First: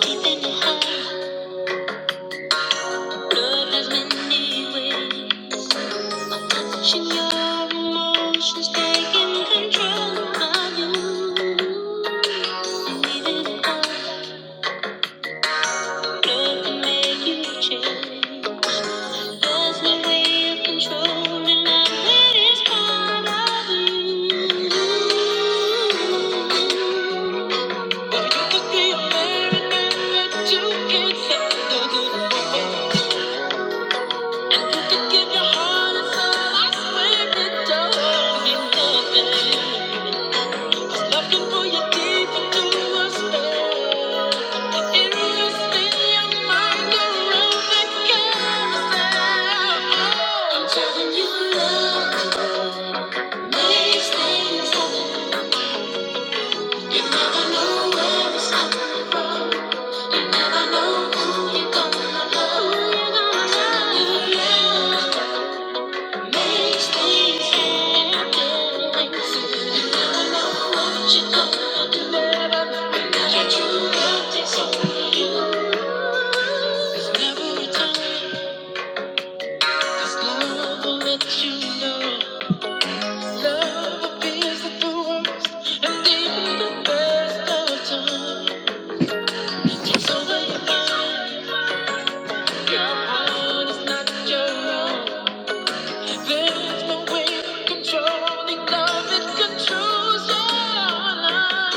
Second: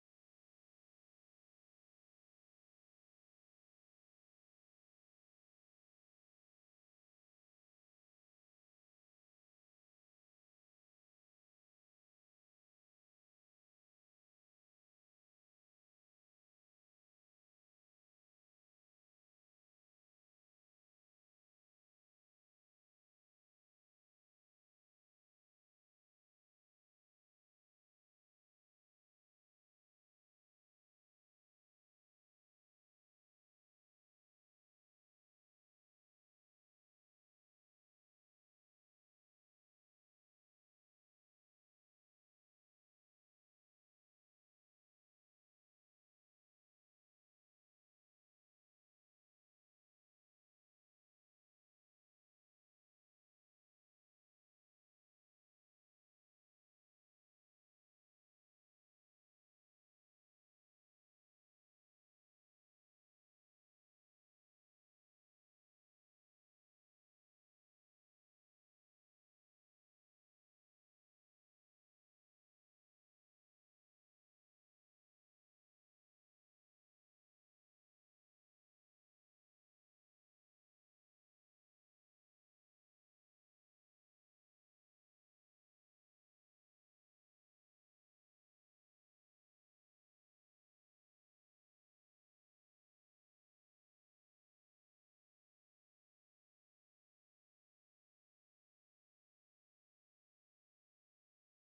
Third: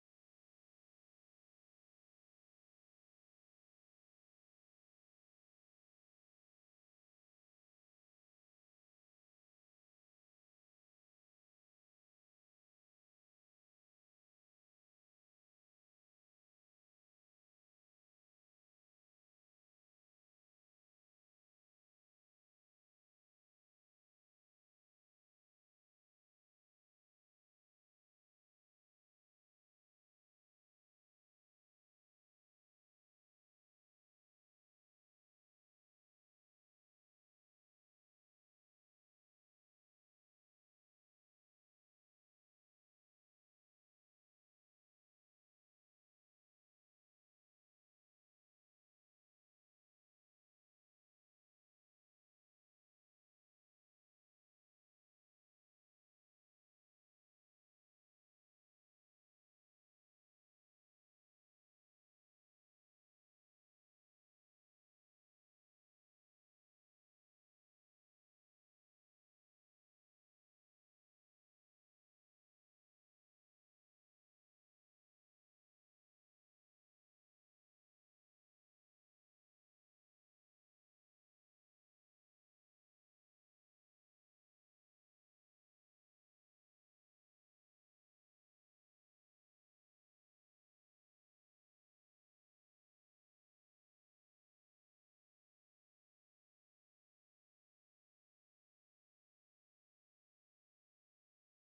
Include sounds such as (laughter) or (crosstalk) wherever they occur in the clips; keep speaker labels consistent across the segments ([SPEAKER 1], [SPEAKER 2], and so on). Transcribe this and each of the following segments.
[SPEAKER 1] Keeping it high, love has many ways. Touching your emotions, taking control of you. love can make you change. There's no way of controlling love that is part of you. Well, you could be a man and that you can't stop the good You never know who you're gonna love. Your heart is not your own. There's no way controlling love it controls your life.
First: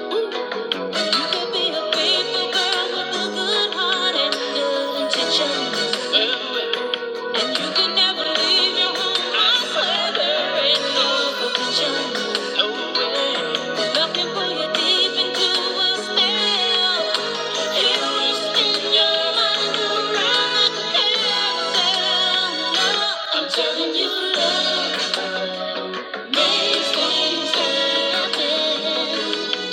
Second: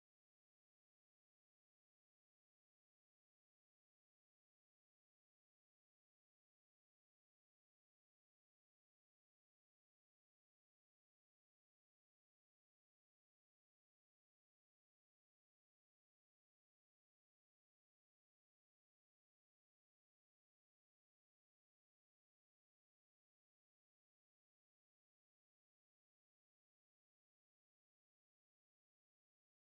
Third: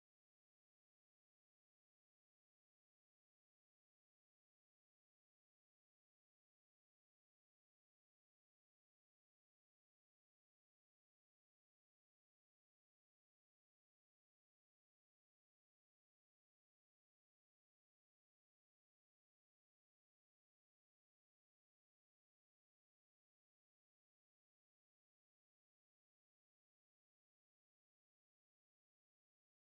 [SPEAKER 1] You can be a faithful girl with a good heart and good intentions. And you can never leave your home. I swear there ain't no option. No way. There's nothing pull you deep into a spell. Illness in your mind, around like a carousel. No, I'm telling you, love makes things happen.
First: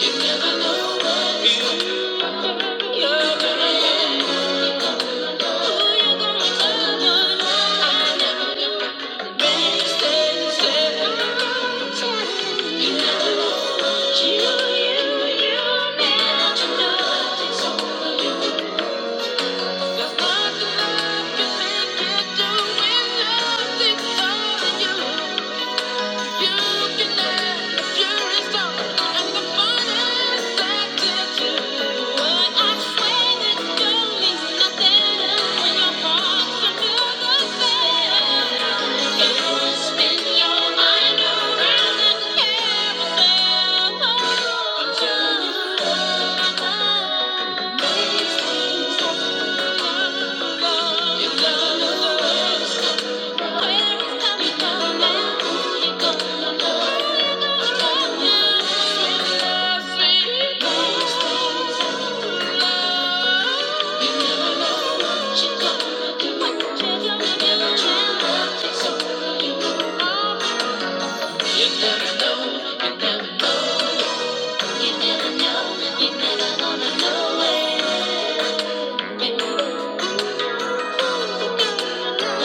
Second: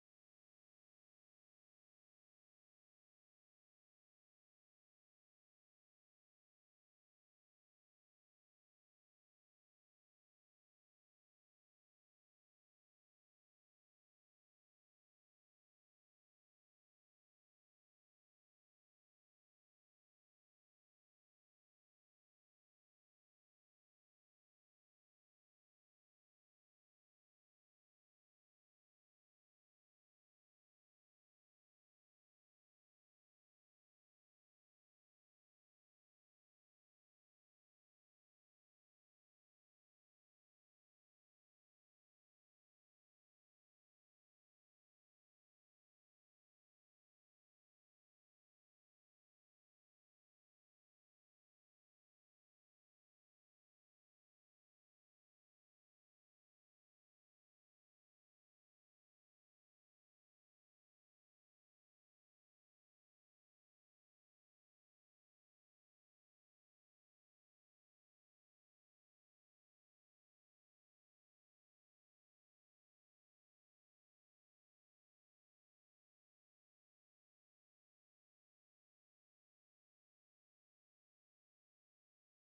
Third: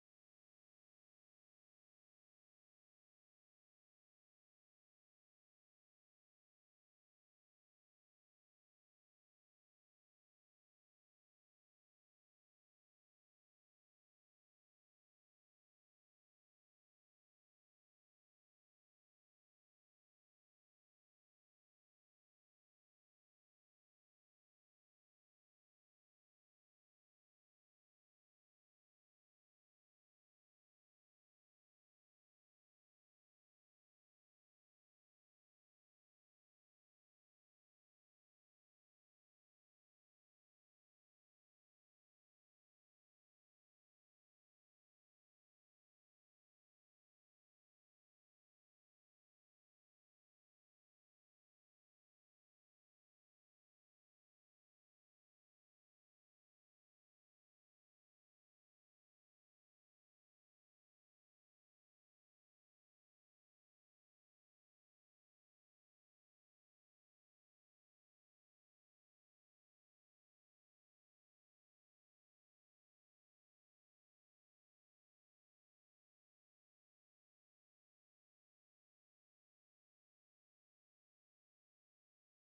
[SPEAKER 1] You never know when you're gonna nothing Thank you. Thank you. You never know, you never know, you never know, you never gonna know it. You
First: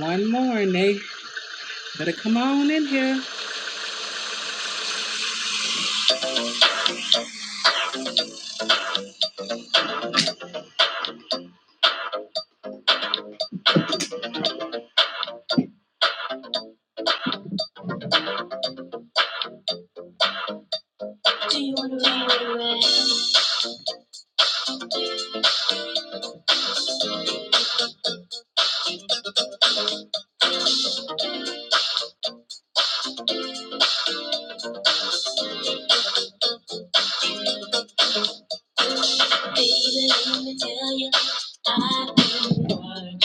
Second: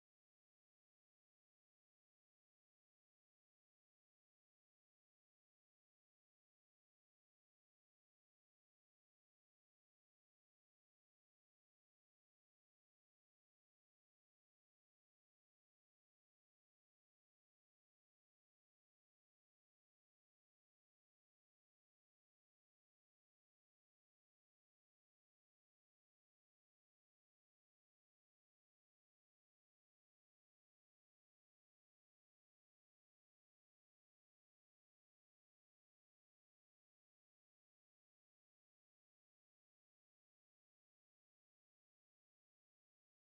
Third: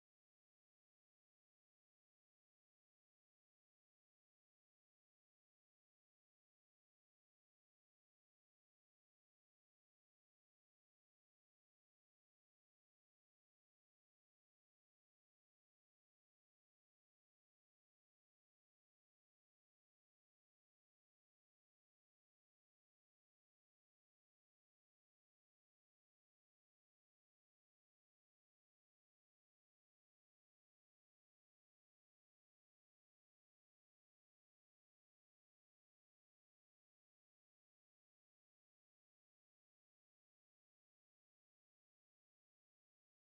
[SPEAKER 1] One more, Nate. Better come on in here. Do you wanna be Baby, let me tell you, I've been working.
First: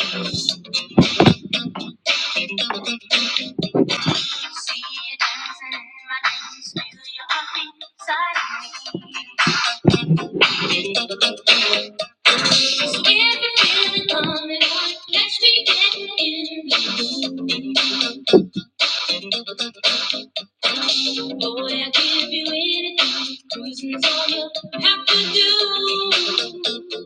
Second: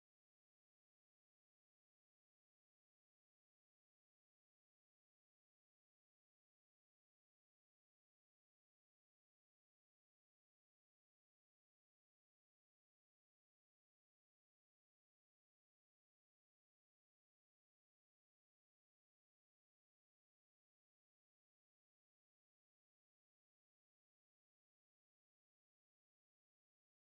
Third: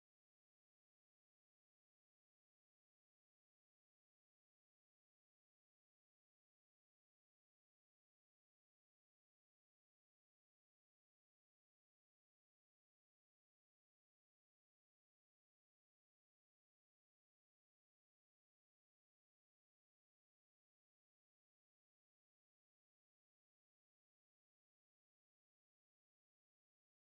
[SPEAKER 1] See you dancing, my days feel your heartbeat inside of me. Just if you feel it coming on, catch me getting in the mood. Boy, I give you anything, cruising's all you have to do.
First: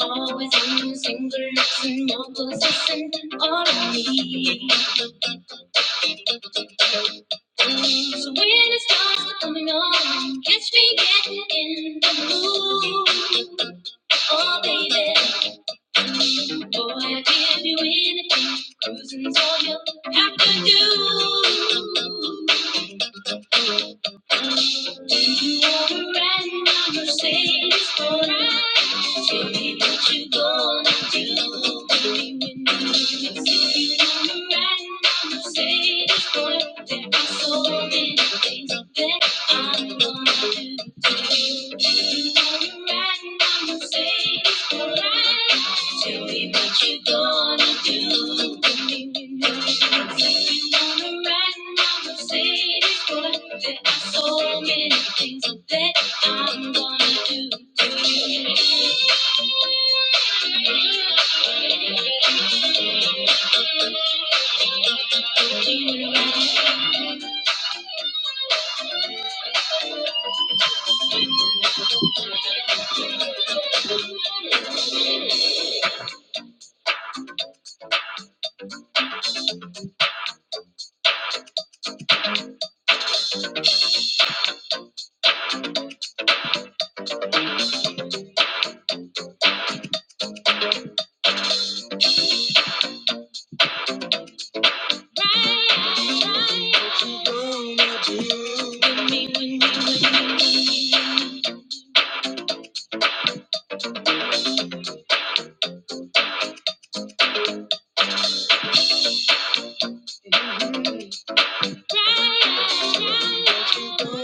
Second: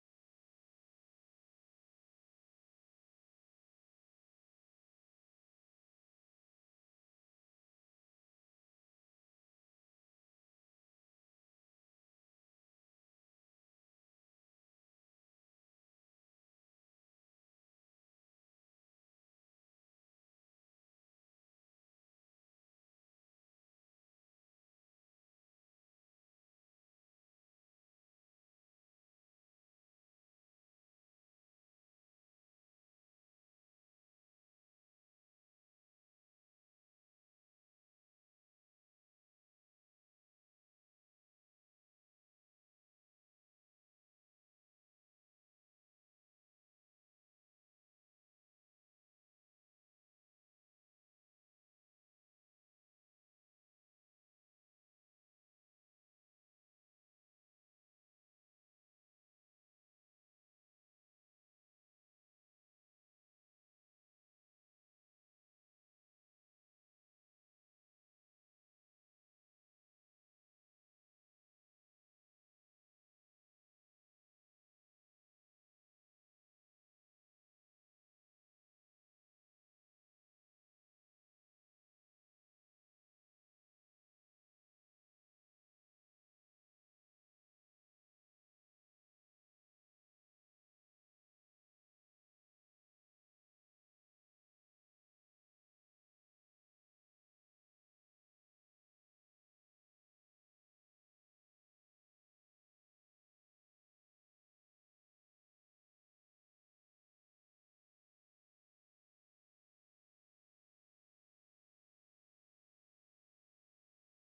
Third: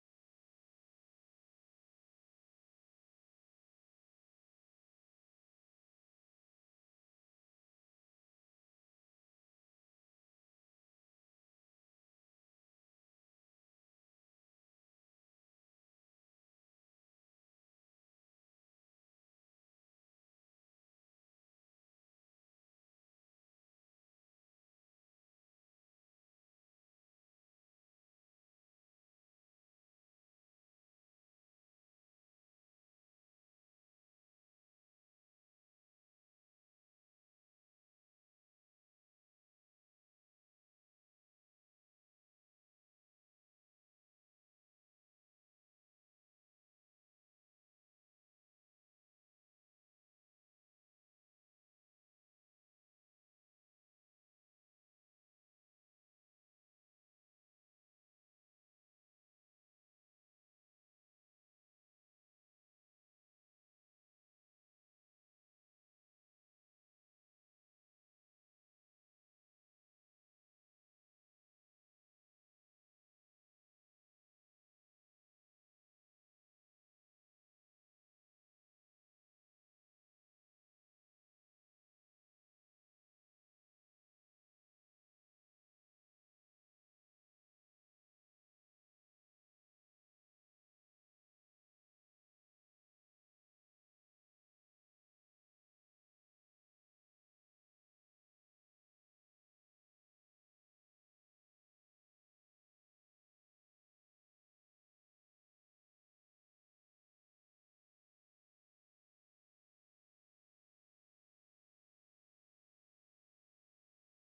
[SPEAKER 1] Always on the single, listen, more persistent, all I need. So when it starts coming on, catch me getting in the mood. Oh, baby, boy, I give you anything. Cruising's all you have to do. You are a riding on Mercedes for Tell me what you gonna do, baby, you wanna You are a Mercedes for ride. There are so many things I'm gonna do. Tell me what you gonna do for me. If you wanna ride in my Mercedes, but there are so many things that I'm gonna do to you. Do you ride? Ride, ride. What you gonna do for me, when you, when you, when you, when you. There are so many things that I'm gonna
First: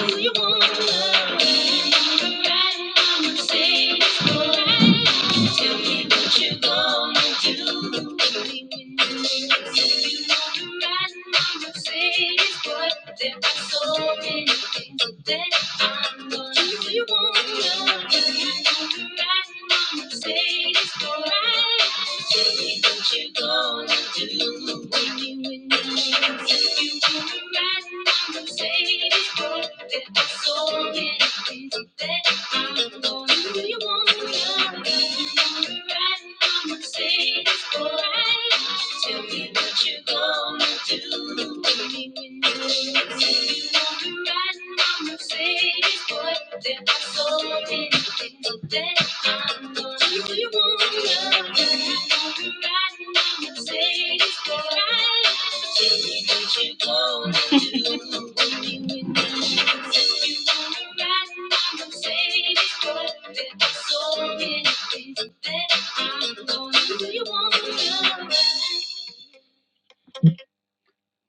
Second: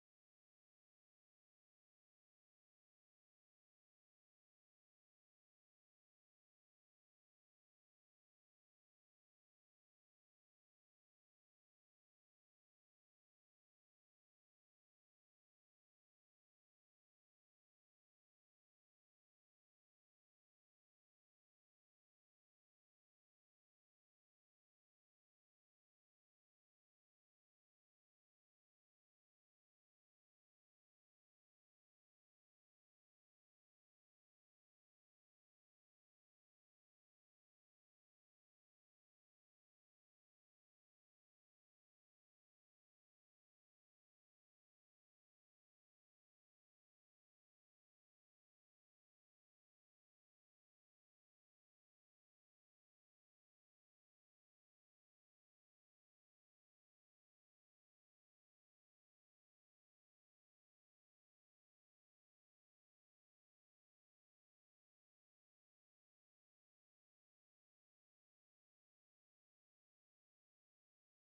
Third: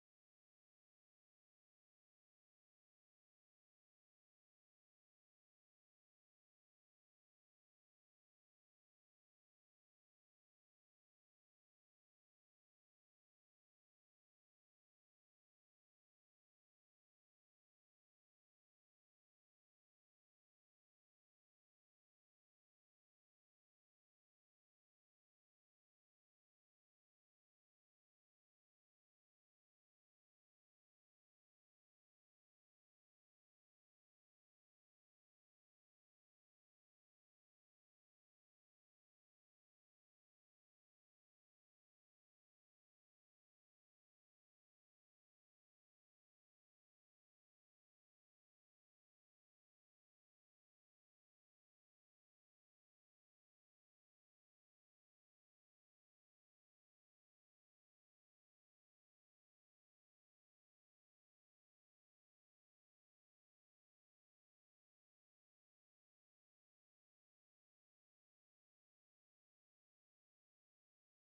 [SPEAKER 1] do. You wanna ride? in my Mercedes? go Ride, mama, say it's What you gonna do? Waking with no hands. If you wanna ride in my Mercedes, boy, bet I'm so many things. I'm gonna do you wanna love? Do You wanna ride in my Mercedes, boy? Tell me what you gonna do. Waking with no hands. If you wanna ride in my Mercedes, boy,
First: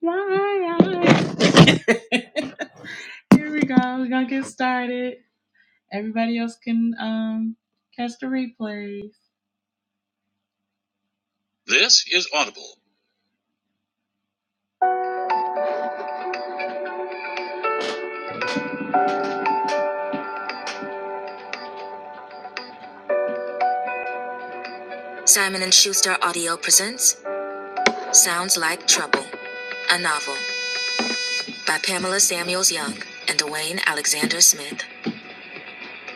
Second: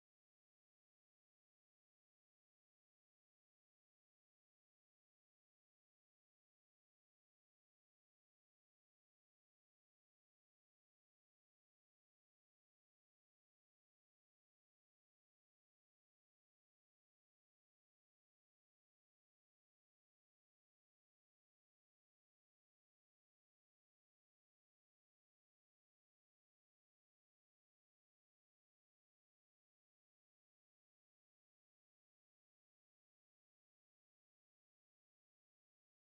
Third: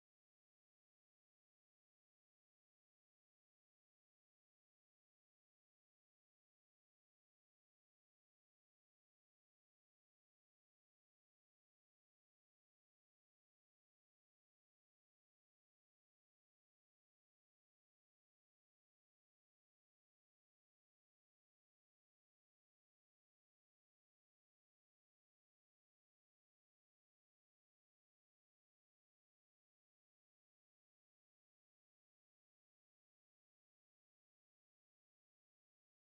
[SPEAKER 1] why? (laughs) Here we go. We're gonna get started. Everybody else can um, catch the replays. This is Audible. Simon and Schuster Audio presents Sounds Like Trouble, a novel by Pamela Samuels Young and Dwayne Alexander Smith,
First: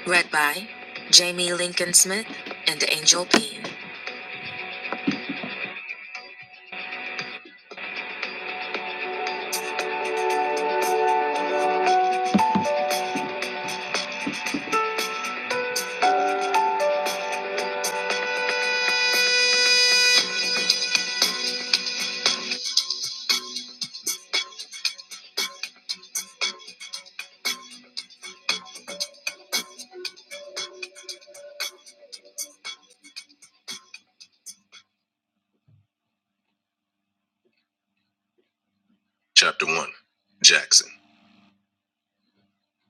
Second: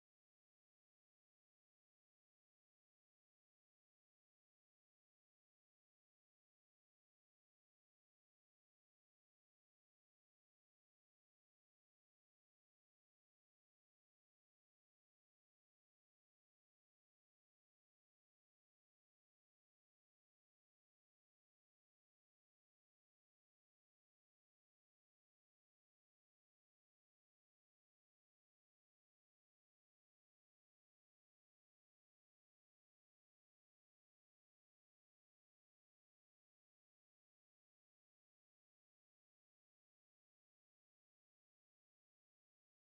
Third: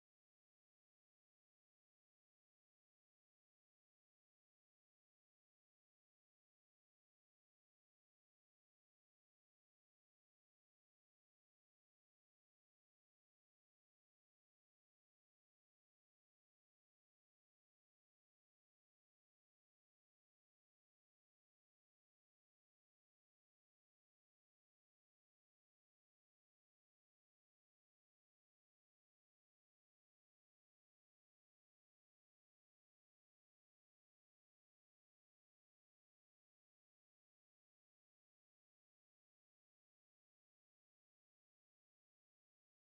[SPEAKER 1] read by Jamie Lincoln Smith and Angel Payne. Chapter 1 Jackson.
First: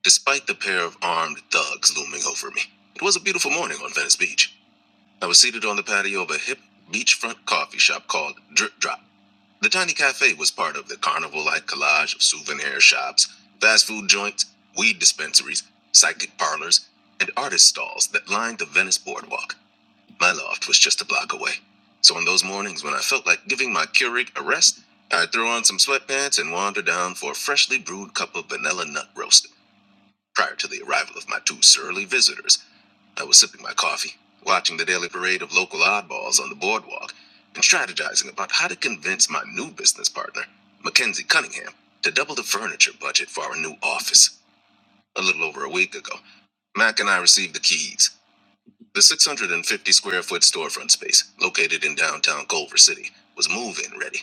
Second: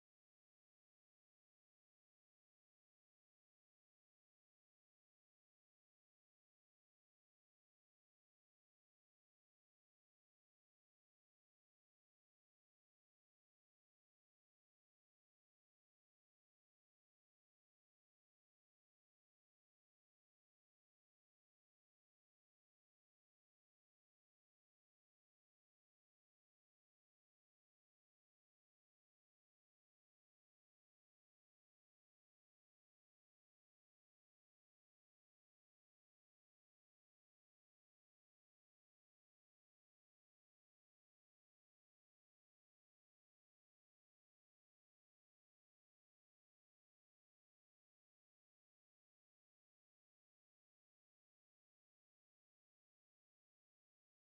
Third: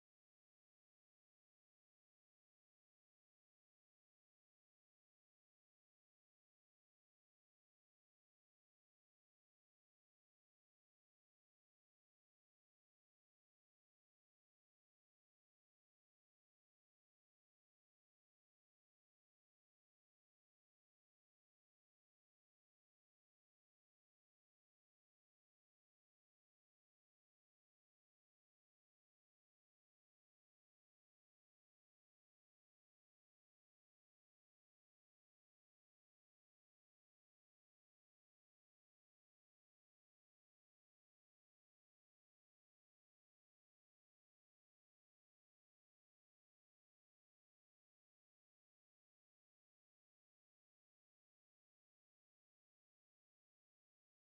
[SPEAKER 1] Despite the pair of armed thugs looming over me, it was a beautiful morning on Venice Beach. I was seated on the patio of a hip beachfront coffee shop called Drip Drop. The tiny cafe was part of the carnival like collage of souvenir shops, fast food joints, weed dispensaries, psychic parlors, and artist stalls that lined the Venice boardwalk. My loft was just a block away. So on those mornings when I felt like giving my Keurig a rest, I'd throw on some sweatpants and wander down for a freshly brewed cup of vanilla nut roast prior to the arrival of my two surly visitors I was sipping my coffee, watching the daily parade of local oddballs on the boardwalk, and strategizing about how to convince my new business partner, Mackenzie Cunningham, to double the furniture budget for our new office a little over a week ago. Mac and I received the keys. The 650 square foot storefront space, located in downtown Culver City, was move in ready.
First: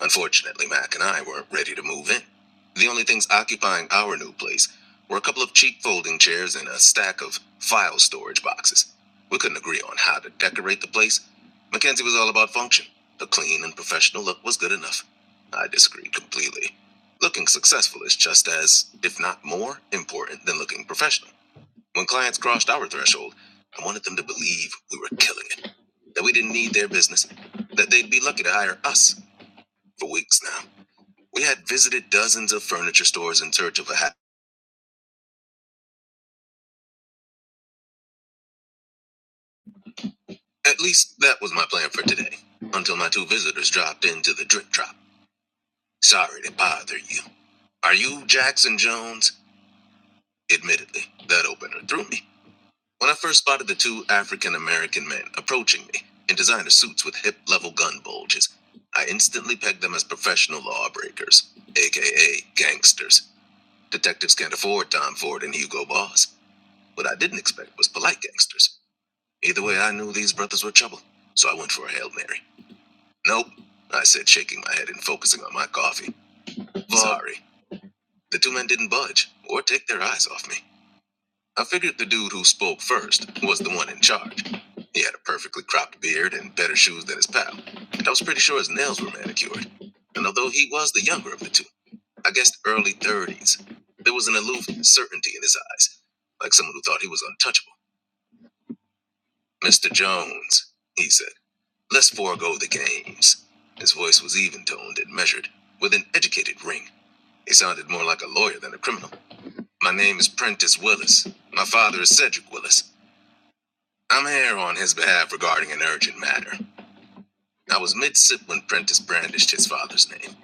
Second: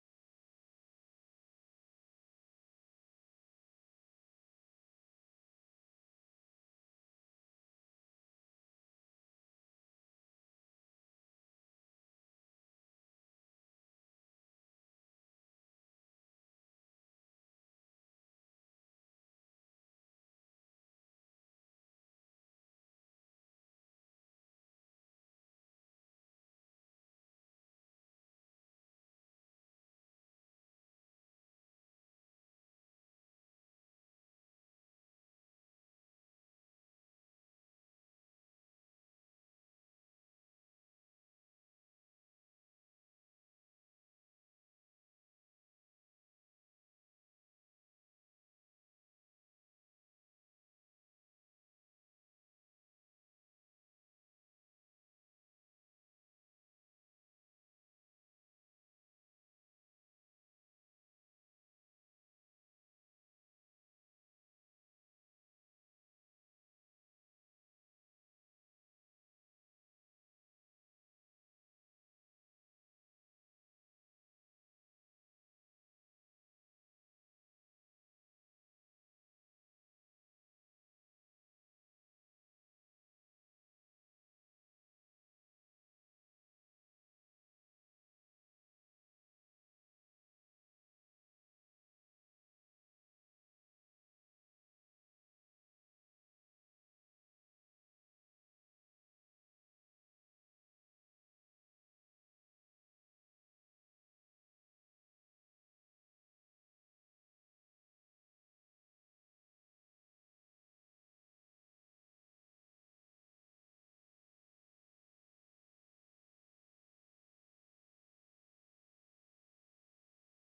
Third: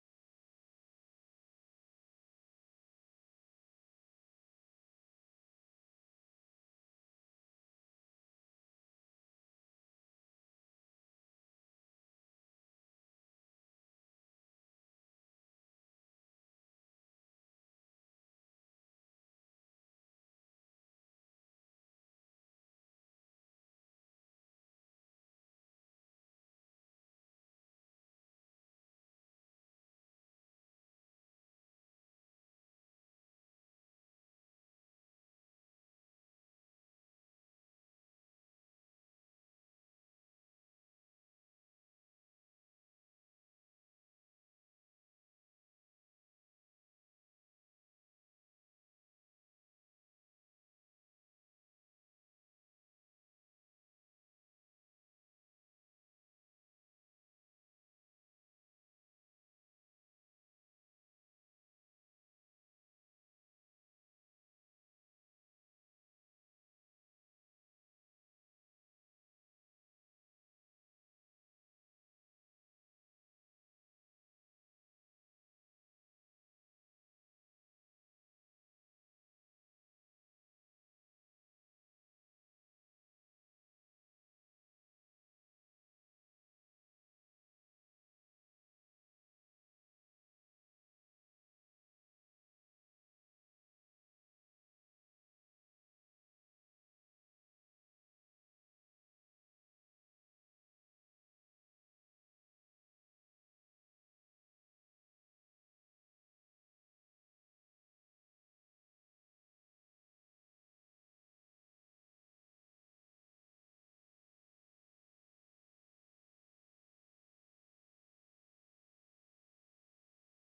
[SPEAKER 1] Unfortunately, Mac and I weren't ready to move in. The only things occupying our new place were a couple of cheap folding chairs and a stack of file storage boxes. We couldn't agree on how to decorate the place. Mackenzie was all about function. The clean and professional look was good enough. I disagreed completely. Looking successful is just as, if not more, important than looking professional. When clients crossed our threshold, I wanted them to believe we were killing it, that we didn't need their business, that they'd be lucky to hire us for weeks now. We had visited dozens of furniture stores in search of a hat. At least that was my plan for today, until my two visitors dropped into the drip drop. Sorry to bother you. Are you Jackson Jones? Admittedly, that opener threw me. When I first spotted the two African American men approaching me in designer suits with hip level gun bulges, I instantly pegged them as professional lawbreakers, aka gangsters. Detectives can't afford Tom Ford and Hugo Boss. What I didn't expect was polite gangsters. Either way, I knew these brothers were trouble, so I went for a Hail Mary. Nope, I said, shaking my head and focusing on my coffee. Sorry. The two men didn't budge or take their eyes off me. I figured the dude who spoke first was the one in charge. He had a perfectly cropped beard and better shoes than his pal, and I was pretty sure his nails were manicured. And although he was the younger of the two, I guessed early 30s, there was an aloof certainty in his eyes, like someone who thought he was untouchable. Mr. Jones, he said, let's forego the games. His voice was even toned and measured, with an educated ring. He sounded more like a lawyer than a criminal. My name is Prentice Willis. My father is Cedric Willis. I'm here on his behalf regarding an urgent matter. I was mid sip when Prentice brandished his father's name,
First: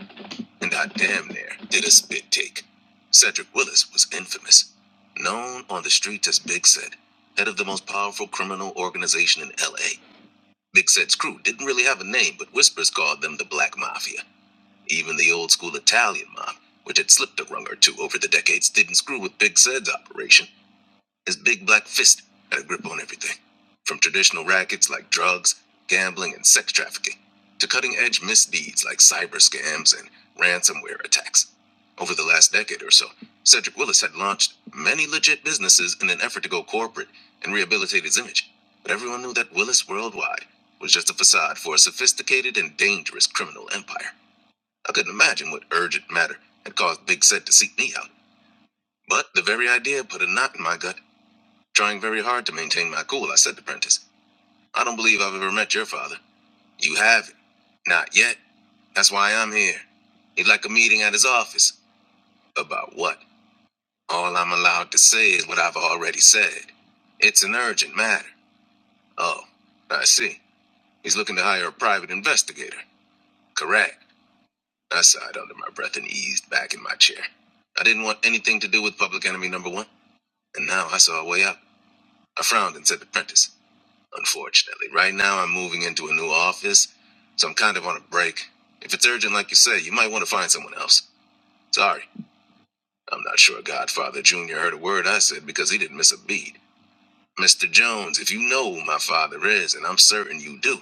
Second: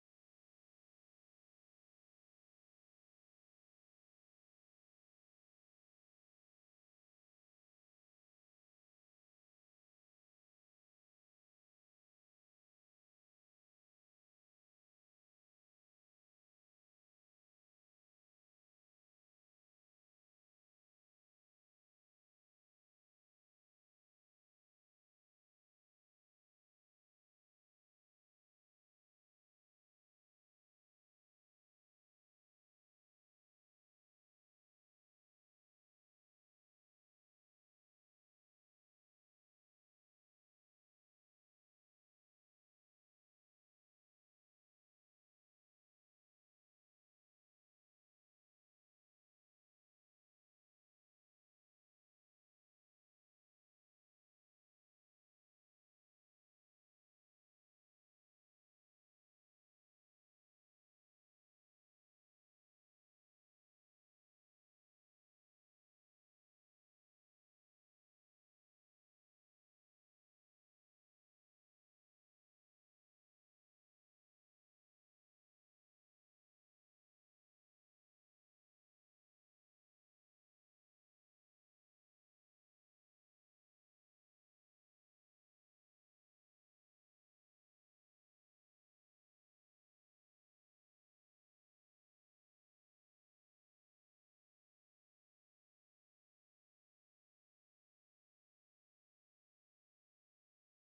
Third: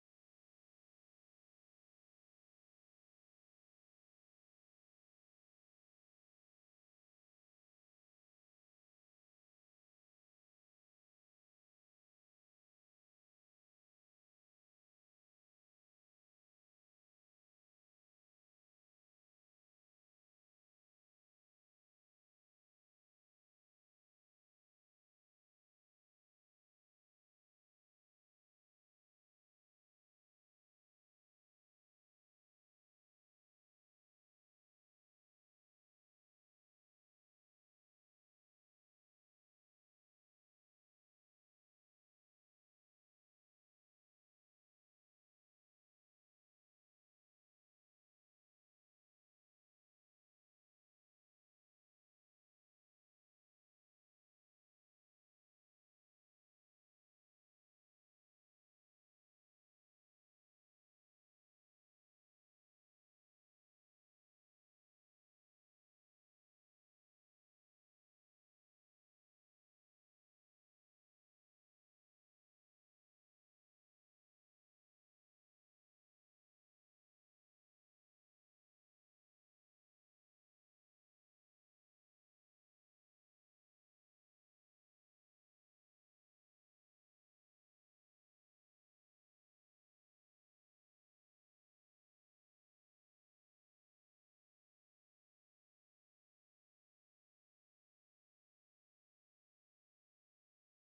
[SPEAKER 1] and I damn near did a spit take. Cedric Willis was infamous, known on the streets as Big Sid, head of the most powerful criminal organization in LA. Big Sid's crew didn't really have a name, but whispers called them the Black Mafia. Even the old school Italian mob, which had slipped a rung or two over the decades, didn't screw with Big Sid's operation. His big black fist had a grip on everything from traditional rackets like drugs, gambling, and sex trafficking, to cutting edge misdeeds like cyber scams and ransomware attacks. Over the last decade or so, Cedric Willis had launched many legit businesses in an effort to go corporate and rehabilitate his image. But everyone knew that Willis Worldwide was just a facade for a sophisticated and dangerous criminal empire. I couldn't imagine what urgent matter had caused Big Set to seek me out, but the very idea put a knot in my gut. Trying very hard to maintain my cool, I said to Prentice. I don't believe I've ever met your father. You haven't. Not yet. That's why I'm here. He'd like a meeting at his office. About what? All I'm allowed to say is what I've already said. It's an urgent matter. Oh, I see. He's looking to hire a private investigator. Correct. I sighed under my breath and eased back in my chair. I didn't want anything to do with public enemy number one, and now I saw a way out. I frowned and said to Prentice. unfortunately. Right now, I'm moving into a new office, so I'm kind of on a break. If it's urgent, like you say, you might want to find someone else. Sorry, I'm not sure Godfather Jr. heard a word I said because he didn't miss a beat. Mr. Jones, if you know who my father is, and I'm certain you do,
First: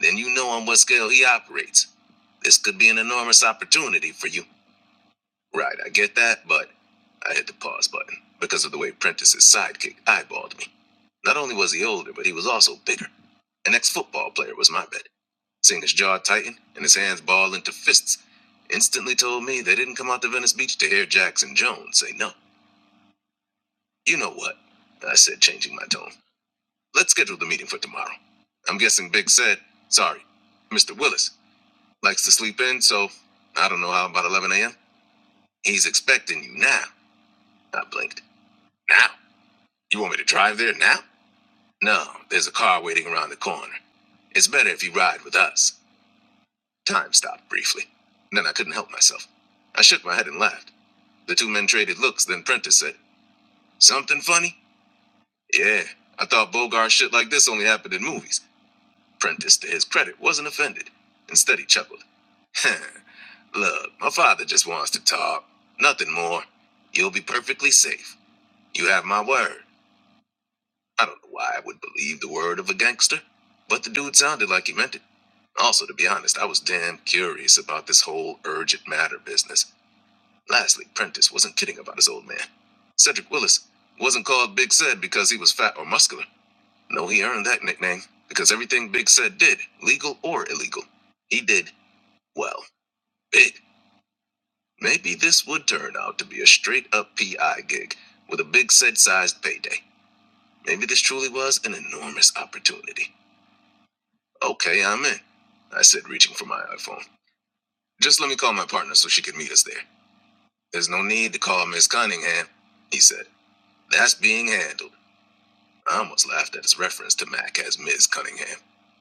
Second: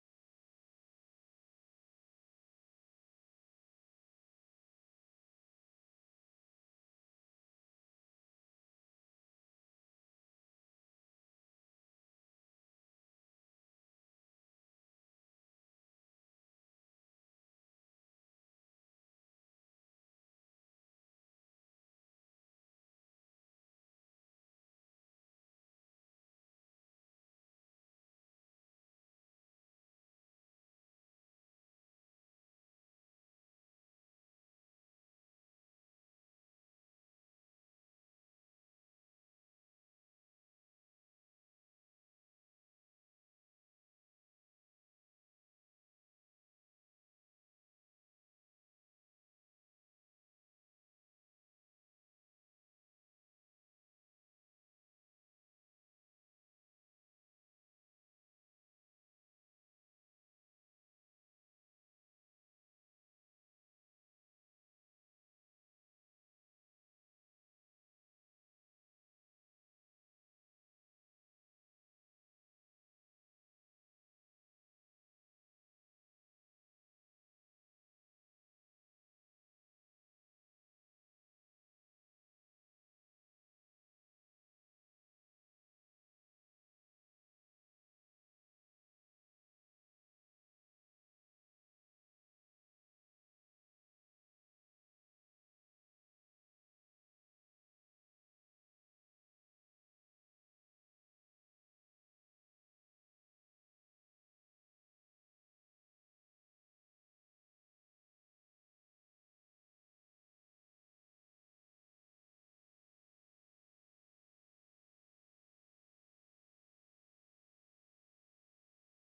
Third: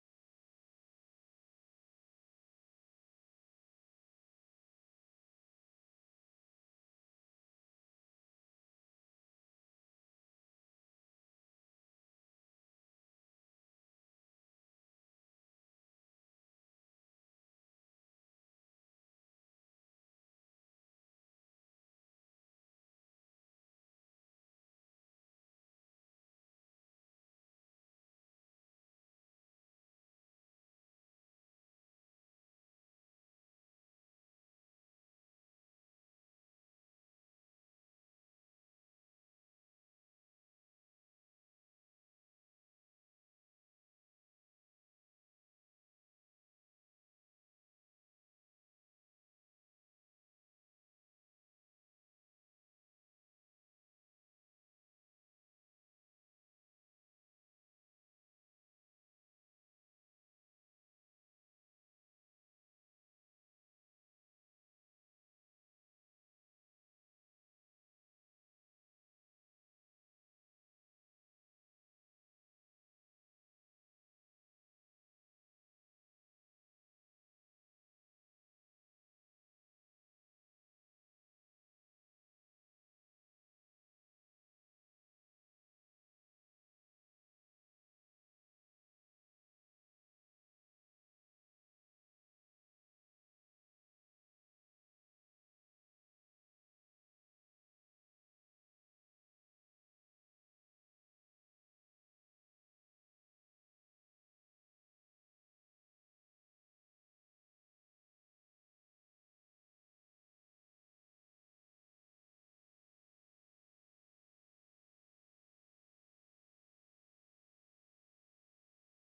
[SPEAKER 1] then you know on what scale he operates. This could be an enormous opportunity for you. Right, I get that, but I hit the pause button because of the way Prentice's sidekick eyeballed me. Not only was he older, but he was also bigger. An ex football player was my bet. Seeing his jaw tighten and his hands ball into fists instantly told me they didn't come out to Venice Beach to hear Jackson Jones say no. You know what? I said, changing my tone. Let's schedule the meeting for tomorrow. I'm guessing Big said, sorry, Mr. Willis likes to sleep in, so I don't know how about 11 a.m. He's expecting you now. I blinked. Now? You want me to drive there now? No, there's a car waiting around the corner. It's better if you ride with us. Time stopped briefly. Then I couldn't help myself. I shook my head and laughed. The two men traded looks, then Prentice said, Something funny? Yeah, I thought Bogart shit like this only happened in movies. Prentice, to his credit, wasn't offended. Instead, he chuckled. (laughs) Look, my father just wants to talk. Nothing more. You'll be perfectly safe. You have my word. I don't know why I would believe the word of a gangster, but the dude sounded like he meant it. Also, to be honest, I was damn curious about this whole urgent matter business. Lastly, Prentice wasn't kidding about his old man. Cedric Willis wasn't called Big Ced because he was fat or muscular. No, he earned that nickname because everything Big Ced did, legal or illegal, he did, well, big. Maybe this would turn out to be a straight up PI gig with a Big Ced sized payday. Maybe this truly was an enormous opportunity. Okay, I'm in, I said, reaching for my iPhone. Just let me call my partner so she can meet us there. There's no need to call Miss Cunningham, he said. That's being handled. I almost laughed at his reference to Mac as Ms. Cunningham.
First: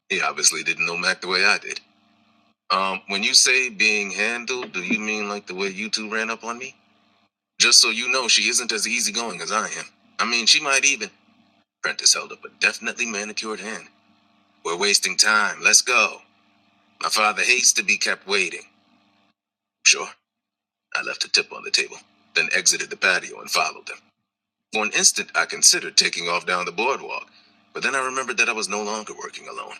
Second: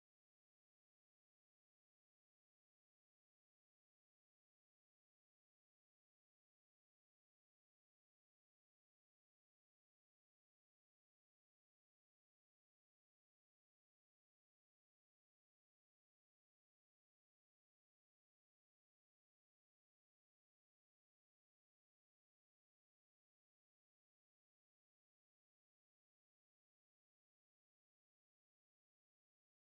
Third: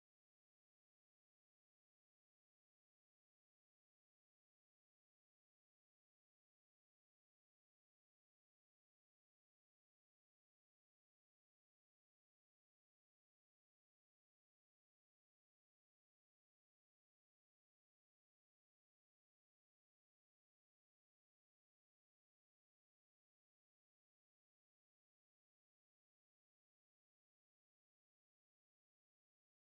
[SPEAKER 1] He obviously didn't know Mac the way I did. Um, when you say being handled, do you mean like the way you two ran up on me? Just so you know, she isn't as easygoing as I am. I mean, she might even. Prentice held up a definitely manicured hand. We're wasting time. Let's go. My father hates to be kept waiting. Sure. I left a tip on the table, then exited the patio and followed them. For an instant, I considered taking off down the boardwalk, but then I remembered that I was no longer working alone.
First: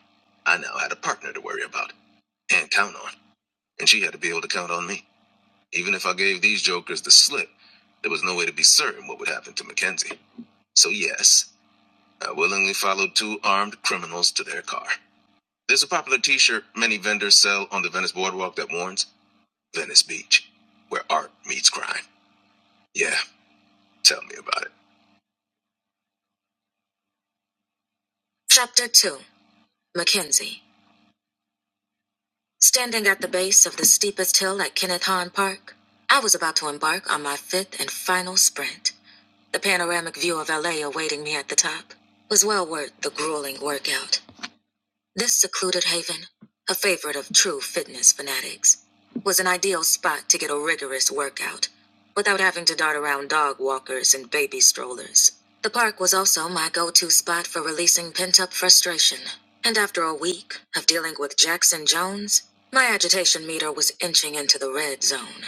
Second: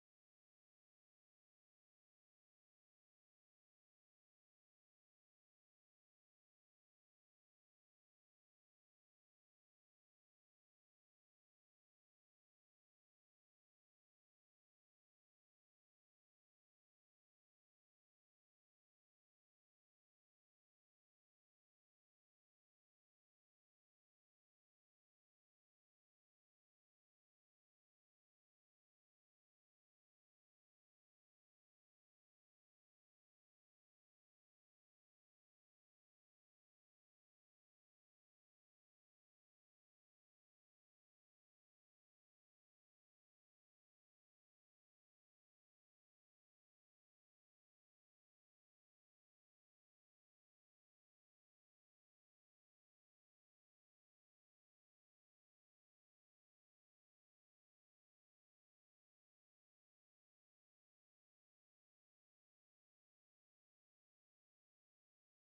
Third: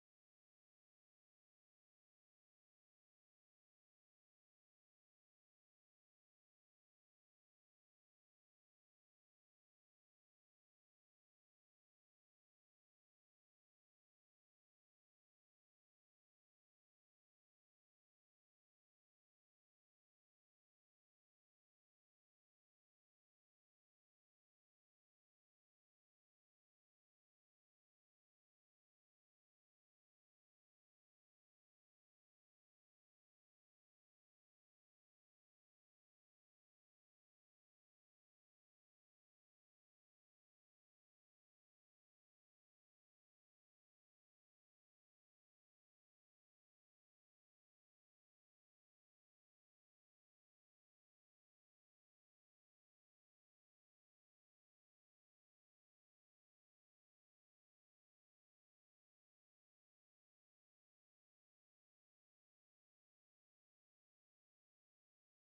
[SPEAKER 1] I now had a partner to worry about and count on, and she had to be able to count on me. Even if I gave these jokers the slip, there was no way to be certain what would happen to Mackenzie. So, yes, I willingly followed two armed criminals to their car. There's a popular t shirt many vendors sell on the Venice boardwalk that warns Venice Beach, where art meets crime. Yeah, tell me about it. Chapter 2 Mackenzie. Standing at the base of the steepest hill at Kenneth Hahn Park, I was about to embark on my fifth and final sprint. The panoramic view of LA awaiting me at the top was well worth the grueling workout. This secluded haven, a favorite of true fitness fanatics, was an ideal spot to get a rigorous workout without having to dart around dog walkers and baby strollers. The park was also my go to spot for releasing pent up frustration. And after a week of dealing with Jackson Jones, my agitation meter was inching into the red zone.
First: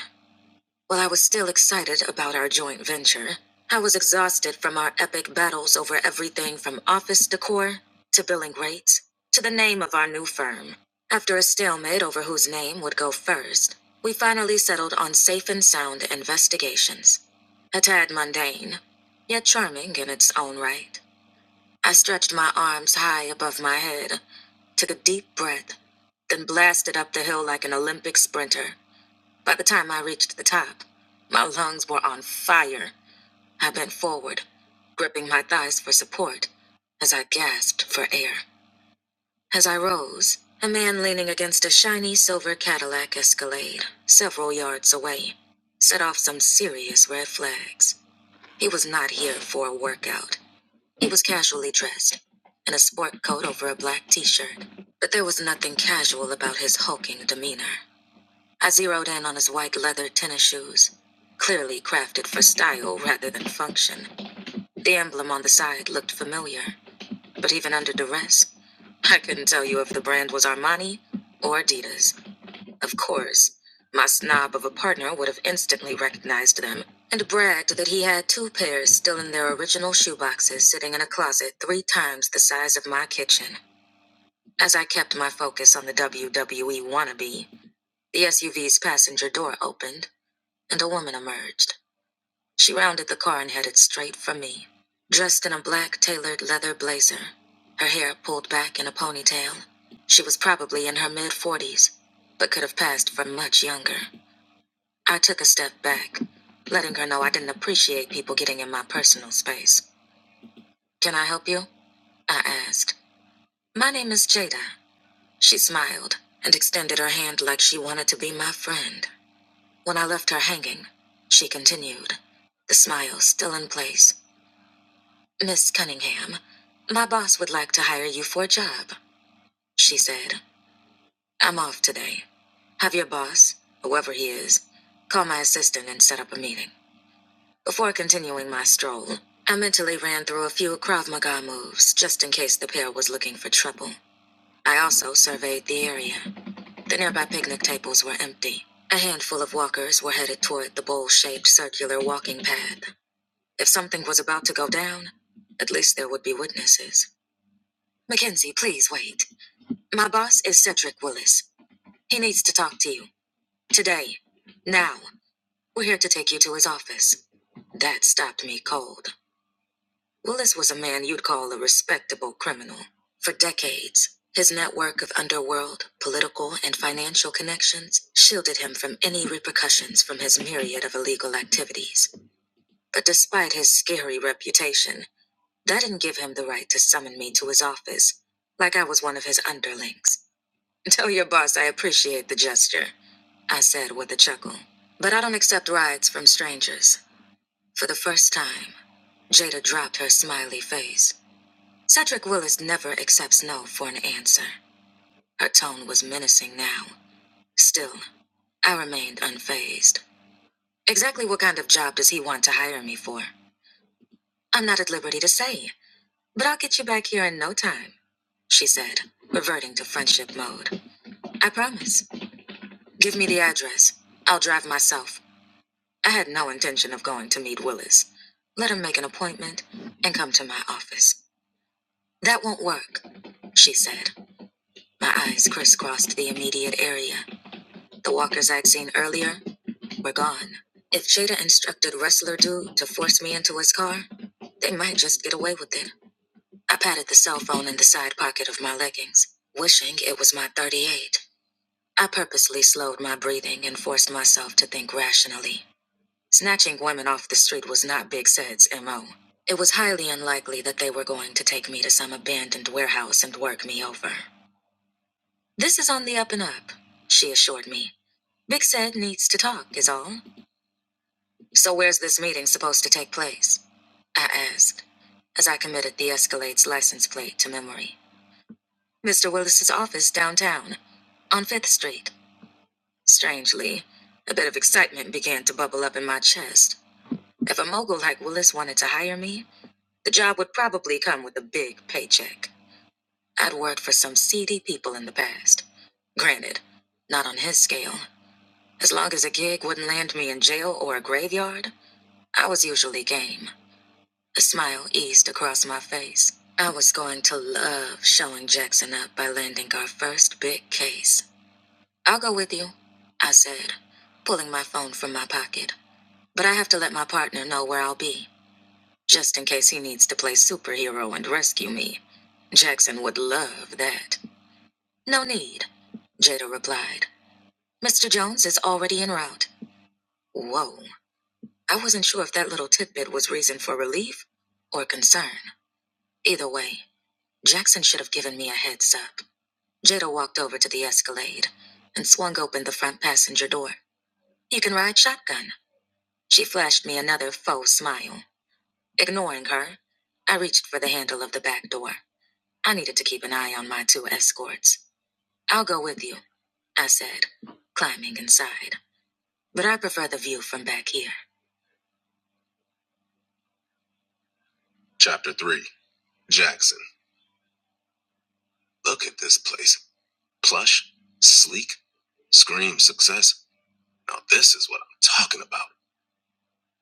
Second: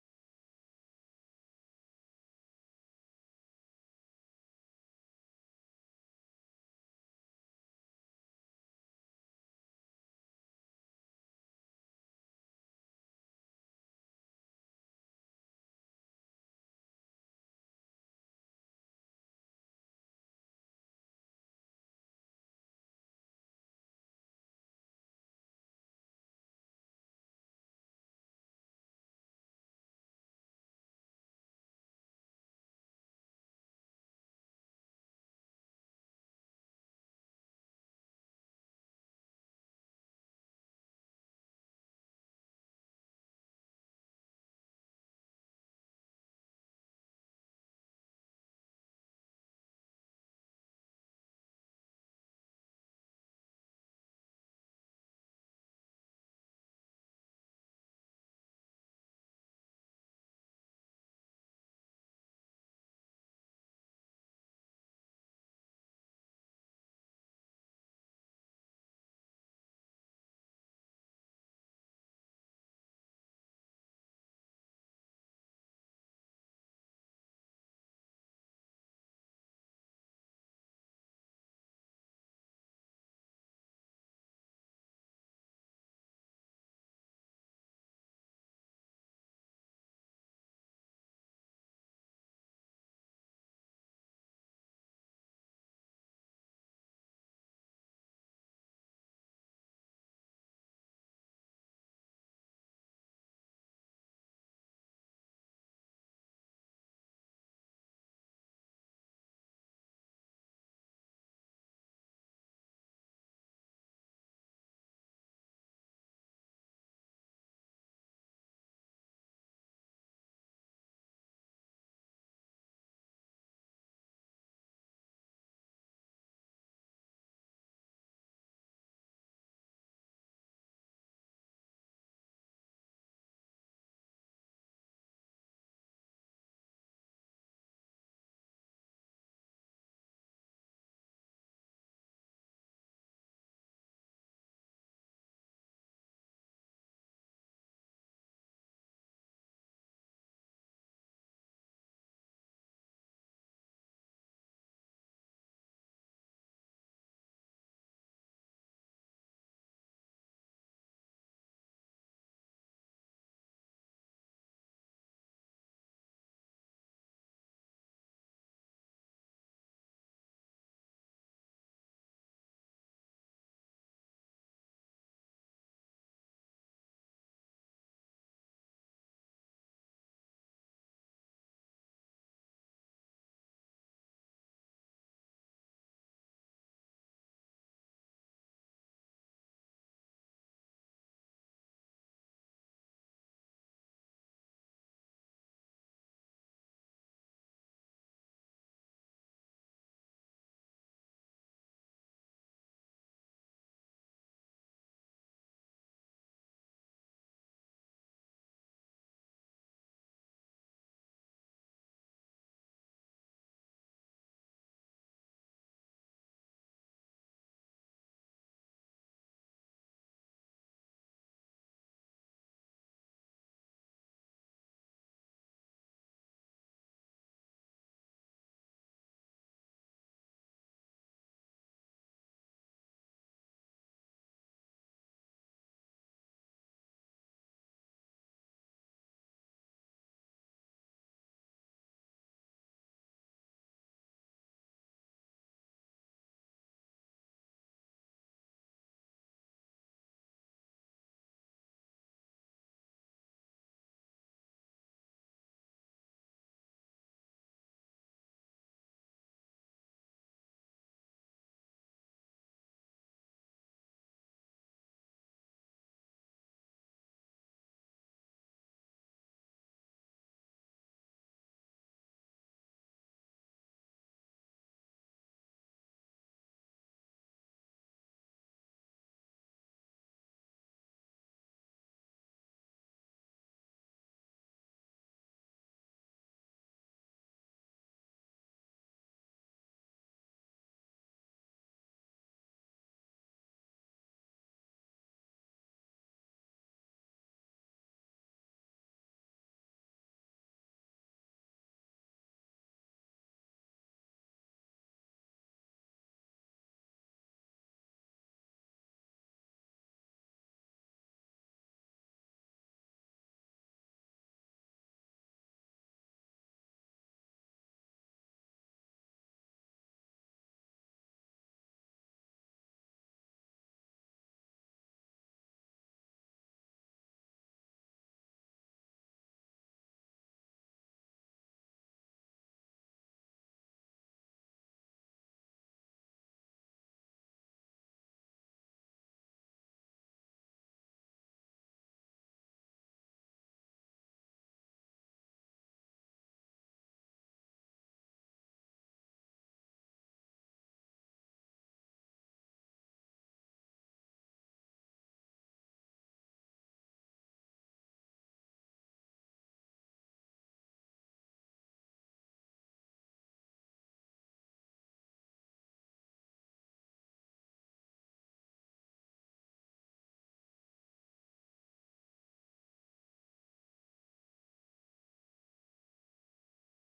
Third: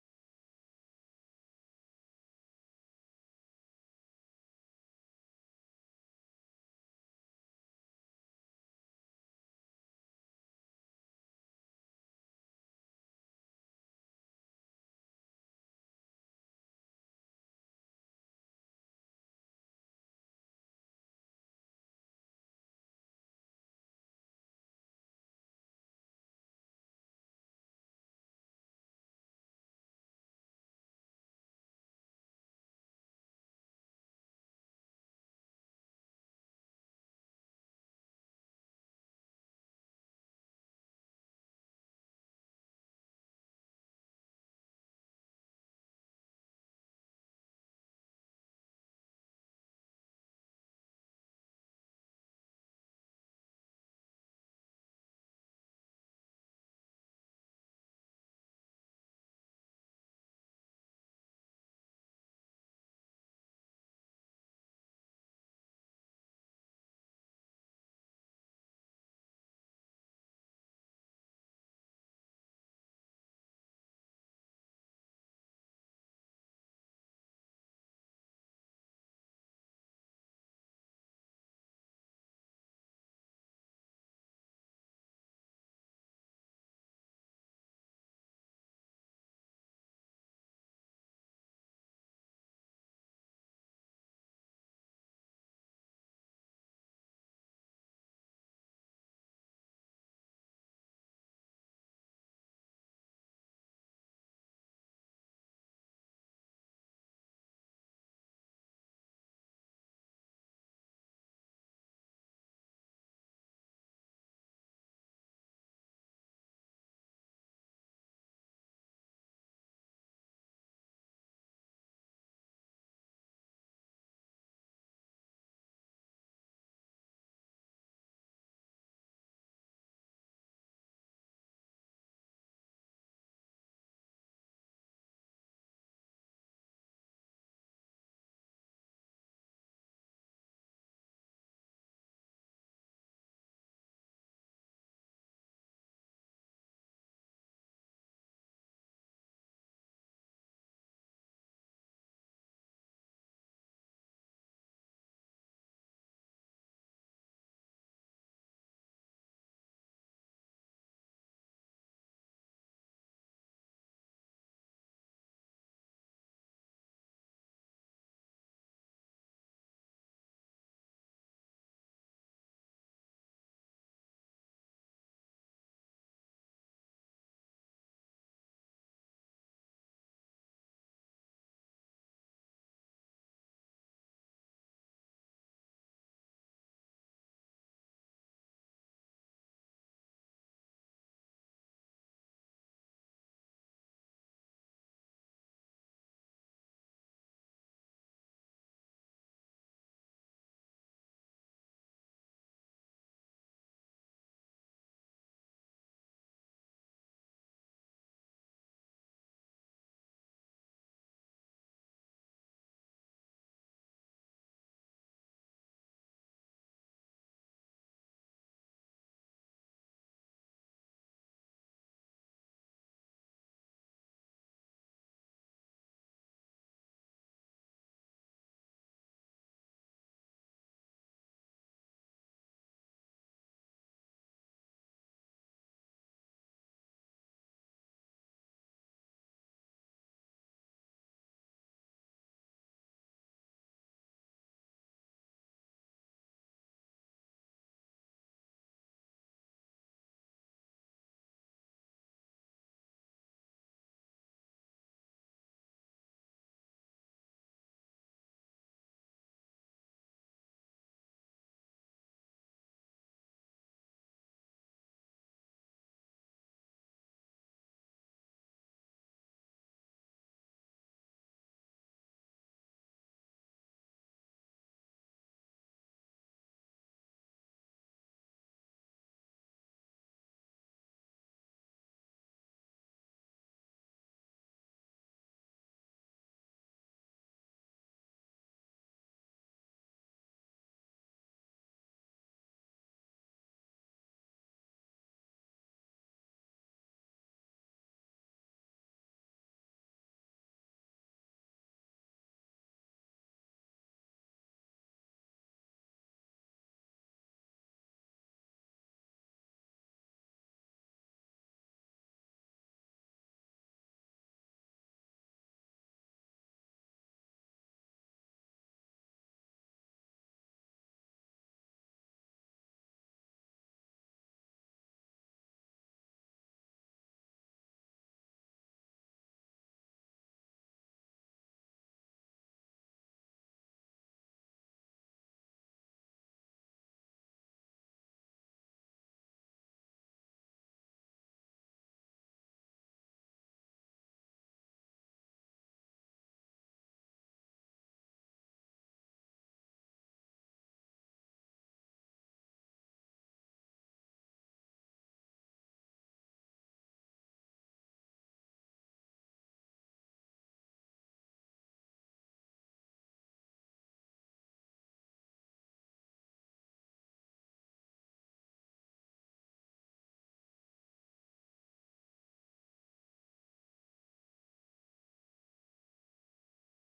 [SPEAKER 1] While I was still excited about our joint venture, I was exhausted from our epic battles over everything from office decor to billing rates to the name of our new firm. After a stalemate over whose name would go first, we finally settled on Safe and Sound Investigations. A tad mundane, yet charming in its own right. I stretched my arms high above my head, took a deep breath, then blasted up the hill like an Olympic sprinter. By the time I reached the top, my lungs were on fire. I bent forward, gripping my thighs for support as I gasped for air. As I rose, a man leaning against a shiny silver Cadillac Escalade, several yards away, set off some serious red flags. He was not here for a workout. He was casually dressed, in a sport coat over a black t shirt, but there was nothing casual about his hulking demeanor. I zeroed in on his white leather tennis shoes, clearly crafted for style rather than function. The emblem on the side looked familiar, but even under duress, I couldn't tell you if the brand was Armani or Adidas. Of course, my snob of a partner would have instantly recognized them and bragged that he had two pairs still in their original shoeboxes sitting in a closet three times the size of my kitchen. As I kept my focus on the WWE wannabe, the SUV's passenger door opened and a woman emerged. She rounded the car and headed straight for me. Dressed in a black tailored leather blazer, her hair pulled back in a ponytail, she was probably in her mid 40s, but could have passed for much younger. I took a step back, letting her know I didn't appreciate people getting in my personal space. Can I help you? I asked. My name is Jada. She smiled and extended her hand like she wanted to be my friend. When I left her hanging, she continued, the smile still in place. Miss Cunningham, my boss would like to hire you for a job, she said. I'm off today. Have your boss, whoever he is, call my assistant and set up a meeting. Before continuing my stroll, I mentally ran through a few Krav Maga moves just in case the pair was looking for trouble. I also surveyed the area. The nearby picnic tables were empty. A handful of walkers were headed toward the bowl shaped circular walking path. If something was about to go down, at least there would be witnesses. Mackenzie, please wait. My boss is Cedric Willis. He needs to talk to you. Today. Now. We're here to take you to his office. That stopped me cold. Willis was a man you'd call a respectable criminal. For decades, his network of underworld, political, and financial connections shielded him from any repercussions from his myriad of illegal activities. But despite his scary reputation, That didn't give him the right to summon me to his office, like I was one of his underlings. (laughs) Tell your boss I appreciate the gesture, I said with a chuckle. But I don't accept rides from strangers. For the first time, Jada dropped her smiley face. Cedric Willis never accepts no for an answer. Her tone was menacing now. Still, I remained unfazed. Exactly what kind of job does he want to hire me for? I'm not at liberty to say, but I'll get you back here in no time. she said, reverting to friendship mode. I promise. Give me the address. I'll drive myself. I had no intention of going to meet Willis. Let him make an appointment and come to my office. That won't work, she said. My eyes crisscrossed the immediate area. The walkers I'd seen earlier were gone. If Jada instructed Wrestler Dude to force me into his car, they might just get away with it. I patted the cell phone in the side pocket of my leggings, wishing it was my 38. I purposely slowed my breathing and forced myself to think rationally. Snatching women off the street was not Big Sed's MO. It was highly unlikely that they were going to take me to some abandoned warehouse and work me over. This is on the up and up, she assured me. Big Sed needs to talk, is all. So where's this meeting supposed to take place? I asked, as I committed the Escalade's license plate to memory. Mr. Willis's office downtown, on 5th Street. Strangely, a bit of excitement began to bubble up in my chest. If a mogul like Willis wanted to hire me, the job would probably come with a big paycheck. I'd worked for some seedy people in the past. Granted, not on his scale. As long as a gig wouldn't land me in jail or a graveyard, I was usually game. A smile eased across my face. I was going to love showing Jackson up by landing our first big case. I'll go with you, I said, pulling my phone from my pocket. But I have to let my partner know where I'll be, just in case he needs to play superhero and rescue me. Jackson would love that. No need, Jada replied. Mr. Jones is already en route. Whoa. I wasn't sure if that little tidbit was reason for relief or concern. Either way, Jackson should have given me a heads up. Jada walked over to the Escalade and swung open the front passenger door. You can ride shotgun. She flashed me another faux smile. Ignoring her, I reached for the handle of the back door. I needed to keep an eye on my two escorts. I'll go with you, I said, climbing inside. But I prefer the view from back here. Chapter 3 Jackson. Look at this place. Plush, sleek, screams success. Now, this is what I'm talking about.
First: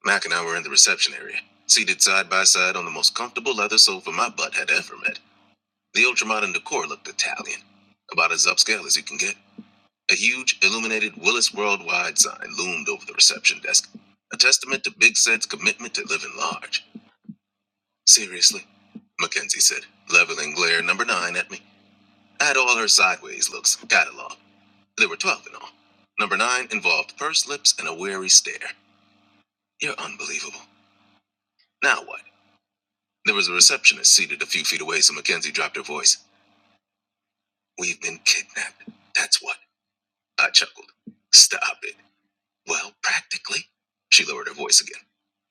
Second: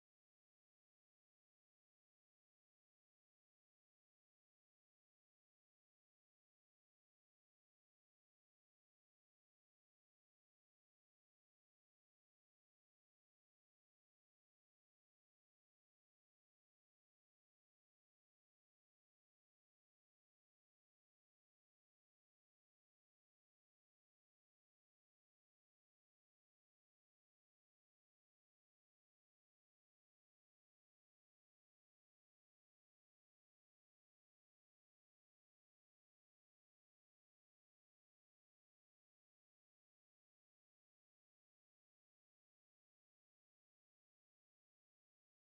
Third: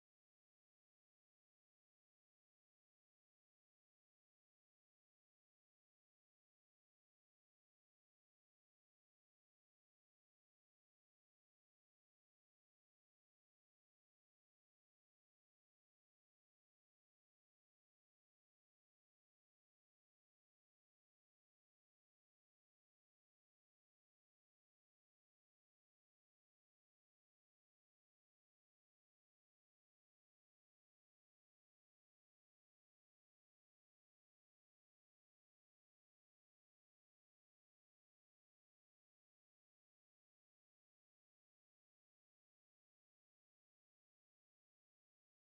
[SPEAKER 1] Mac and I were in the reception area, seated side by side on the most comfortable leather sofa my butt had ever met. The ultramodern decor looked Italian, about as upscale as you can get. A huge, illuminated Willis Worldwide sign loomed over the reception desk, a testament to Big Set's commitment to living large. Seriously? Mackenzie said, leveling glare number nine at me. I had all her sideways looks cataloged. There were 12 in all. Number nine involved pursed lips and a wary stare. You're unbelievable. Now what? There was a receptionist seated a few feet away, so Mackenzie dropped her voice. We've been kidnapped. That's what. I chuckled. Stop it. Well, practically. She lowered her voice again.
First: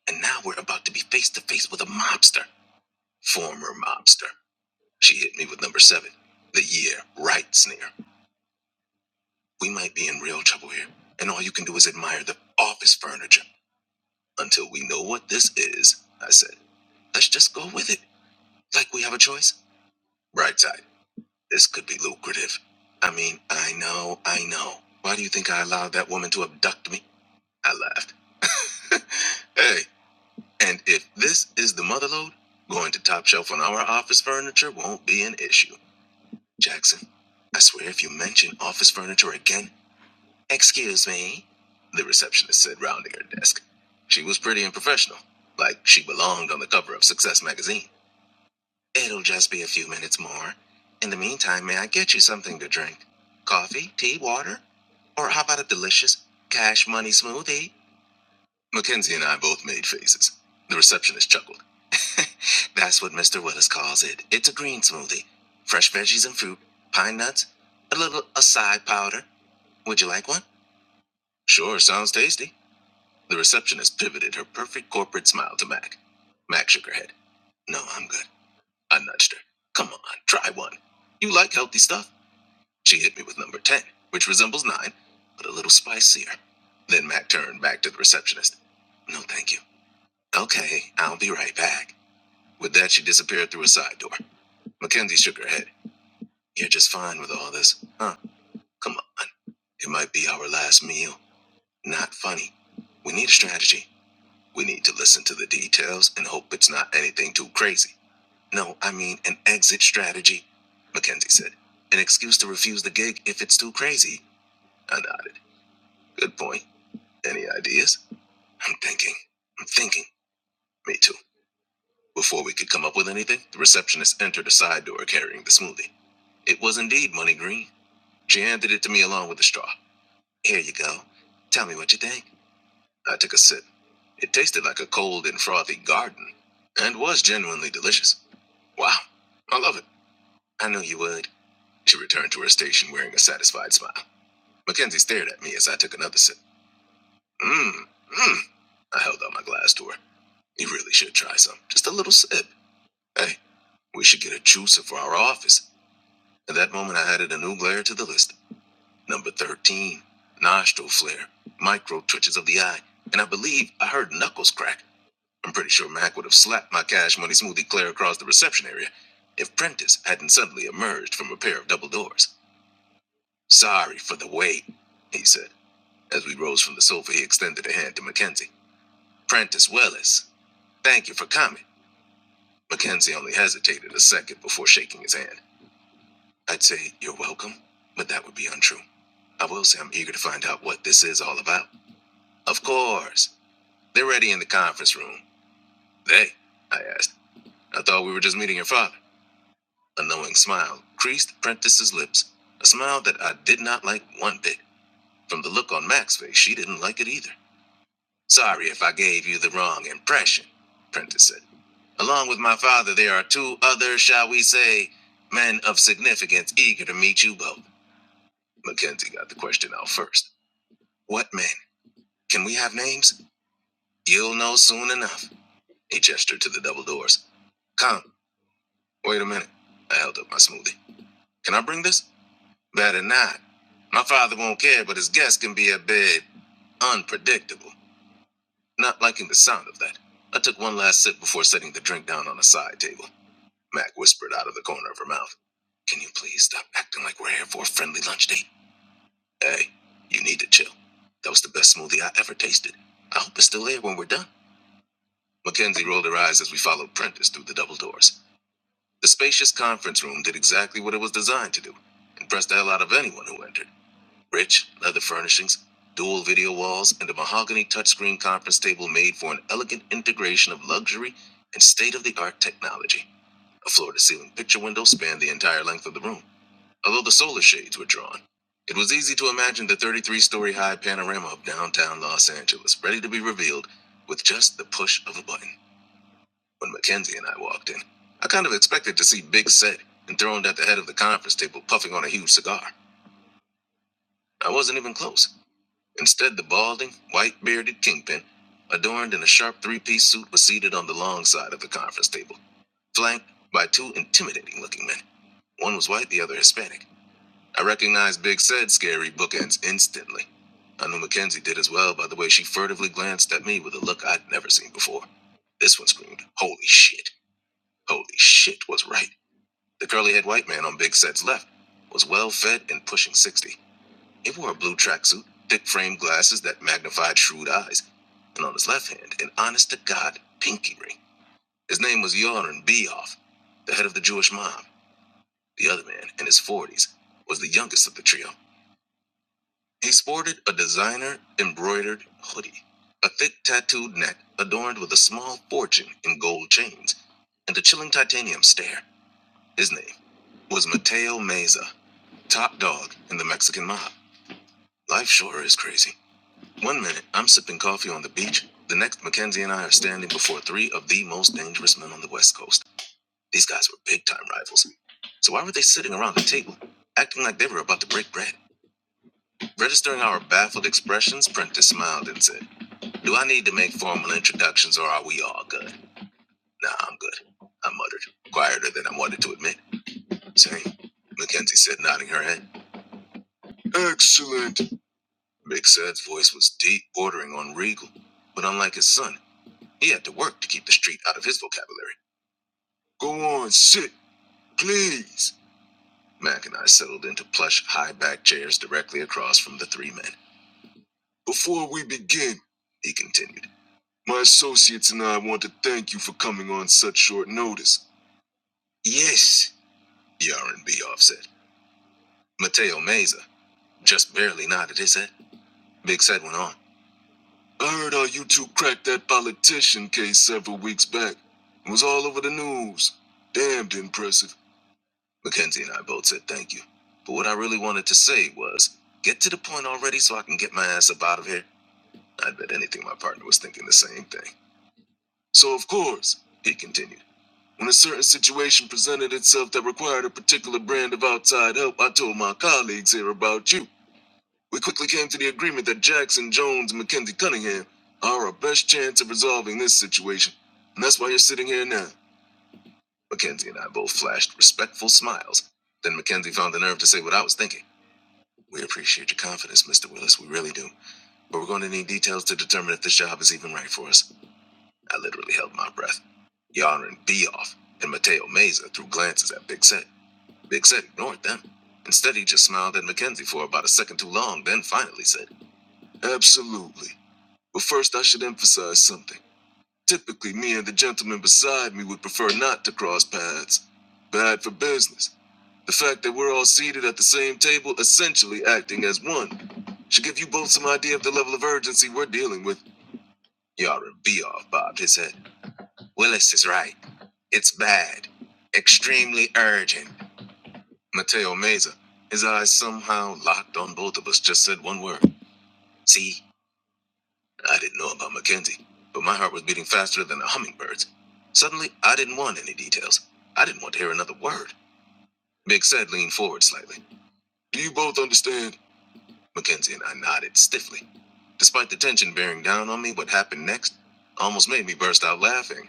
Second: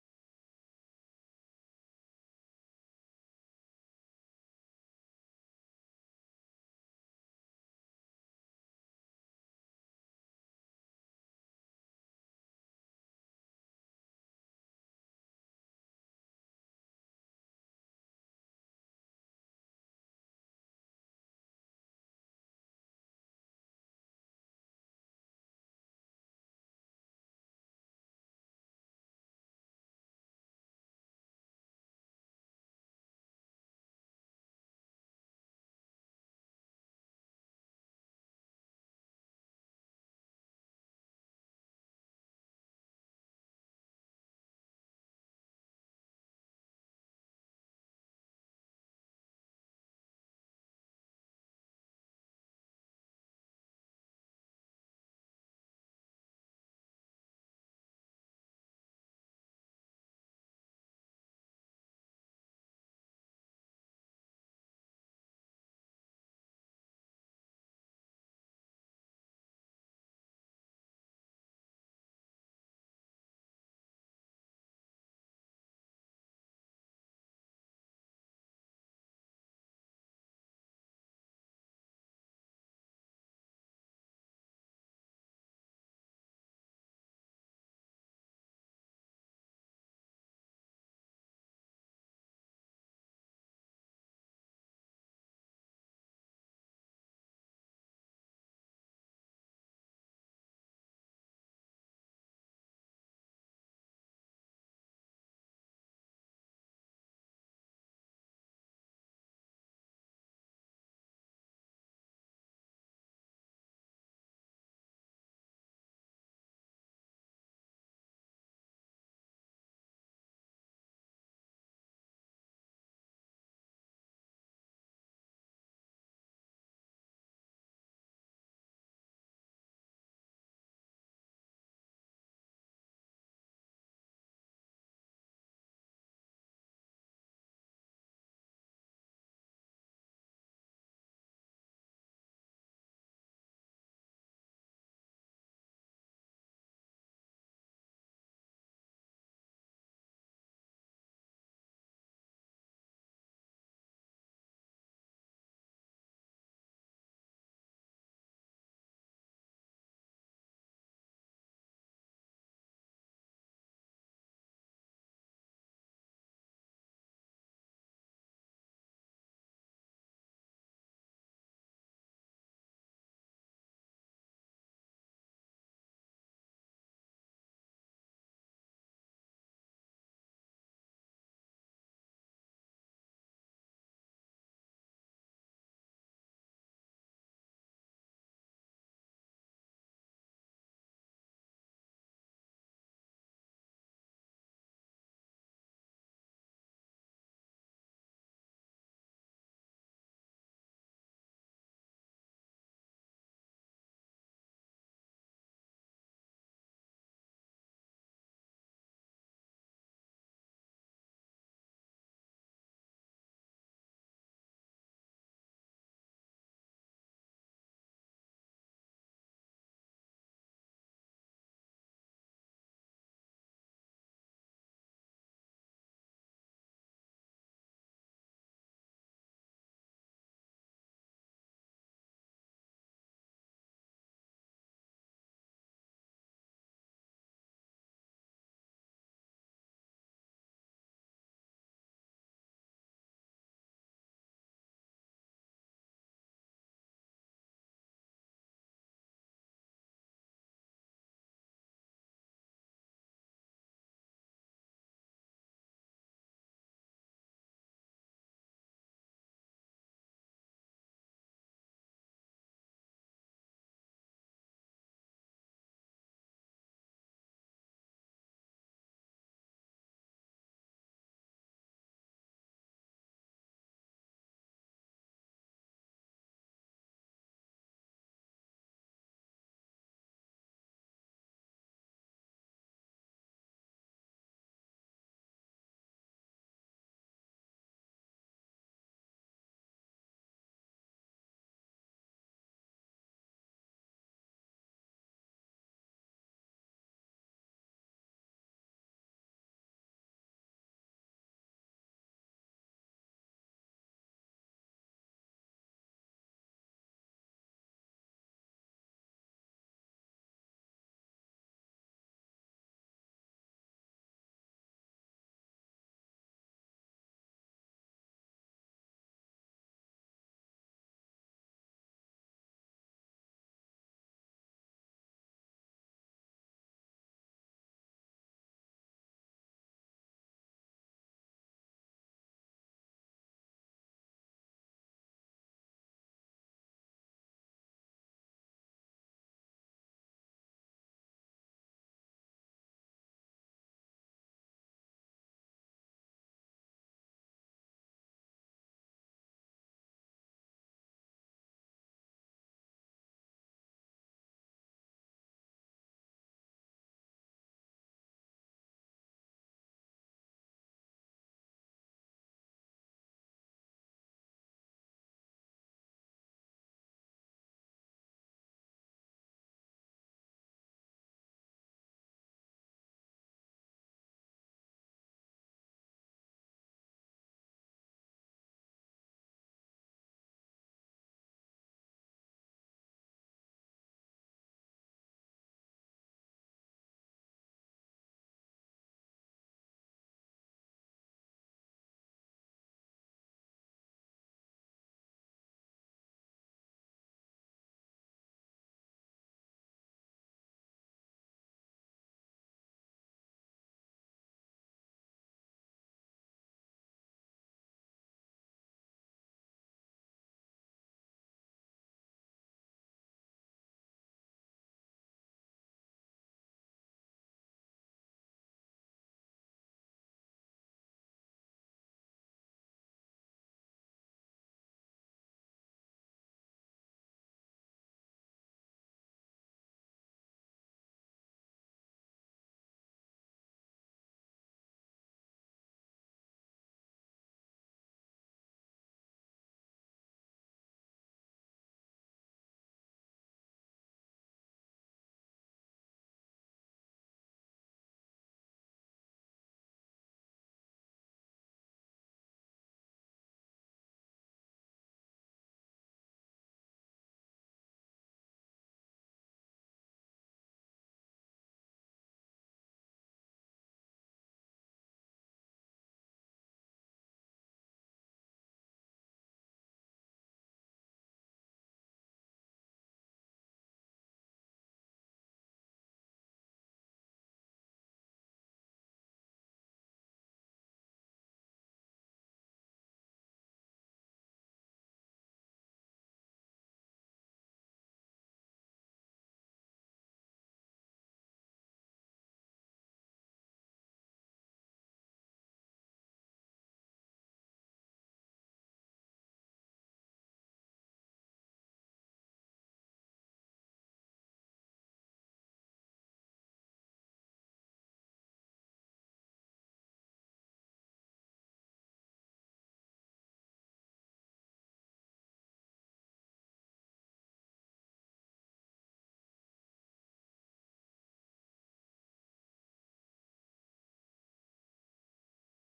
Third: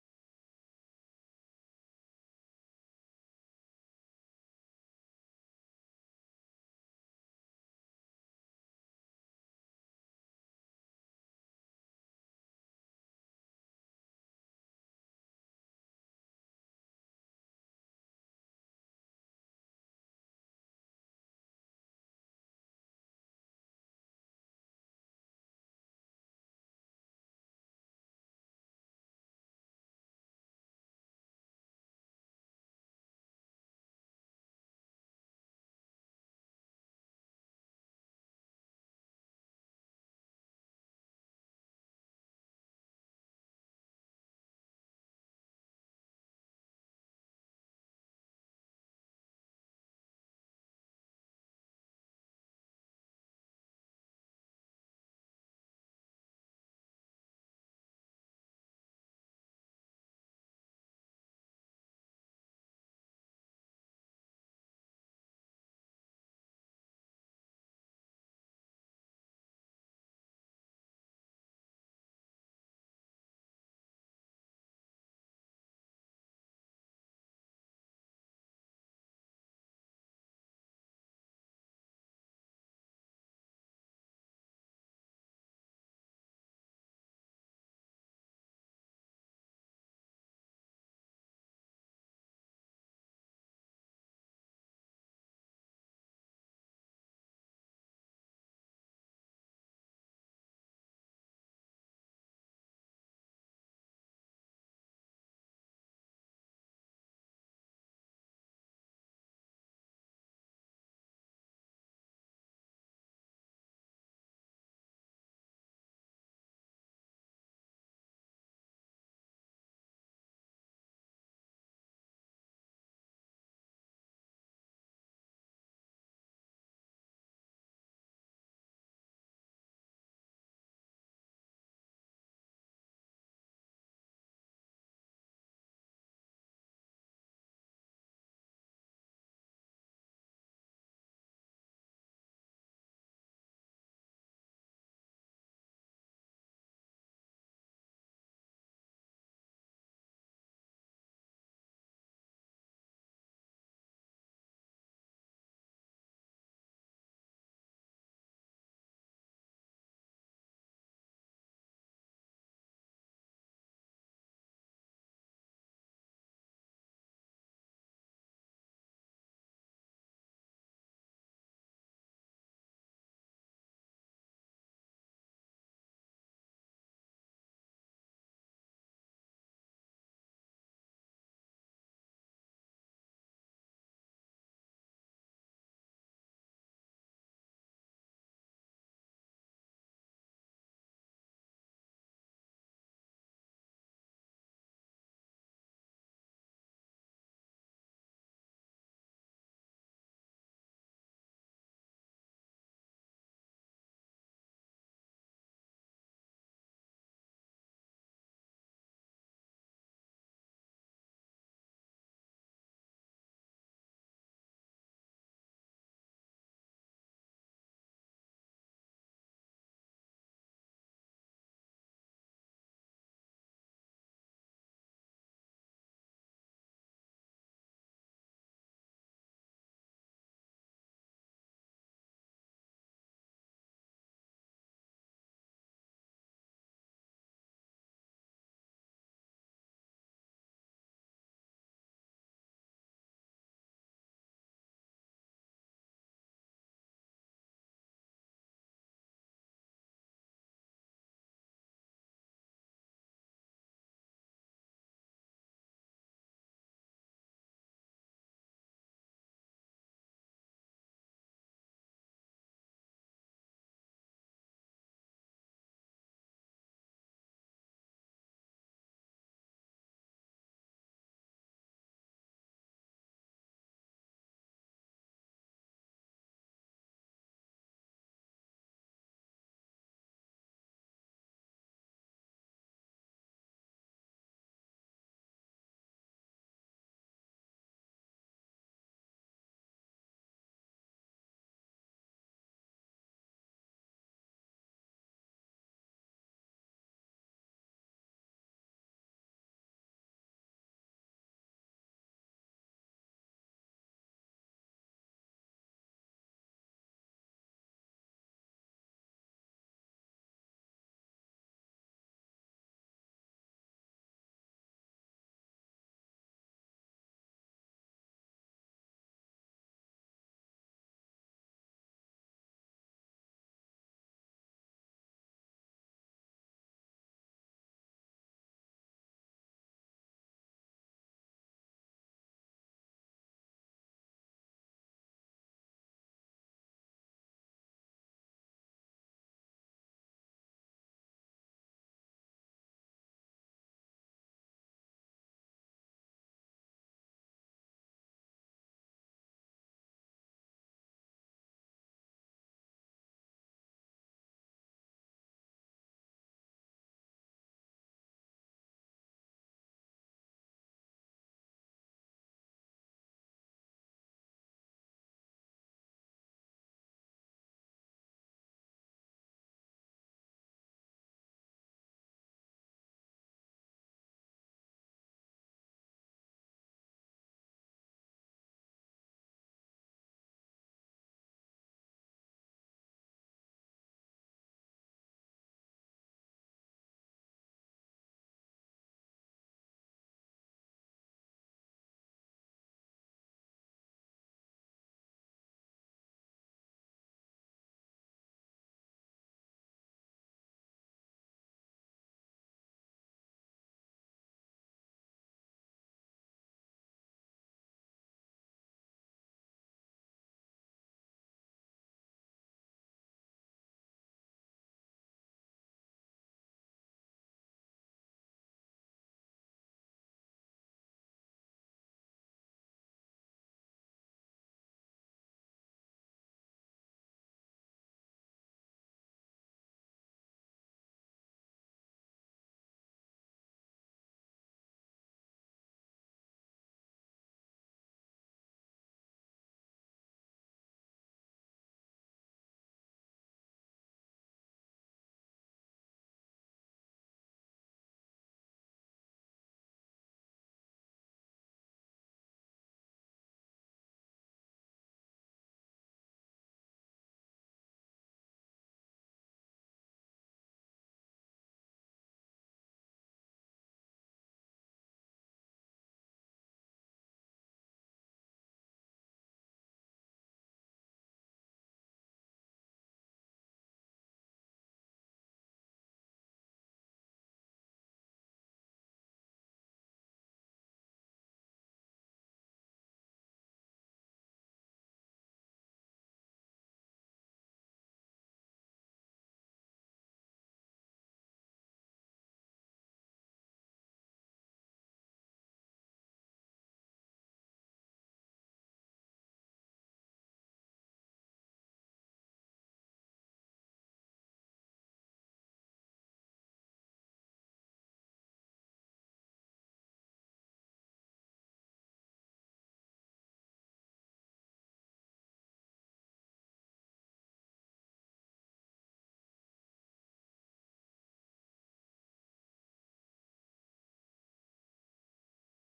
[SPEAKER 1] And now we're about to be face to face with a mobster. Former mobster. She hit me with number seven. The year, right, Sneer. We might be in real trouble here. And all you can do is admire the office furniture. Until we know what this is, I said, let's just go with it. Like we have a choice. Bright side. This could be lucrative. I mean, I know, I know. Why do you think I allowed that woman to abduct me? I laughed. (laughs) hey, And if this is the mother load, going to Top Shelf on our office furniture won't be an issue. Jackson, I swear if you mention office furniture again, excuse me, the receptionist said, rounding her desk. She was pretty and professional, like she belonged on the cover of Success magazine. It'll just be a few minutes more. In the meantime, may I get you something to drink? Coffee, tea, water? Or how about a delicious cash money smoothie? Mackenzie and I both made faces. The receptionist chuckled. (laughs) That's what Mr. Willis calls it. It's a green smoothie. Fresh veggies and fruit, pine nuts, a little acai powder. Would you like one? Sure, sounds tasty. The receptionist pivoted her perfect corporate smile to Mac. Mac shook her head. No, I'm good. I nudged her. Come on, try one. You like healthy stuff? She hit me with number 10, which resembles 9, but a little spicier. Then Mac turned back to the receptionist. No, thank you. Okay, I'll be right back. With that, she disappeared through a side door. Mackenzie shook her head. You're just fine with all this. Huh? Come on. It might be our last meal. Not funny. We need a strategy. We need to listen to the details and hope it's not anything too crazy. No, I mean an exit strategy, Mackenzie said. An excuse to refuse the gig if it's too crazy. I nod. Good point. Any ideas? I'm thinking. I'm thinking. Me too. Before we could come up with anything, the receptionist entered a side door carrying the smoothie. It was indeed money green. She handed it to me along with the straw. Here you go. Tell me what you think. I took a sip. It tasted like a cold and frothy garden and was genuinely delicious. Wow, I love it. I knew you would. She returned to her station wearing a satisfied smile. Mackenzie stared at me as I took another sip. Mmm, mmm. I held out my glass to her. You really should try some. Just a little sip. Hey, we should get a juicer for our office. At that moment, I added a new glare to the list. Number 13, nostril flare, micro twitches of the eye, and I believe I heard knuckles crack. I'm pretty sure Mac would have slapped my cash money smoothie clear across the reception area if Prentice hadn't suddenly emerged from a pair of double doors. Sorry for the wait, he said. As we rose from the sofa, he extended a hand to Mackenzie. Prentice Willis, thank you for coming. Mackenzie only hesitated a second before shaking his hand. I'd say you're welcome, but that would be untrue. I will say I'm eager to find out what this is all about. Of course. They're ready in the conference room. They? I asked. I thought we were just meeting your father. A knowing smile creased Prentice's lips, a smile that I did not like one bit. From the look on Mac's face, she didn't like it either. Sorry if I gave you the wrong impression, Prentice said. Along with my father, there are two other, shall we say, men of significance eager to meet you both. Mackenzie got the question out first. What men? Can we have names? You'll know soon enough. He gestured to the double doors. Come, wait a minute. I held up my smoothie. Can I bring this? Better not. My father won't care, but his guests can be a bit unpredictable. Not liking the sound of that. I took one last sip before setting the drink down on a side table. Mac whispered out of the corner of her mouth. Can you please stop acting like we're here for a friendly lunch date? Hey, you need to chill. That was the best smoothie I ever tasted. I hope it's still there when we're done. Mackenzie rolled her eyes as we followed Prentice through the double doors. The spacious conference room did exactly what it was designed to do impress the hell out of anyone who entered. Rich leather furnishings, dual video walls, and a mahogany touchscreen conference table made for an elegant integration of luxury and state of the art technology. A floor to ceiling picture window spanned the entire length of the room, although the solar shades were drawn. It was easy to imagine the 33 story high panorama of downtown Los Angeles ready to be revealed with just the push of a button. When Mackenzie and I walked in, I kind of expected to see Big Set enthroned at the head of the conference table puffing on a huge cigar. I wasn't even close. Instead, the balding, white bearded kingpin, adorned in a sharp three piece suit, was seated on the long side of the conference table, flanked by two intimidating looking men. One was white, the other Hispanic. I recognized Big Set's scary bookends instantly. I knew Mackenzie did as well by the way she furtively glanced at me with a look I'd never seen before. This one screamed, Holy shit! Holy shit was right. The curly haired white man on Big Set's left was well fed and pushing 60. He wore a blue tracksuit, thick framed glasses that magnified shrewd eyes, and on his left hand, an honest to God pinky ring. His name was Yoram Beoff, the head of the Jewish mob. The other man, in his 40s, was the youngest of the trio. He sported a designer embroidered hoodie, a thick tattooed neck adorned with a small fortune in gold chains, and a chilling titanium stare. His name was Mateo Meza, top dog in the Mexican mob. Life sure is crazy. One minute, I'm sipping coffee on the beach. The next, Mackenzie and I are standing before three of the most dangerous men on the West Coast. These guys were big time rivals. So why were they sitting around the table, acting like they were about to break bread? Registering our baffled expressions, Prentice smiled and said, Do I need to make formal introductions or are we all good? Nah, I'm good. I muttered, quieter than I wanted to admit. Same, Mackenzie said, nodding her head. Excellent. Big Sad's voice was deep, bordering on regal, but unlike his son, he had to work to keep the street out of his vocabulary. Go on, sit, please. Mac and I settled into plush, high back chairs directly across from the three men. Before we begin, he continued, my associates and I want to thank you for coming on such short notice. Yes, Yaron B. said. Mateo Meza just barely nodded his head. Big Sad went on. I heard how you two cracked that politician case several weeks back. It was all over the news. Damned impressive. Mackenzie and I both said thank you. But what I really wanted to say was get to the point already so I can get my ass up out of here. I bet anything my partner was thinking the same thing. So, of course, he continued, when a certain situation presented itself that required a particular brand of outside help, I told my colleagues here about you. We quickly came to the agreement that Jackson, Jones, and Mackenzie Cunningham are our best chance of resolving this situation. And that's why you're sitting here now. Mackenzie and I both flashed respectful smiles. Then Mackenzie found the nerve to say what I was thinking. We appreciate your confidence, Mr. Willis, we really do. But we're going to need details to determine if this job is even right for us. I literally held my breath. Yarn and Beoff and Mateo Meza threw glances at Big Set. Big Set ignored them. Instead, he just smiled at Mackenzie for about a second too long, then finally said, Absolutely. But first, I should emphasize something. Typically, me and the gentleman beside me would prefer not to cross paths. Bad for business. The fact that we're all seated at the same table, essentially acting as one, should give you both some idea of the level of urgency we're dealing with. Yara off, bobbed his head. Willis is right. It's bad. Extremely urgent. Mateo Meza, his eyes somehow locked on both of us, just said one word. See? I didn't know about Mackenzie, but my heart was beating faster than a hummingbird's. Suddenly, I didn't want any details. I didn't want to hear another word. Big Sed leaned forward slightly. Do you both understand? Mackenzie and I nodded stiffly. Despite the tension bearing down on me, what happened next almost made me burst out laughing.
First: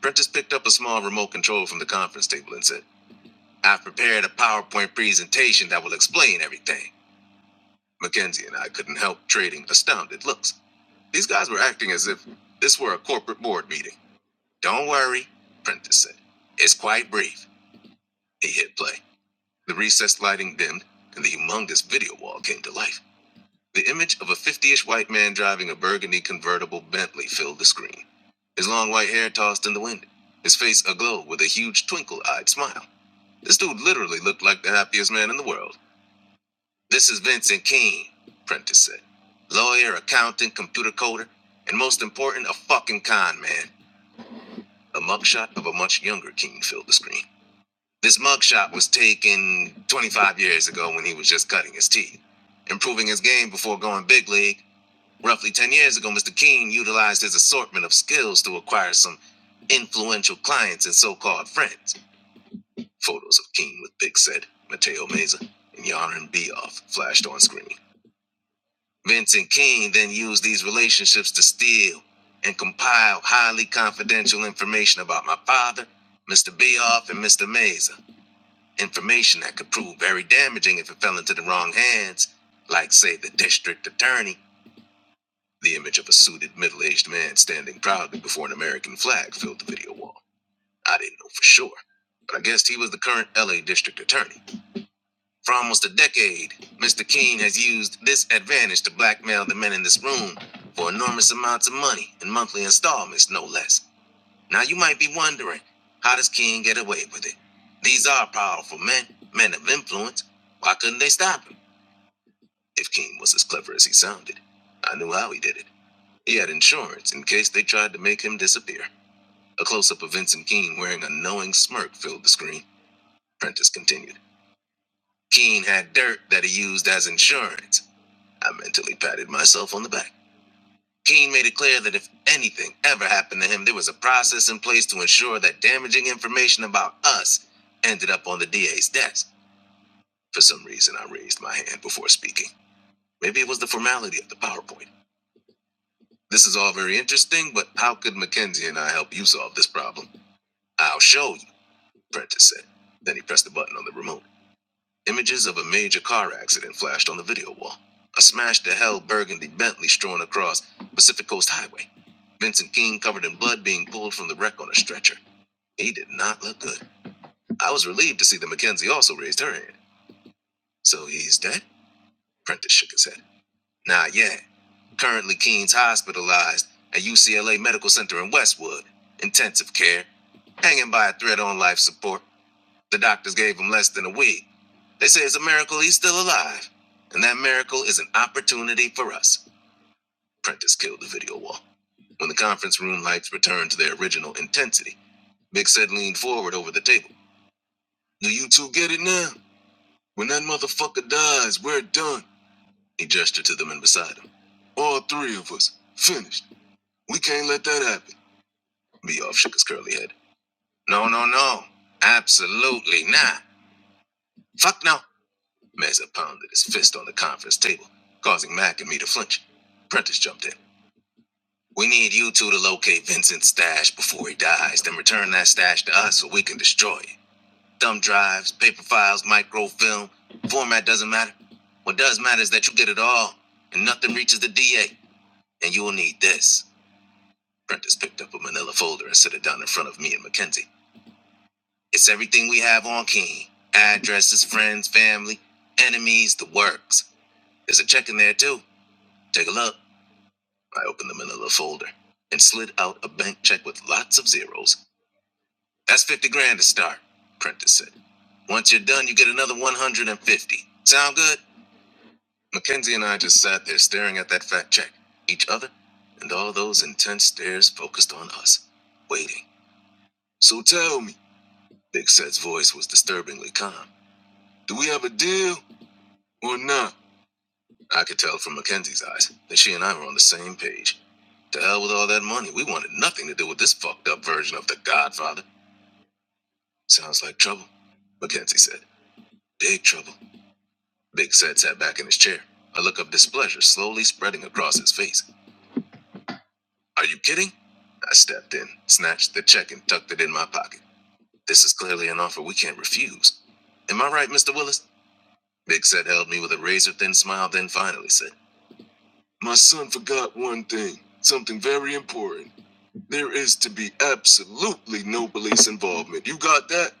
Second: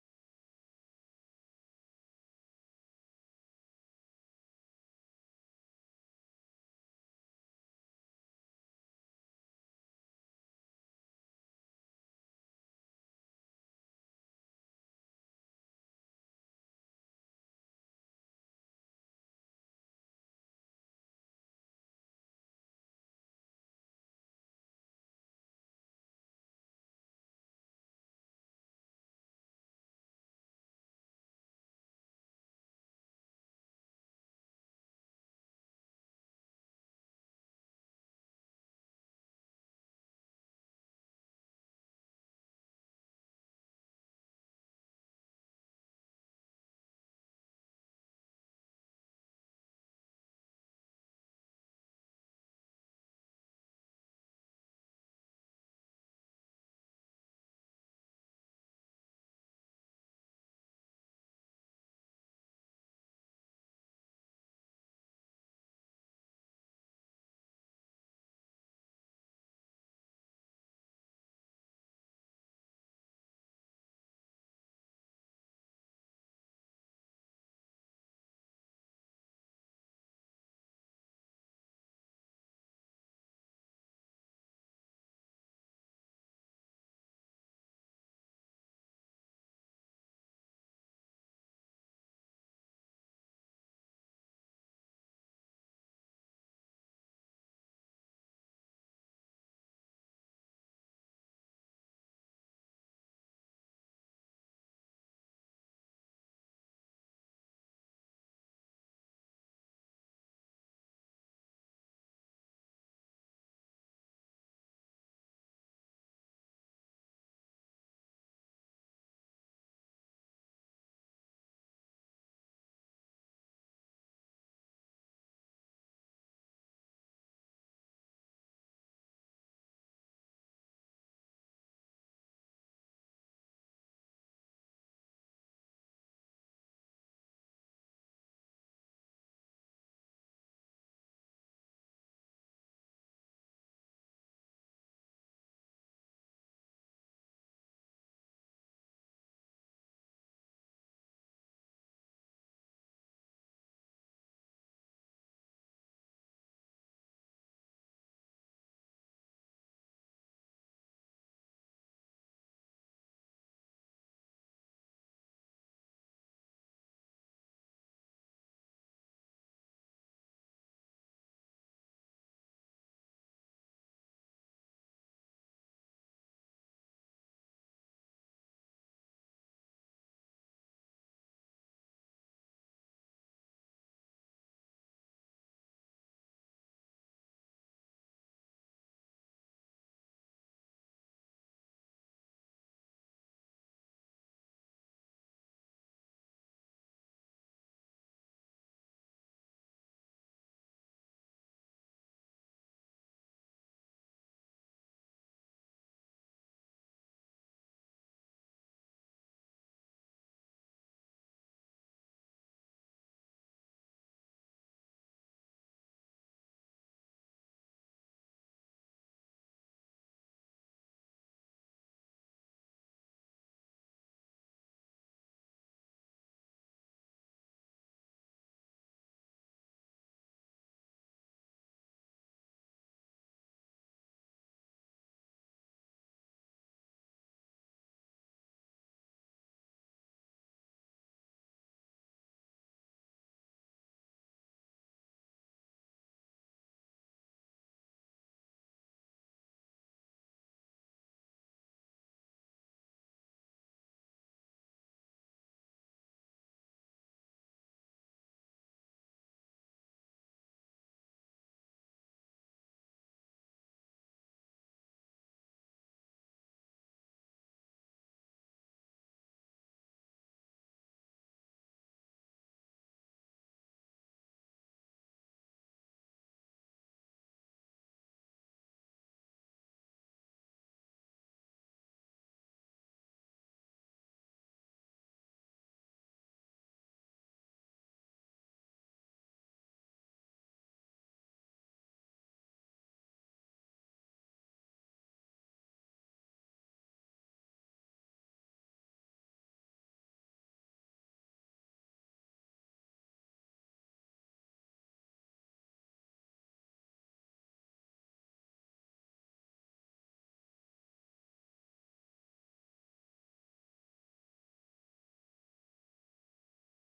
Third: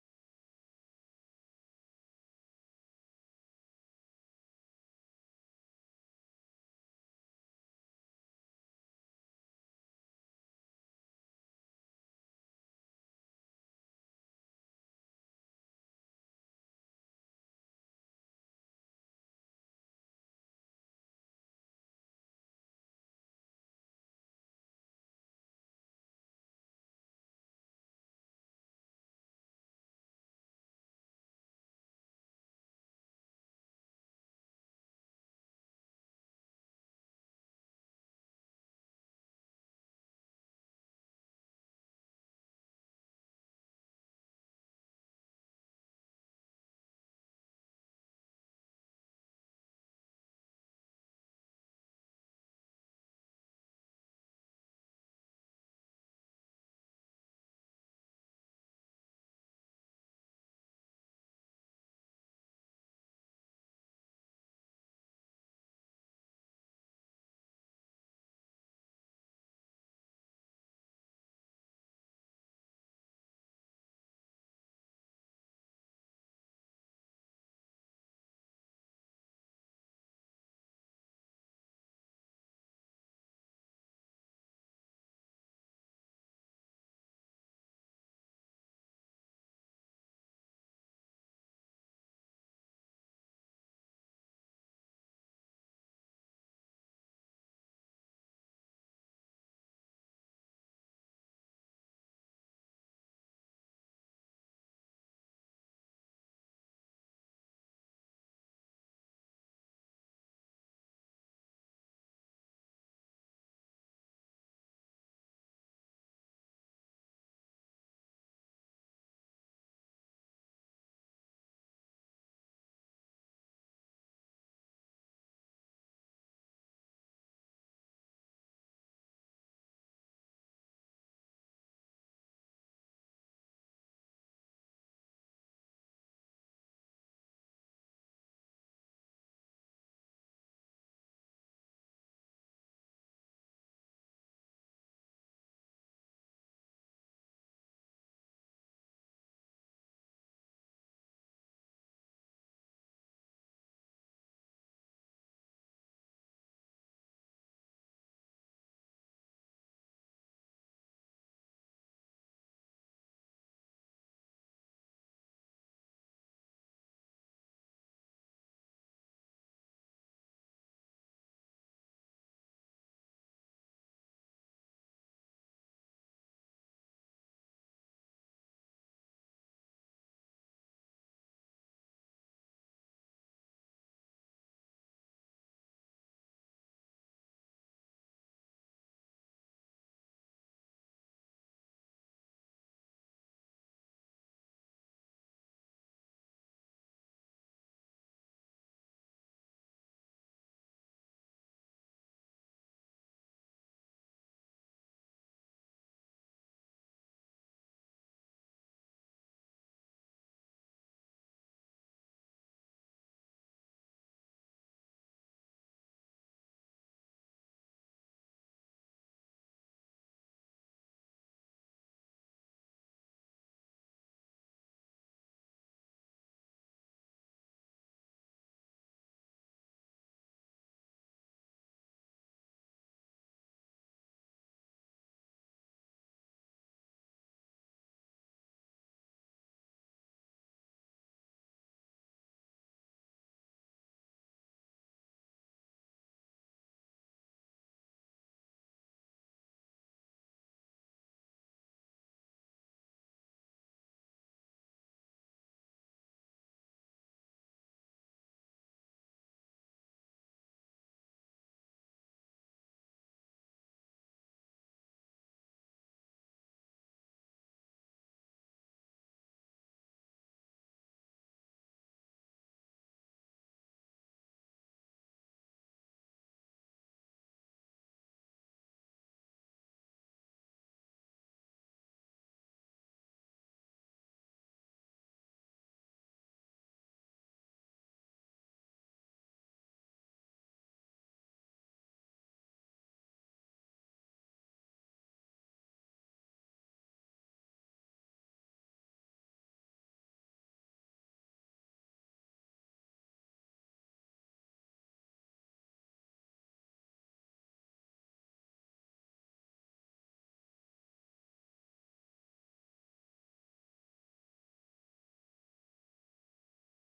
[SPEAKER 1] Prentice picked up a small remote control from the conference table and said, I've prepared a PowerPoint presentation that will explain everything. Mackenzie and I couldn't help trading astounded looks. These guys were acting as if this were a corporate board meeting. Don't worry, Prentice said. It's quite brief. He hit play. The recessed lighting dimmed, and the humongous video wall came to life. The image of a 50 ish white man driving a burgundy convertible Bentley filled the screen, his long white hair tossed in the wind, his face aglow with a huge twinkle eyed smile. This dude literally looked like the happiest man in the world. This is Vincent Keene, Prentice said. Lawyer, accountant, computer coder, and most important, a fucking con man. A mugshot of a much younger Keene filled the screen. This mugshot was taken 25 years ago when he was just cutting his teeth. Improving his game before going big league, roughly 10 years ago, Mr. Keene utilized his assortment of skills to acquire some influential clients and so called friends. Photos of Keene with Big Set, Mateo Meza, and Yarn Beoff flashed on screen. Vincent Keene then used these relationships to steal and compile highly confidential information about my father, Mr. Beoff, and Mr. Meza. Information that could prove very damaging if it fell into the wrong hands, like, say, the district attorney. The image of a suited middle aged man standing proudly before an American flag filled the video wall. I didn't know for sure, but I guessed he was the current LA district attorney. For almost a decade, Mr. King has used this advantage to blackmail the men in this room for enormous amounts of money in monthly installments, no less. Now you might be wondering, how does King get away with it? These are powerful men, men of influence. Why couldn't they stop him? If King was as clever as he sounded, I knew how he did it. He had insurance in case they tried to make him disappear. A close up of Vincent Keene wearing a knowing smirk filled the screen. Prentice continued. Keene had dirt that he used as insurance. I mentally patted myself on the back. King made it clear that if anything ever happened to him, there was a process in place to ensure that damaging information about us ended up on the DA's desk. For some reason, I raised my hand before speaking. Maybe it was the formality of the PowerPoint. This is all very interesting, but how could Mackenzie and I help you solve this problem? I'll show you, Prentice said. Then he pressed the button on the remote. Images of a major car accident flashed on the video wall. A smashed to hell burgundy Bentley strewn across Pacific Coast Highway. Vincent King covered in blood being pulled from the wreck on a stretcher. He did not look good. I was relieved to see that Mackenzie also raised her hand. So he's dead? Prentice shook his head. Nah, yeah. Currently, Keen's hospitalized at UCLA Medical Center in Westwood. Intensive care. Hanging by a thread on life support. The doctors gave him less than a week. They say it's a miracle he's still alive. And that miracle is an opportunity for us. Prentice killed the video wall. When the conference room lights returned to their original intensity, Big Sid leaned forward over the table. Do you two get it now? When that motherfucker dies, we're done. He gestured to the men beside him. All three of us. Finished. We can't let that happen. Beoff shook his curly head. No, no, no. Absolutely not. Fuck no. Meza pounded his fist on the conference table, causing Mac and me to flinch. Prentice jumped in. We need you two to locate Vincent's stash before he dies, then return that stash to us so we can destroy it. Thumb drives, paper files, microfilm, format doesn't matter. What does matter is that you get it all, and nothing reaches the DA. And you will need this. Prentice picked up a manila folder and set it down in front of me and Mackenzie. It's everything we have on Keen addresses, friends, family, enemies, the works. There's a check in there, too. Take a look. I opened the manila folder and slid out a bank check with lots of zeros. That's 50 grand to start, Prentice said. Once you're done, you get another 150. Sound good? Mackenzie and I just sat there staring at that fat check, each other, and all those intense stares focused on us, waiting. So tell me, Big Set's voice was disturbingly calm. Do we have a deal or not? I could tell from Mackenzie's eyes that she and I were on the same page. To hell with all that money. We wanted nothing to do with this fucked up version of The Godfather. Sounds like trouble, Mackenzie said. Big trouble. Big said sat back in his chair, a look of displeasure slowly spreading across his face. Are you kidding? I stepped in, snatched the check, and tucked it in my pocket. This is clearly an offer we can't refuse. Am I right, Mr. Willis? Big said held me with a razor thin smile, then finally said, My son forgot one thing, something very important. There is to be absolutely no police involvement. You got that?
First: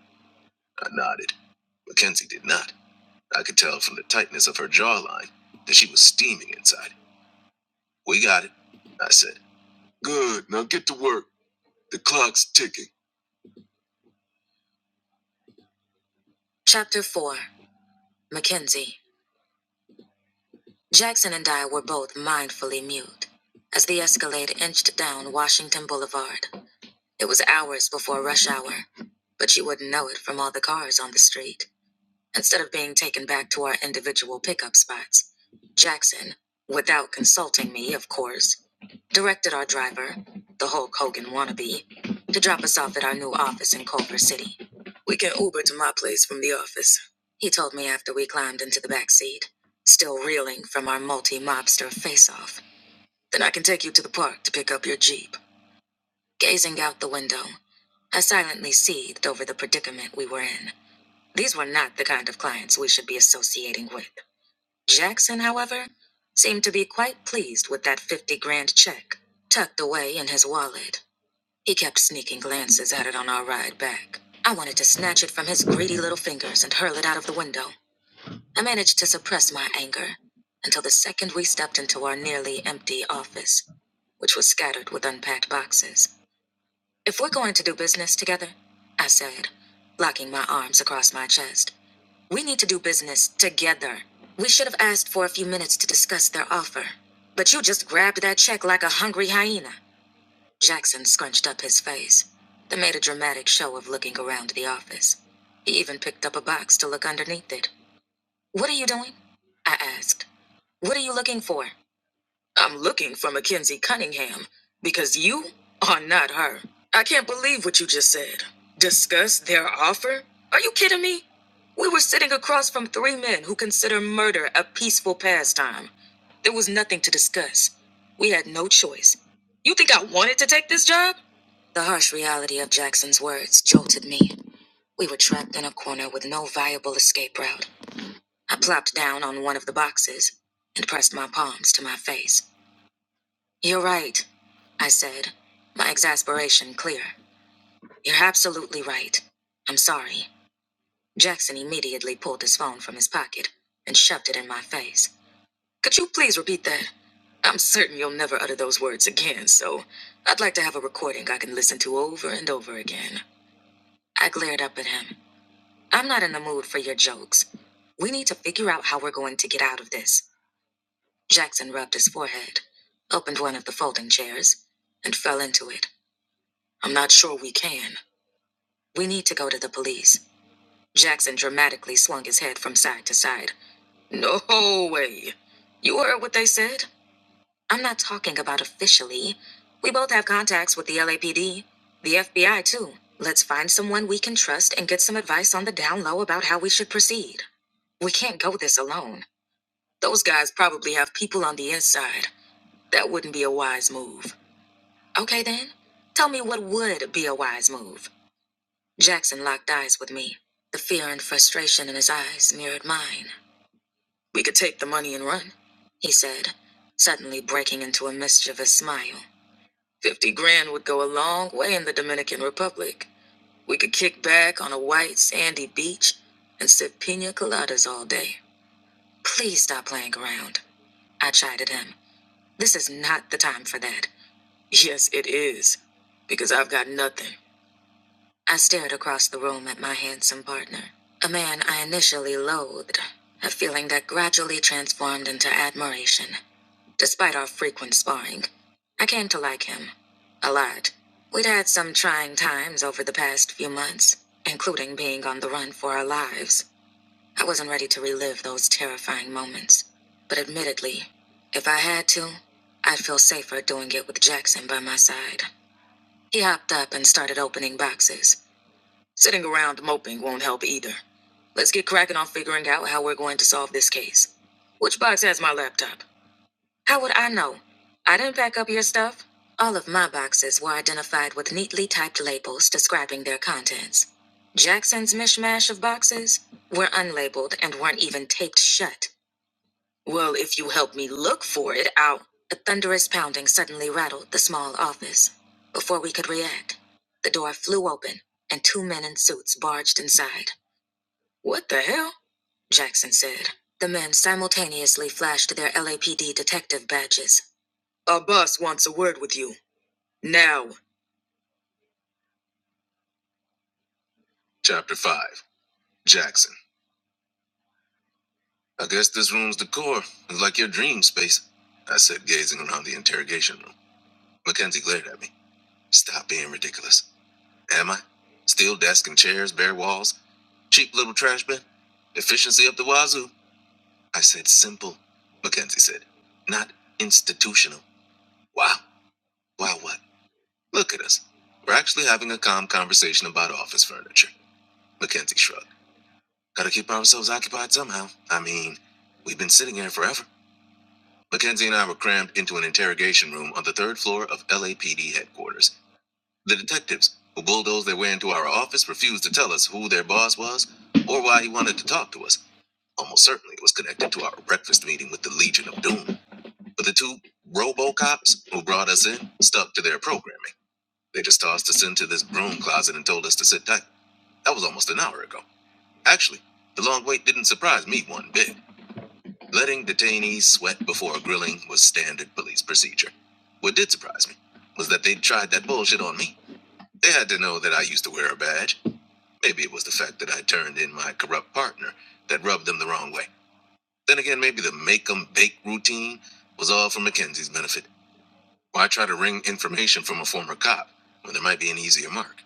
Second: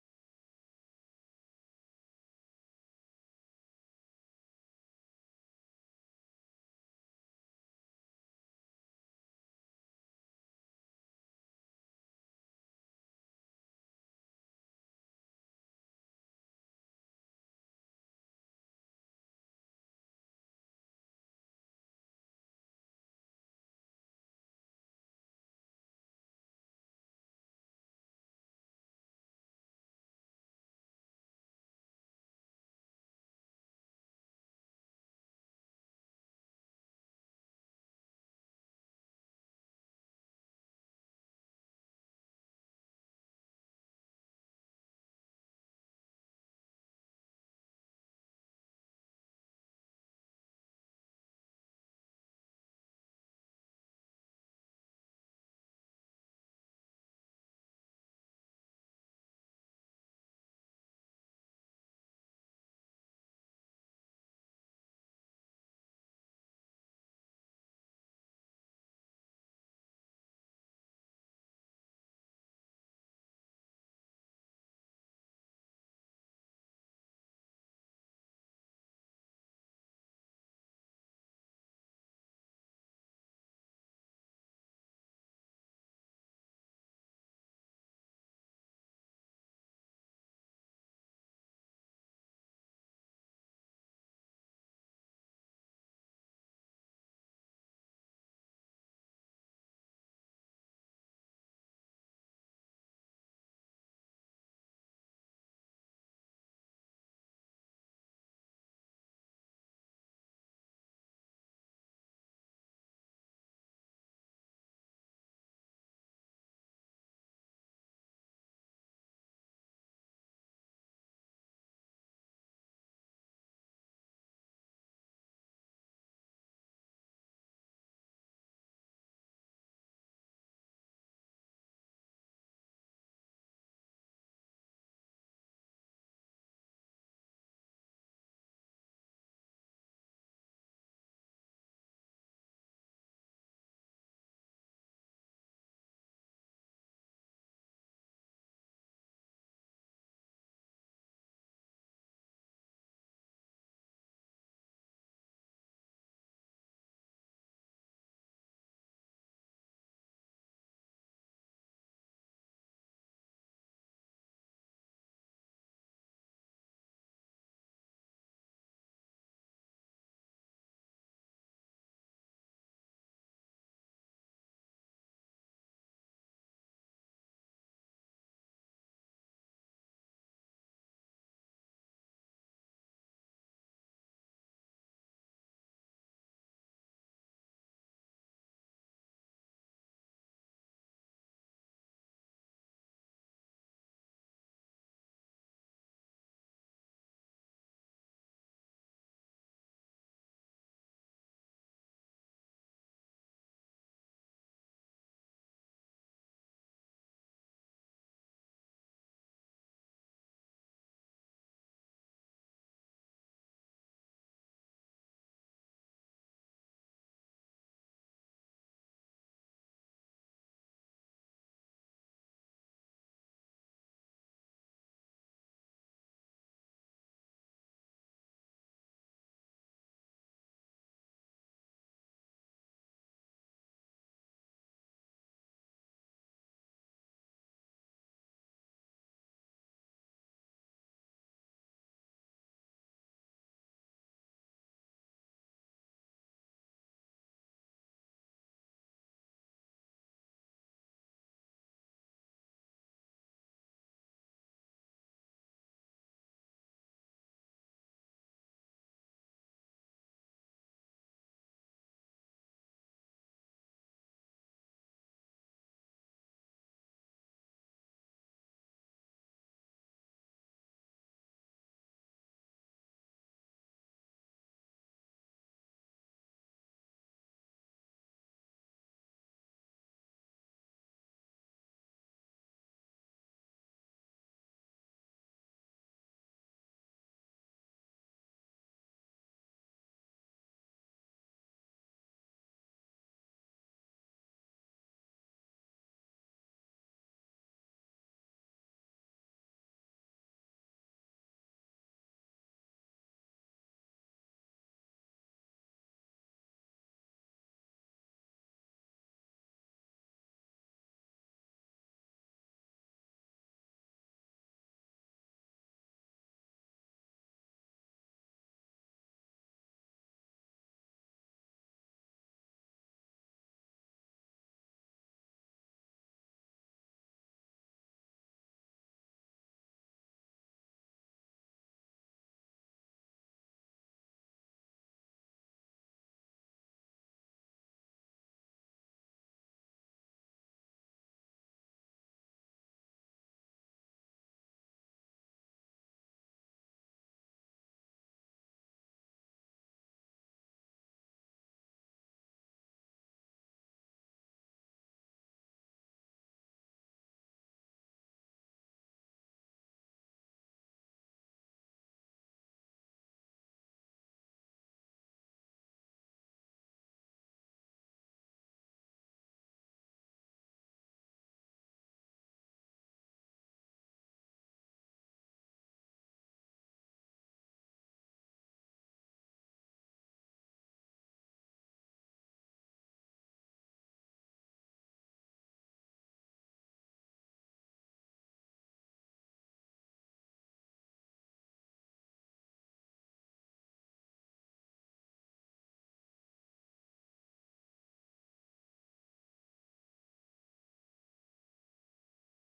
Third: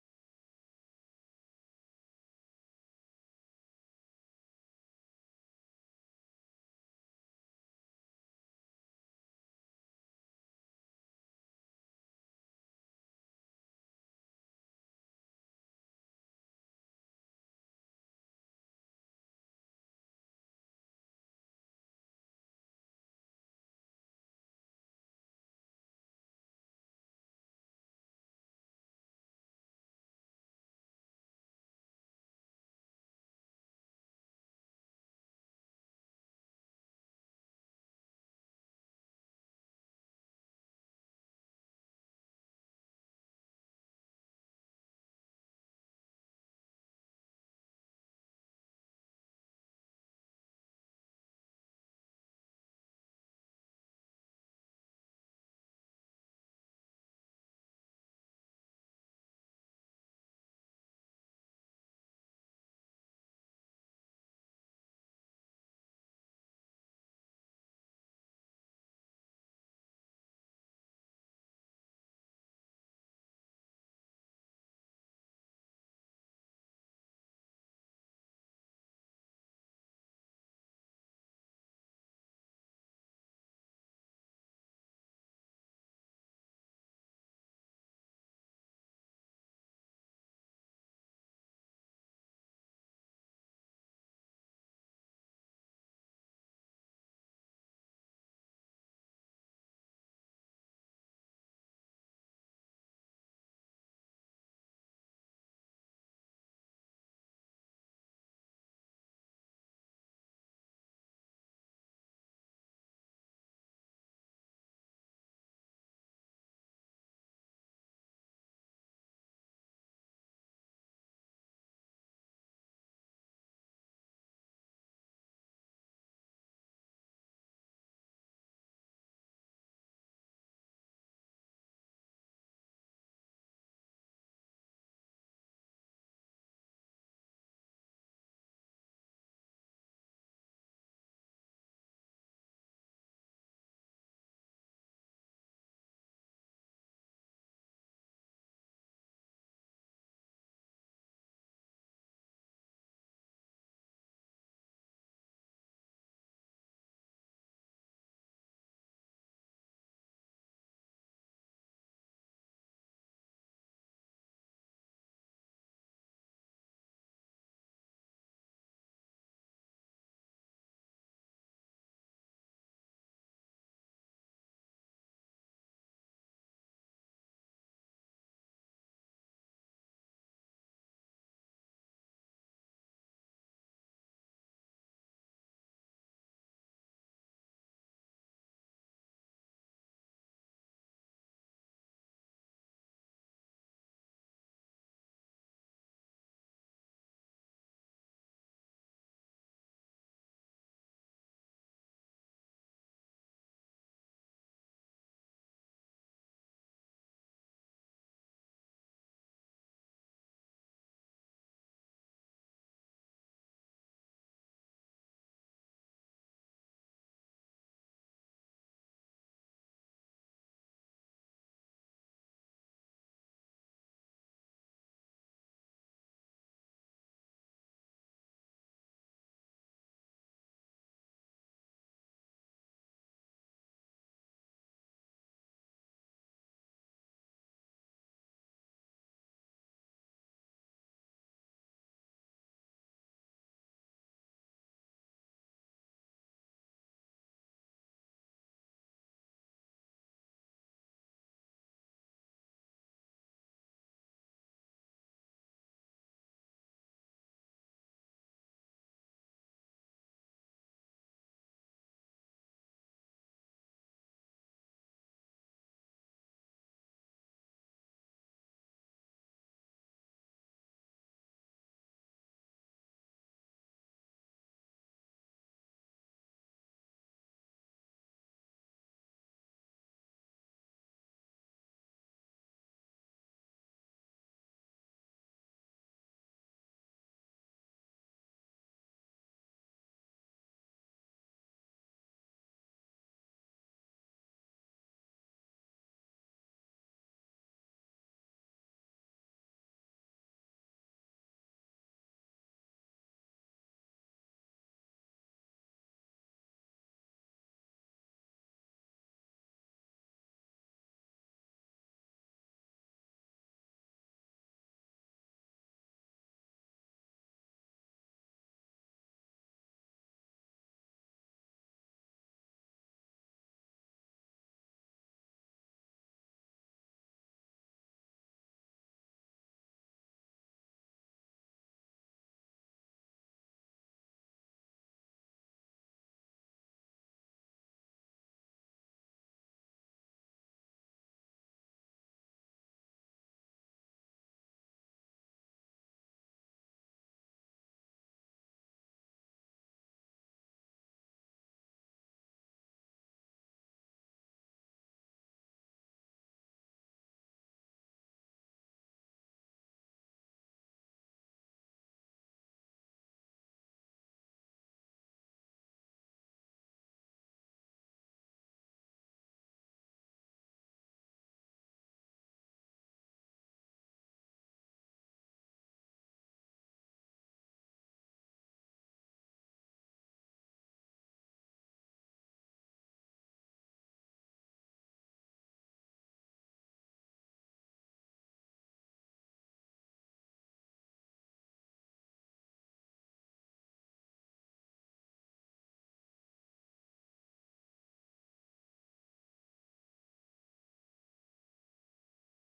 [SPEAKER 1] I nodded. Mackenzie did not. I could tell from the tightness of her jawline that she was steaming inside. We got it, I said. Good, now get to work. The clock's ticking. Chapter 4 Mackenzie. Jackson and I were both mindfully mute. As the Escalade inched down Washington Boulevard, it was hours before rush hour, but you wouldn't know it from all the cars on the street. instead of being taken back to our individual pickup spots. Jackson, without consulting me, of course, directed our driver, the Hulk Hogan wannabe, to drop us off at our new office in Culver City. We can Uber to my place from the office, he told me after we climbed into the back seat, still reeling from our multi mobster face off. Then I can take you to the park to pick up your Jeep. Gazing out the window, I silently seethed over the predicament we were in. These were not the kind of clients we should be associating with. Jackson, however, seemed to be quite pleased with that 50 grand check tucked away in his wallet. He kept sneaking glances at it on our ride back. I wanted to snatch it from his greedy little fingers and hurl it out of the window. I managed to suppress my anger until the second we stepped into our nearly empty office, which was scattered with unpacked boxes. If we're going to do business together, I said, locking my arms across my chest. We need to do business together. We should have asked for a few minutes to discuss their offer. But you just grabbed that check like a hungry hyena. Jackson scrunched up his face. They made a dramatic show of looking around the office. He even picked up a box to look underneath it. What are you doing? I asked. What are you looking for? I'm looking for Mackenzie Cunningham because you are not her. I can't believe what you just said. Discuss their offer? Are you kidding me? We were sitting across from three men who consider murder a peaceful pastime. There was nothing to discuss. We had no choice. You think I wanted to take this job? The harsh reality of Jackson's words jolted me. We were trapped in a corner with no viable escape route. I plopped down on one of the boxes and pressed my palms to my face. You're right, I said, my exasperation clear. You're absolutely right. I'm sorry. Jackson immediately pulled his phone from his pocket and shoved it in my face. Could you please repeat that? I'm certain you'll never utter those words again, so I'd like to have a recording I can listen to over and over again. I glared up at him. I'm not in the mood for your jokes. We need to figure out how we're going to get out of this. Jackson rubbed his forehead, opened one of the folding chairs, and fell into it. I'm not sure we can. We need to go to the police. Jackson dramatically swung his head from side to side. No way. You heard what they said? I'm not talking about officially. We both have contacts with the LAPD, the FBI, too. Let's find someone we can trust and get some advice on the down low about how we should proceed. We can't go this alone. Those guys probably have people on the inside. That wouldn't be a wise move. Okay, then. Tell me what would be a wise move. Jackson locked eyes with me. The fear and frustration in his eyes mirrored mine. We could take the money and run, he said, suddenly breaking into a mischievous smile. Fifty grand would go a long way in the Dominican Republic. We could kick back on a white, sandy beach and sip pina coladas all day. Please stop playing around, I chided him. This is not the time for that. Yes, it is, because I've got nothing. I stared across the room at my handsome partner, a man I initially loathed, a feeling that gradually transformed into admiration, despite our frequent sparring. I came to like him. A lot. We'd had some trying times over the past few months, including being on the run for our lives. I wasn't ready to relive those terrifying moments. But admittedly, if I had to, I'd feel safer doing it with Jackson by my side. He hopped up and started opening boxes Sitting around moping won't help either. Let's get cracking on figuring out how we're going to solve this case. Which box has my laptop? How would I know? I didn't pack up your stuff. All of my boxes were identified with neatly typed labels describing their contents. Jackson's mishmash of boxes were unlabeled and weren't even taped shut. Well, if you help me look for it, I'll. A thunderous pounding suddenly rattled the small office. Before we could react, the door flew open and two men in suits barged inside. What the hell? Jackson said. The men simultaneously flashed their LAPD detective badges. Our boss wants a word with you. Now. Chapter 5 Jackson. I guess this room's decor is like your dream space, I said, gazing around the interrogation room. Mackenzie glared at me. Stop being ridiculous. Am I? Steel desk and chairs, bare walls, cheap little trash bin. Efficiency up the wazoo. I said simple, Mackenzie said. Not institutional. Wow. Wow, what? Look at us. We're actually having a calm conversation about office furniture. Mackenzie shrugged. Gotta keep ourselves occupied somehow. I mean, we've been sitting here forever. Mackenzie and I were crammed into an interrogation room on the third floor of LAPD headquarters. The detectives who bulldozed their way into our office refused to tell us who their boss was or why he wanted to talk to us. Almost certainly it was connected to our breakfast meeting with the Legion of Doom. But the two Robo cops who brought us in stuck to their programming. They just tossed us into this broom closet and told us to sit tight. That was almost an hour ago. Actually, the long wait didn't surprise me one bit. Letting detainees sweat before grilling was standard police procedure. What did surprise me was that they tried that bullshit on me. They had to know that I used to wear a badge. Maybe it was the fact that I turned in my corrupt partner that rubbed them the wrong way. Then again, maybe the make 'em bake routine was all for Mackenzie's benefit. Why try to wring information from a former cop when there might be an easier mark?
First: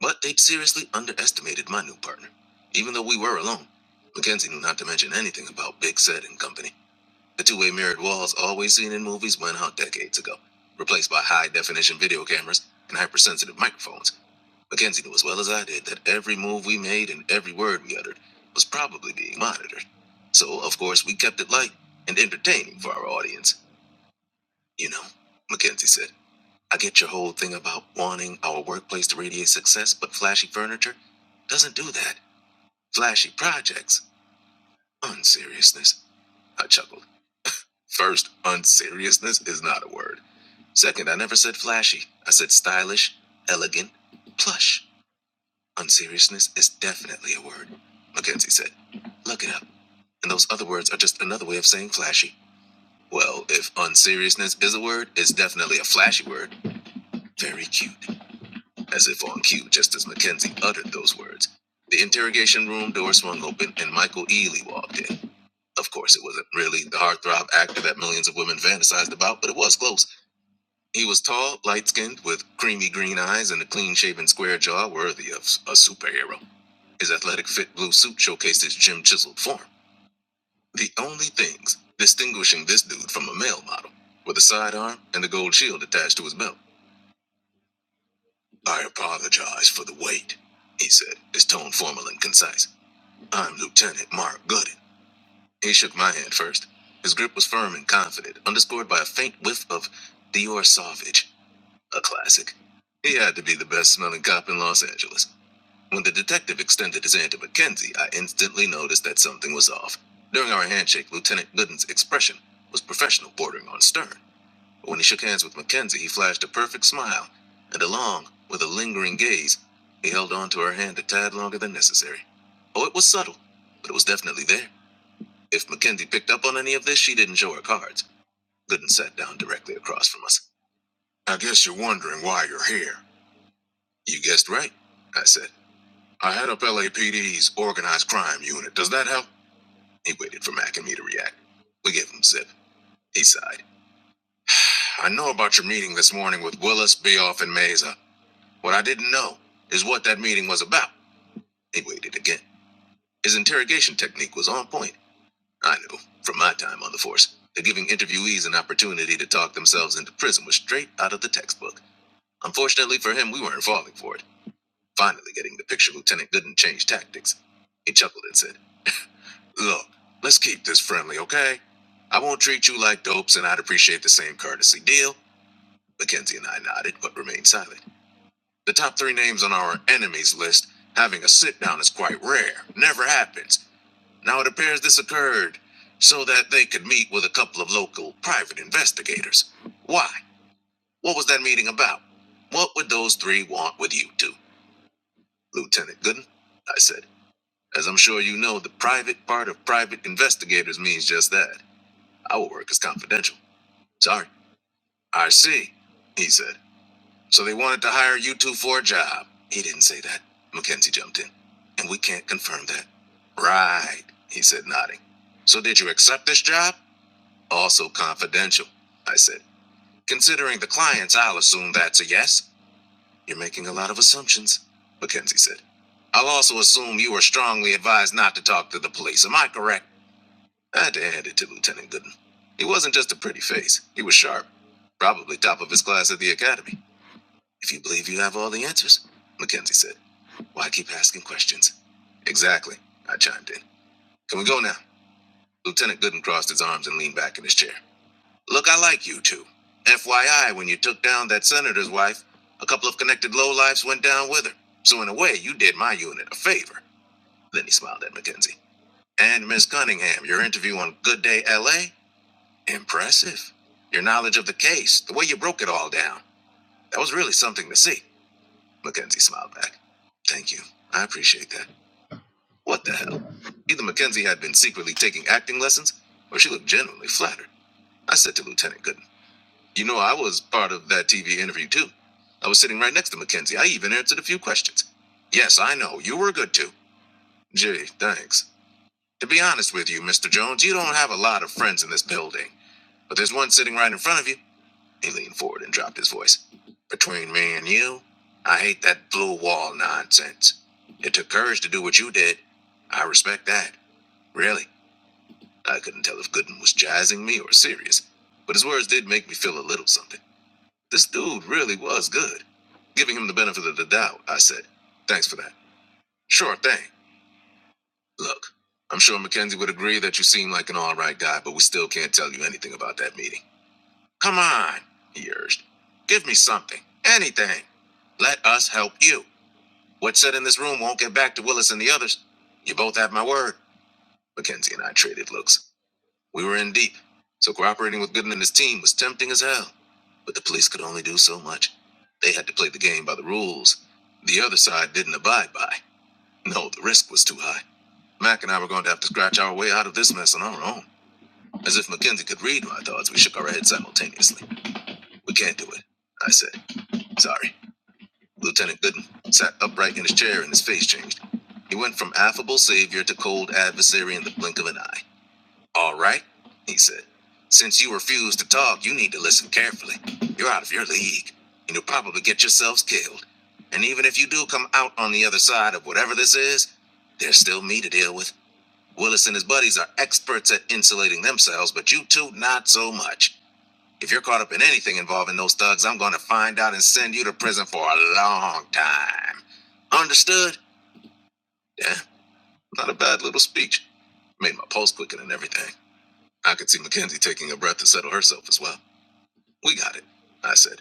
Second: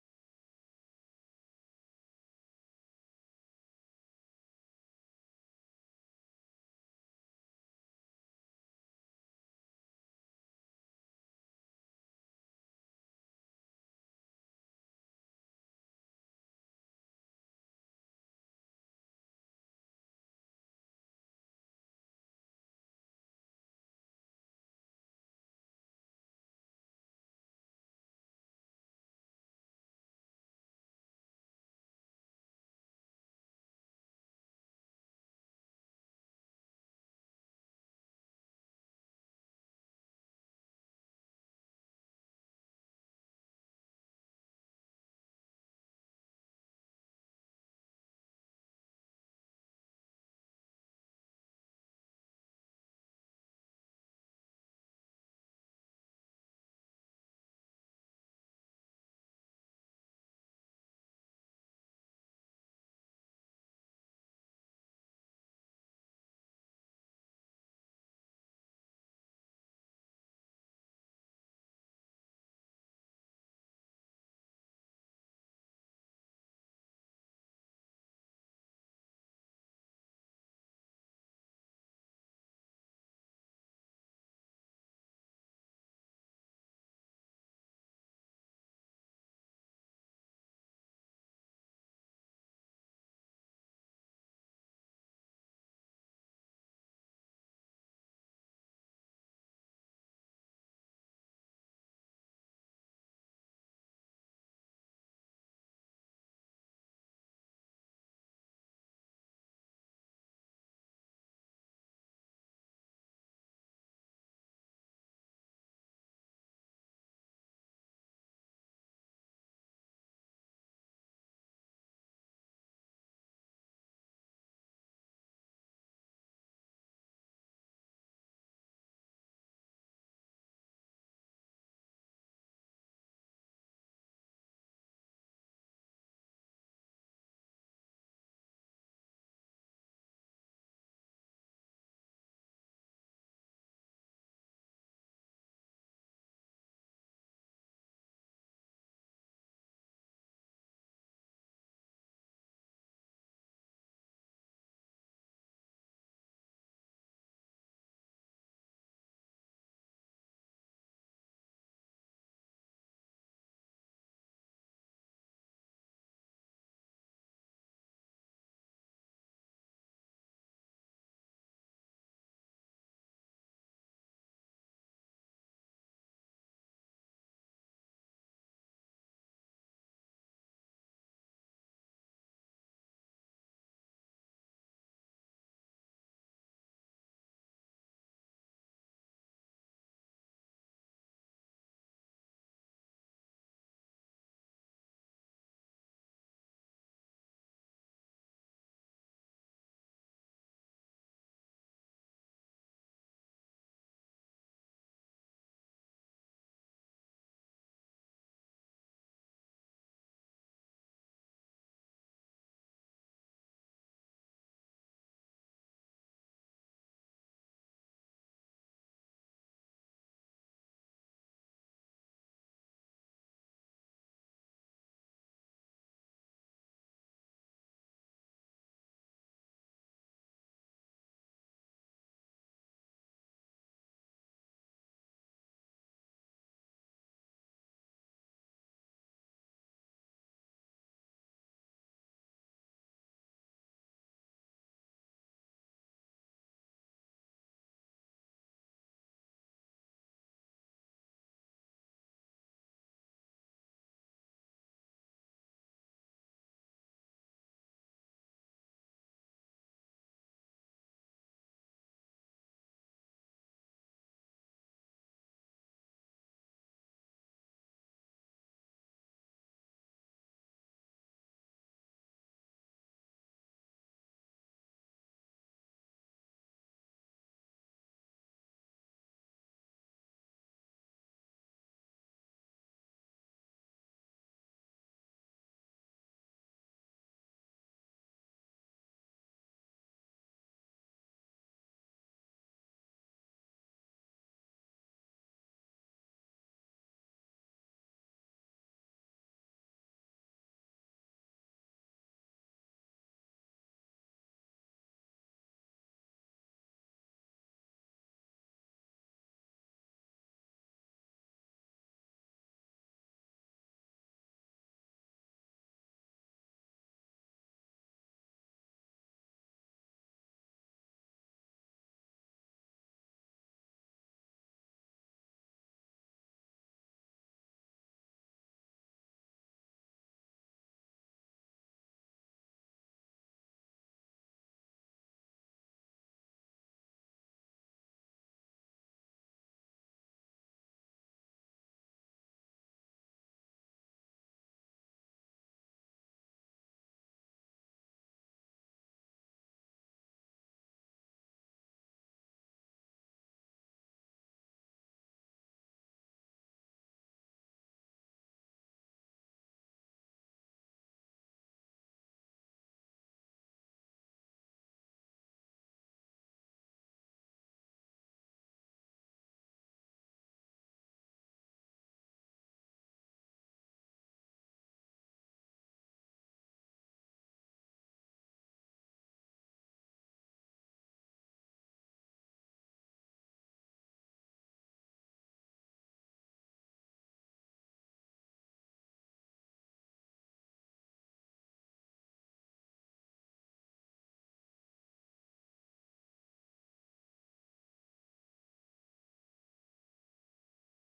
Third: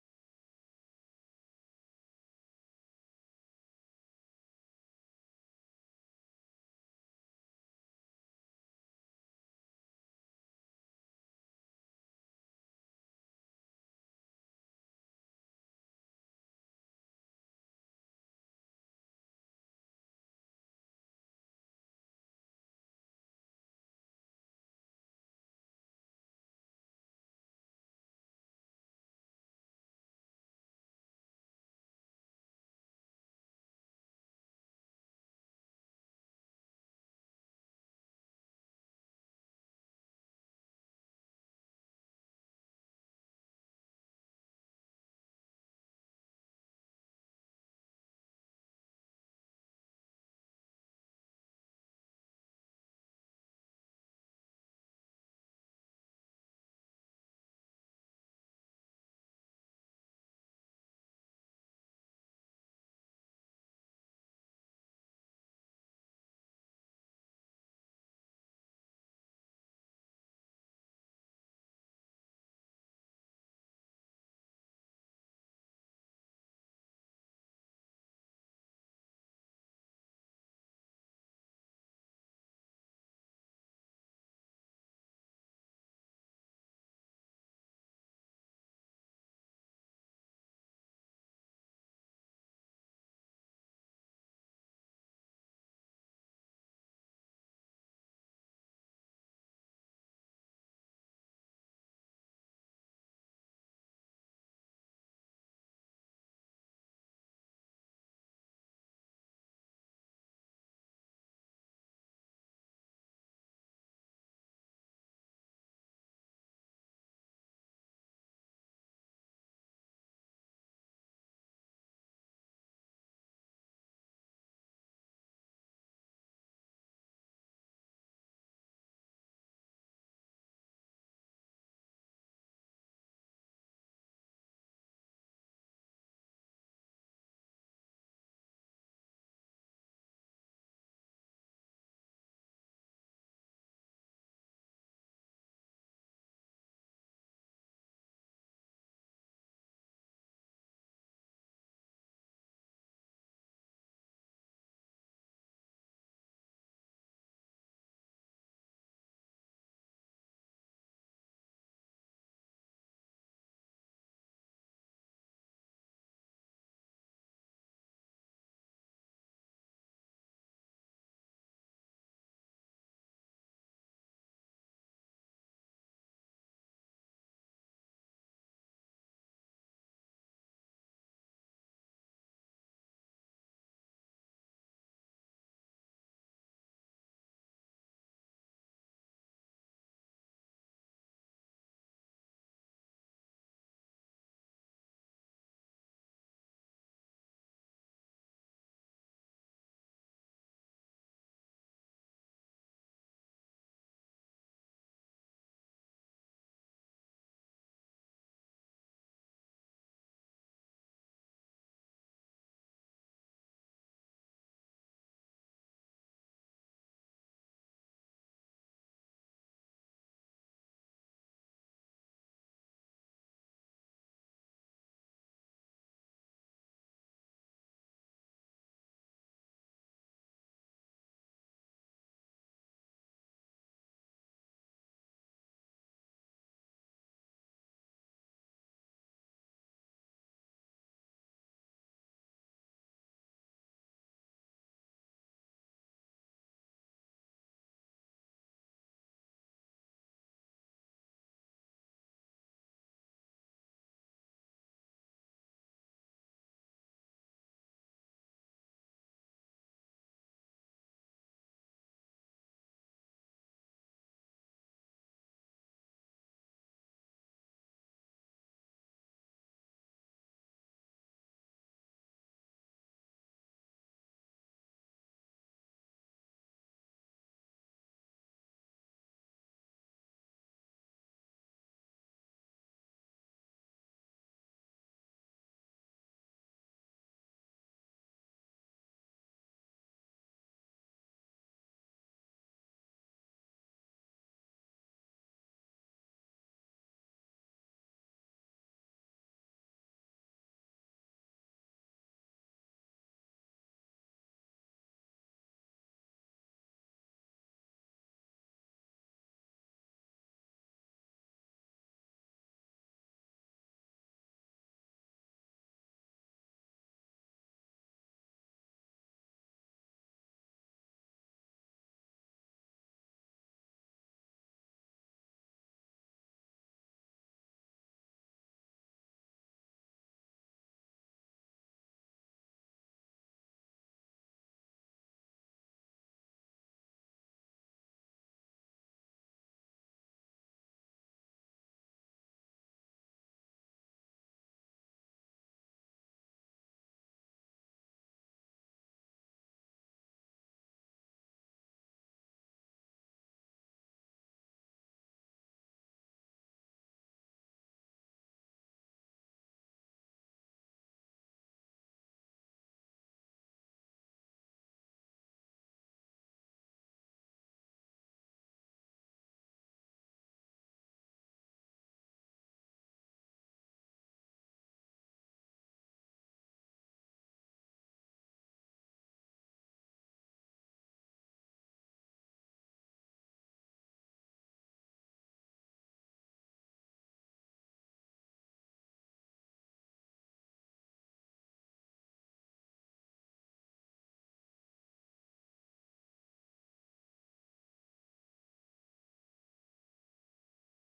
[SPEAKER 1] But they'd seriously underestimated my new partner, even though we were alone. Mackenzie knew not to mention anything about Big Set and company. The two-way mirrored walls always seen in movies went out decades ago, replaced by high-definition video cameras and hypersensitive microphones. Mackenzie knew as well as I did that every move we made and every word we uttered was probably being monitored. So, of course, we kept it light and entertaining for our audience. You know, Mackenzie said, I get your whole thing about wanting our workplace to radiate success, but flashy furniture doesn't do that. Flashy projects, unseriousness. I chuckled. First, unseriousness is not a word. Second, I never said flashy. I said stylish, elegant, plush. Unseriousness is definitely a word, Mackenzie said. Look it up. And those other words are just another way of saying flashy. Well, if unseriousness is a word, it's definitely a flashy word. Very cute. As if on cue, just as Mackenzie uttered those words. The interrogation room door swung open and Michael Ealy walked in. Of course, it wasn't really the heartthrob actor that millions of women fantasized about, but it was close. He was tall, light skinned, with creamy green eyes and a clean shaven square jaw worthy of a superhero. His athletic fit blue suit showcased his gym chiseled form. The only things distinguishing this dude from a male model were the sidearm and the gold shield attached to his belt. I apologize for the wait, he said, his tone formal and concise. I'm Lieutenant Mark Gooden. He shook my hand first. His grip was firm and confident, underscored by a faint whiff of Dior Sauvage. a classic. He had to be the best smelling cop in Los Angeles. When the detective extended his hand to Mackenzie, I instantly noticed that something was off. During our handshake, Lieutenant Gooden's expression was professional, bordering on stern. But when he shook hands with Mackenzie, he flashed a perfect smile, and along with a lingering gaze, he held on to her hand a tad longer than necessary. Oh, it was subtle, but it was definitely there. If Mackenzie picked up on any of this, she didn't show her cards. Gooden sat down directly across from us. I guess you're wondering why you're here. You guessed right, I said. I head up LAPD's organized crime unit. Does that help? He waited for Mac and me to react. We gave him zip. He sighed. I know about your meeting this morning with Willis, Beoff, and Mesa. What I didn't know is what that meeting was about. He waited again. His interrogation technique was on point. I knew, from my time on the force, that giving interviewees an opportunity to talk themselves into prison was straight out of the textbook. Unfortunately for him, we weren't falling for it. Finally getting the picture, Lieutenant Gooden changed tactics. He chuckled and said, Look, let's keep this friendly, okay? I won't treat you like dopes, and I'd appreciate the same courtesy deal. Mackenzie and I nodded, but remained silent. The top three names on our enemies list having a sit down is quite rare. Never happens. Now it appears this occurred so that they could meet with a couple of local private investigators. Why? What was that meeting about? What would those three want with you two? Lieutenant Gooden, I said. As I'm sure you know, the private part of private investigators means just that. Our work is confidential. Sorry. I see, he said. So they wanted to hire you two for a job. He didn't say that. Mackenzie jumped in. And we can't confirm that. Right, he said, nodding. So did you accept this job? Also confidential, I said. Considering the clients, I'll assume that's a yes. You're making a lot of assumptions, Mackenzie said. I'll also assume you were strongly advised not to talk to the police. Am I correct? I had to hand it to Lieutenant Gooden. He wasn't just a pretty face, he was sharp. Probably top of his class at the academy. If you believe you have all the answers, Mackenzie said. Why keep asking questions? Exactly, I chimed in. Can we go now? Lieutenant Gooden crossed his arms and leaned back in his chair. Look, I like you two. FYI, when you took down that senator's wife, a couple of connected lowlifes went down with her. So in a way, you did my unit a favor. Then he smiled at Mackenzie. And Miss Cunningham, your interview on Good Day LA? Impressive. Your knowledge of the case, the way you broke it all down, that was really something to see. Mackenzie smiled back. Thank you. I appreciate that. What the hell? Either Mackenzie had been secretly taking acting lessons, or she looked genuinely flattered. I said to Lieutenant Gooden, You know, I was part of that TV interview too. I was sitting right next to Mackenzie. I even answered a few questions. Yes, I know. You were good too. Gee, thanks. To be honest with you, Mr. Jones, you don't have a lot of friends in this building, but there's one sitting right in front of you. He leaned forward and dropped his voice. Between me and you, I hate that blue wall nonsense. It took courage to do what you did. I respect that. Really. I couldn't tell if Gooden was jazzing me or serious, but his words did make me feel a little something. This dude really was good. Giving him the benefit of the doubt, I said. Thanks for that. Sure thing. Look, I'm sure Mackenzie would agree that you seem like an alright guy, but we still can't tell you anything about that meeting. Come on, he urged. Give me something, anything. Let us help you. What's said in this room won't get back to Willis and the others. You both have my word. Mackenzie and I traded looks. We were in deep, so cooperating with Gooden and his team was tempting as hell. But the police could only do so much. They had to play the game by the rules. The other side didn't abide by. No, the risk was too high. Mac and I were going to have to scratch our way out of this mess on our own. As if Mackenzie could read my thoughts, we shook our heads simultaneously. We can't do it, I said. Sorry. Lieutenant Gooden sat upright in his chair and his face changed. He went from affable savior to cold adversary in the blink of an eye. All right, he said. Since you refuse to talk, you need to listen carefully. You're out of your league, and you'll probably get yourselves killed. And even if you do come out on the other side of whatever this is, there's still me to deal with. Willis and his buddies are experts at insulating themselves, but you two, not so much. If you're caught up in anything involving those thugs, I'm going to find out and send you to prison for a long time. Understood? Yeah, not a bad little speech. Made my pulse quicken and everything. I could see Mackenzie taking a breath to settle herself as well. We got it, I said.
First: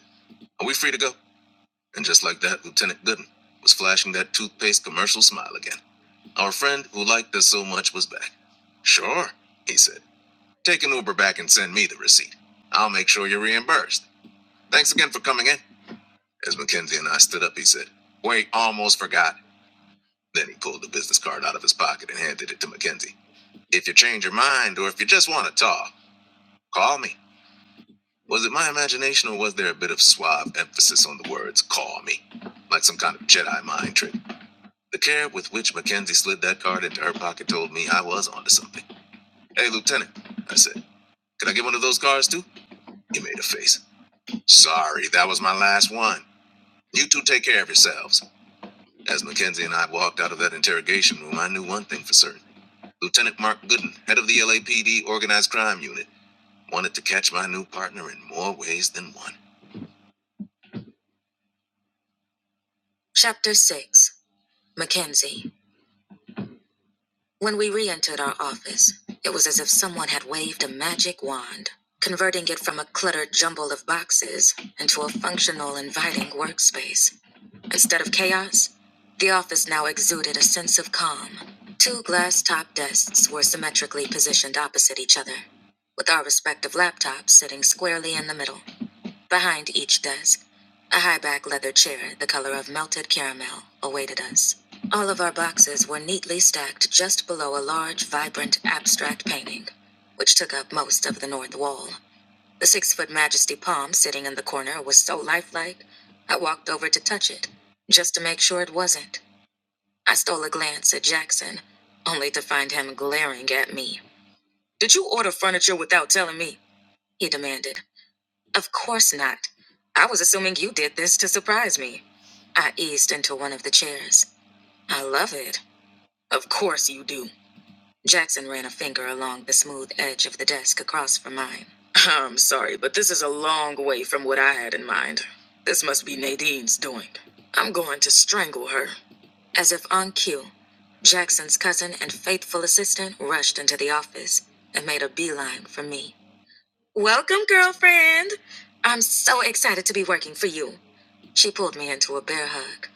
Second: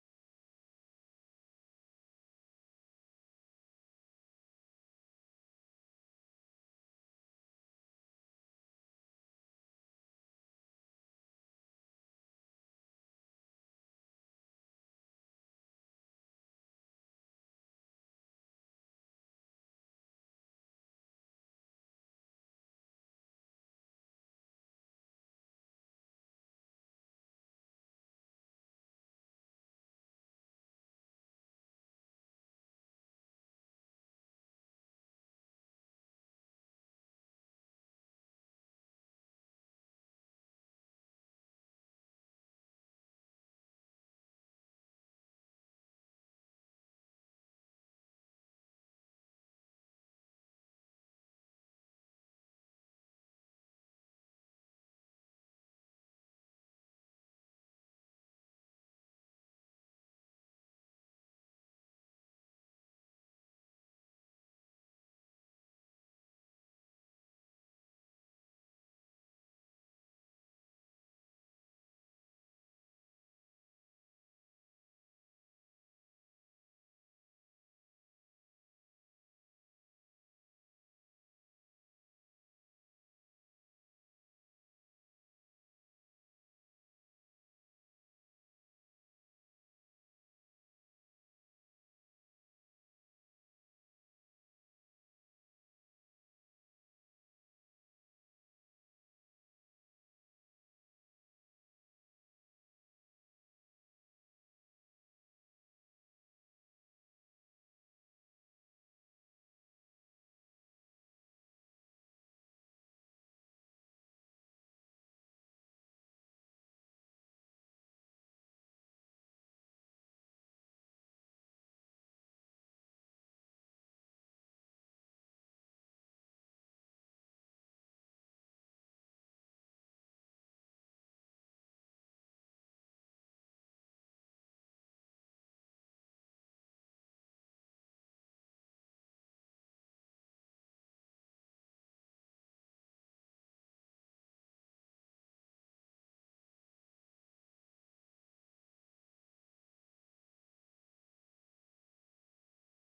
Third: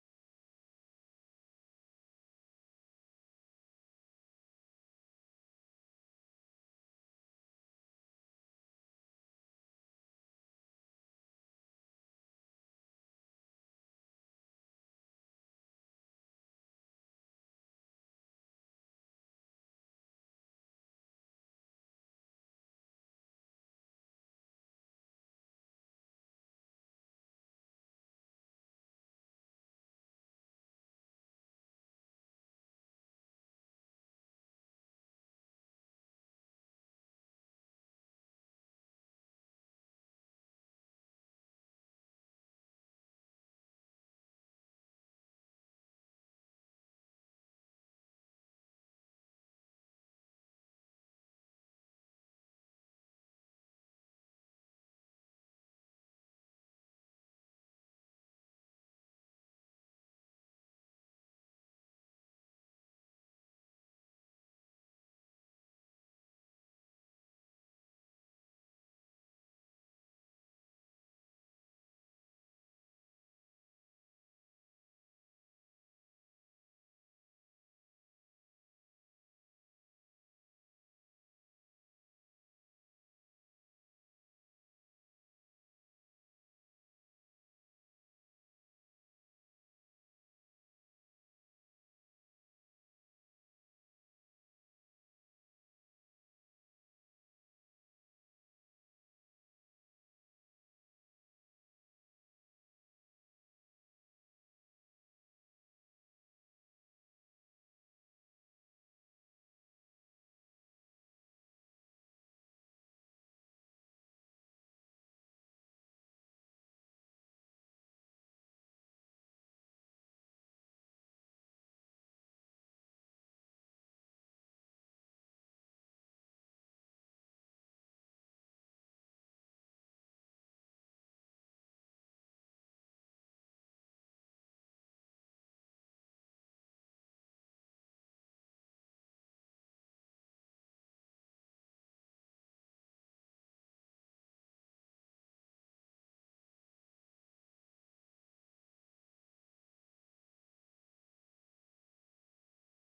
[SPEAKER 1] Are we free to go? And just like that, Lieutenant Gooden was flashing that toothpaste commercial smile again. Our friend who liked us so much was back. Sure, he said. Take an Uber back and send me the receipt. I'll make sure you're reimbursed. Thanks again for coming in. As Mackenzie and I stood up, he said, Wait, almost forgot. Then he pulled the business card out of his pocket and handed it to Mackenzie. If you change your mind or if you just want to talk, call me. Was it my imagination or was there a bit of suave emphasis on the words call me? Like some kind of Jedi mind trick. The care with which Mackenzie slid that card into her pocket told me I was onto something. Hey, Lieutenant, I said, "Can I get one of those cards too? He made a face. Sorry, that was my last one. You two take care of yourselves. As Mackenzie and I walked out of that interrogation room, I knew one thing for certain. Lieutenant Mark Gooden, head of the LAPD Organized Crime Unit, wanted to catch my new partner in more ways than one. Chapter 6 Mackenzie. When we re entered our office, it was as if someone had waved a magic wand, converting it from a cluttered jumble of boxes into a functional, inviting workspace. Instead of chaos, the office now exuded a sense of calm. Two glass top desks were symmetrically positioned opposite each other, with our respective laptops sitting squarely in the middle. Behind each desk, a high back leather chair the color of melted caramel awaited us. All of our boxes were neatly stacked just below a large, vibrant, abstract painting, which took up most of the north wall. The six foot majesty palm sitting in the corner was so lifelike, I walked over to touch it, just to make sure it wasn't. I stole a glance at Jackson, only to find him glaring at me. Did you order furniture without telling me? He demanded. Of course not. I was assuming you did this to surprise me. I eased into one of the chairs. I love it. Of course you do. Jackson ran a finger along the smooth edge of the desk across from mine. I'm sorry, but this is a long way from what I had in mind. This must be Nadine's doing. I'm going to strangle her. As if on cue, Jackson's cousin and faithful assistant rushed into the office and made a beeline for me. Welcome, girlfriend. I'm so excited to be working for you. She pulled me into a bear hug.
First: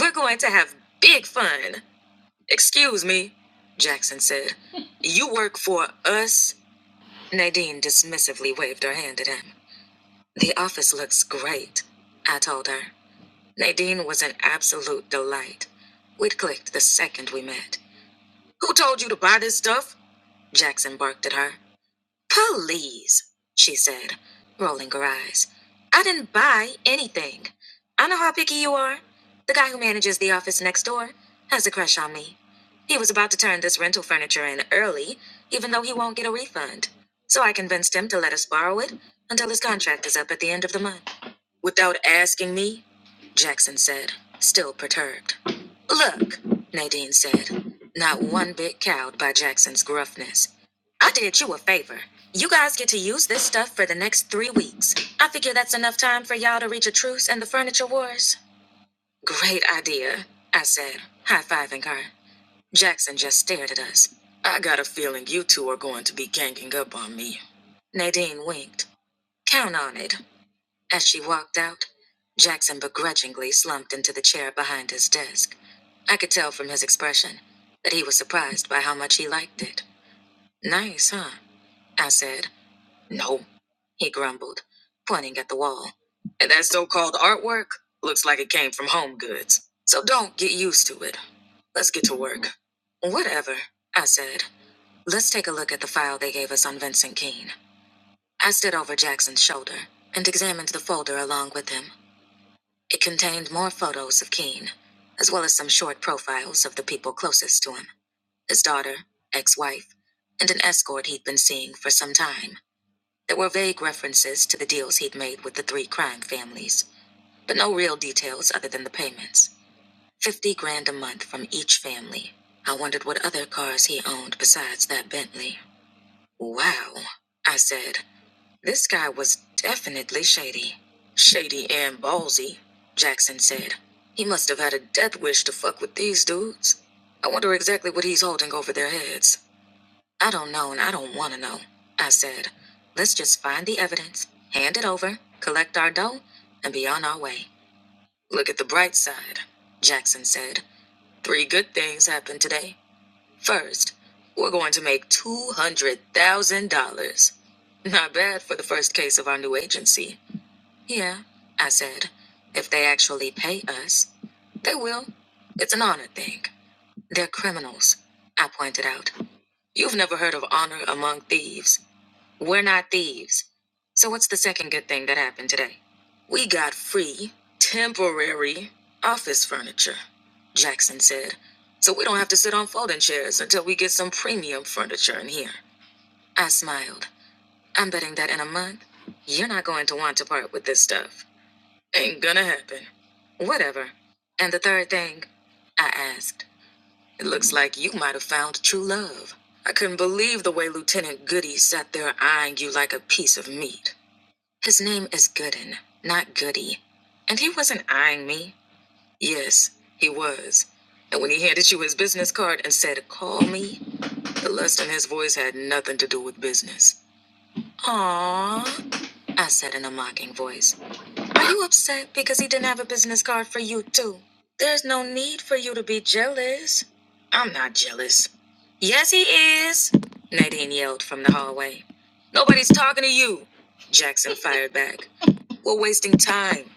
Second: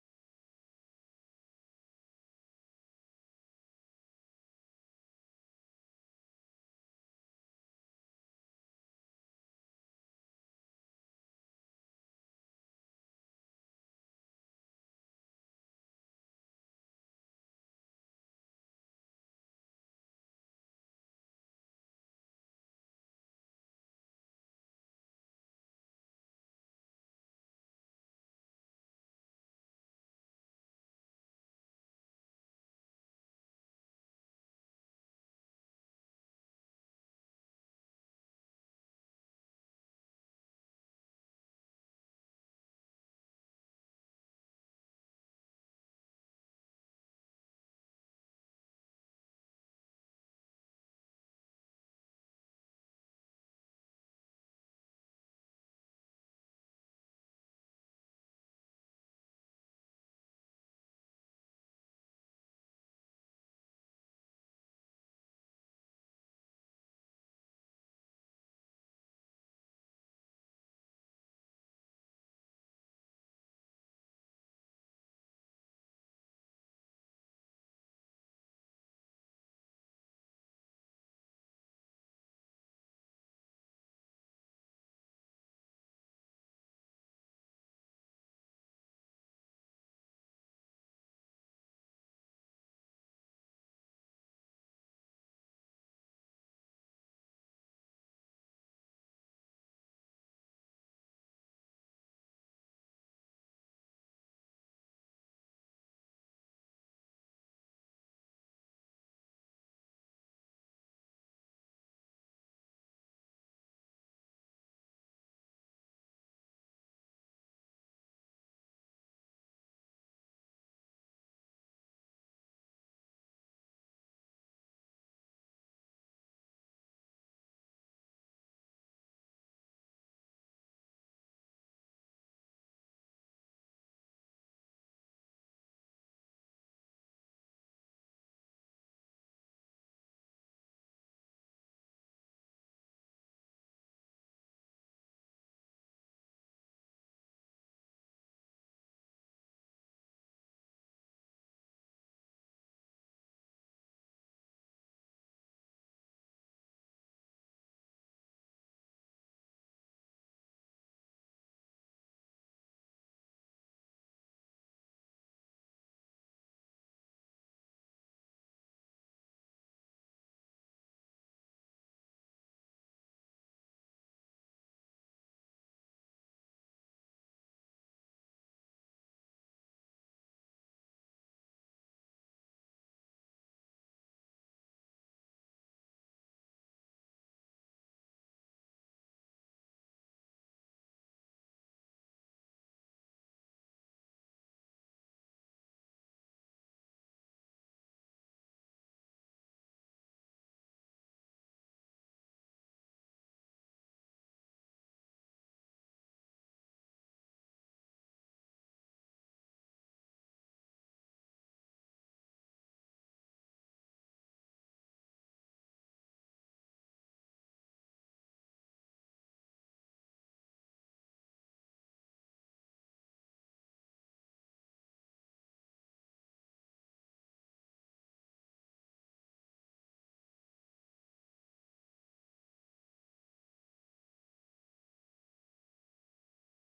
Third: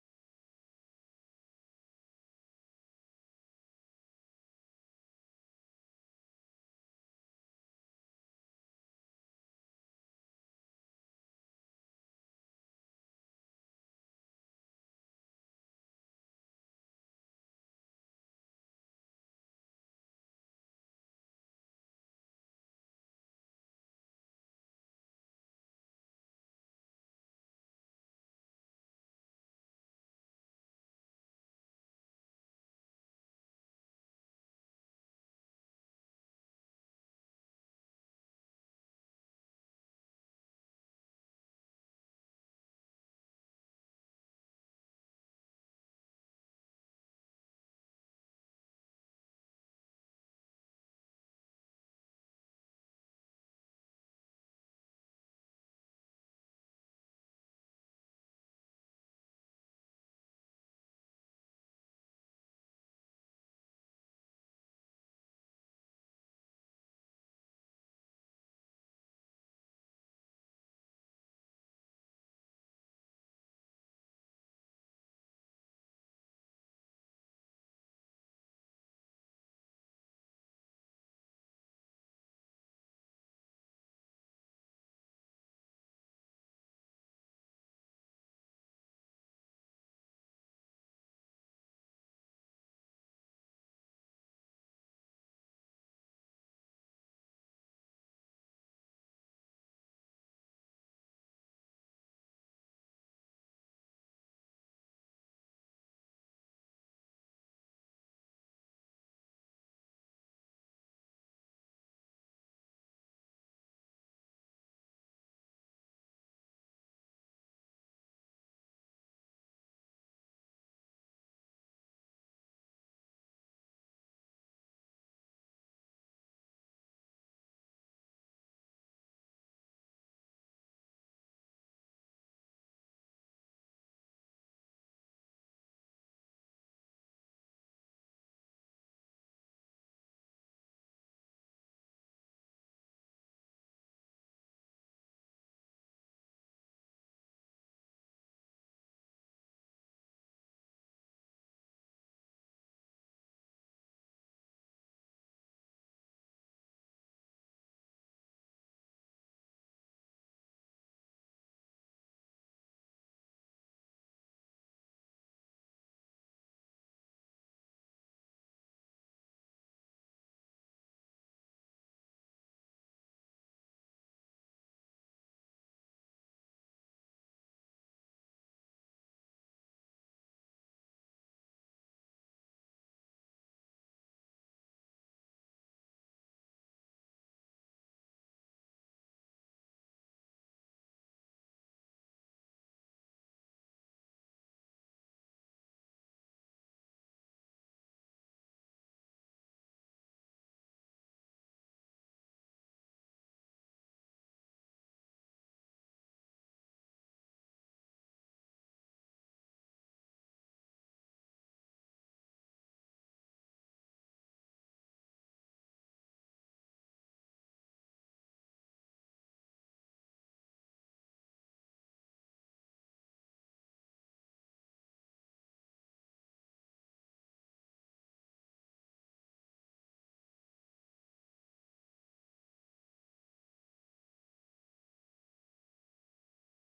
[SPEAKER 1] We're going to have big fun. Excuse me, Jackson said. You work for us? Nadine dismissively waved her hand at him. The office looks great, I told her. Nadine was an absolute delight. We'd clicked the second we met. Who told you to buy this stuff? Jackson barked at her. Please, she said, rolling her eyes. I didn't buy anything. I know how picky you are. The guy who manages the office next door has a crush on me. He was about to turn this rental furniture in early, even though he won't get a refund. So I convinced him to let us borrow it until his contract is up at the end of the month. Without asking me? Jackson said, still perturbed. Look, Nadine said, not one bit cowed by Jackson's gruffness. I did you a favor. You guys get to use this stuff for the next three weeks. I figure that's enough time for y'all to reach a truce in the furniture wars. Great idea, I said, high fiving her. Jackson just stared at us. I got a feeling you two are going to be ganging up on me. Nadine winked. Count on it. As she walked out, Jackson begrudgingly slumped into the chair behind his desk. I could tell from his expression that he was surprised by how much he liked it. Nice, huh? I said. No, he grumbled, pointing at the wall. And that so called artwork looks like it came from Home Goods. So don't get used to it. Let's get to work. Whatever, I said. Let's take a look at the file they gave us on Vincent Keene. I stood over Jackson's shoulder and examined the folder along with him. It contained more photos of Keene, as well as some short profiles of the people closest to him his daughter, ex wife, and an escort he'd been seeing for some time. There were vague references to the deals he'd made with the three crime families, but no real details other than the payments. Fifty grand a month from each family. I wondered what other cars he owned besides that Bentley. Wow, I said. This guy was definitely shady. Shady and ballsy, Jackson said. He must have had a death wish to fuck with these dudes. I wonder exactly what he's holding over their heads. I don't know and I don't want to know, I said. Let's just find the evidence, hand it over, collect our dough, and be on our way. Look at the bright side, Jackson said. Three good things happened today. First, we're going to make $200,000. Not bad for the first case of our new agency. Yeah, I said. If they actually pay us, they will. It's an honor thing. They're criminals, I pointed out. You've never heard of honor among thieves. We're not thieves. So, what's the second good thing that happened today? We got free, temporary office furniture, Jackson said. So, we don't have to sit on folding chairs until we get some premium furniture in here. I smiled. I'm betting that in a month, you're not going to want to part with this stuff. Ain't gonna happen. Whatever. And the third thing? I asked. It looks like you might have found true love. I couldn't believe the way Lieutenant Goody sat there eyeing you like a piece of meat. His name is Gooden, not Goody. And he wasn't eyeing me. Yes, he was. And when he handed you his business card and said, call me, the lust in his voice had nothing to do with business. Aww, I said in a mocking voice. Are you upset because he didn't have a business card for you, too? There's no need for you to be jealous. I'm not jealous. Yes, he is, Nadine yelled from the hallway. Nobody's talking to you, Jackson fired back. We're wasting time.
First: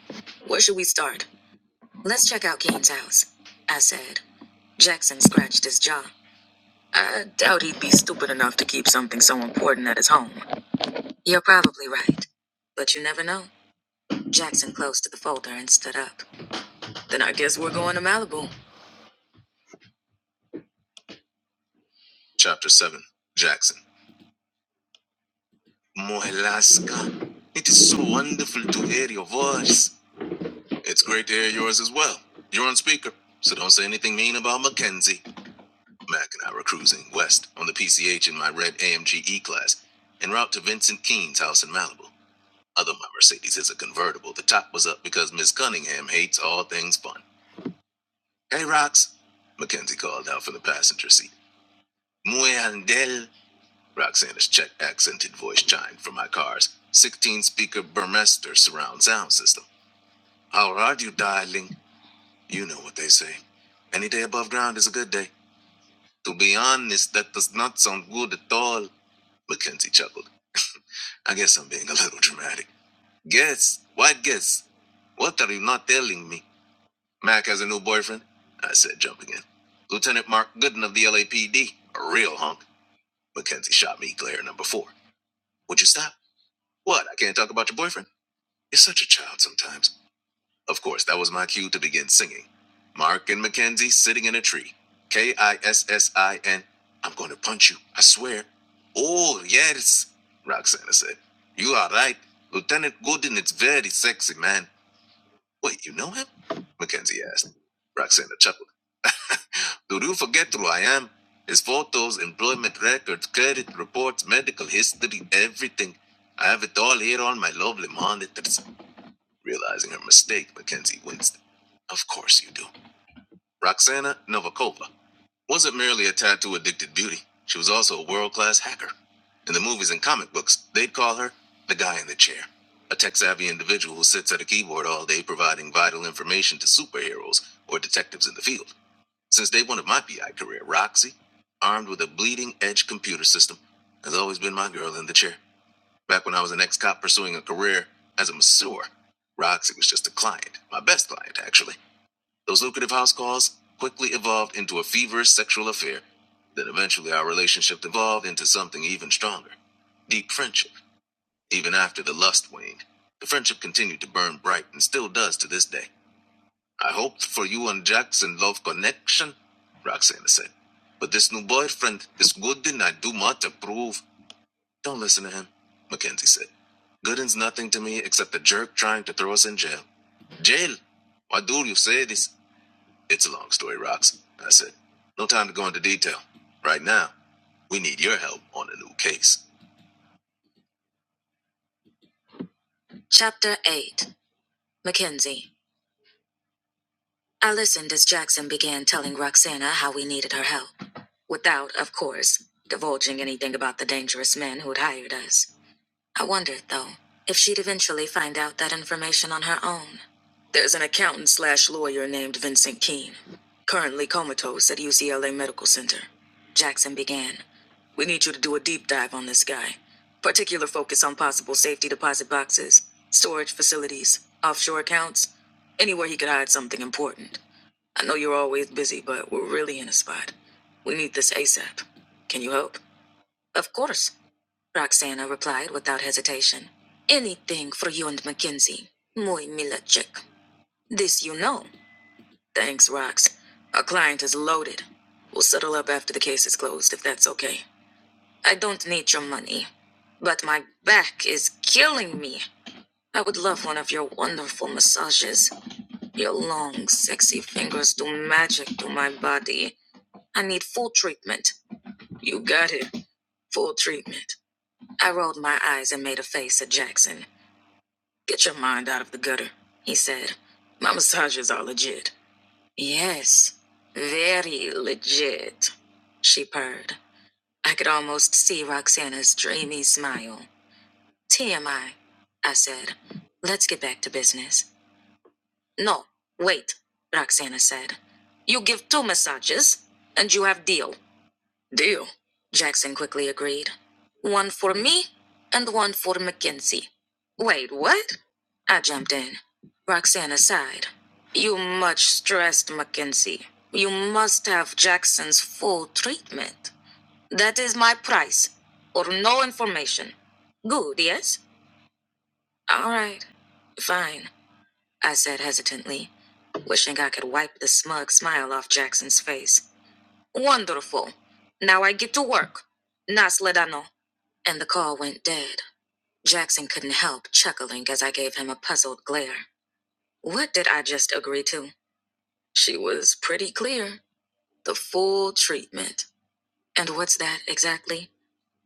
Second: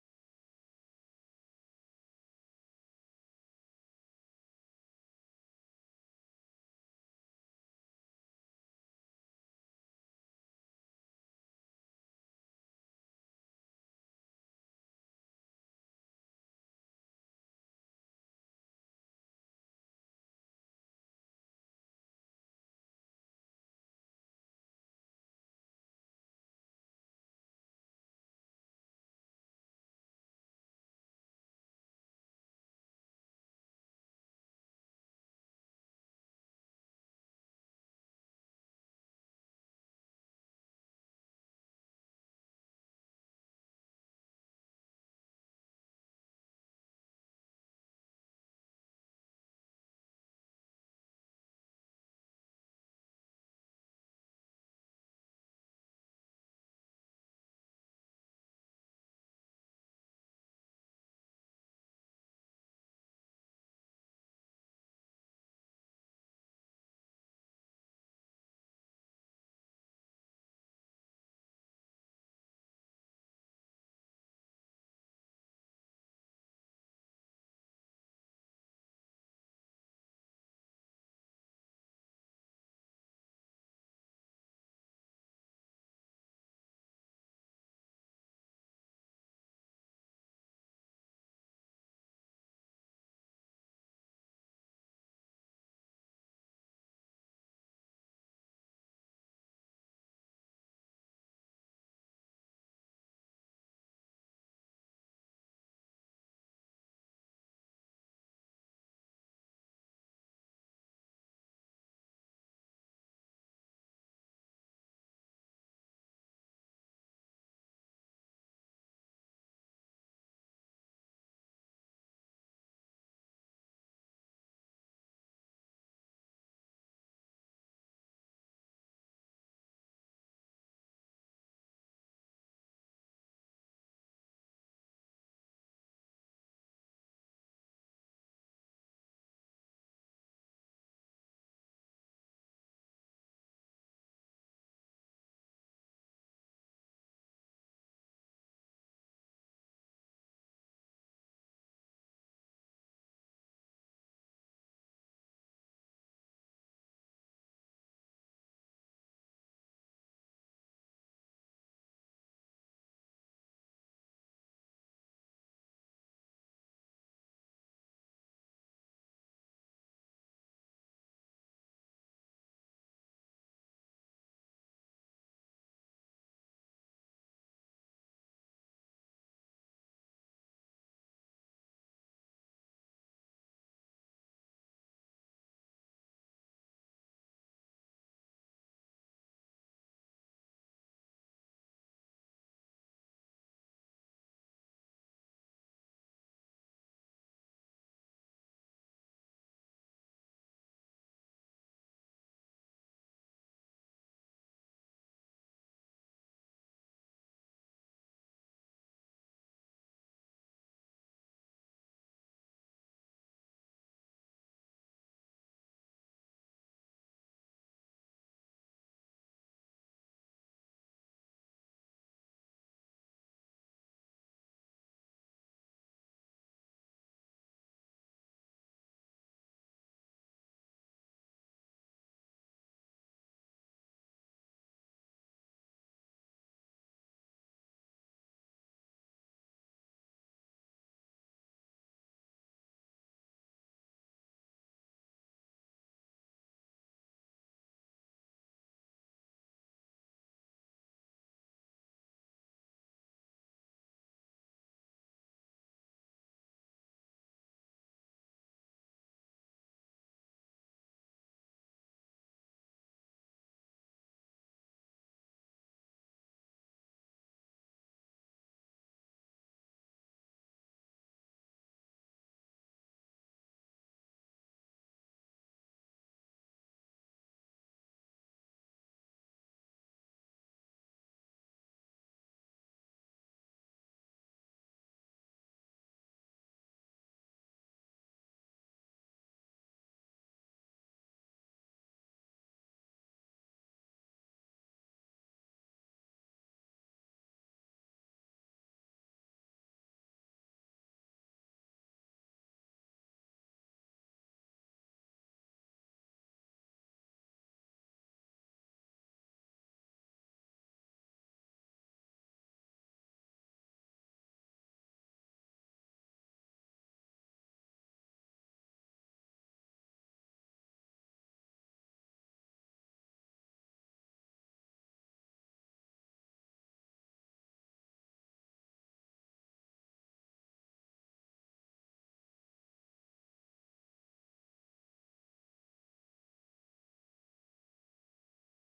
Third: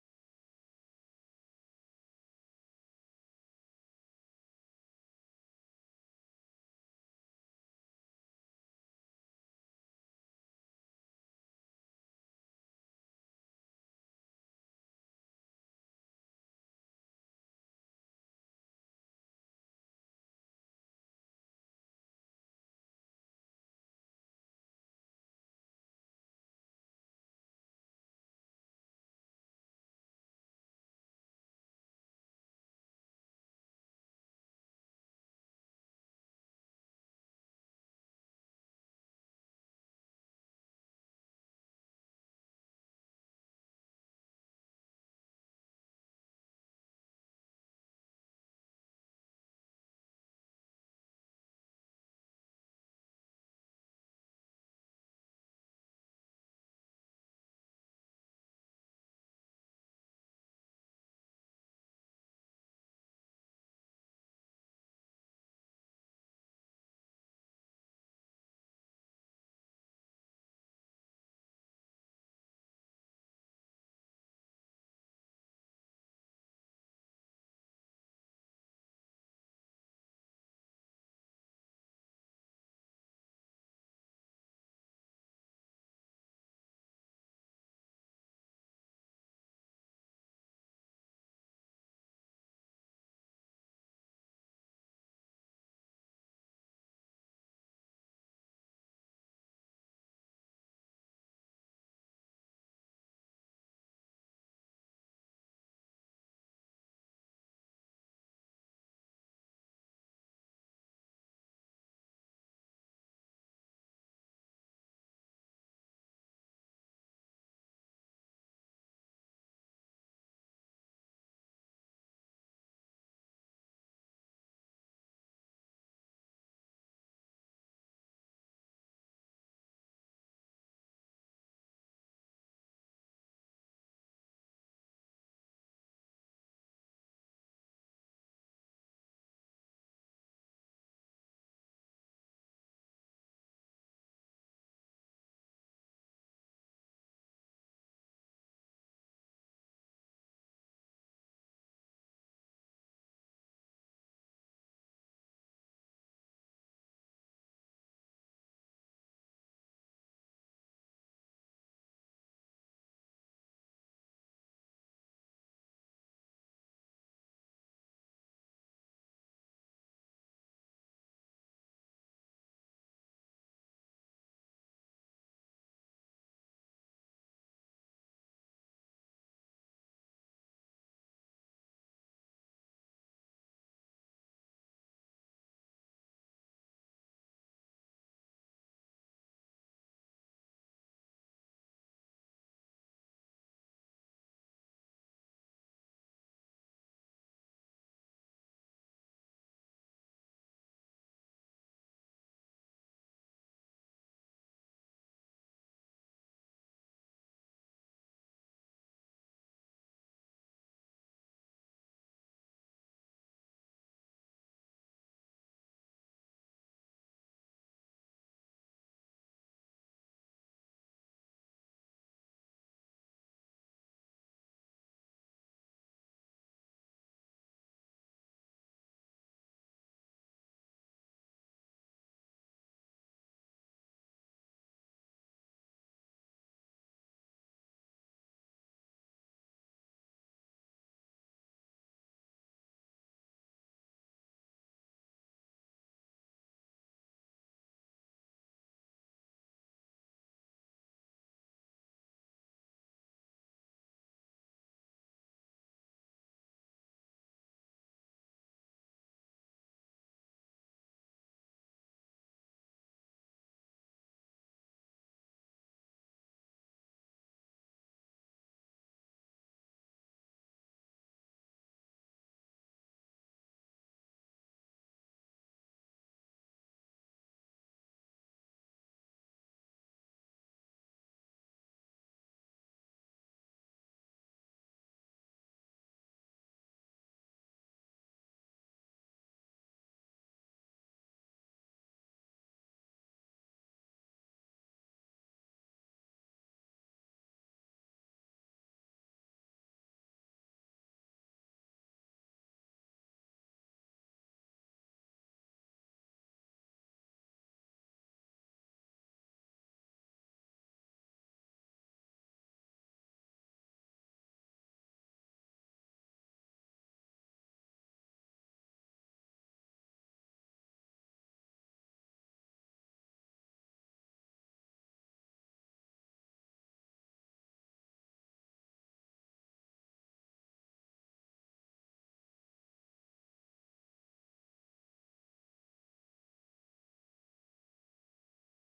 [SPEAKER 1] Where should we start? Let's check out Keen's house, I said. Jackson scratched his jaw. I doubt he'd be stupid enough to keep something so important at his home. You're probably right. But you never know. Jackson closed the folder and stood up. Then I guess we're going to Malibu. Chapter 7 Jackson. Mohelasca, it is so wonderful to hear your voice. It's great to hear yours as well. You're on speaker, so don't say anything mean about Mackenzie. Mac and I were cruising west on the PCH in my red AMG E class, en route to Vincent Keene's house in Malibu. Although my Mercedes is a convertible, the top was up because Miss Cunningham hates all things fun. Hey, Rox, Mackenzie called out from the passenger seat. Muy andel. Roxana's Czech accented voice chimed from my car's 16 speaker Burmester surround sound system. How are you, darling? You know what they say. Any day above ground is a good day. To be honest, that does not sound good at all, Mackenzie chuckled. (laughs) I guess I'm being a little dramatic. Guess? What guess? What are you not telling me? Mac has a new boyfriend? I said, jumping in. Lieutenant Mark Gooden of the LAPD. A P D. A real hunk. Mackenzie shot me glare number four. Would you stop? What? I can't talk about your boyfriend. You're such a child sometimes. Of course, that was my cue to begin singing. Mark and Mackenzie sitting in a tree. K I S S I N. I'm going to punch you, I swear. Oh, yes, Roxana said. You are right. Lieutenant Gooden is very sexy, man. Wait, you know him? Mackenzie asked. Roxana chuckled. (laughs) Do you forget who I am? His photos, employment records, credit reports, medical history, everything. I have it all here on my lovely monitors. Realizing her mistake, Mackenzie winced. Of course you do. Roxana Novakova wasn't merely a tattoo addicted beauty, she was also a world class hacker. In the movies and comic books, they'd call her the guy in the chair, a tech savvy individual who sits at a keyboard all day providing vital information to superheroes or detectives in the field. Since day one of my PI career, Roxy, armed with a bleeding edge computer system, has always been my girl in the chair. Back when I was an ex cop pursuing a career as a masseur, Roxy was just a client, my best client, actually. Those lucrative house calls quickly evolved into a feverish sexual affair. Then eventually our relationship evolved into something even stronger deep friendship. Even after the lust waned, the friendship continued to burn bright and still does to this day. I hoped for you and Jackson love connection, Roxana said. But this new boyfriend is good and I do not approve. Don't listen to him, Mackenzie said. Gooden's nothing to me except a jerk trying to throw us in jail. Jail? Why do you say this? It's a long story, Rox, I said. No time to go into detail. Right now, we need your help on a new case. Chapter 8 Mackenzie. I listened as Jackson began telling Roxana how we needed her help, without, of course, divulging anything about the dangerous men who'd hired us. I wondered, though, if she'd eventually find out that information on her own. There's an accountant slash lawyer named Vincent Keene, currently comatose at UCLA Medical Center. Jackson began. We need you to do a deep dive on this guy. Particular focus on possible safety deposit boxes, storage facilities, offshore accounts, anywhere he could hide something important. I know you're always busy, but we're really in a spot. We need this ASAP. Can you help? Of course, Roxana replied without hesitation. Anything for you and Mackenzie. Muy mila This you know. Thanks, Rox. Our client is loaded. We'll settle up after the case is closed, if that's okay. I don't need your money, but my back is killing me. I would love one of your wonderful massages. Your long, sexy fingers do magic to my body. I need full treatment. You got it. Full treatment. I rolled my eyes and made a face at Jackson. Get your mind out of the gutter, he said. My massages are legit. Yes, very legit, she purred. I could almost see Roxana's dreamy smile. TMI, I I said. Let's get back to business. No, wait, Roxana said. You give two massages, and you have deal. Deal, Jackson quickly agreed. One for me and one for Mackenzie. Wait, what? I jumped in. Roxana sighed. You much stressed, Mackenzie. You must have Jackson's full treatment. That is my price, or no information. Good, yes? All right. Fine, I said hesitantly, wishing I could wipe the smug smile off Jackson's face. Wonderful. Now I get to work. Nasledano. And the call went dead. Jackson couldn't help chuckling as I gave him a puzzled glare. What did I just agree to? She was pretty clear. The full treatment. And what's that exactly?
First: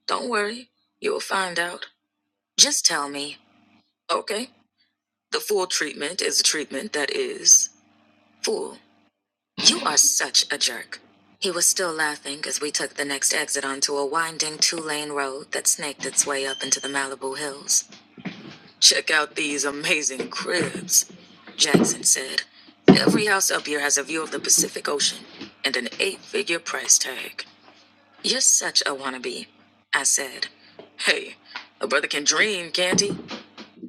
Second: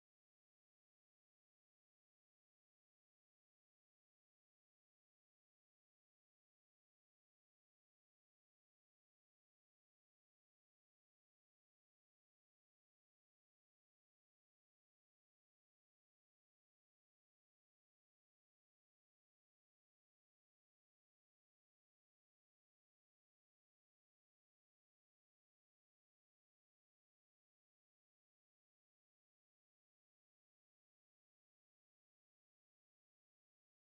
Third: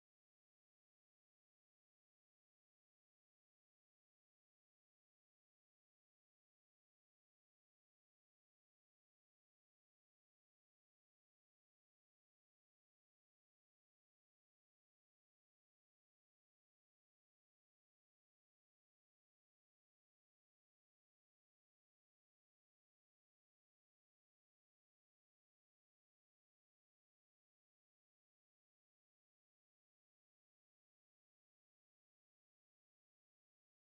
[SPEAKER 1] Don't worry, you'll find out. Just tell me. Okay. The full treatment is a treatment that is full. You are such a jerk. He was still laughing as we took the next exit onto a winding two lane road that snaked its way up into the Malibu hills. Check out these amazing cribs, Jackson said. Every house up here has a view of the Pacific Ocean and an eight figure price tag. You're such a wannabe, I said. Hey, a brother can dream, can't he?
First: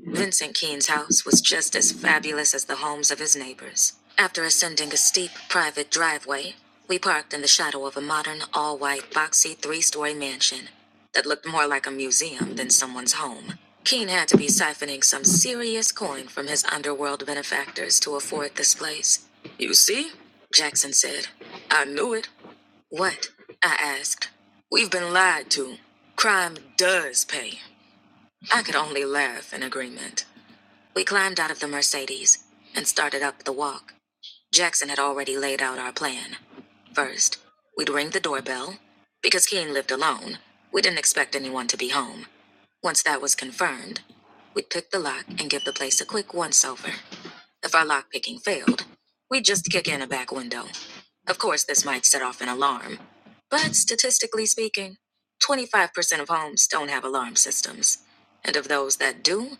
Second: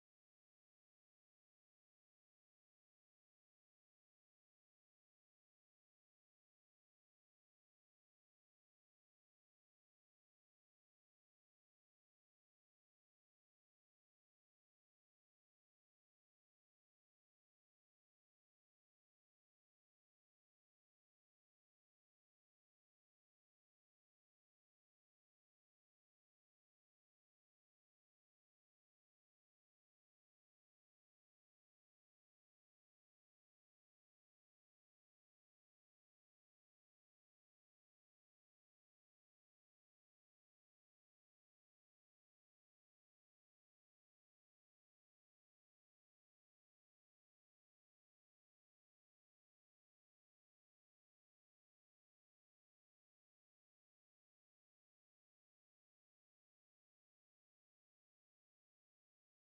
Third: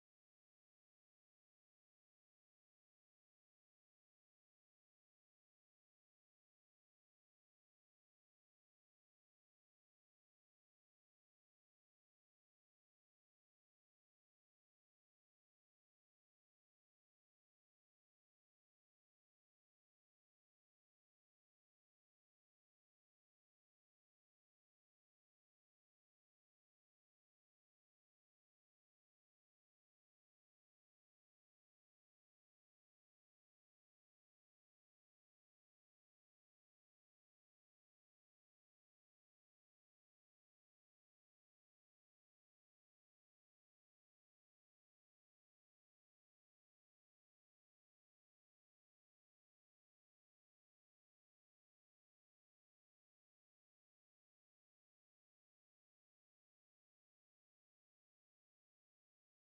[SPEAKER 1] Vincent Keene's house was just as fabulous as the homes of his neighbors. After ascending a steep private driveway, we parked in the shadow of a modern, all white, boxy three story mansion that looked more like a museum than someone's home. Keene had to be siphoning some serious coin from his underworld benefactors to afford this place. You see? Jackson said. I knew it. What? I asked. We've been lied to. Crime does pay. I could only laugh in agreement. We climbed out of the Mercedes and started up the walk. Jackson had already laid out our plan. First, we'd ring the doorbell. Because Keene lived alone, we didn't expect anyone to be home. Once that was confirmed, we'd pick the lock and give the place a quick once over. If our lockpicking failed, we'd just kick in a back window. Of course, this might set off an alarm, but statistically speaking, 25% of homes don't have alarm systems. And of those that do,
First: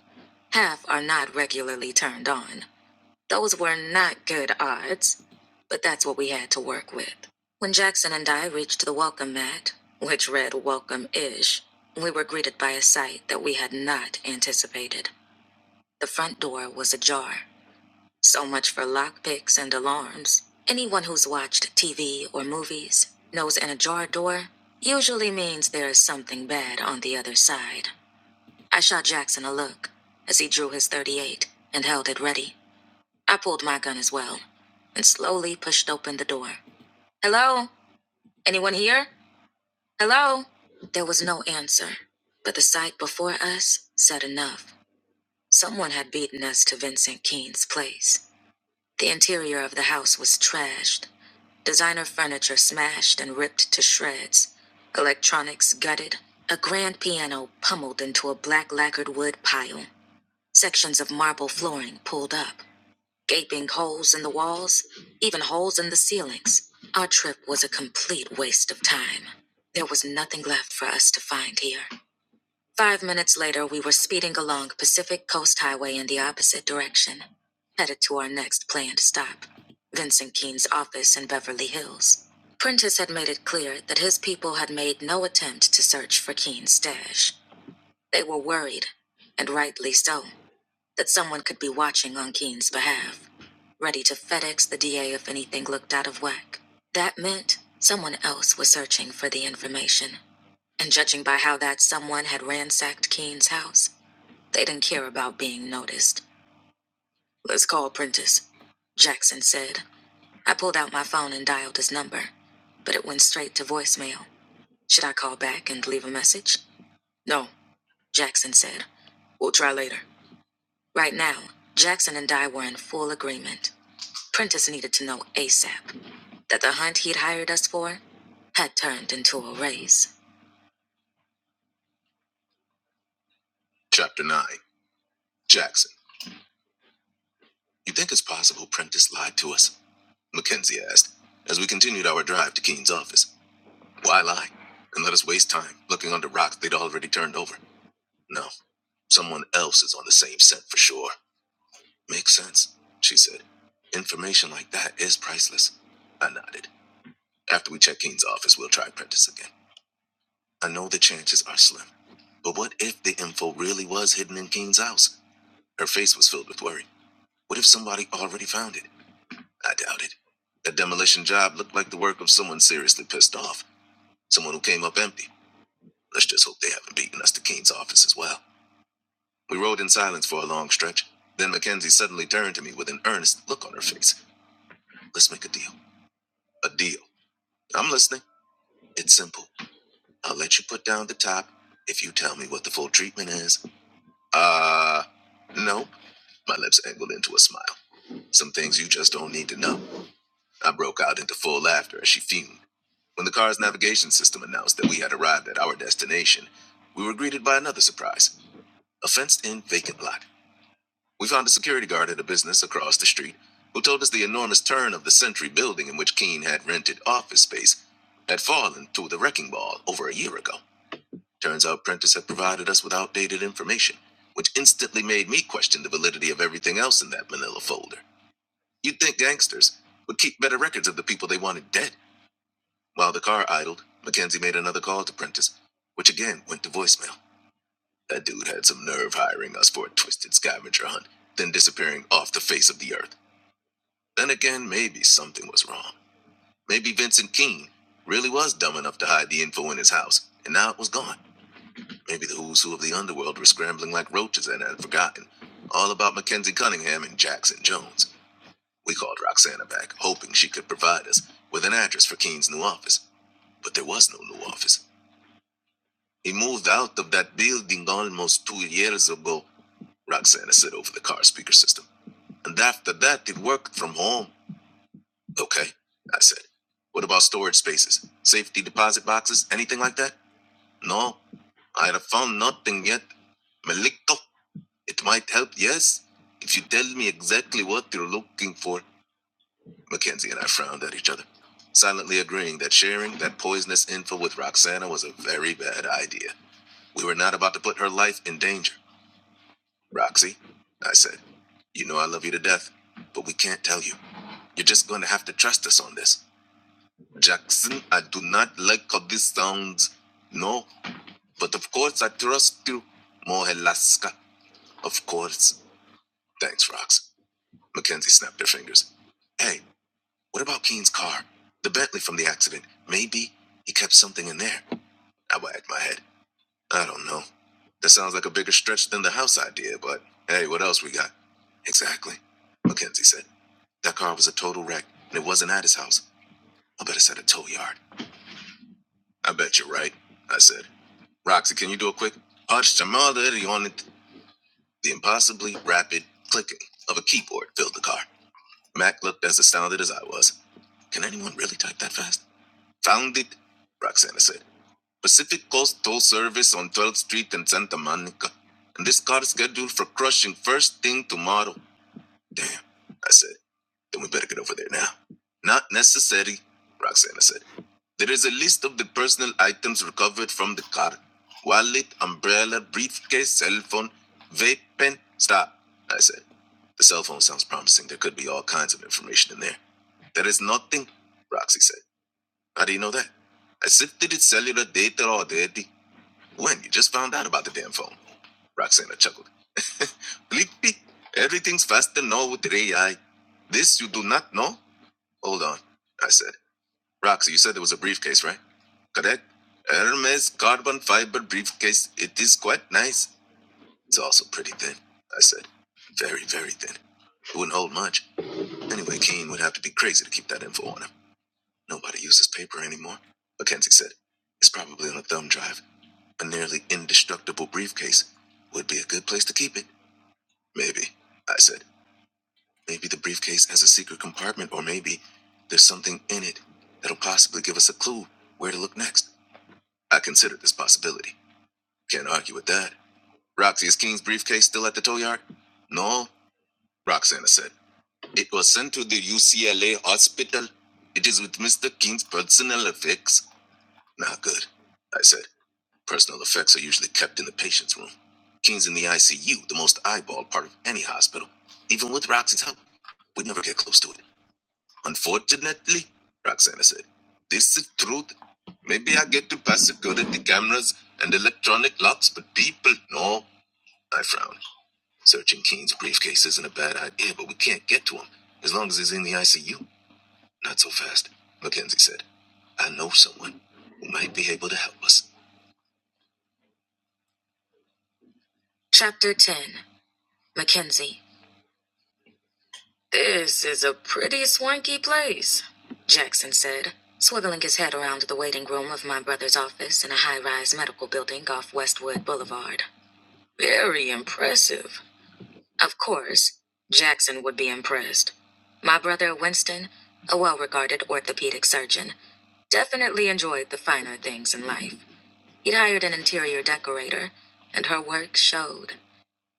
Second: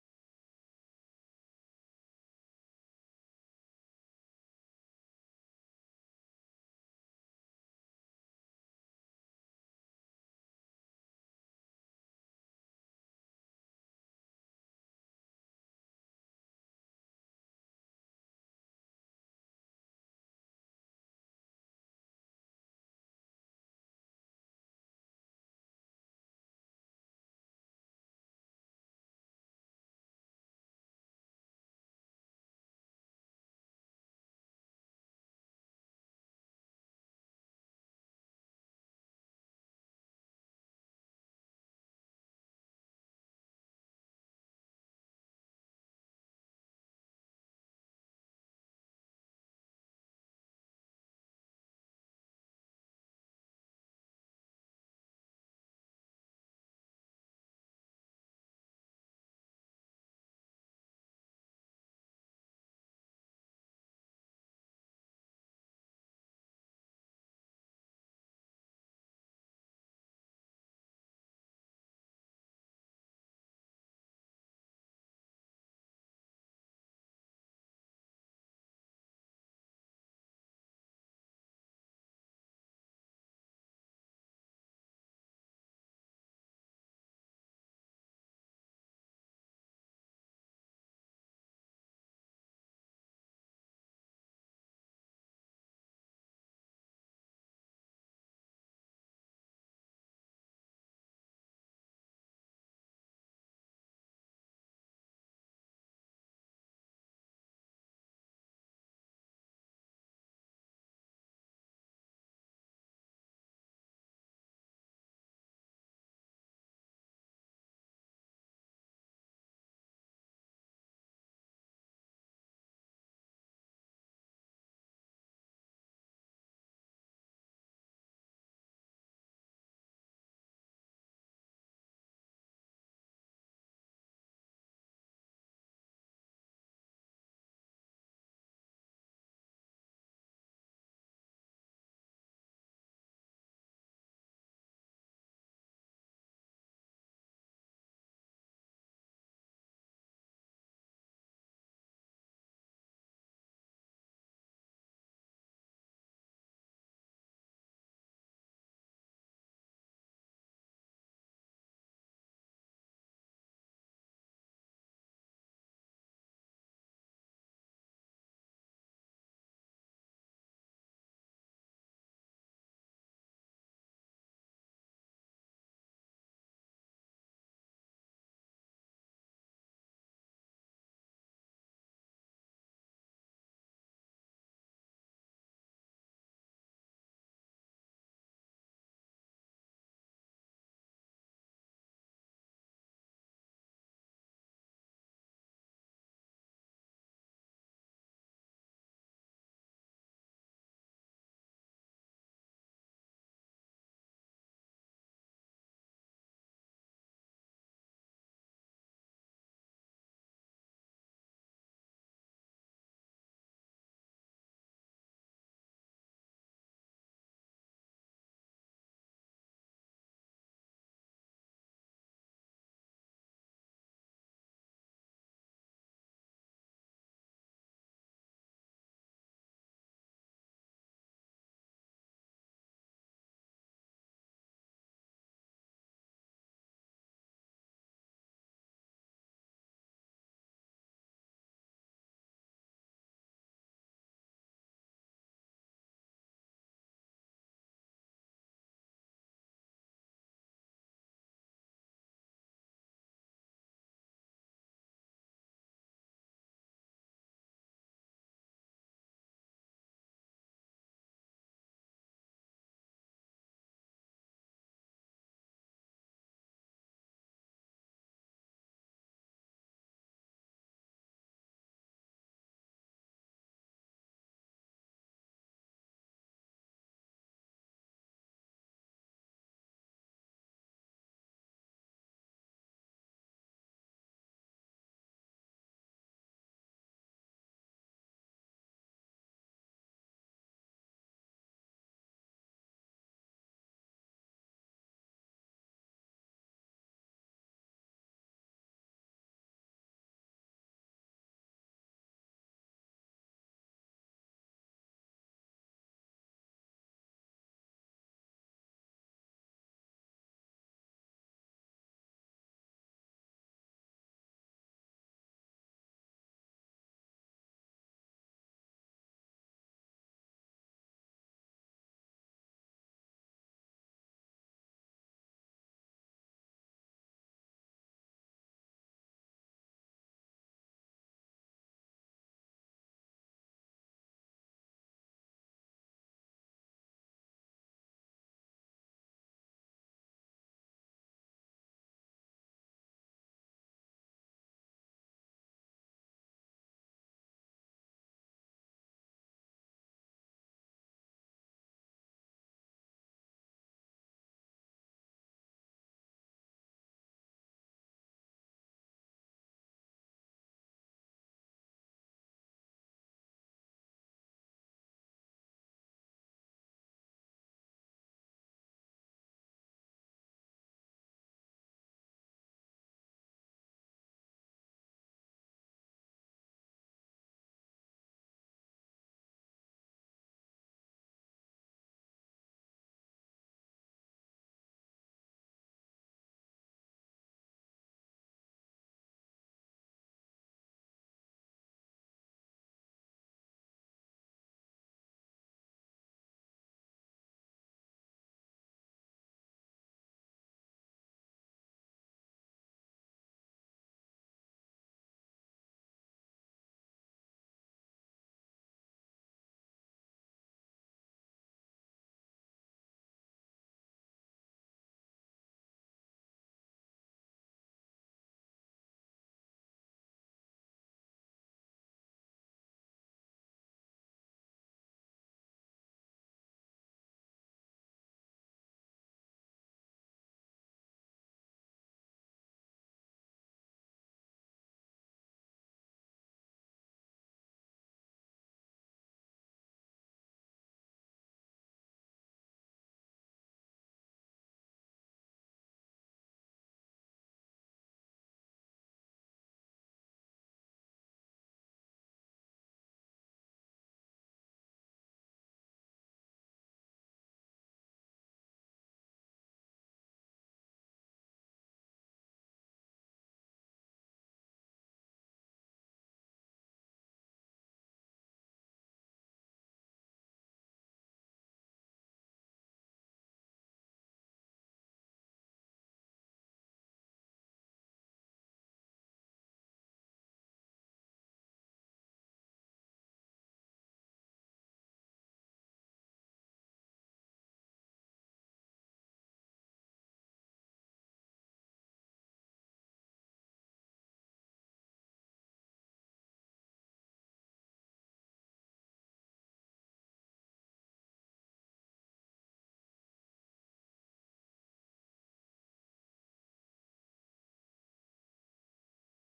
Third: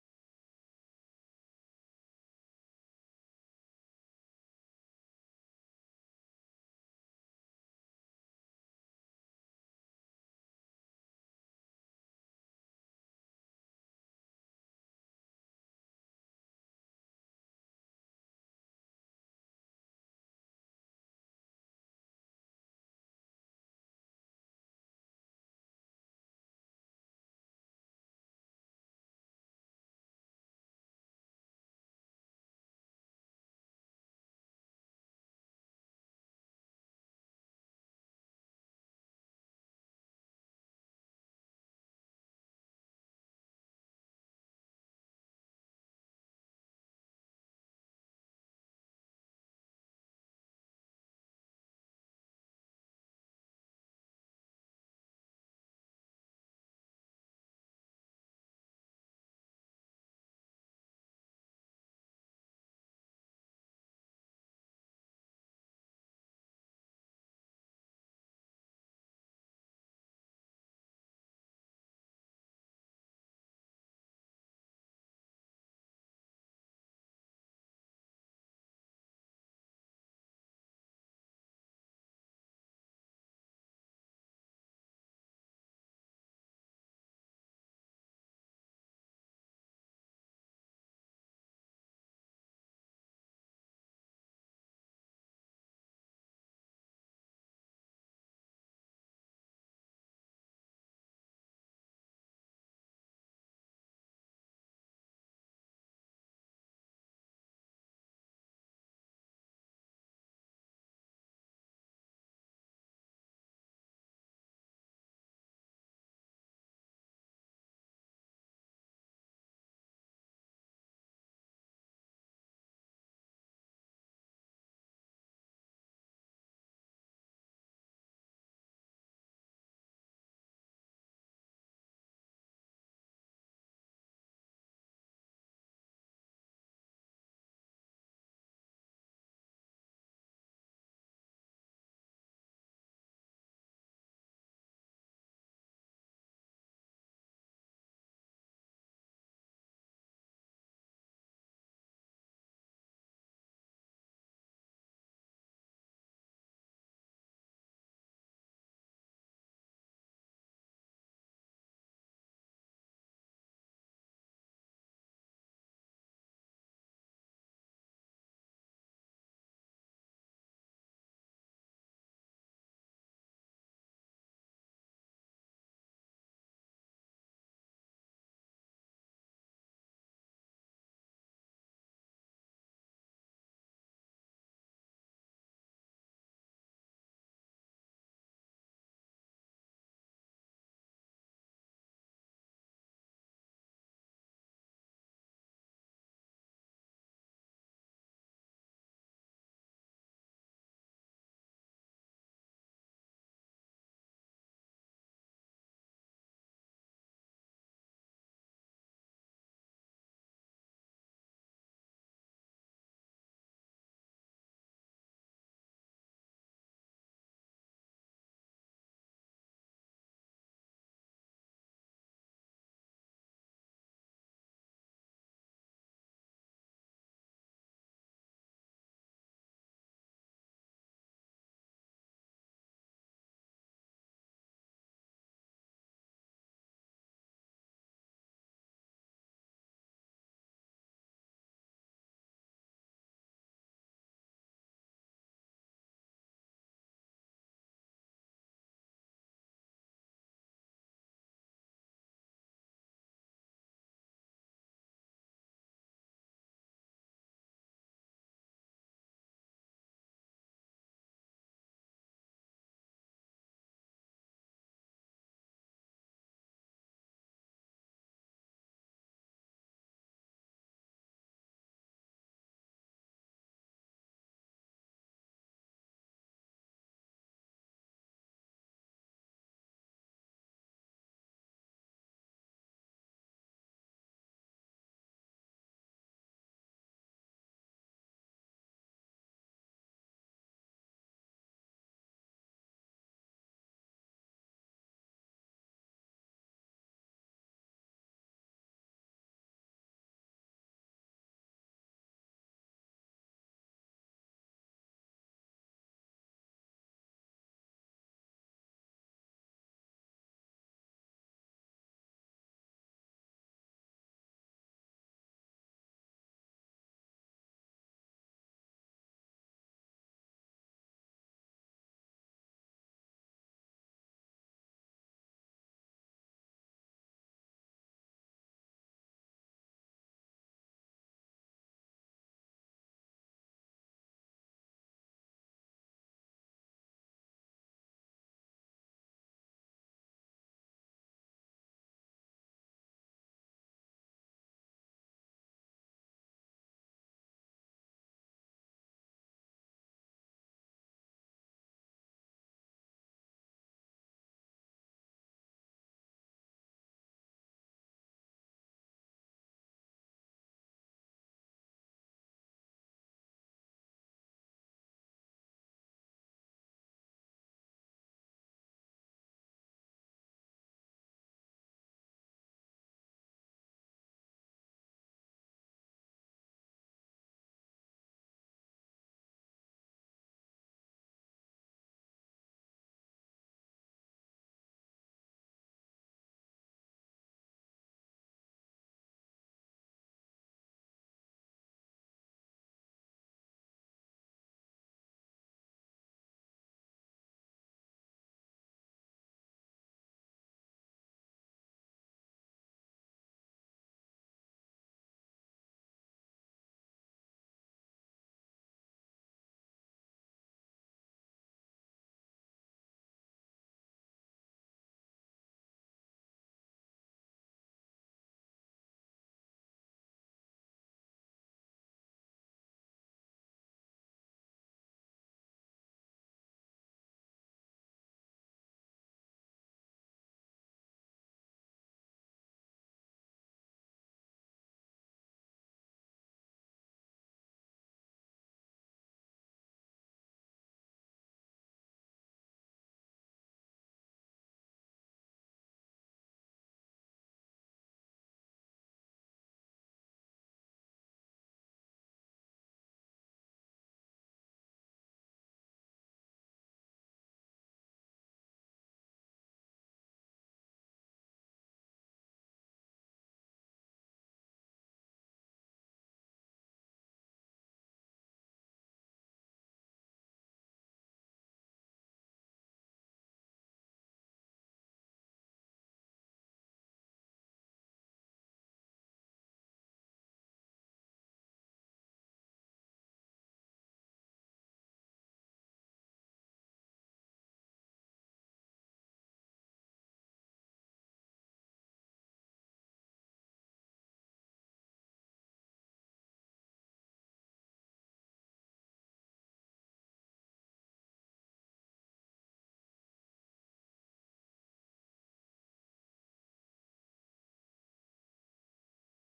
[SPEAKER 1] half are not regularly turned on. Those were not good odds, but that's what we had to work with. When Jackson and I reached the welcome mat, which read welcome ish, we were greeted by a sight that we had not anticipated. The front door was ajar. So much for lockpicks and alarms. Anyone who's watched TV or movies knows an ajar door usually means there is something bad on the other side. I shot Jackson a look as he drew his 38 and held it ready. I pulled my gun as well and slowly pushed open the door. Hello? Anyone here? Hello? There was no answer, but the sight before us said enough. Someone had beaten us to Vincent Keene's place. The interior of the house was trashed, designer furniture smashed and ripped to shreds, electronics gutted, a grand piano pummeled into a black lacquered wood pile, sections of marble flooring pulled up, gaping holes in the walls, even holes in the ceilings. Our trip was a complete waste of time. There was nothing left for us to find here. Five minutes later, we were speeding along Pacific Coast Highway in the opposite direction, headed to our next planned stop Vincent Keene's office in Beverly Hills. Prentice had made it clear that his people had made no attempt to search for Keene's stash. They were worried, and rightly so, that someone could be watching on Keene's behalf, ready to FedEx the DA if anything looked out of whack. That meant someone else was searching for the information. And judging by how that someone had ransacked Keene's house, they didn't care about being noticed. Let's call Prentice, Jackson said. I pulled out my phone and dialed his number, but it went straight to voicemail. Should I call back and leave a message? No, Jackson said. We'll try later. Right now, Jackson and I were in full agreement. Prentice needed to know ASAP that the hunt he'd hired us for had turned into a race. Chapter 9 Jackson. You think it's possible Prentice lied to us? Mackenzie asked, as we continued our drive to Keene's office. Why lie? And let us waste time looking under rocks they'd already turned over. No, someone else is on the same scent for sure. Makes sense, she said. Information like that is priceless. I nodded. After we check Keene's office, we'll try Prentice again. I know the chances are slim. But what if the info really was hidden in Keene's house? Her face was filled with worry. What if somebody already found it? I doubt it. That demolition job looked like the work of someone seriously pissed off. Someone who came up empty. Let's just hope they haven't beaten us to Keene's office as well. We rode in silence for a long stretch. Then Mackenzie suddenly turned to me with an earnest look on her face. Let's make a deal. A deal. I'm listening. It's simple. I'll let you put down the top if you tell me what the full treatment is. Uh, no. My lips angled into a smile. Some things you just don't need to know. I broke out into full laughter as she fumed. When the car's navigation system announced that we had arrived at our destination, we were greeted by another surprise a fenced in vacant lot. We found a security guard at a business across the street who told us the enormous turn of the Century building in which Keene had rented office space had fallen to the wrecking ball over a year ago. Turns out Prentice had provided us with outdated information, which instantly made me question the validity of everything else in that manila folder. You'd think gangsters would keep better records of the people they wanted dead while the car idled, Mackenzie made another call to Prentice, which again went to voicemail. That dude had some nerve hiring us for a twisted scavenger hunt, then disappearing off the face of the earth. Then again, maybe something was wrong. Maybe Vincent Keene really was dumb enough to hide the info in his house, and now it was gone. Maybe the who's who of the underworld were scrambling like roaches and had forgotten all about Mackenzie Cunningham and Jackson Jones. We called Roxana back, hoping she could provide us with an address for Keene's new office, but there was no new office. He moved out of that building almost two years ago, Roxana said over the car speaker system. And after that, he worked from home. Okay, I said. What about storage spaces, safety deposit boxes, anything like that? No, I have found nothing yet. Malikto, it might help, yes, if you tell me exactly what you're looking for. Mackenzie and I frowned at each other, silently agreeing that sharing that poisonous info with Roxana was a very bad idea. We were not about to put her life in danger. Roxy, I said, you know I love you to death, but we can't tell you. You're just going to have to trust us on this. Jackson, I do not like how this sounds. No, but of course I trust you. Mohelaska, of course. Thanks, Rox. Mackenzie snapped her fingers. Hey, what about Keen's car? The Bentley from the accident. Maybe he kept something in there. I wagged my head. I don't know. That sounds like a bigger stretch than the house idea, but hey, what else we got? Exactly, Mackenzie said. That car was a total wreck, and it wasn't at his house. I bet it's at a tow yard. I bet you're right, I said. Roxy, can you do a quick arched mother on it? The impossibly rapid clicking of a keyboard filled the car. Mac looked as astounded as I was. Can anyone really type that fast? Found it, Roxana said. Pacific Coast Toll Service on 12th Street and Santa Monica. And this car is scheduled for crushing first thing tomorrow. Damn, I said. Then we better get over there now. Not necessary, Roxana said. There is a list of the personal items recovered from the car wallet, umbrella, briefcase, cell phone, vape pen. Stop, I said. The cell phone sounds promising. There could be all kinds of information in there. There is nothing, Roxy said. How do you know that? I sifted its cellular data already. When? You just found out about the damn phone. Roxana chuckled. (laughs) Blippi, everything's faster now with the AI. This you do not know? Hold on, I said. Roxy, you said there was a briefcase, right? Correct? Hermes carbon fiber briefcase. It is quite nice. It's also pretty thin, I said. Very, very thin. It wouldn't hold much. Anyway, Keen would have to be crazy to keep that info on him. Nobody uses paper anymore. Mackenzie said, It's probably on a thumb drive. A nearly indestructible briefcase would be a good place to keep it. Maybe, I said. Maybe the briefcase has a secret compartment, or maybe there's something in it that'll possibly give us a clue where to look next. I considered this possibility. Can't argue with that. Roxy, is King's briefcase still at the tow yard? No, Roxana said. It was sent to the UCLA hospital. It is with Mr. King's personal effects. Not good, I said. Personal effects are usually kept in the patient's room. King's in the ICU, the most eyeballed part of any hospital. Even with Roxy's help, we'd never get close to it. Unfortunately, Roxana said, this is truth. Maybe I get to pass security cameras and electronic locks, but people no. I frowned. Searching Keene's briefcase isn't a bad idea, but we can't get to him as long as he's in the ICU. Not so fast, Mackenzie said. I know someone who might be able to help us. Chapter 10 Mackenzie. This is a pretty swanky place, Jackson said, swiveling his head around the waiting room of my brother's office in a high rise medical building off Westwood Boulevard. Very impressive. Of course, Jackson would be impressed. My brother Winston, a well regarded orthopedic surgeon, definitely enjoyed the finer things in life. He'd hired an interior decorator, and her work showed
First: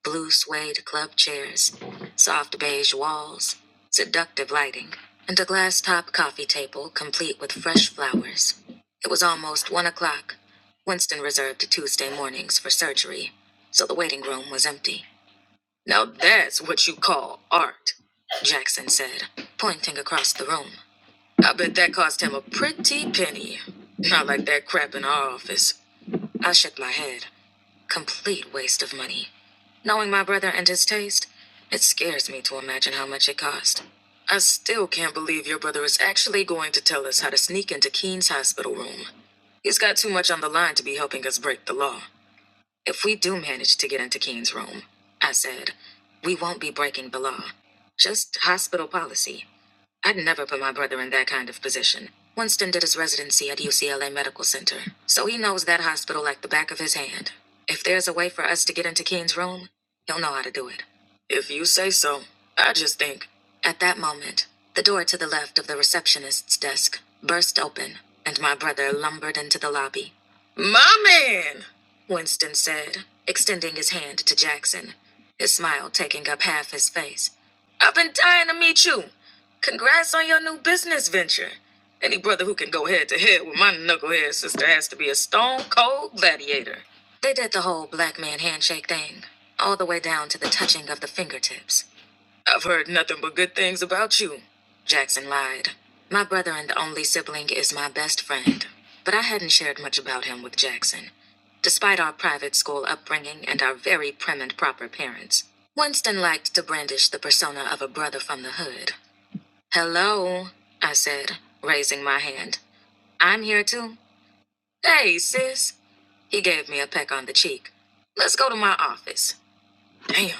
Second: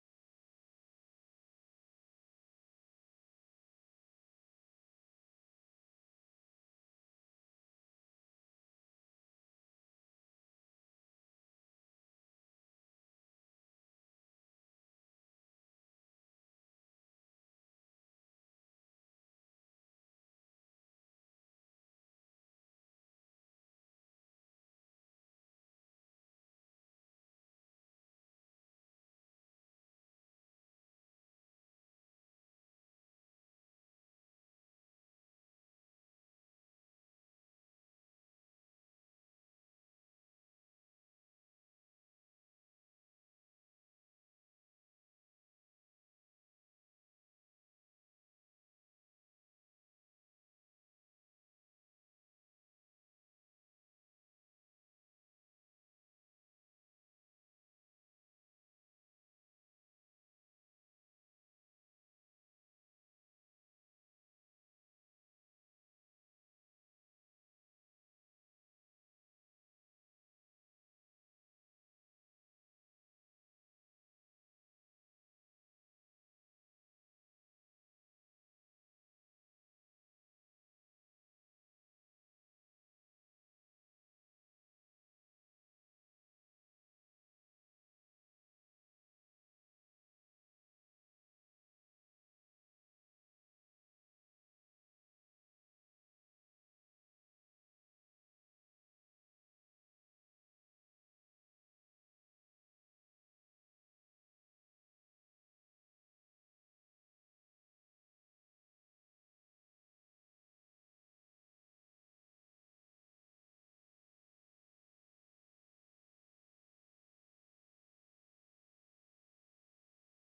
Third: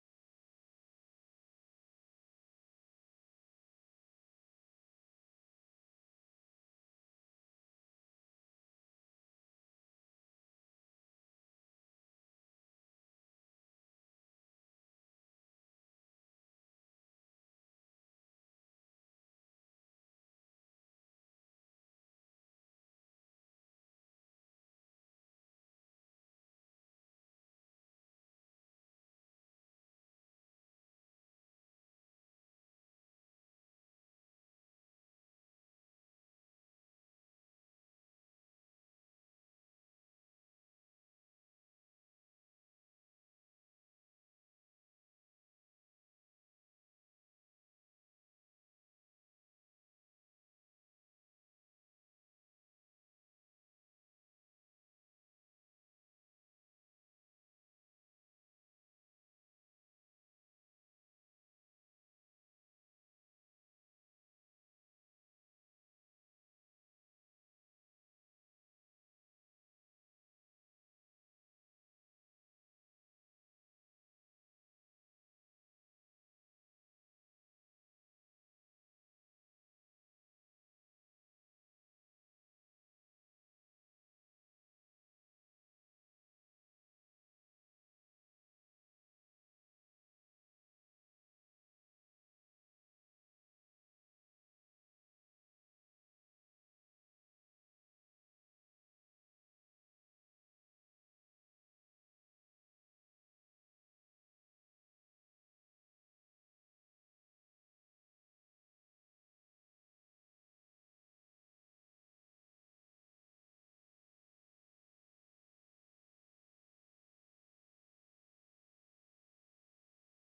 [SPEAKER 1] blue suede club chairs, soft beige walls, seductive lighting, and a glass top coffee table complete with fresh flowers. It was almost one o'clock. Winston reserved Tuesday mornings for surgery, so the waiting room was empty. Now that's what you call art, Jackson said, pointing across the room. I bet that cost him a pretty penny. Not like that crap in our office. I shook my head. Complete waste of money. Knowing my brother and his taste, it scares me to imagine how much it cost. I still can't believe your brother is actually going to tell us how to sneak into Keene's hospital room. He's got too much on the line to be helping us break the law. If we do manage to get into Keene's room, I said, we won't be breaking the law. Just hospital policy. I'd never put my brother in that kind of position. Winston did his residency at UCLA Medical Center, so he knows that hospital like the back of his hand. If there's a way for us to get into Keen's room, he'll know how to do it. If you say so, I just think. At that moment, the door to the left of the receptionist's desk burst open, and my brother lumbered into the lobby. My man! Winston said, extending his hand to Jackson, his smile taking up half his face. I've been dying to meet you. Congrats on your new business venture. Any brother who can go head to head with my knucklehead sister has to be a stone cold gladiator. They did the whole black man handshake thing, all the way down to the touching of the fingertips. I've heard nothing but good things about you, Jackson lied. My brother and only sibling is my best friend, but I hadn't shared much about him with Jackson, despite our private school upbringing and our very prim and proper parents. Winston liked to brandish the persona of a brother from the hood Hello, I said, raising my hand. I'm here too. Hey, sis. He gave me a peck on the cheek. Let's go to my office. Damn,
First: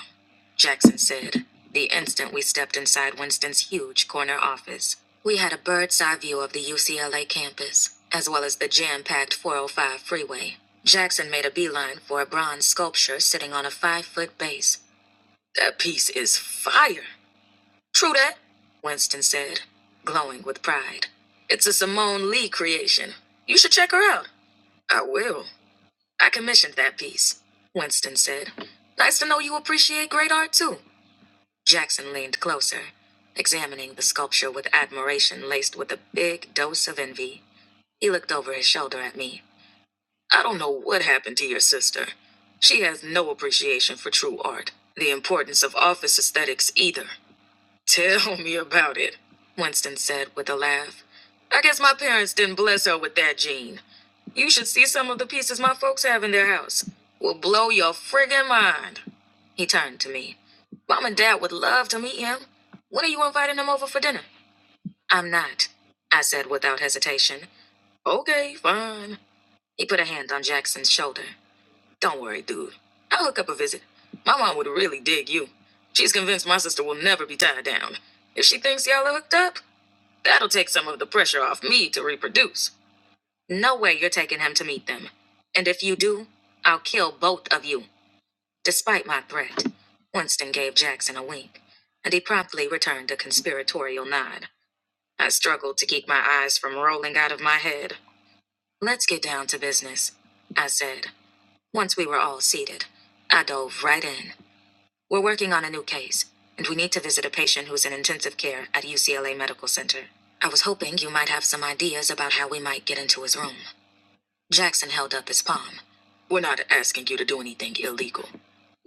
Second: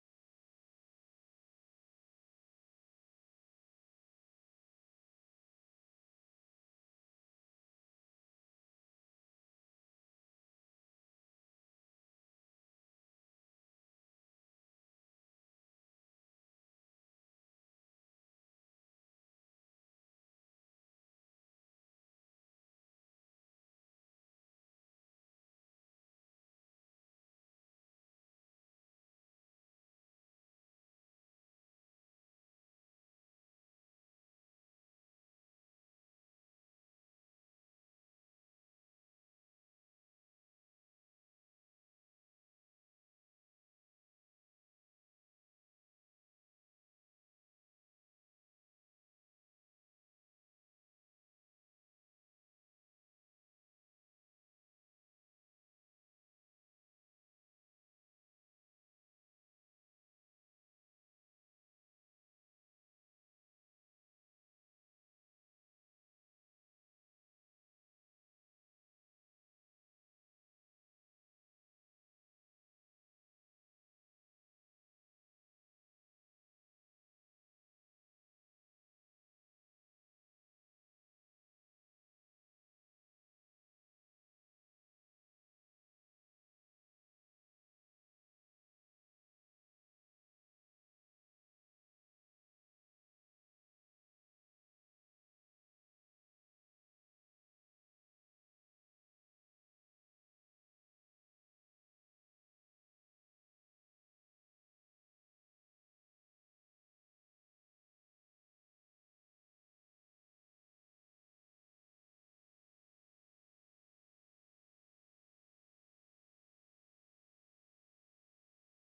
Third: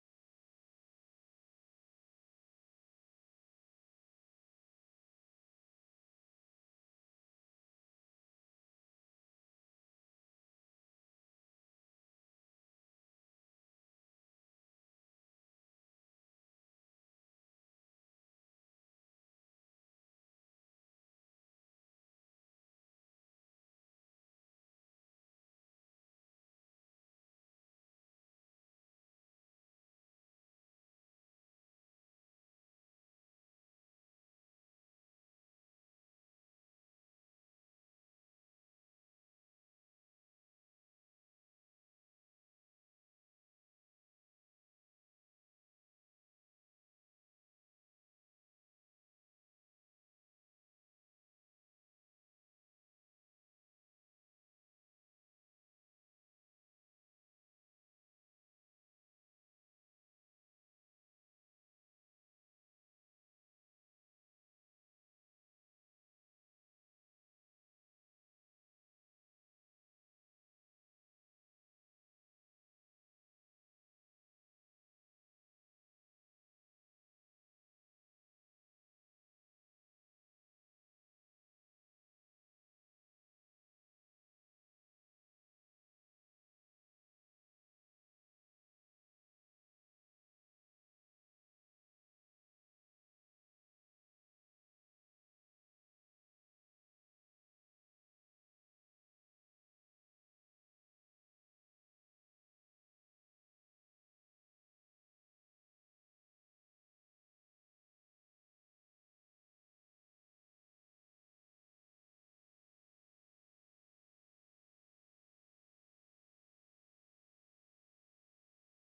[SPEAKER 1] Jackson said, the instant we stepped inside Winston's huge corner office. We had a bird's eye view of the UCLA campus, as well as the jam packed 405 freeway. Jackson made a beeline for a bronze sculpture sitting on a five foot base. That piece is fire, True that, Winston said, glowing with pride. It's a Simone Lee creation. You should check her out. I will. I commissioned that piece, Winston said. Nice to know you appreciate great art too. Jackson leaned closer, examining the sculpture with admiration laced with a big dose of envy. He looked over his shoulder at me. I don't know what happened to your sister. She has no appreciation for true art, the importance of office aesthetics either. Tell me about it, Winston said with a laugh. I guess my parents didn't bless her with that gene. You should see some of the pieces my folks have in their house. Will blow your friggin' mind. He turned to me. Mom and Dad would love to meet him. When are you inviting him over for dinner? I'm not, I said without hesitation. Okay, fine. He put a hand on Jackson's shoulder. Don't worry, dude. I'll hook up a visit. My mom would really dig you. She's convinced my sister will never be tied down. If she thinks y'all are hooked up, that'll take some of the pressure off me to reproduce. No way you're taking him to meet them. And if you do, I'll kill both of you, despite my threat. Winston gave Jackson a wink, and he promptly returned a conspiratorial nod. I struggled to keep my eyes from rolling out of my head. Let's get down to business, I said, once we were all seated. I dove right in. We're working on a new case, and we need to visit a patient who's in intensive care at UCLA Medical Center. I was hoping you might have some ideas about how we might get into his room. Jackson held up his palm. We're not asking you to do anything illegal.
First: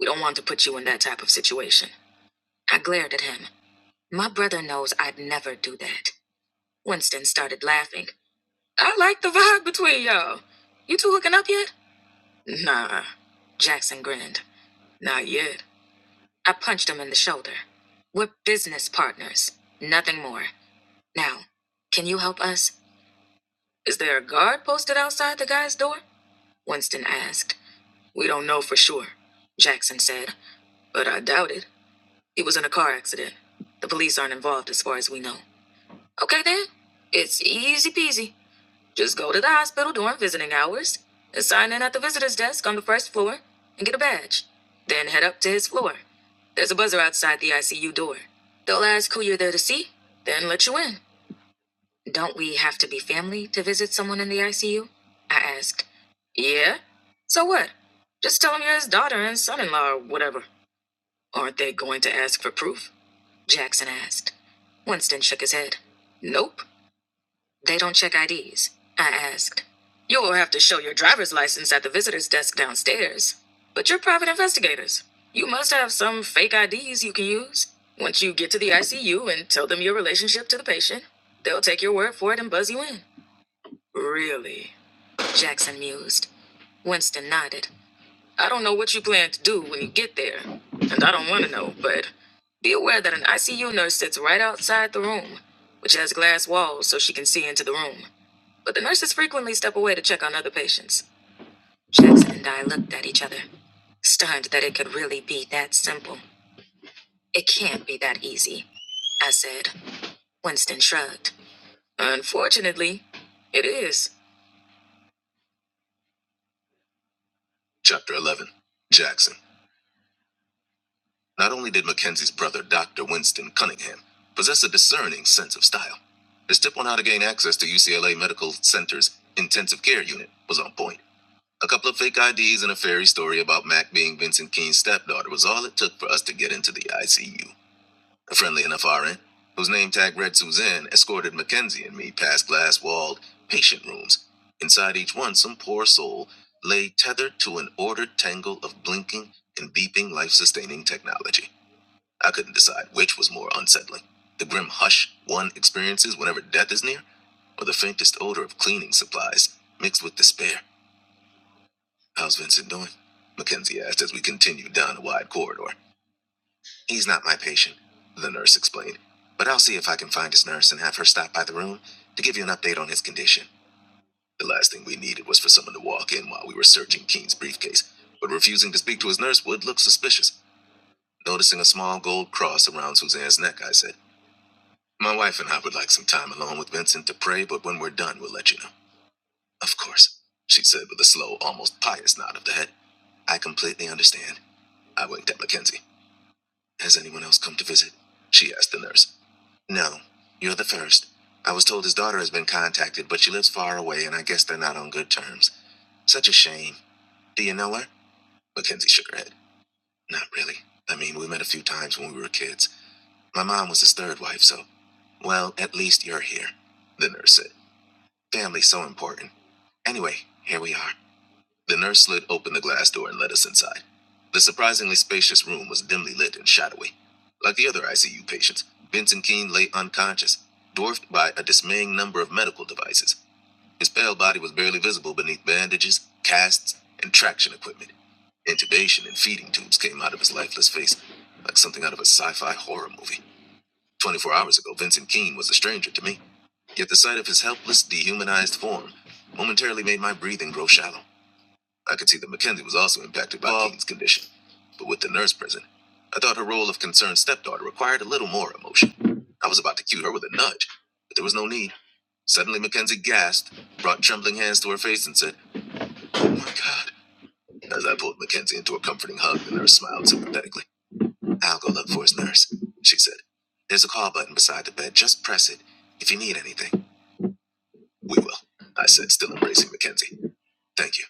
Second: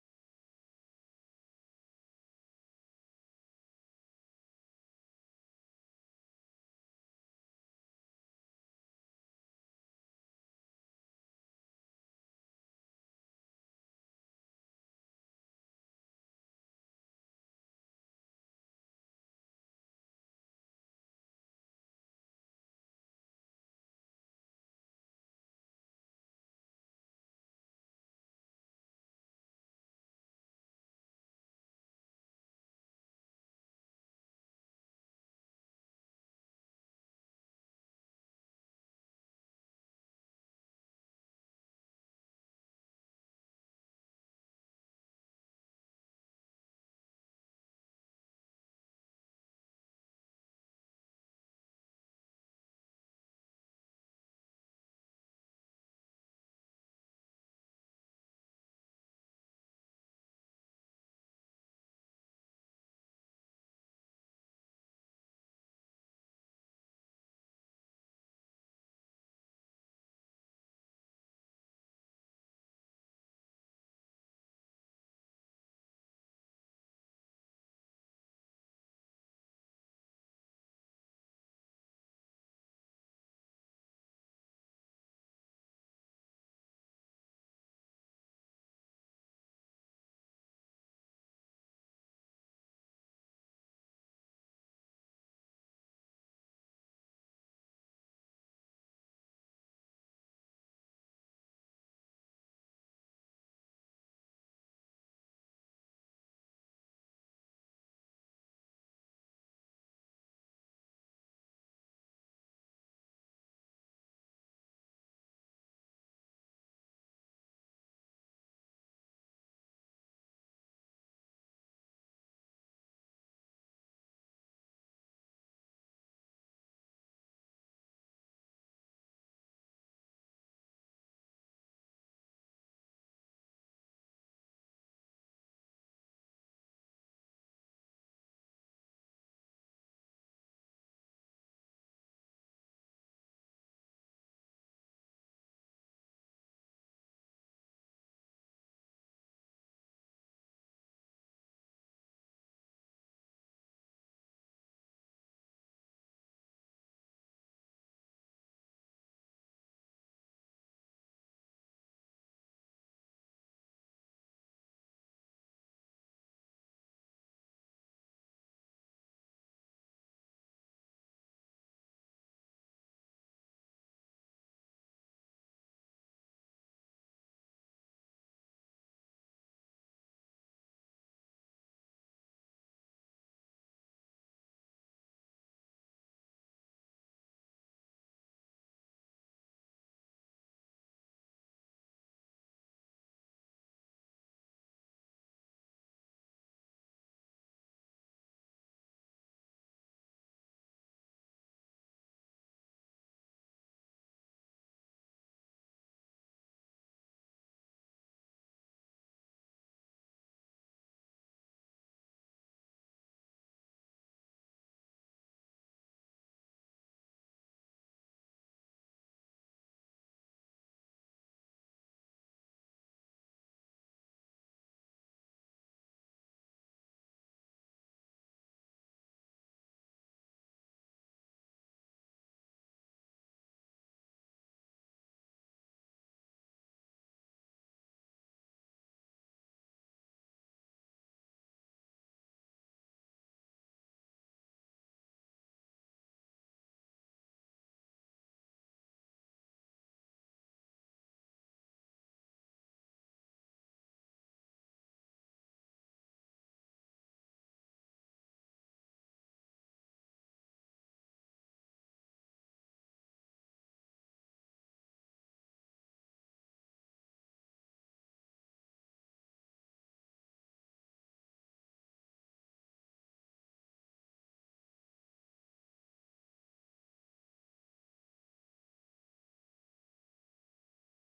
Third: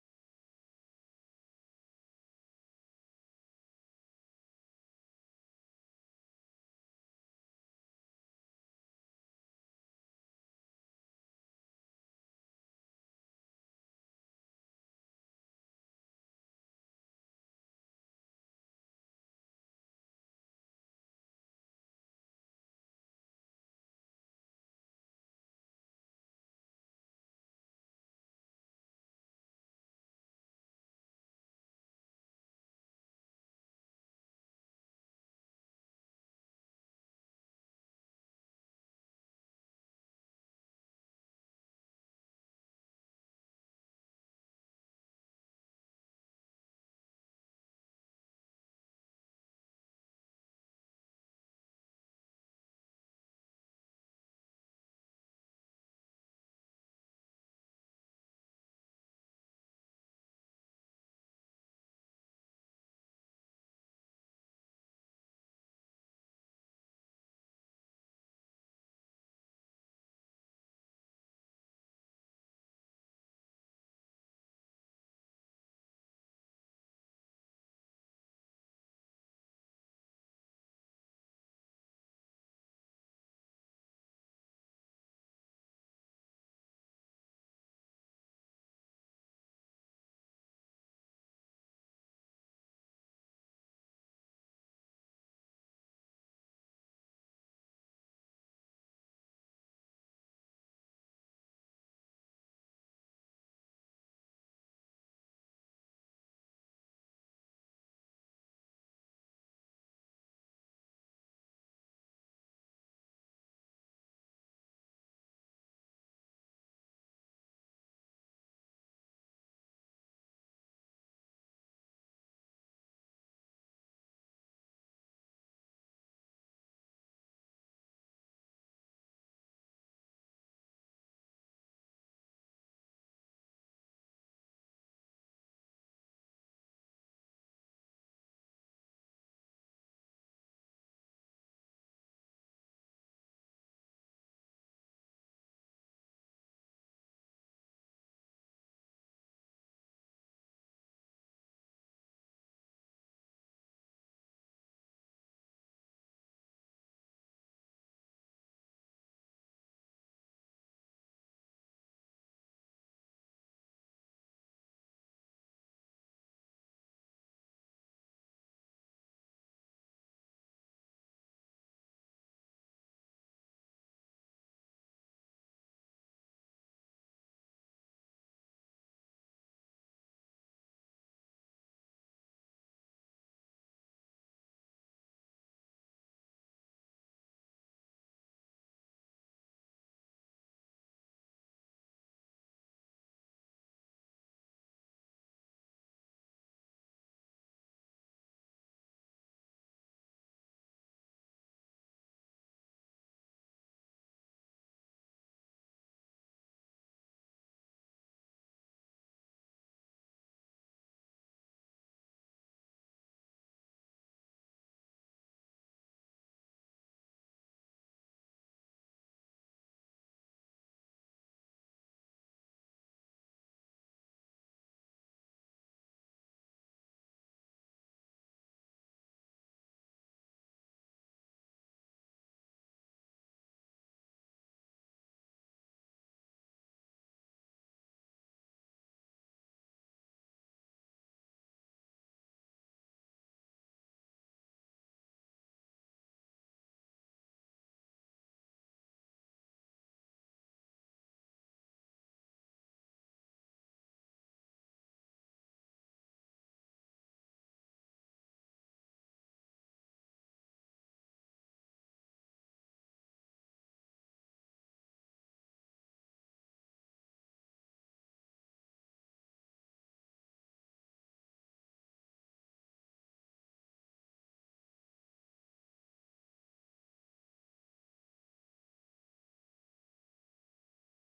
[SPEAKER 1] We don't want to put you in that type of situation. I glared at him. My brother knows I'd never do that. Winston started laughing. I like the vibe between y'all. You two hooking up yet? Nah. Jackson grinned. Not yet. I punched him in the shoulder. We're business partners, nothing more. Now, can you help us? Is there a guard posted outside the guy's door? Winston asked. We don't know for sure, Jackson said, but I doubt it. He was in a car accident. The police aren't involved as far as we know. Okay then, it's easy peasy. Just go to the hospital during visiting hours and sign in at the visitor's desk on the first floor and get a badge. Then head up to his floor. There's a buzzer outside the ICU door. They'll ask who you're there to see, then let you in. Don't we have to be family to visit someone in the ICU? I asked. Yeah? So what? Just tell them you're his daughter and son in law or whatever. Aren't they going to ask for proof? Jackson asked. Winston shook his head. Nope. They don't check IDs, I asked. You'll have to show your driver's license at the visitor's desk downstairs. But you're private investigators. You must have some fake IDs you can use. Once you get to the ICU and tell them your relationship to the patient, they'll take your word for it and buzz you in. Really? Jackson mused. Winston nodded. I don't know what you plan to do when you get there, and I don't want to know, but be aware that an ICU nurse sits right outside the room, which has glass walls so she can see into the room but the nurses frequently step away to check on other patients. Jackson and I looked at each other, stunned that it could really be that simple. It can't be that easy, I said. Winston shrugged. Unfortunately, it is. Chapter 11 Jackson. Not only did Mackenzie's brother, Dr. Winston Cunningham, possess a discerning sense of style, his tip on how to gain access to UCLA Medical Center's intensive care unit was on point. A couple of fake IDs and a fairy story about Mac being Vincent Keene's stepdaughter was all it took for us to get into the ICU. A friendly enough RN, whose name tag read Suzanne, escorted Mackenzie and me past glass walled patient rooms. Inside each one, some poor soul lay tethered to an ordered tangle of blinking and beeping life sustaining technology. I couldn't decide which was more unsettling the grim hush one experiences whenever death is near, or the faintest odor of cleaning supplies mixed with despair. How's Vincent doing? Mackenzie asked as we continued down a wide corridor. He's not my patient, the nurse explained, but I'll see if I can find his nurse and have her stop by the room to give you an update on his condition. The last thing we needed was for someone to walk in while we were searching Keene's briefcase, but refusing to speak to his nurse would look suspicious. Noticing a small gold cross around Suzanne's neck, I said, My wife and I would like some time alone with Vincent to pray, but when we're done, we'll let you know. Of course, she said with a slow, almost pious nod of the head. I completely understand. I winked at Mackenzie. Has anyone else come to visit? She asked the nurse. No, you're the first. I was told his daughter has been contacted, but she lives far away, and I guess they're not on good terms. Such a shame. Do you know her? Mackenzie shook her head. Not really. I mean, we met a few times when we were kids. My mom was his third wife, so. Well, at least you're here, the nurse said. Family's so important. Anyway, here we are. The nurse slid open the glass door and led us inside. The surprisingly spacious room was dimly lit and shadowy. Like the other ICU patients, Benson Keene lay unconscious, dwarfed by a dismaying number of medical devices. His pale body was barely visible beneath bandages, casts, and traction equipment. Intubation and feeding tubes came out of his lifeless face, like something out of a sci fi horror movie. 24 hours ago, Vincent Keene was a stranger to me, yet the sight of his helpless, dehumanized form momentarily made my breathing grow shallow. I could see that Mackenzie was also impacted by Bob. Keene's condition, but with the nurse present, I thought her role of concerned stepdaughter required a little more emotion. I was about to cue her with a nudge, but there was no need. Suddenly, Mackenzie gasped, brought trembling hands to her face, and said, Oh my God, as I pulled Mackenzie into a comforting hug, and the nurse smiled sympathetically. I'll go look for his nurse, she said. There's a call button beside the bed. Just press it. If you need anything, we will, I said, still embracing Mackenzie. Thank you.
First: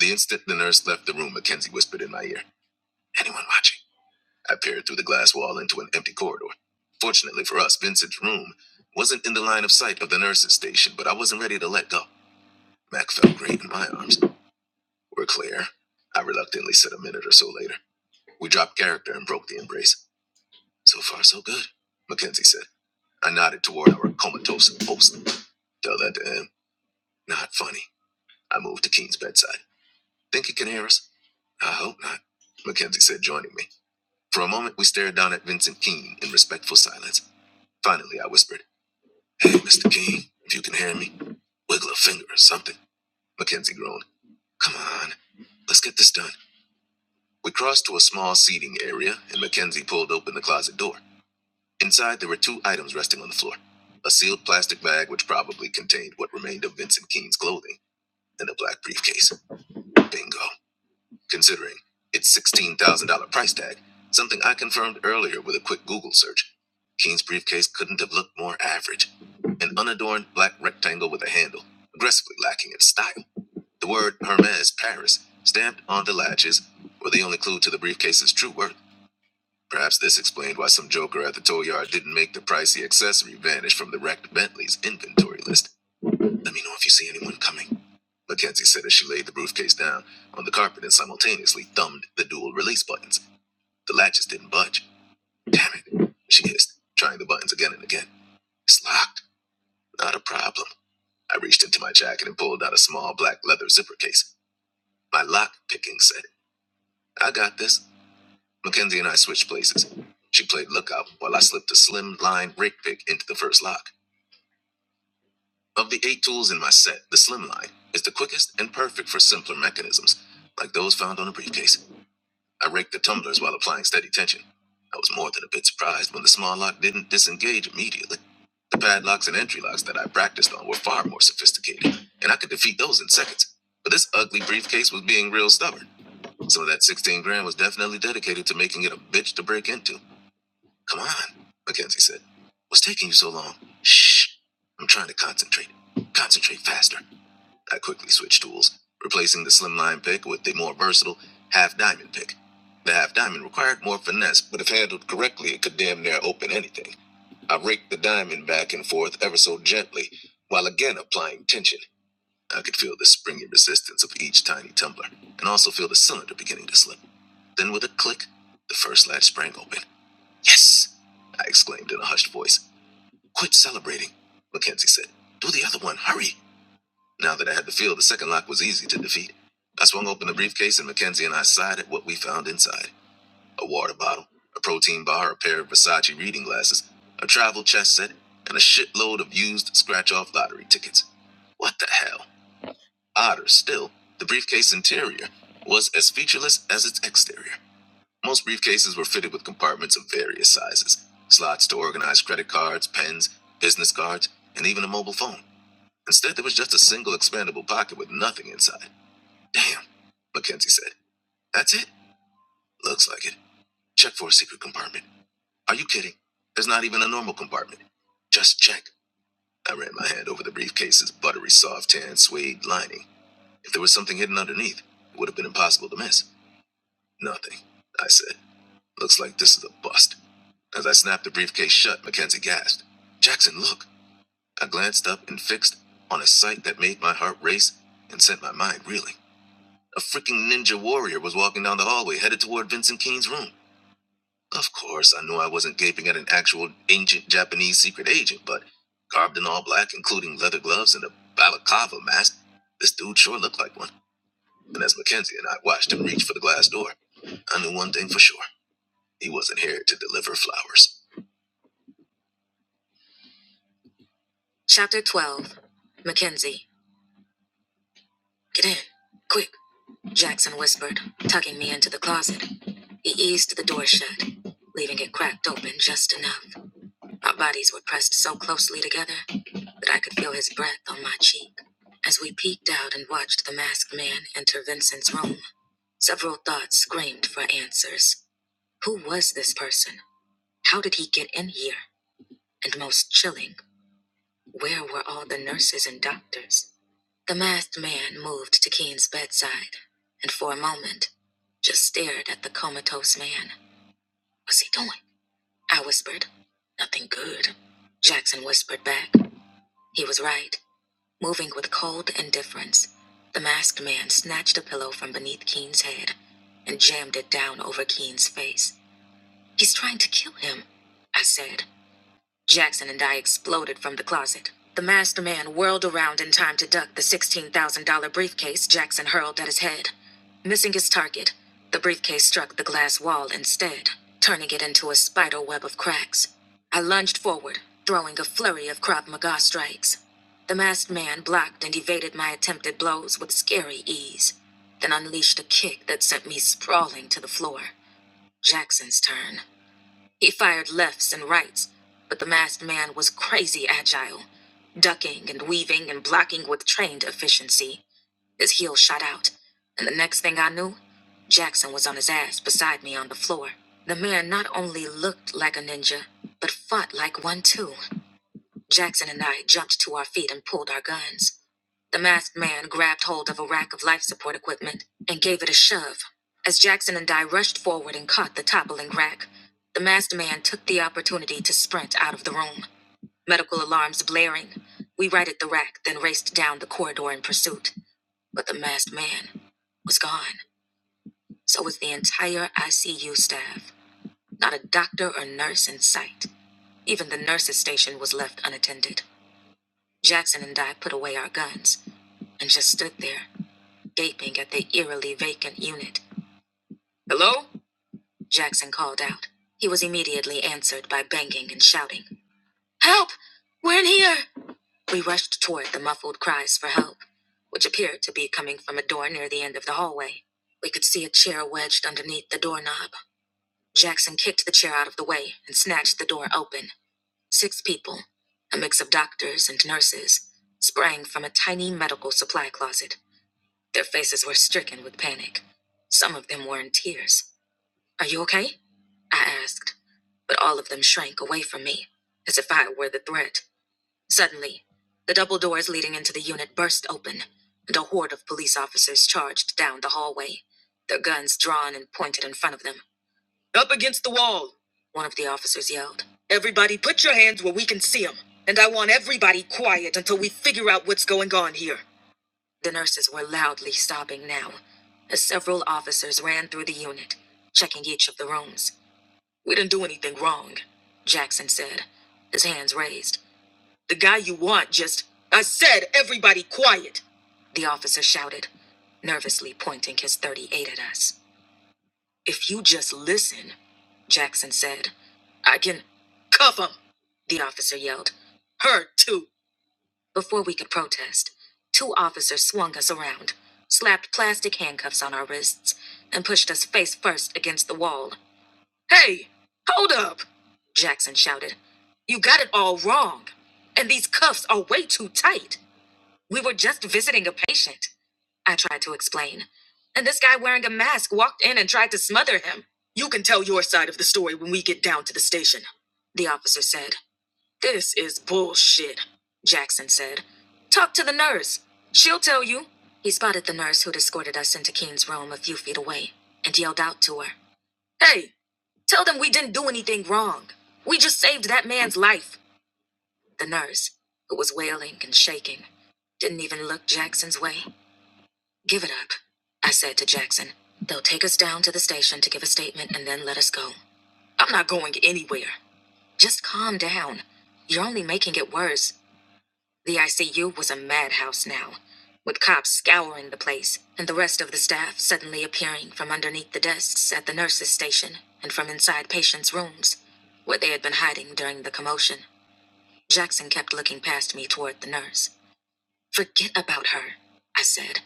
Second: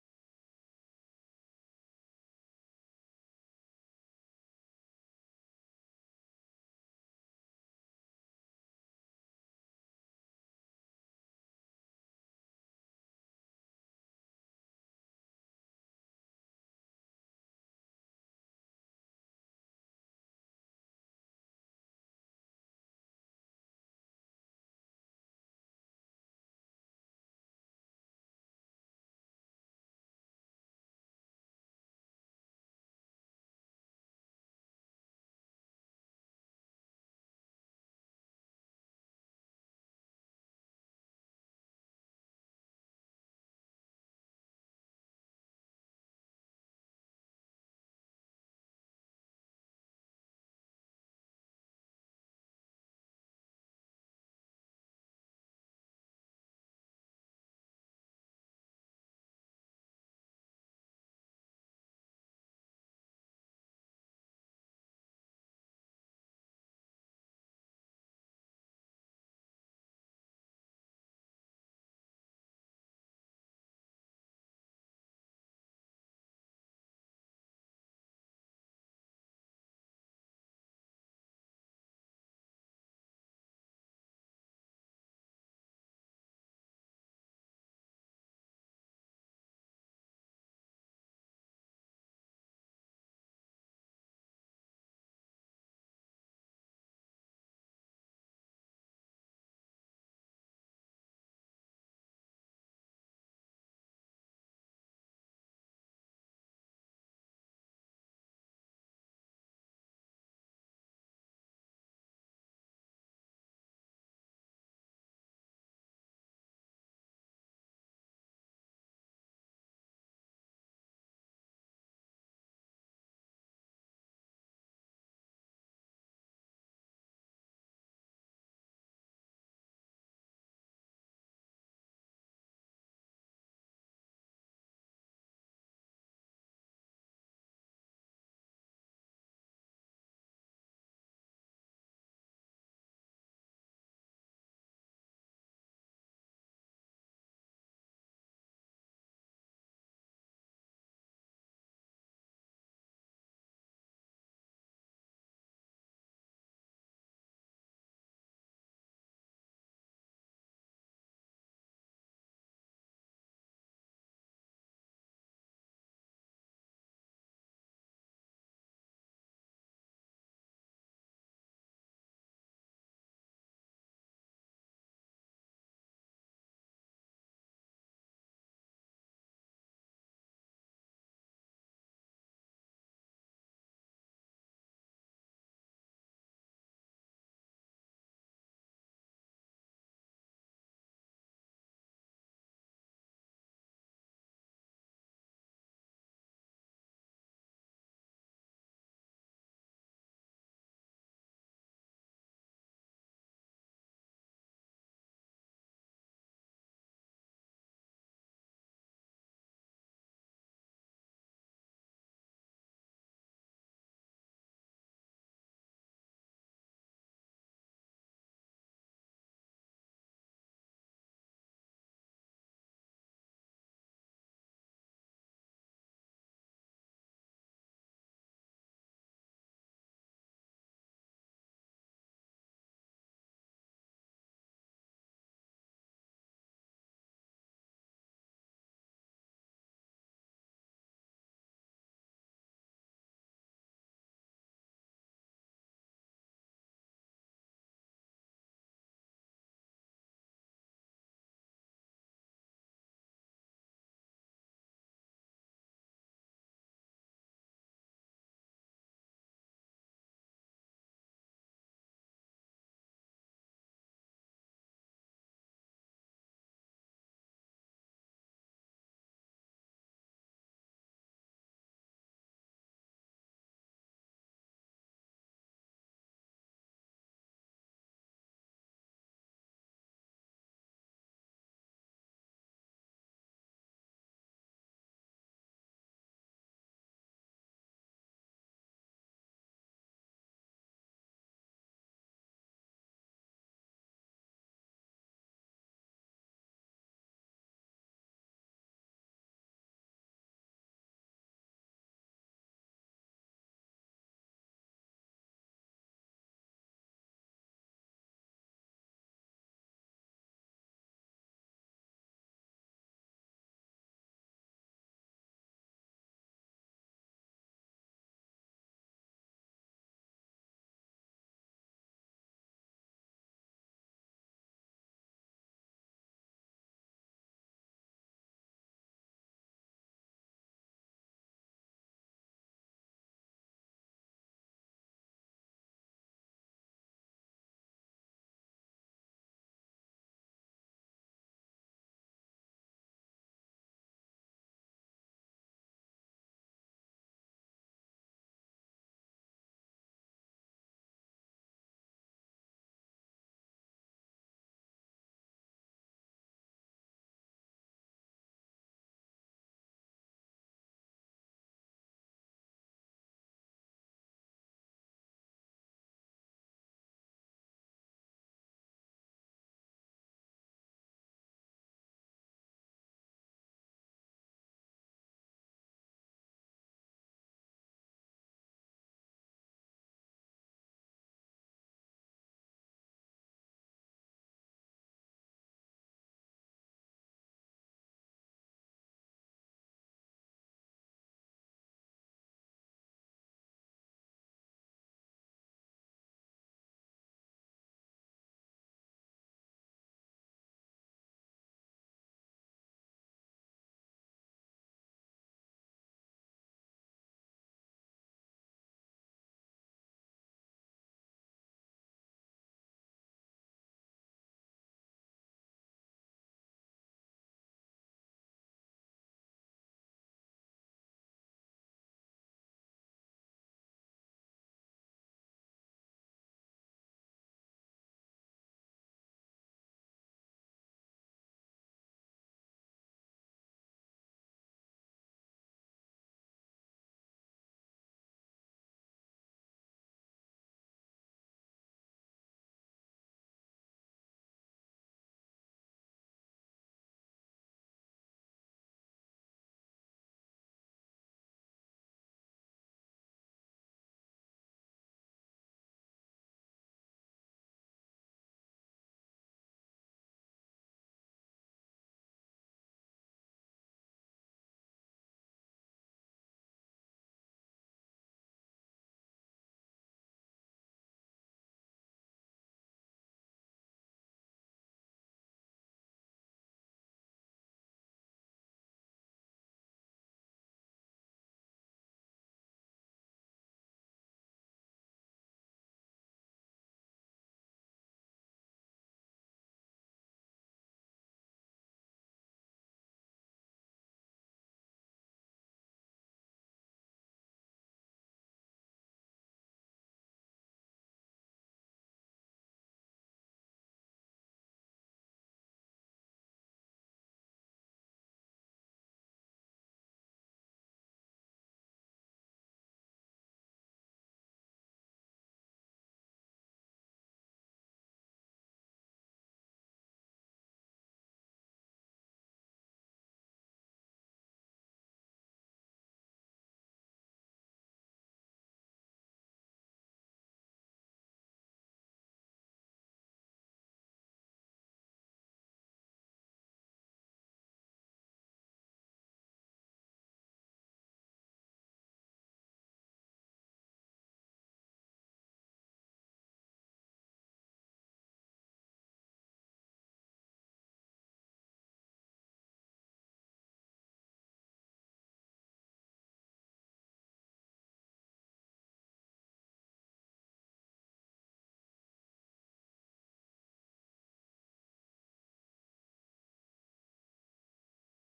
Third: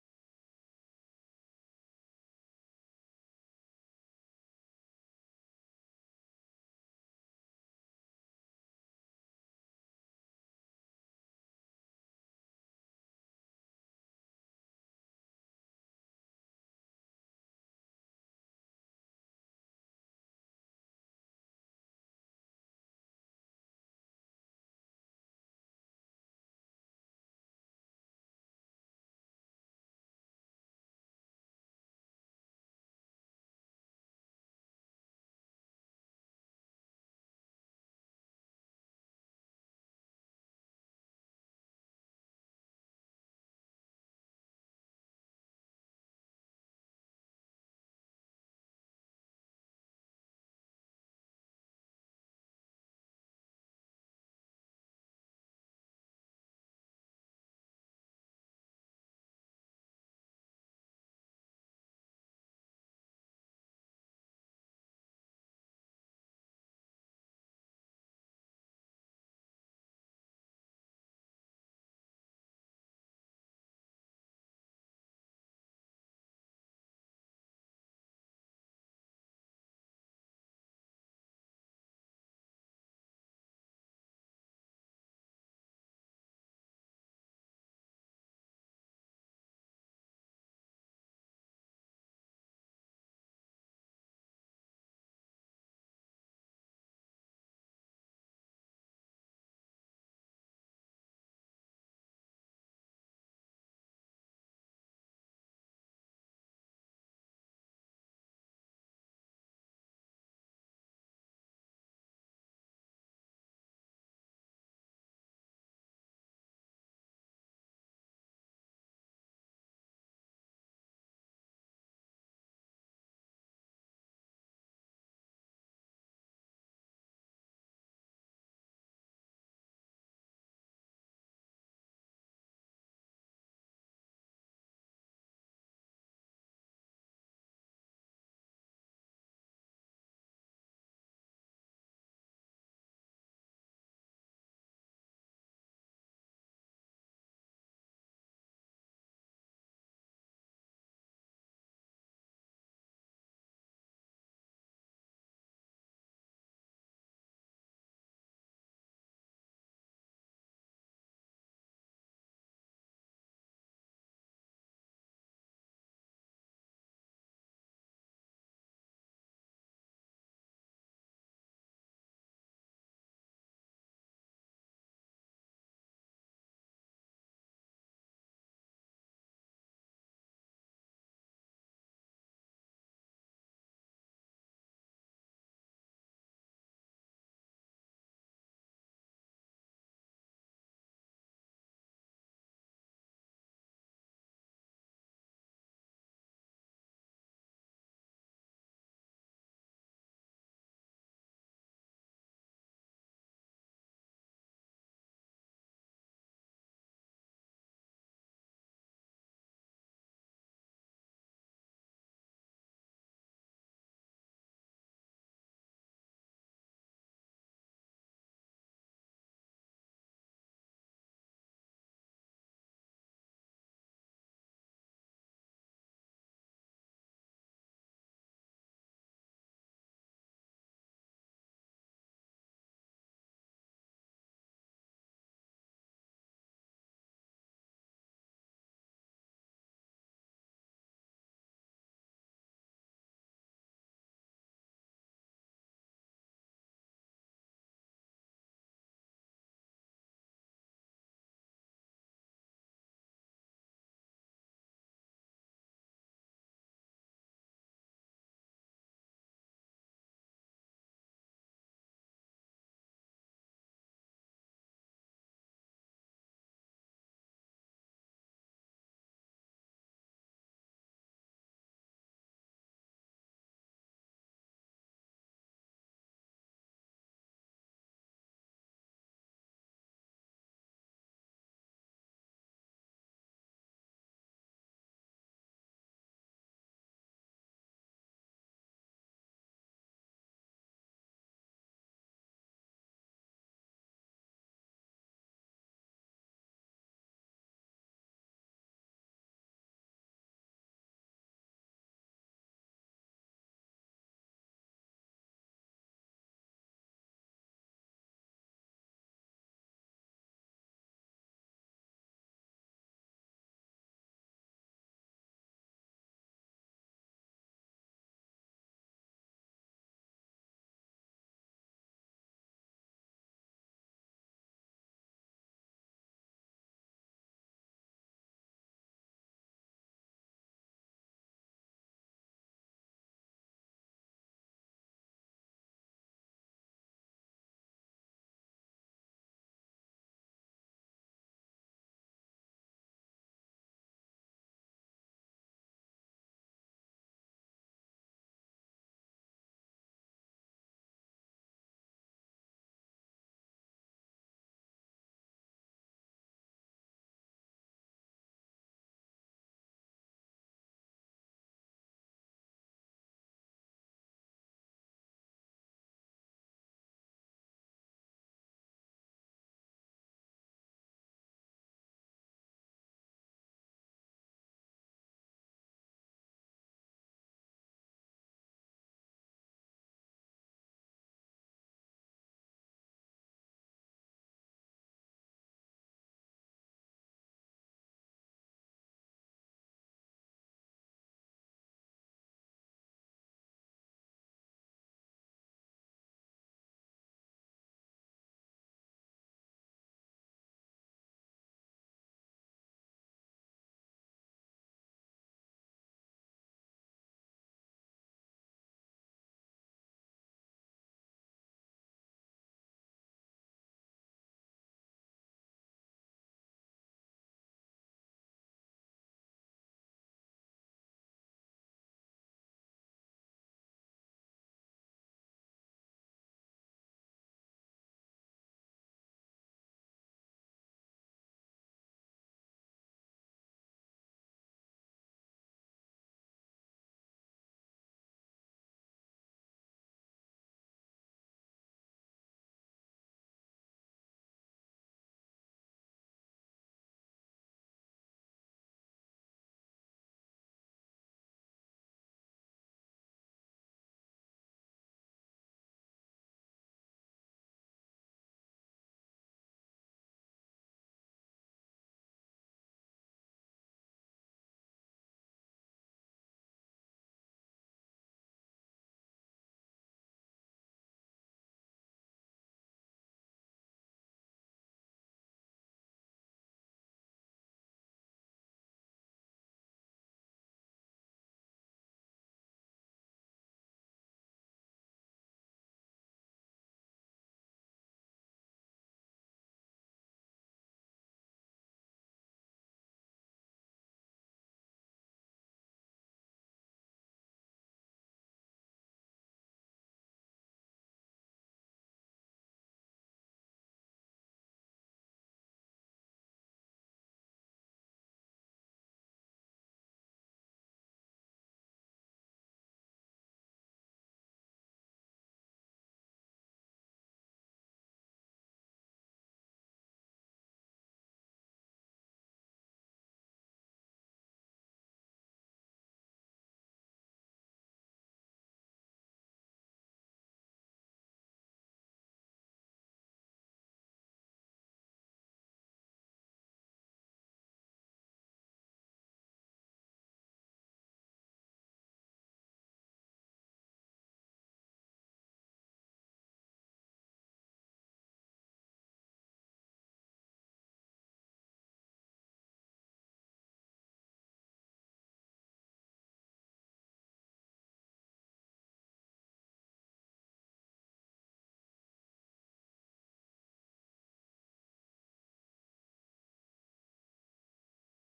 [SPEAKER 1] The instant the nurse left the room, Mackenzie whispered in my ear, Anyone watching? I peered through the glass wall into an empty corridor. Fortunately for us, Vincent's room wasn't in the line of sight of the nurse's station, but I wasn't ready to let go. Mac felt great in my arms. We're clear. I reluctantly said a minute or so later. We dropped character and broke the embrace. So far, so good, Mackenzie said. I nodded toward our comatose host. Tell that to him. Not funny. I moved to Keen's bedside. Think he can hear us? I hope not, Mackenzie said, joining me. For a moment, we stared down at Vincent Keene in respectful silence. Finally, I whispered, Hey, Mr. King, if you can hear me, wiggle a finger or something. Mackenzie groaned. Come on, let's get this done. We crossed to a small seating area, and Mackenzie pulled open the closet door. Inside, there were two items resting on the floor a sealed plastic bag, which probably contained what remained of Vincent King's clothing, and a black briefcase. Bingo. considering its $16,000 price tag, something I confirmed earlier with a quick Google search. Keen's briefcase couldn't have looked more average. An unadorned black rectangle with a handle, aggressively lacking in style. The word Hermes Paris, stamped on the latches, were the only clue to the briefcase's true worth. Perhaps this explained why some joker at the tow yard didn't make the pricey accessory vanish from the wrecked Bentley's inventory list. Let me know if you see anyone coming. Mackenzie said as she laid the briefcase down on the carpet and simultaneously thumbed the dual release buttons. The latches didn't budge. Damn it, she hissed, trying the buttons again and again. It's locked. Not a problem. I reached into my jacket and pulled out a small black leather zipper case. My lock picking set. I got this. Mackenzie and I switched places. She played lookout while I slipped a slim line rig pick into the first lock. Of the eight tools in my set, the Slimline is the quickest and perfect for simpler mechanisms, like those found on a briefcase. I raked the tumblers while applying steady tension. I was more than a bit surprised when the small lock didn't disengage immediately. The padlocks and entry locks that I practiced on were far more sophisticated, and I could defeat those in seconds. But this ugly briefcase was being real stubborn, so that 16 grand was definitely dedicated to making it a bitch to break into. Come on, Mackenzie said. What's taking you so long? Shh. I'm trying to concentrate. Concentrate faster. I quickly switched tools, replacing the slimline pick with the more versatile half diamond pick. The half diamond required more finesse, but if handled correctly, it could damn near open anything. I raked the diamond back and forth ever so gently, while again applying tension. I could feel the springy resistance of each tiny tumbler, and also feel the cylinder beginning to slip. Then, with a click, the first latch sprang open. Yes! I exclaimed in a hushed voice. Quit celebrating, Mackenzie said. Do the other one, hurry! Now that I had the feel, the second lock was easy to defeat. I swung open the briefcase and Mackenzie and I sighed at what we found inside a water bottle, a protein bar, a pair of Versace reading glasses, a travel chess set, and a shitload of used scratch off lottery tickets. What the hell? Odder still, the briefcase interior was as featureless as its exterior. Most briefcases were fitted with compartments of various sizes slots to organize credit cards, pens, business cards, and even a mobile phone. Instead, there was just a single expandable pocket with nothing inside. Damn, Mackenzie said. That's it? Looks like it. Check for a secret compartment. Are you kidding? There's not even a normal compartment. Just check. I ran my hand over the briefcase's buttery soft tan suede lining. If there was something hidden underneath, it would have been impossible to miss. Nothing, I said. Looks like this is a bust. As I snapped the briefcase shut, Mackenzie gasped. Jackson, look. I glanced up and fixed on a sight that made my heart race and sent my mind reeling. A freaking ninja warrior was walking down the hallway, headed toward Vincent Keene's room. Of course, I knew I wasn't gaping at an actual ancient Japanese secret agent, but garbed in all black, including leather gloves and a balaclava mask, this dude sure looked like one. And as Mackenzie and I watched him reach for the glass door, I knew one thing for sure. He wasn't here to deliver flowers. Chapter 12 Mackenzie. Get in. Quick. Jackson whispered, tucking me into the closet. He eased the door shut, leaving it cracked open just enough. Our bodies were pressed so closely together that I could feel his breath on my cheek. As we peeked out and watched the masked man enter Vincent's room, several thoughts screamed for answers. Who was this person? How did he get in here? And most chilling, where were all the nurses and doctors? The masked man moved to Keen's bedside and for a moment just stared at the comatose man. What's he doing? I whispered. Nothing good. Jackson whispered back. He was right, moving with cold indifference. The masked man snatched a pillow from beneath Keen's head and jammed it down over Keen's face. He's trying to kill him, I said. Jackson and I exploded from the closet. The masked man whirled around in time to duck the $16,000 briefcase Jackson hurled at his head. Missing his target, the briefcase struck the glass wall instead, turning it into a spider web of cracks. I lunged forward, throwing a flurry of Krav Maga strikes. The masked man blocked and evaded my attempted blows with scary ease, then unleashed a kick that sent me sprawling to the floor. Jackson's turn. He fired lefts and rights, but the masked man was crazy agile, ducking and weaving and blocking with trained efficiency. His heel shot out, and the next thing I knew, Jackson was on his ass beside me on the floor. The man not only looked like a ninja, but fought like one too. Jackson and I jumped to our feet and pulled our guns. The masked man grabbed hold of a rack of life support equipment and gave it a shove. As Jackson and I rushed forward and caught the toppling rack, the masked man took the opportunity to sprint out of the room, medical alarms blaring. We righted the rack, then raced down the corridor in pursuit. But the masked man was gone. So was the entire ICU staff. Not a doctor or nurse in sight. Even the nurses' station was left unattended. Jackson and I put away our guns and just stood there gaping at the eerily vacant unit. Hello? Jackson called out. He was immediately answered by banging and shouting. Help! We're in here! We rushed toward the muffled cries for help, which appeared to be coming from a door near the end of the hallway. We could see a chair wedged underneath the doorknob. Jackson kicked the chair out of the way and snatched the door open. Six people, a mix of doctors and nurses, sprang from a tiny medical supply closet. Their faces were stricken with panic. Some of them were in tears. Are you okay? I asked, but all of them shrank away from me, as if I were the threat. Suddenly, the double doors leading into the unit burst open, and a horde of police officers charged down the hallway, their guns drawn and pointed in front of them. Up against the wall, one of the officers yelled. Everybody, put your hands where we can see them, and I want everybody quiet until we figure out what's going on here. The nurses were loudly sobbing now, as several officers ran through the unit, checking each of the rooms. We didn't do anything wrong, Jackson said, his hands raised. The guy you want just. I said, everybody quiet! The officer shouted, nervously pointing his 38 at us. If you just listen, Jackson said, I can. Cuff him! The officer yelled. Her too. Before we could protest, two officers swung us around, slapped plastic handcuffs on our wrists, and pushed us face first against the wall. Hey, hold up! Jackson shouted. You got it all wrong. And these cuffs are way too tight. We were just visiting a patient, I tried to explain. And this guy wearing a mask walked in and tried to smother him. You can tell your side of the story when we get down to the station, the officer said. This is bullshit, Jackson said. Talk to the nurse. She'll tell you. He spotted the nurse who'd escorted us into Keen's room a few feet away and yelled out to her Hey, tell them we didn't do anything wrong. We just saved that man's life. The nurse, who was wailing and shaking, didn't even look Jackson's way. Give it up, I said to Jackson. They'll take us down to the station to give a statement and then let us go. I'm not going anywhere. Just calm down. You're only making it worse. The ICU was a madhouse now, with cops scouring the place and the rest of the staff suddenly appearing from underneath the desks at the nurses' station and from inside patients' rooms, where they had been hiding during the commotion. Jackson kept looking past me toward the nurse. Forget about her, I said.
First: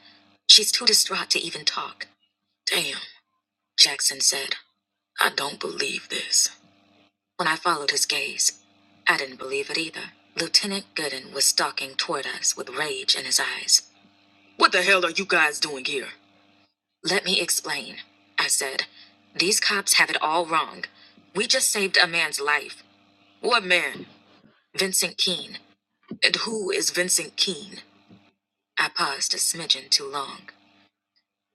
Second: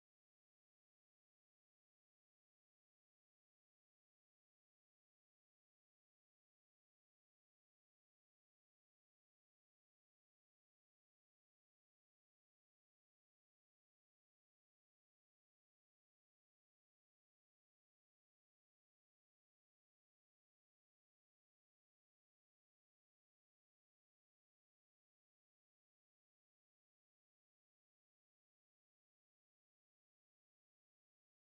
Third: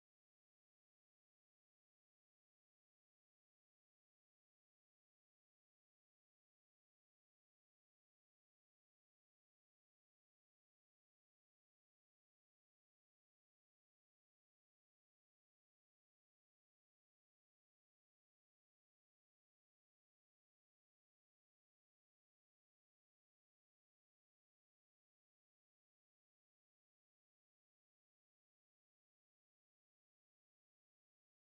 [SPEAKER 1] She's too distraught to even talk. Damn, Jackson said. I don't believe this. When I followed his gaze, I didn't believe it either. Lieutenant Gooden was stalking toward us with rage in his eyes. What the hell are you guys doing here? Let me explain, I said. These cops have it all wrong. We just saved a man's life. What man? Vincent Keene. And who is Vincent Keene? I paused a smidgen too long.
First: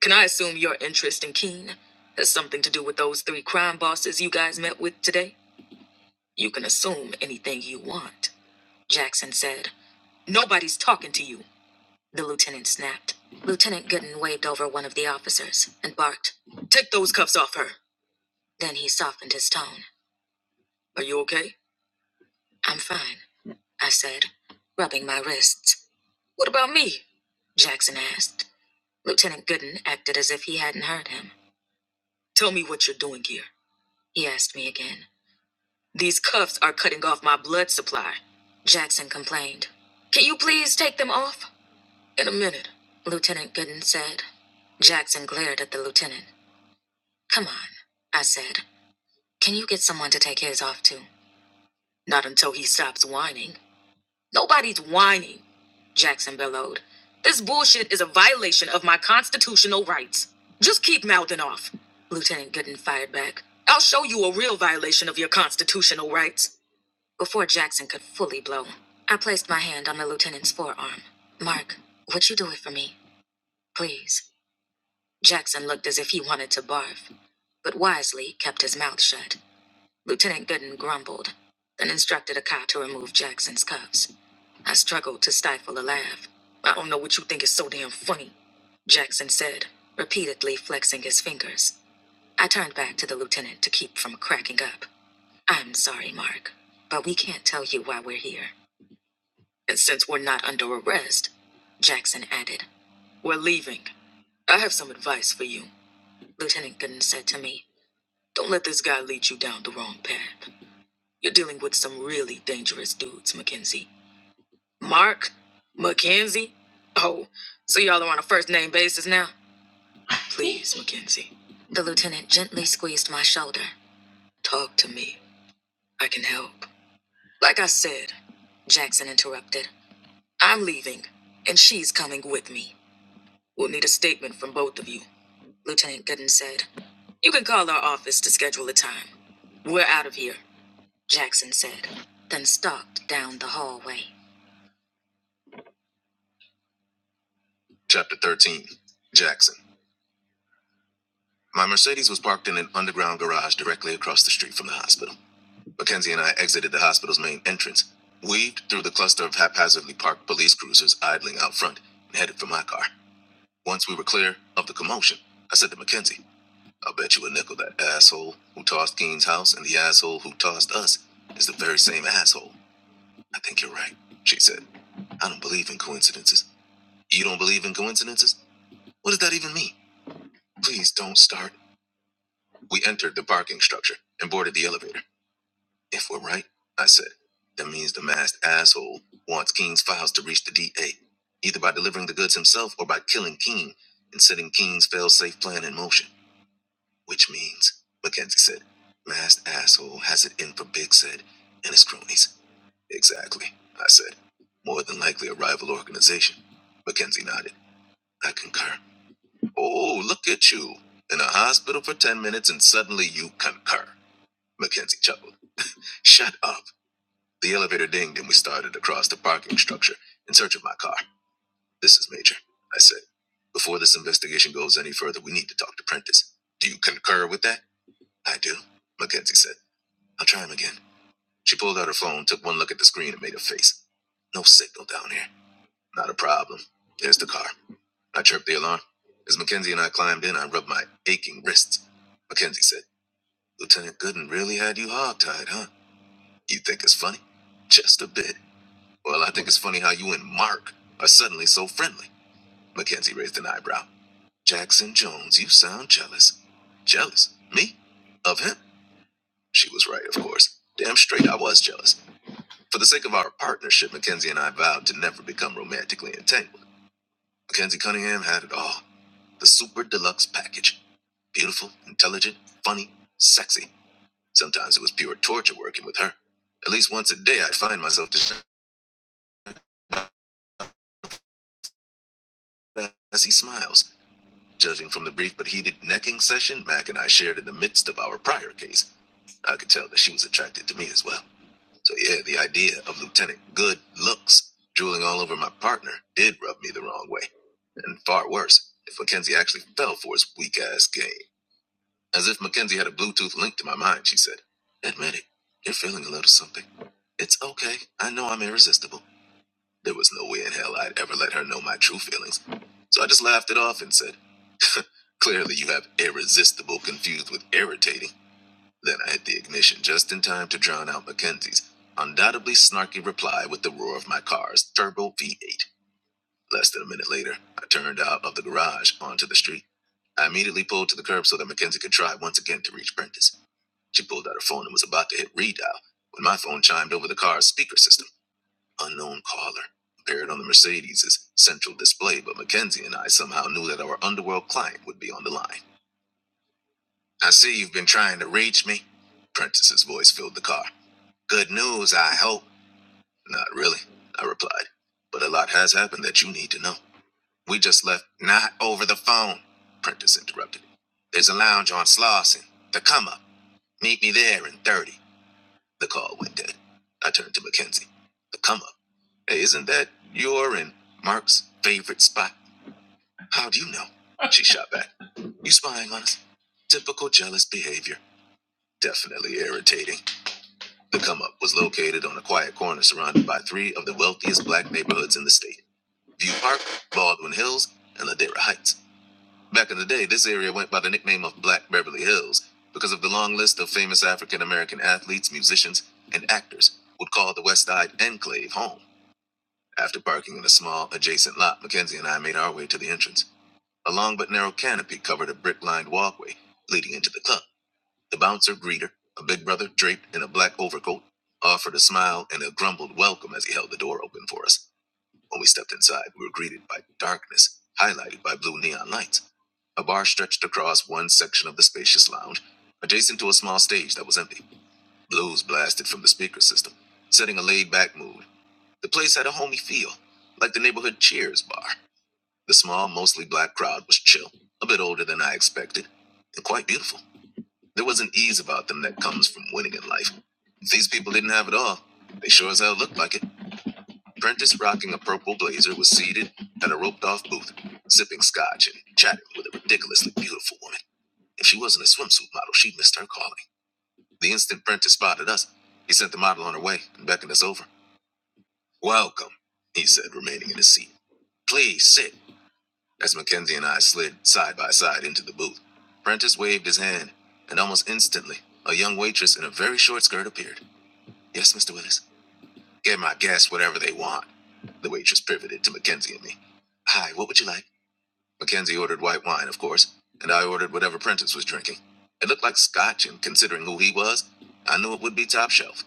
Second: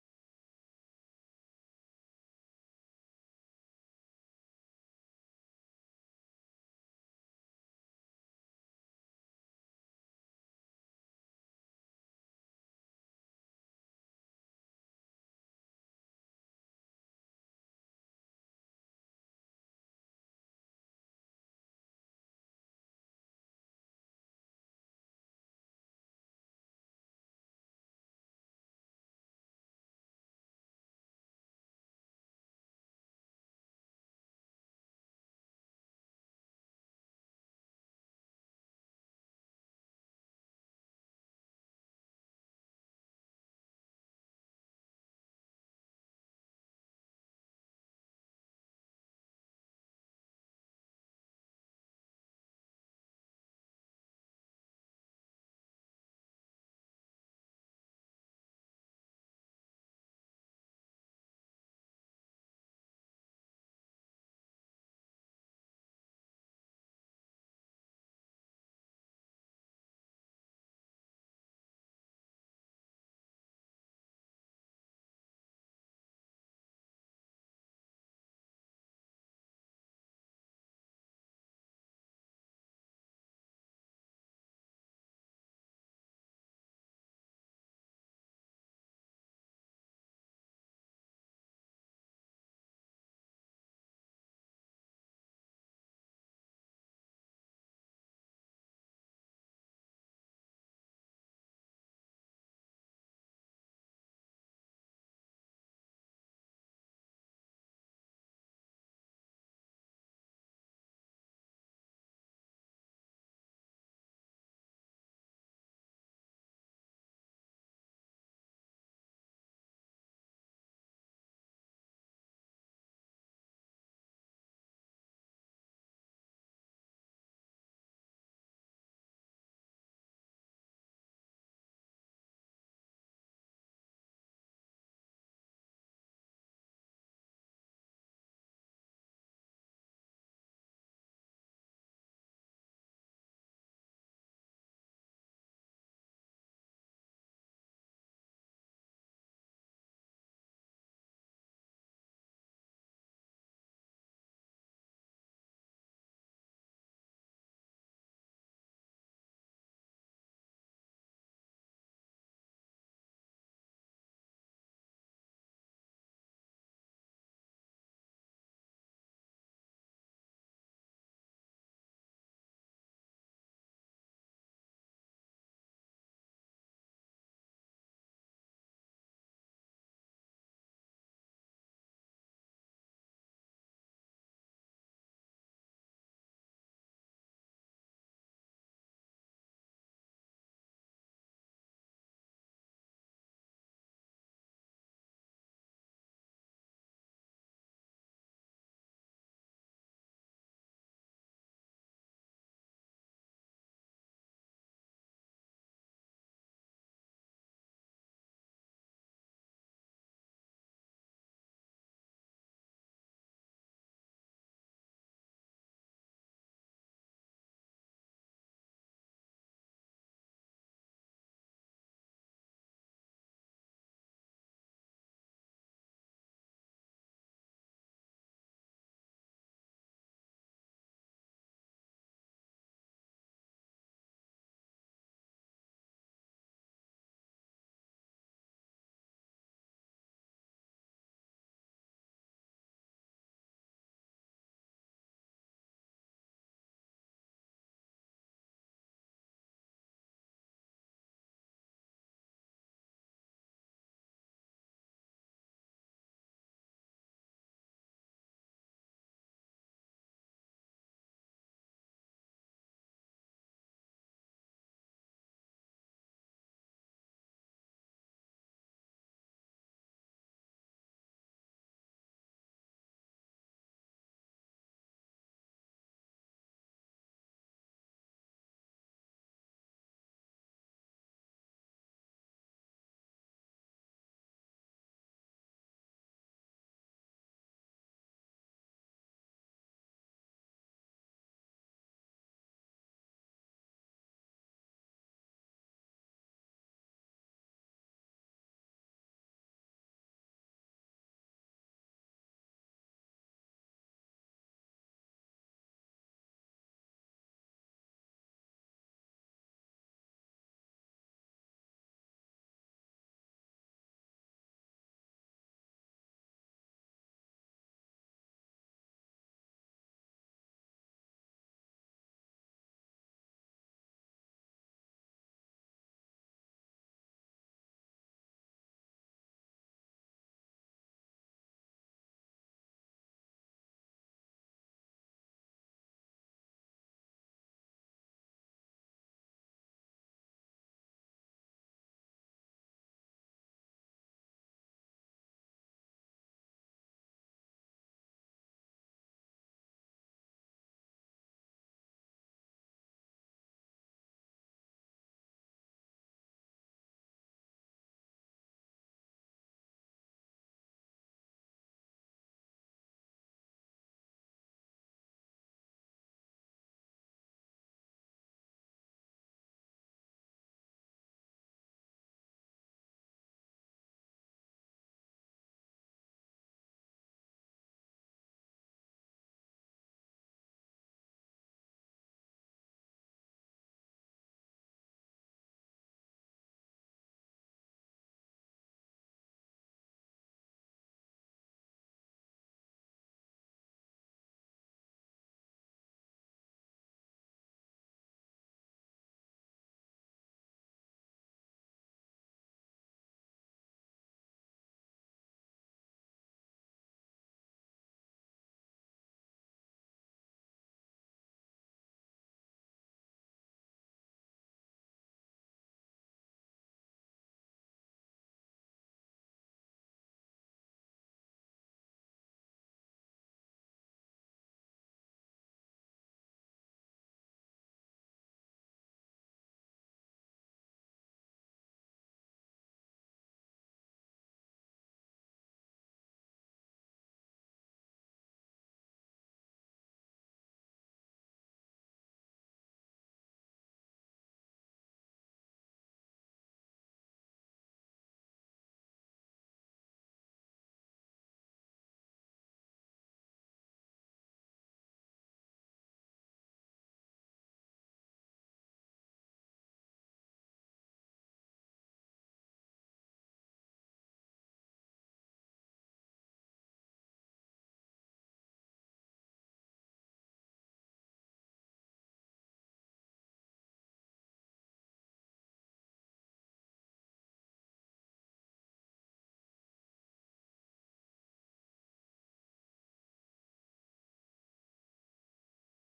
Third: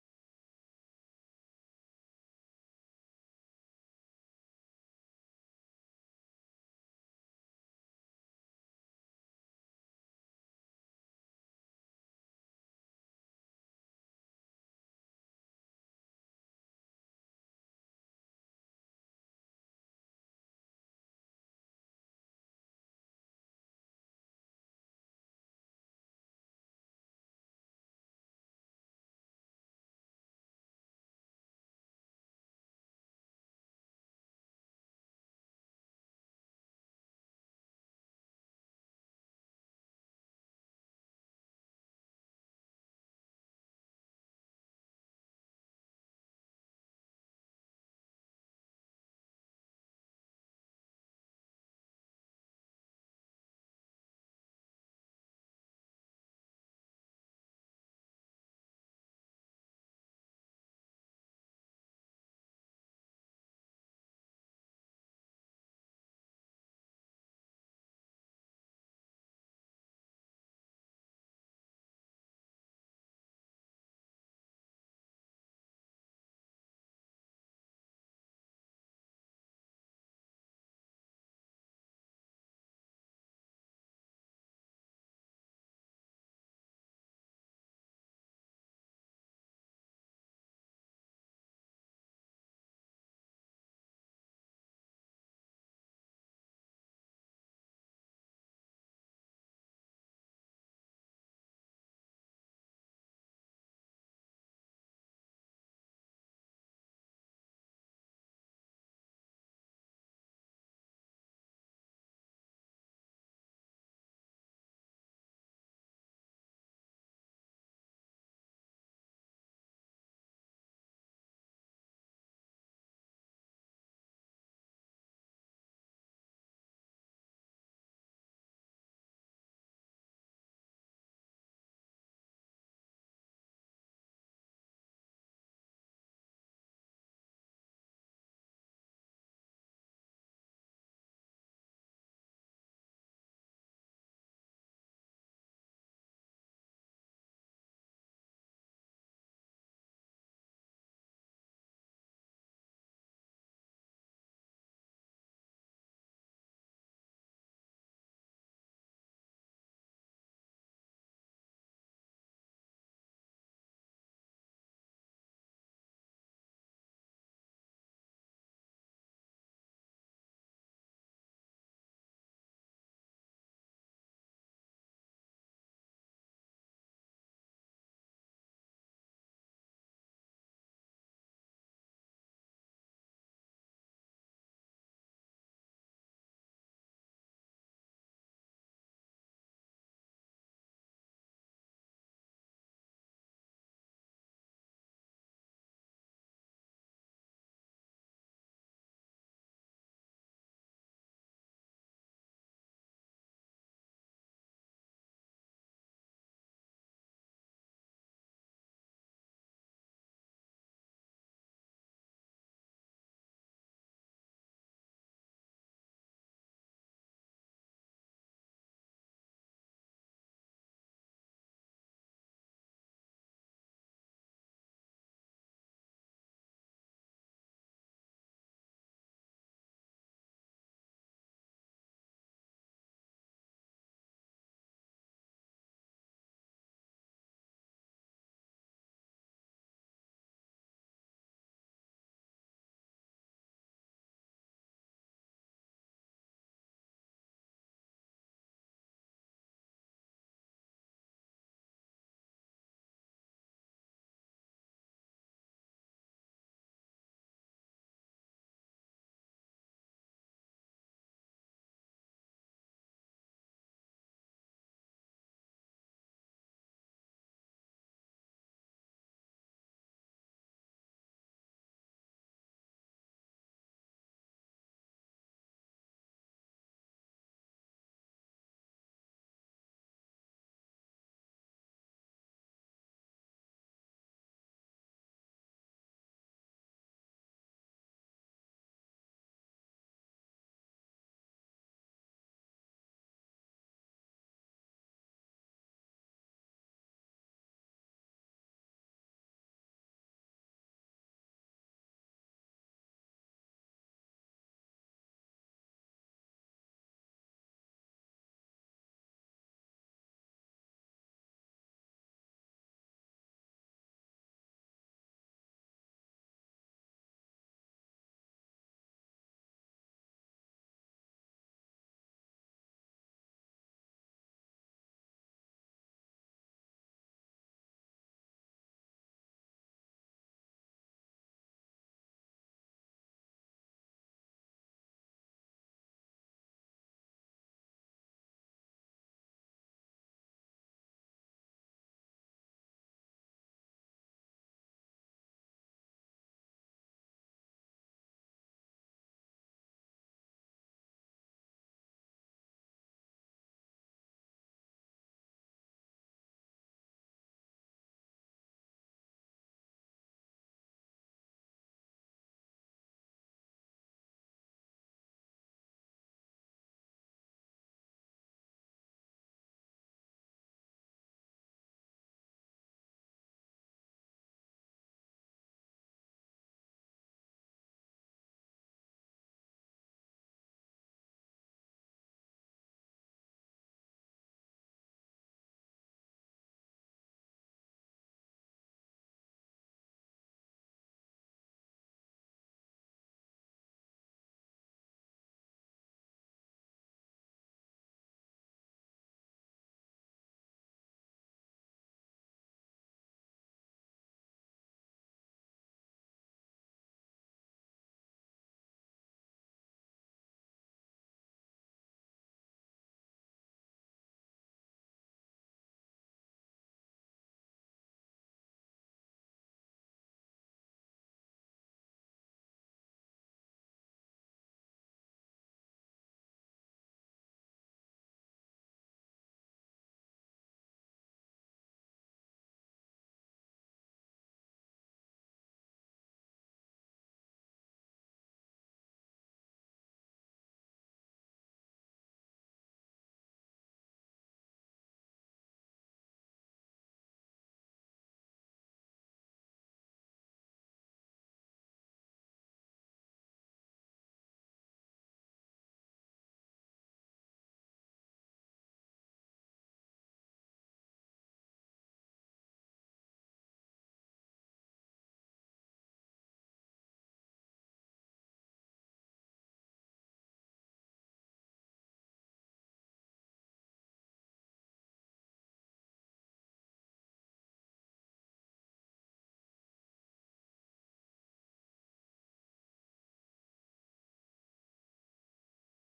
[SPEAKER 1] Can I assume your interest in Keene has something to do with those three crime bosses you guys met with today? You can assume anything you want, Jackson said. Nobody's talking to you. The lieutenant snapped. Lieutenant Gooden waved over one of the officers and barked, Take those cuffs off her. Then he softened his tone. Are you okay? I'm fine, I said, rubbing my wrists. What about me? Jackson asked. Lieutenant Gooden acted as if he hadn't heard him. Tell me what you're doing here, he asked me again. These cuffs are cutting off my blood supply. Jackson complained. Can you please take them off? In a minute, Lieutenant Gooden said. Jackson glared at the lieutenant. Come on, I said. Can you get someone to take his off too? Not until he stops whining. Nobody's whining, Jackson bellowed. This bullshit is a violation of my constitutional rights. Just keep mouthing off, Lieutenant Gooden fired back. I'll show you a real violation of your constitutional rights. Before Jackson could fully blow, I placed my hand on the lieutenant's forearm. Mark, would you do it for me? Please. Jackson looked as if he wanted to barf, but wisely kept his mouth shut. Lieutenant Gooden grumbled, then instructed a cop to remove Jackson's cuffs. I struggled to stifle a laugh. I don't know what you think is so damn funny, Jackson said, repeatedly flexing his fingers. I turned back to the lieutenant to keep from cracking up. I'm sorry, Mark, but we can't tell you why we're here. And since we're not under arrest, Jackson added, we're leaving. I have some advice for you, Lieutenant Gooden said to me. Don't let this guy lead you down the wrong path. You're dealing with some really dangerous dudes, Mackenzie. Mark? Mackenzie? Oh, so y'all are on a first name basis now? Please, Mackenzie. The lieutenant gently squeezed my shoulder. Talk to me. I can help. Like I said, Jackson interrupted. I'm leaving, and she's coming with me. We'll need a statement from both of you, Lieutenant Gooden said. You can call our office to schedule a time. We're out of here, Jackson said, then stalked down the hallway. Chapter 13 Jackson. My Mercedes was parked in an underground garage directly across the street from the hospital. Mackenzie and I exited the hospital's main entrance, weaved through the cluster of haphazardly parked police cruisers idling out front, and headed for my car. Once we were clear of the commotion, I said to Mackenzie, I'll bet you a nickel that asshole who tossed Keene's house and the asshole who tossed us is the very same asshole. I think you're right, she said. I don't believe in coincidences. You don't believe in coincidences? What does that even mean? Please don't start We entered the parking structure and boarded the elevator. If we're right, I said, that means the masked asshole wants Keen's files to reach the DA, either by delivering the goods himself or by killing Keen and setting Keen's fail-safe plan in motion. Which means, Mackenzie said, masked asshole has it in for Big Sid and his cronies. Exactly, I said. More than likely a rival organization. Mackenzie nodded. I concur. Oh, look at you. In a hospital for 10 minutes and suddenly you concur. Mackenzie chuckled. Shut up. The elevator dinged and we started across the parking structure in search of my car. This is Major, I said. Before this investigation goes any further, we need to talk to Prentice. Do you concur with that? I do, Mackenzie said. I'll try him again. She pulled out her phone, took one look at the screen, and made a face. No signal down here. Not a problem. There's the car. I chirped the alarm. As Mackenzie and I climbed in, I rubbed my aching wrists. Mackenzie said, Lieutenant Gooden really had you hogtied, huh? You think it's funny? Just a bit. Well, I think it's funny how you and Mark are suddenly so friendly. Mackenzie raised an eyebrow. Jackson Jones, you sound jealous. Jealous? Me? Of him? She was right, of course. Damn straight, I was jealous. For the sake of our partnership, Mackenzie and I vowed to never become romantically entangled. Mackenzie Cunningham had it all the super deluxe package. Beautiful, intelligent, funny, sexy. Sometimes it was pure torture working with her. At least once a day, I'd find myself distracted. by as he smiles. Judging from the brief but heated necking session Mac and I shared in the midst of our prior case, I could tell that she was attracted to me as well. So yeah, the idea of Lieutenant Good Looks drooling all over my partner did rub me the wrong way. And far worse, if Mackenzie actually fell for his weak ass game. As if Mackenzie had a Bluetooth link to my mind, she said. Admit it, you're feeling a little something. It's okay. I know I'm irresistible. There was no way in hell I'd ever let her know my true feelings. So I just laughed it off and said, (laughs) Clearly, you have irresistible confused with irritating. Then I hit the ignition just in time to drown out Mackenzie's undoubtedly snarky reply with the roar of my car's turbo V8. Less than a minute later, I turned out of the garage onto the street. I immediately pulled to the curb so that Mackenzie could try once again to reach Prentice. She pulled out her phone and was about to hit redial when my phone chimed over the car's speaker system. Unknown caller appeared on the Mercedes' central display, but Mackenzie and I somehow knew that our underworld client would be on the line. I see you've been trying to reach me. Prentice's voice filled the car. Good news, I hope. Not really, I replied. But a lot has happened that you need to know. We just left not over the phone, Prentice interrupted. There's a lounge on Slauson. The come up. Meet me there in 30. The call went dead. I turned to Mackenzie. The come up. Hey, isn't that your and Mark's favorite spot? How do you know? She shot back. You spying on us? Typical jealous behavior. Definitely irritating. The come up was located on a quiet corner surrounded by three of the wealthiest black neighborhoods in the state View Park, Baldwin Hills, and Ladera Heights. Back in the day, this area went by the nickname of Black Beverly Hills because of the long list of famous African American athletes, musicians, and actors would call the West Side enclave home. After parking in a small adjacent lot, Mackenzie and I made our way to the entrance. A long but narrow canopy covered a brick lined walkway leading into the club. The bouncer greeter, a big brother draped in a black overcoat, offered a smile and a grumbled welcome as he held the door open for us. When we stepped inside, we were greeted by darkness, highlighted by blue neon lights. A bar stretched across one section of the spacious lounge, adjacent to a small stage that was empty. Blues blasted from the speaker system, setting a laid back mood. The place had a homey feel, like the neighborhood Cheers bar. The small, mostly black crowd was chill, a bit older than I expected, and quite beautiful. There was an ease about them that comes from winning in life. If these people didn't have it all, they sure as hell looked like it. Prentice, rocking a purple blazer, was seated at a roped off booth, sipping scotch and chatting with a ridiculously beautiful woman. If she wasn't a swimsuit model, she missed her calling. The instant Prentice spotted us, he sent the model on her way and beckoned us over. Welcome, he said, remaining in his seat. Please sit, as Mackenzie and I slid side by side into the booth. Prentice waved his hand, and almost instantly, a young waitress in a very short skirt appeared. Yes, Mr. Willis. Get my guests whatever they want. The waitress pivoted to Mackenzie and me. Hi, what would you like? Mackenzie ordered white wine, of course, and I ordered whatever Prentice was drinking. It looked like scotch, and considering who he was, I knew it would be top shelf.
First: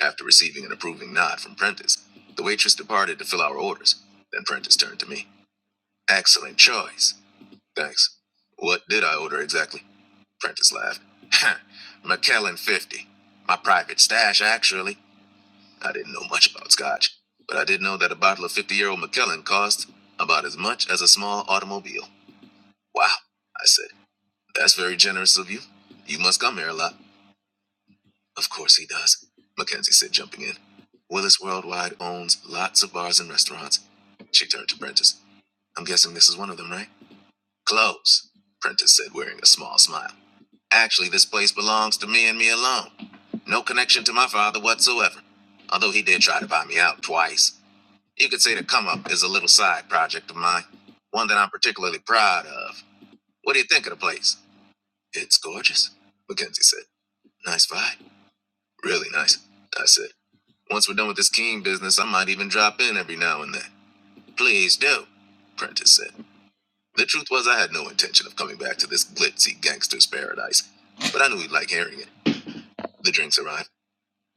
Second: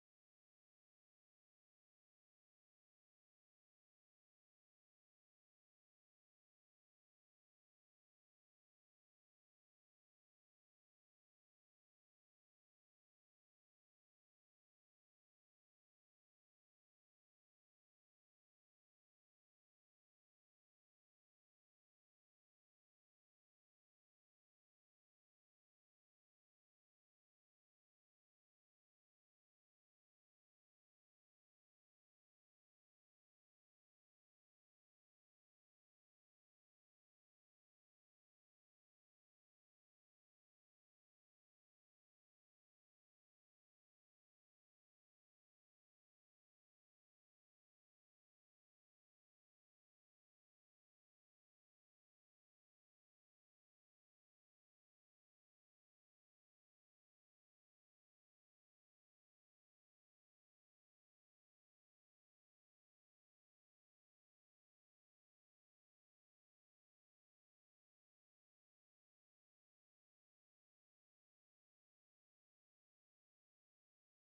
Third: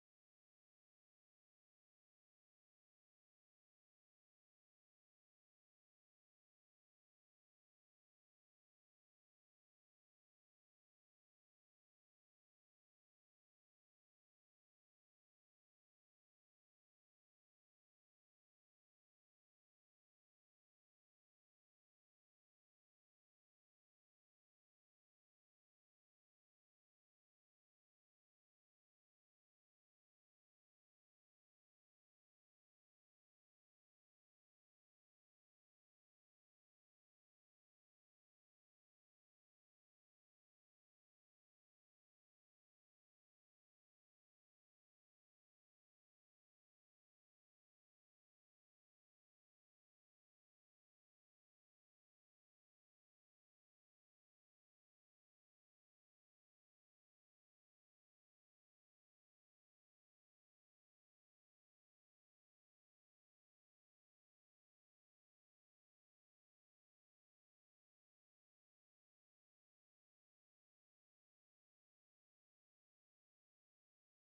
[SPEAKER 1] After receiving an approving nod from Prentice, the waitress departed to fill our orders. Then Prentice turned to me. Excellent choice. Thanks. What did I order exactly? Prentice laughed. (laughs) McKellen 50. My private stash, actually. I didn't know much about scotch, but I did know that a bottle of 50 year old Macallan cost about as much as a small automobile. Wow, I said. That's very generous of you. You must come here a lot. Of course he does, Mackenzie said, jumping in. Willis Worldwide owns lots of bars and restaurants. She turned to Prentice. I'm guessing this is one of them, right? Close, Prentice said, wearing a small smile. Actually, this place belongs to me and me alone. No connection to my father whatsoever, although he did try to buy me out twice. You could say the come up is a little side project of mine, one that I'm particularly proud of. What do you think of the place? It's gorgeous, Mackenzie said. Nice vibe. Really nice, I said. Once we're done with this king business, I might even drop in every now and then. Please do, Prentice said. The truth was, I had no intention of coming back to this glitzy gangster's paradise, but I knew he'd like hearing it. The drinks arrived.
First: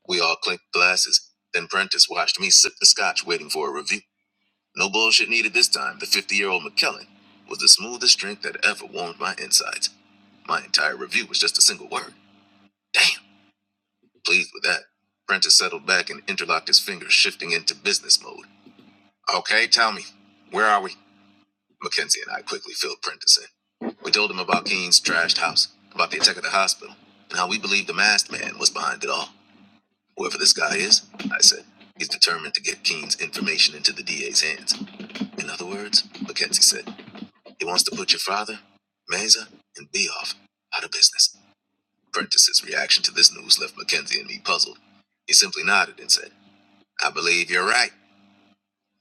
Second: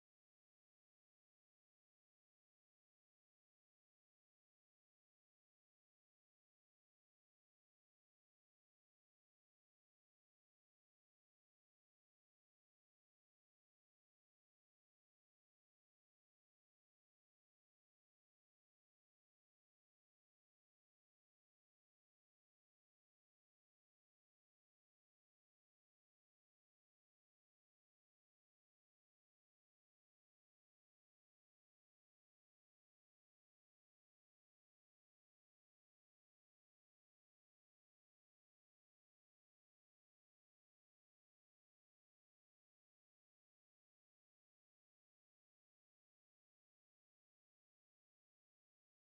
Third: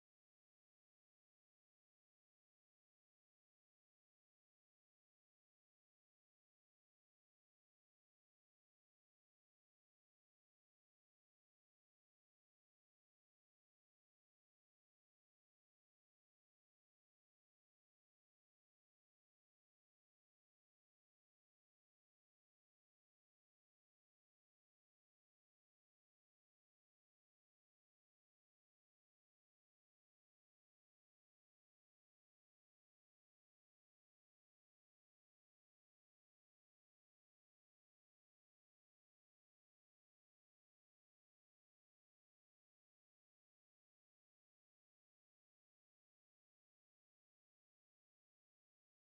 [SPEAKER 1] We all clinked glasses. Then Prentice watched me sip the scotch, waiting for a review. No bullshit needed this time. The 50 year old McKellen was the smoothest drink that ever warmed my insides. My entire review was just a single word. Damn. Pleased with that. Prentice settled back and interlocked his fingers, shifting into business mode. Okay, tell me, where are we? Mackenzie and I quickly filled Prentice in. We told him about Keene's trashed house, about the attack at the hospital, and how we believed the masked man was behind it all. Whoever this guy is, I said, he's determined to get Keene's information into the DA's hands. In other words, Mackenzie said. He wants to put your father, Meza, and Beoff out of business. Prentice's reaction to this news left Mackenzie and me puzzled. He simply nodded and said, I believe you're right.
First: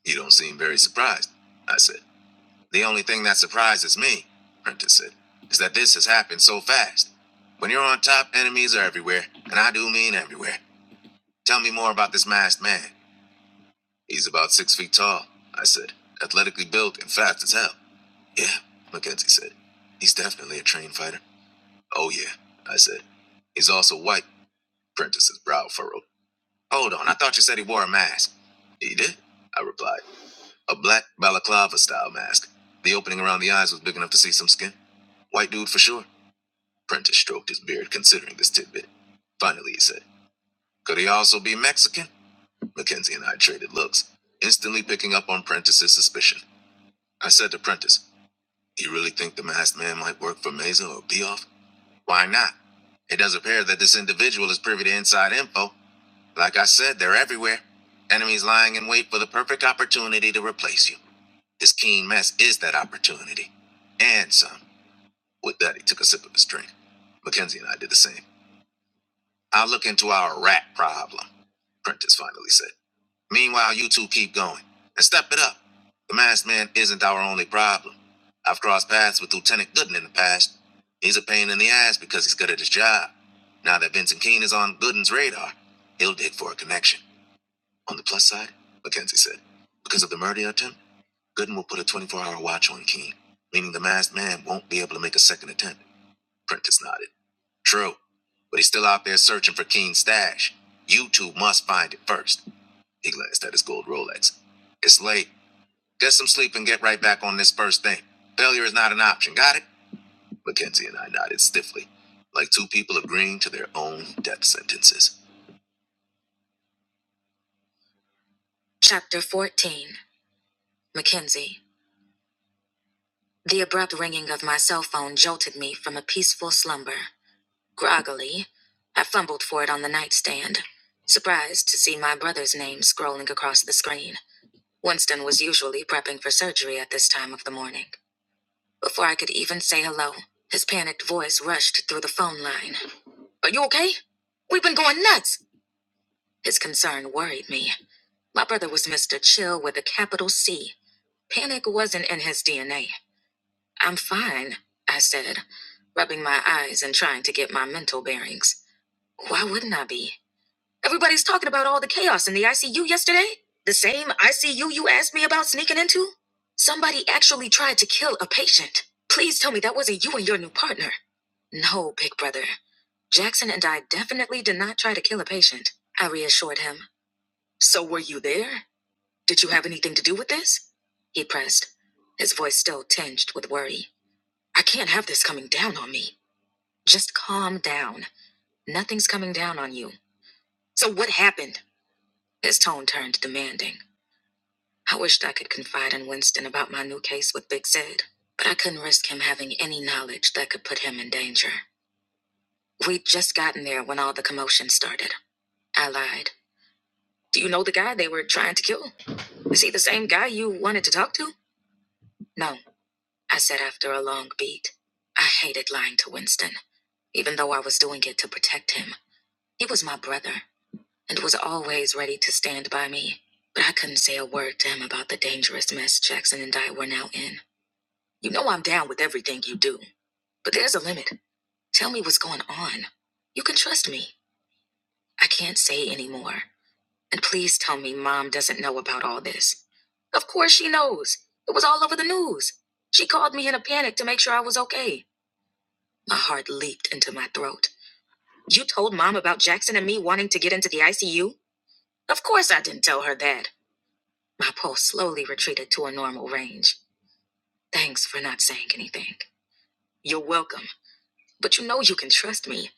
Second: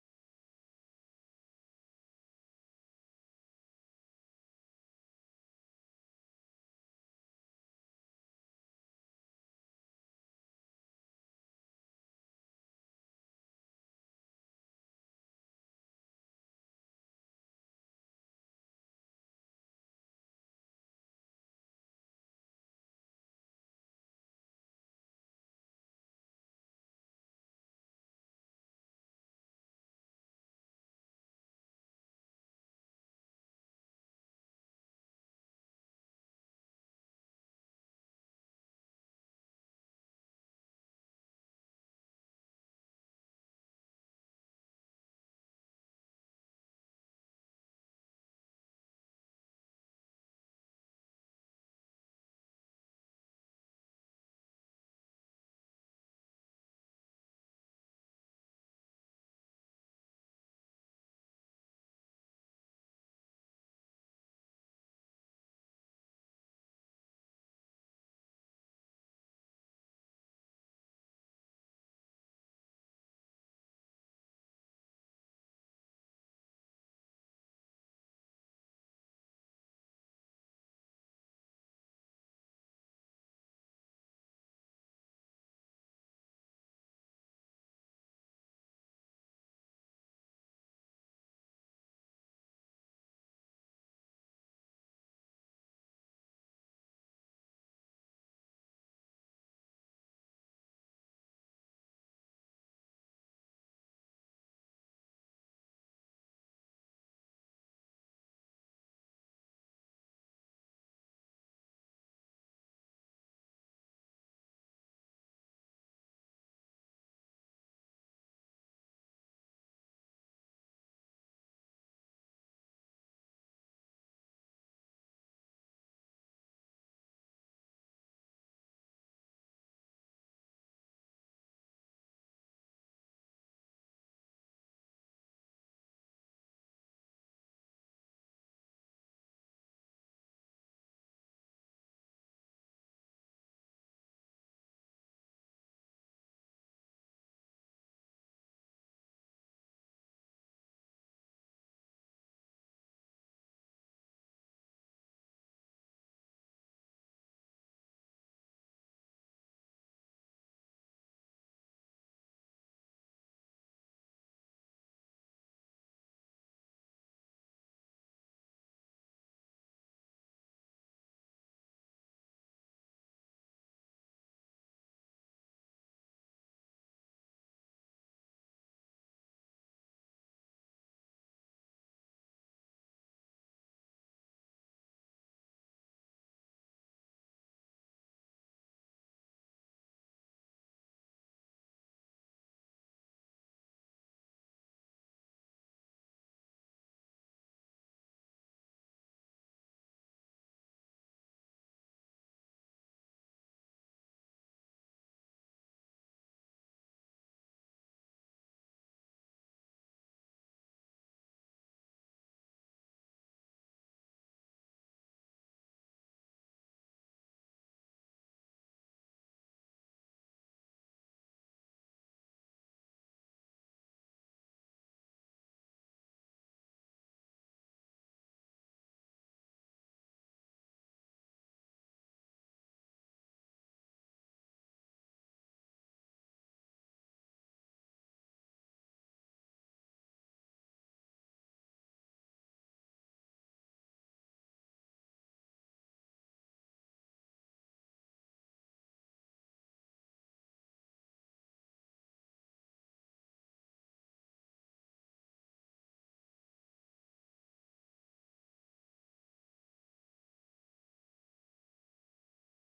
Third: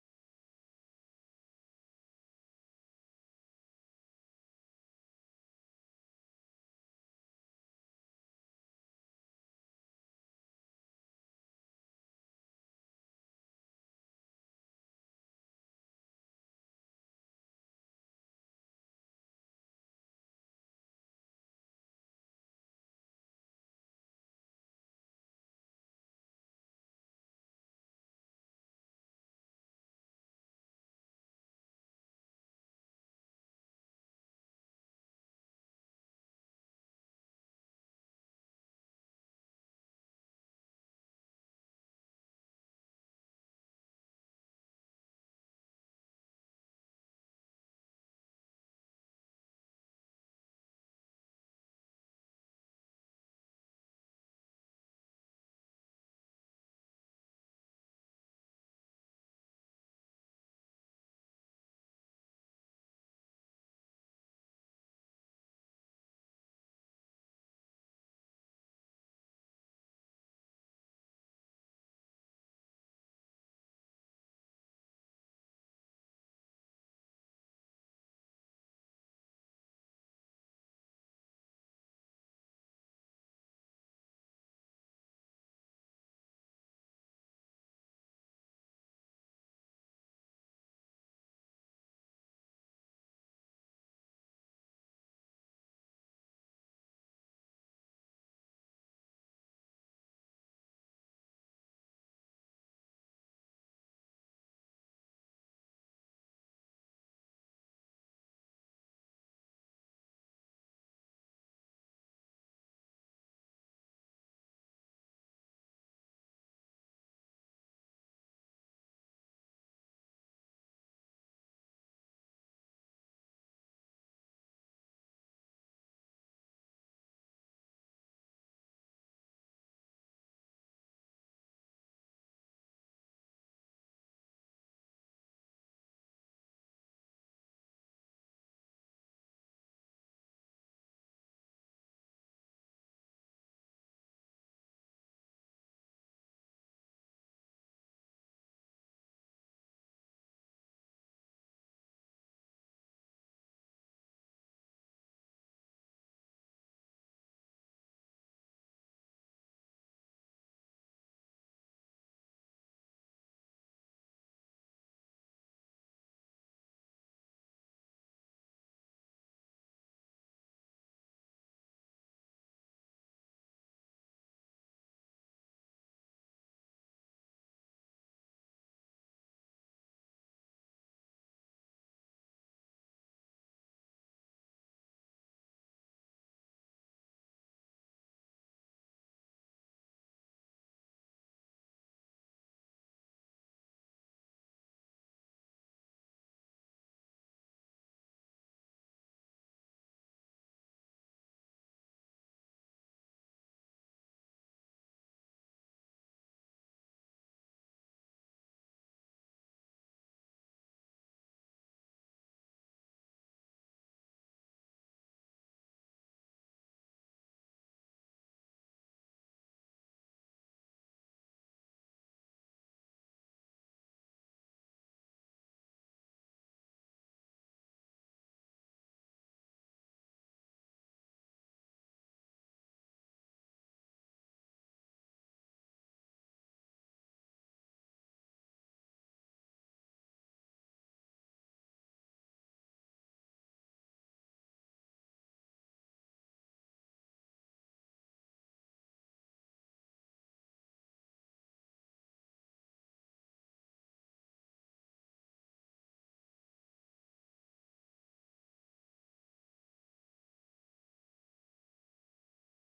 [SPEAKER 1] You don't seem very surprised. I said, The only thing that surprises me, Prentice said, is that this has happened so fast. When you're on top, enemies are everywhere, and I do mean everywhere. Tell me more about this masked man. He's about six feet tall, I said, athletically built and fast as hell. Yeah, Mackenzie said. He's definitely a trained fighter. Oh, yeah, I said. He's also white. Prentice's brow furrowed. Hold on, I thought you said he wore a mask. He did, I replied. A black balaclava style mask. The opening around the eyes was big enough to see some skin. White dude for sure. Prentice stroked his beard, considering this tidbit. Finally, he said, Could he also be Mexican? Mackenzie and I traded looks, instantly picking up on Prentice's suspicion. I said to Prentice, You really think the masked man might work for Mesa or Beoff? Why not? It does appear that this individual is privy to inside info. Like I said, they're everywhere. Enemies lying in wait for the perfect opportunity to replace you. This keen mess is that opportunity. And some. With that, he took a sip of his drink. Mackenzie and I did the same. I'll look into our rat problem, Prentice finally said. Meanwhile, you two keep going and step it up. The masked man isn't our only problem. I've crossed paths with Lieutenant Gooden in the past. He's a pain in the ass because he's good at his job. Now that Vincent Keene is on Gooden's radar, he'll dig for a connection. On the plus side, Mackenzie said, because of the murder attempt, Gooden will put a 24 hour watch on Keene, meaning the masked man won't be able to make a second attempt. Prentice nodded. True, but he's still out there searching for Keene's stash. You two must find it first. He glanced at his gold Rolex. It's late. Get some sleep and get right back on this first thing. Failure is not an option. Got it? Mackenzie and I nodded stiffly, like two people agreeing to their own death sentences. Chapter 14 Mackenzie. The abrupt ringing of my cell phone jolted me from a peaceful slumber. Groggily, I fumbled for it on the nightstand, surprised to see my brother's name scrolling across the screen. Winston was usually prepping for surgery at this time of the morning. Before I could even say hello, his panicked voice rushed through the phone line. Are you okay? We've been going nuts! His concern worried me. My brother was Mr. Chill with a capital C. Panic wasn't in his DNA. I'm fine, I said, rubbing my eyes and trying to get my mental bearings. Why wouldn't I be? Everybody's talking about all the chaos in the ICU yesterday. The same ICU you asked me about sneaking into? Somebody actually tried to kill a patient. Please tell me that wasn't you and your new partner. No, big brother. Jackson and I definitely did not try to kill a patient, I reassured him. So were you there? Did you have anything to do with this? He pressed, his voice still tinged with worry. I can't have this coming down on me. Just calm down. Nothing's coming down on you. So what happened? His tone turned demanding. I wished I could confide in Winston about my new case with Big Sid, but I couldn't risk him having any knowledge that could put him in danger. We'd just gotten there when all the commotion started. I lied. Do you know the guy they were trying to kill? Is he the same guy you wanted to talk to? No, I said after a long beat. I hated lying to Winston, even though I was doing it to protect him. He was my brother, and was always ready to stand by me. But I couldn't say a word to him about the dangerous mess Jackson and I were now in. You know I'm down with everything you do, but there's a limit. Tell me what's going on. You can trust me. I can't say any more. And please tell me Mom doesn't know about all this. Of course she knows. It was all over the news. She called me in a panic to make sure I was okay. My heart leaped into my throat. You told Mom about Jackson and me wanting to get into the ICU? Of course I didn't tell her that. My pulse slowly retreated to a normal range. Thanks for not saying anything. You're welcome, but you know you can trust me.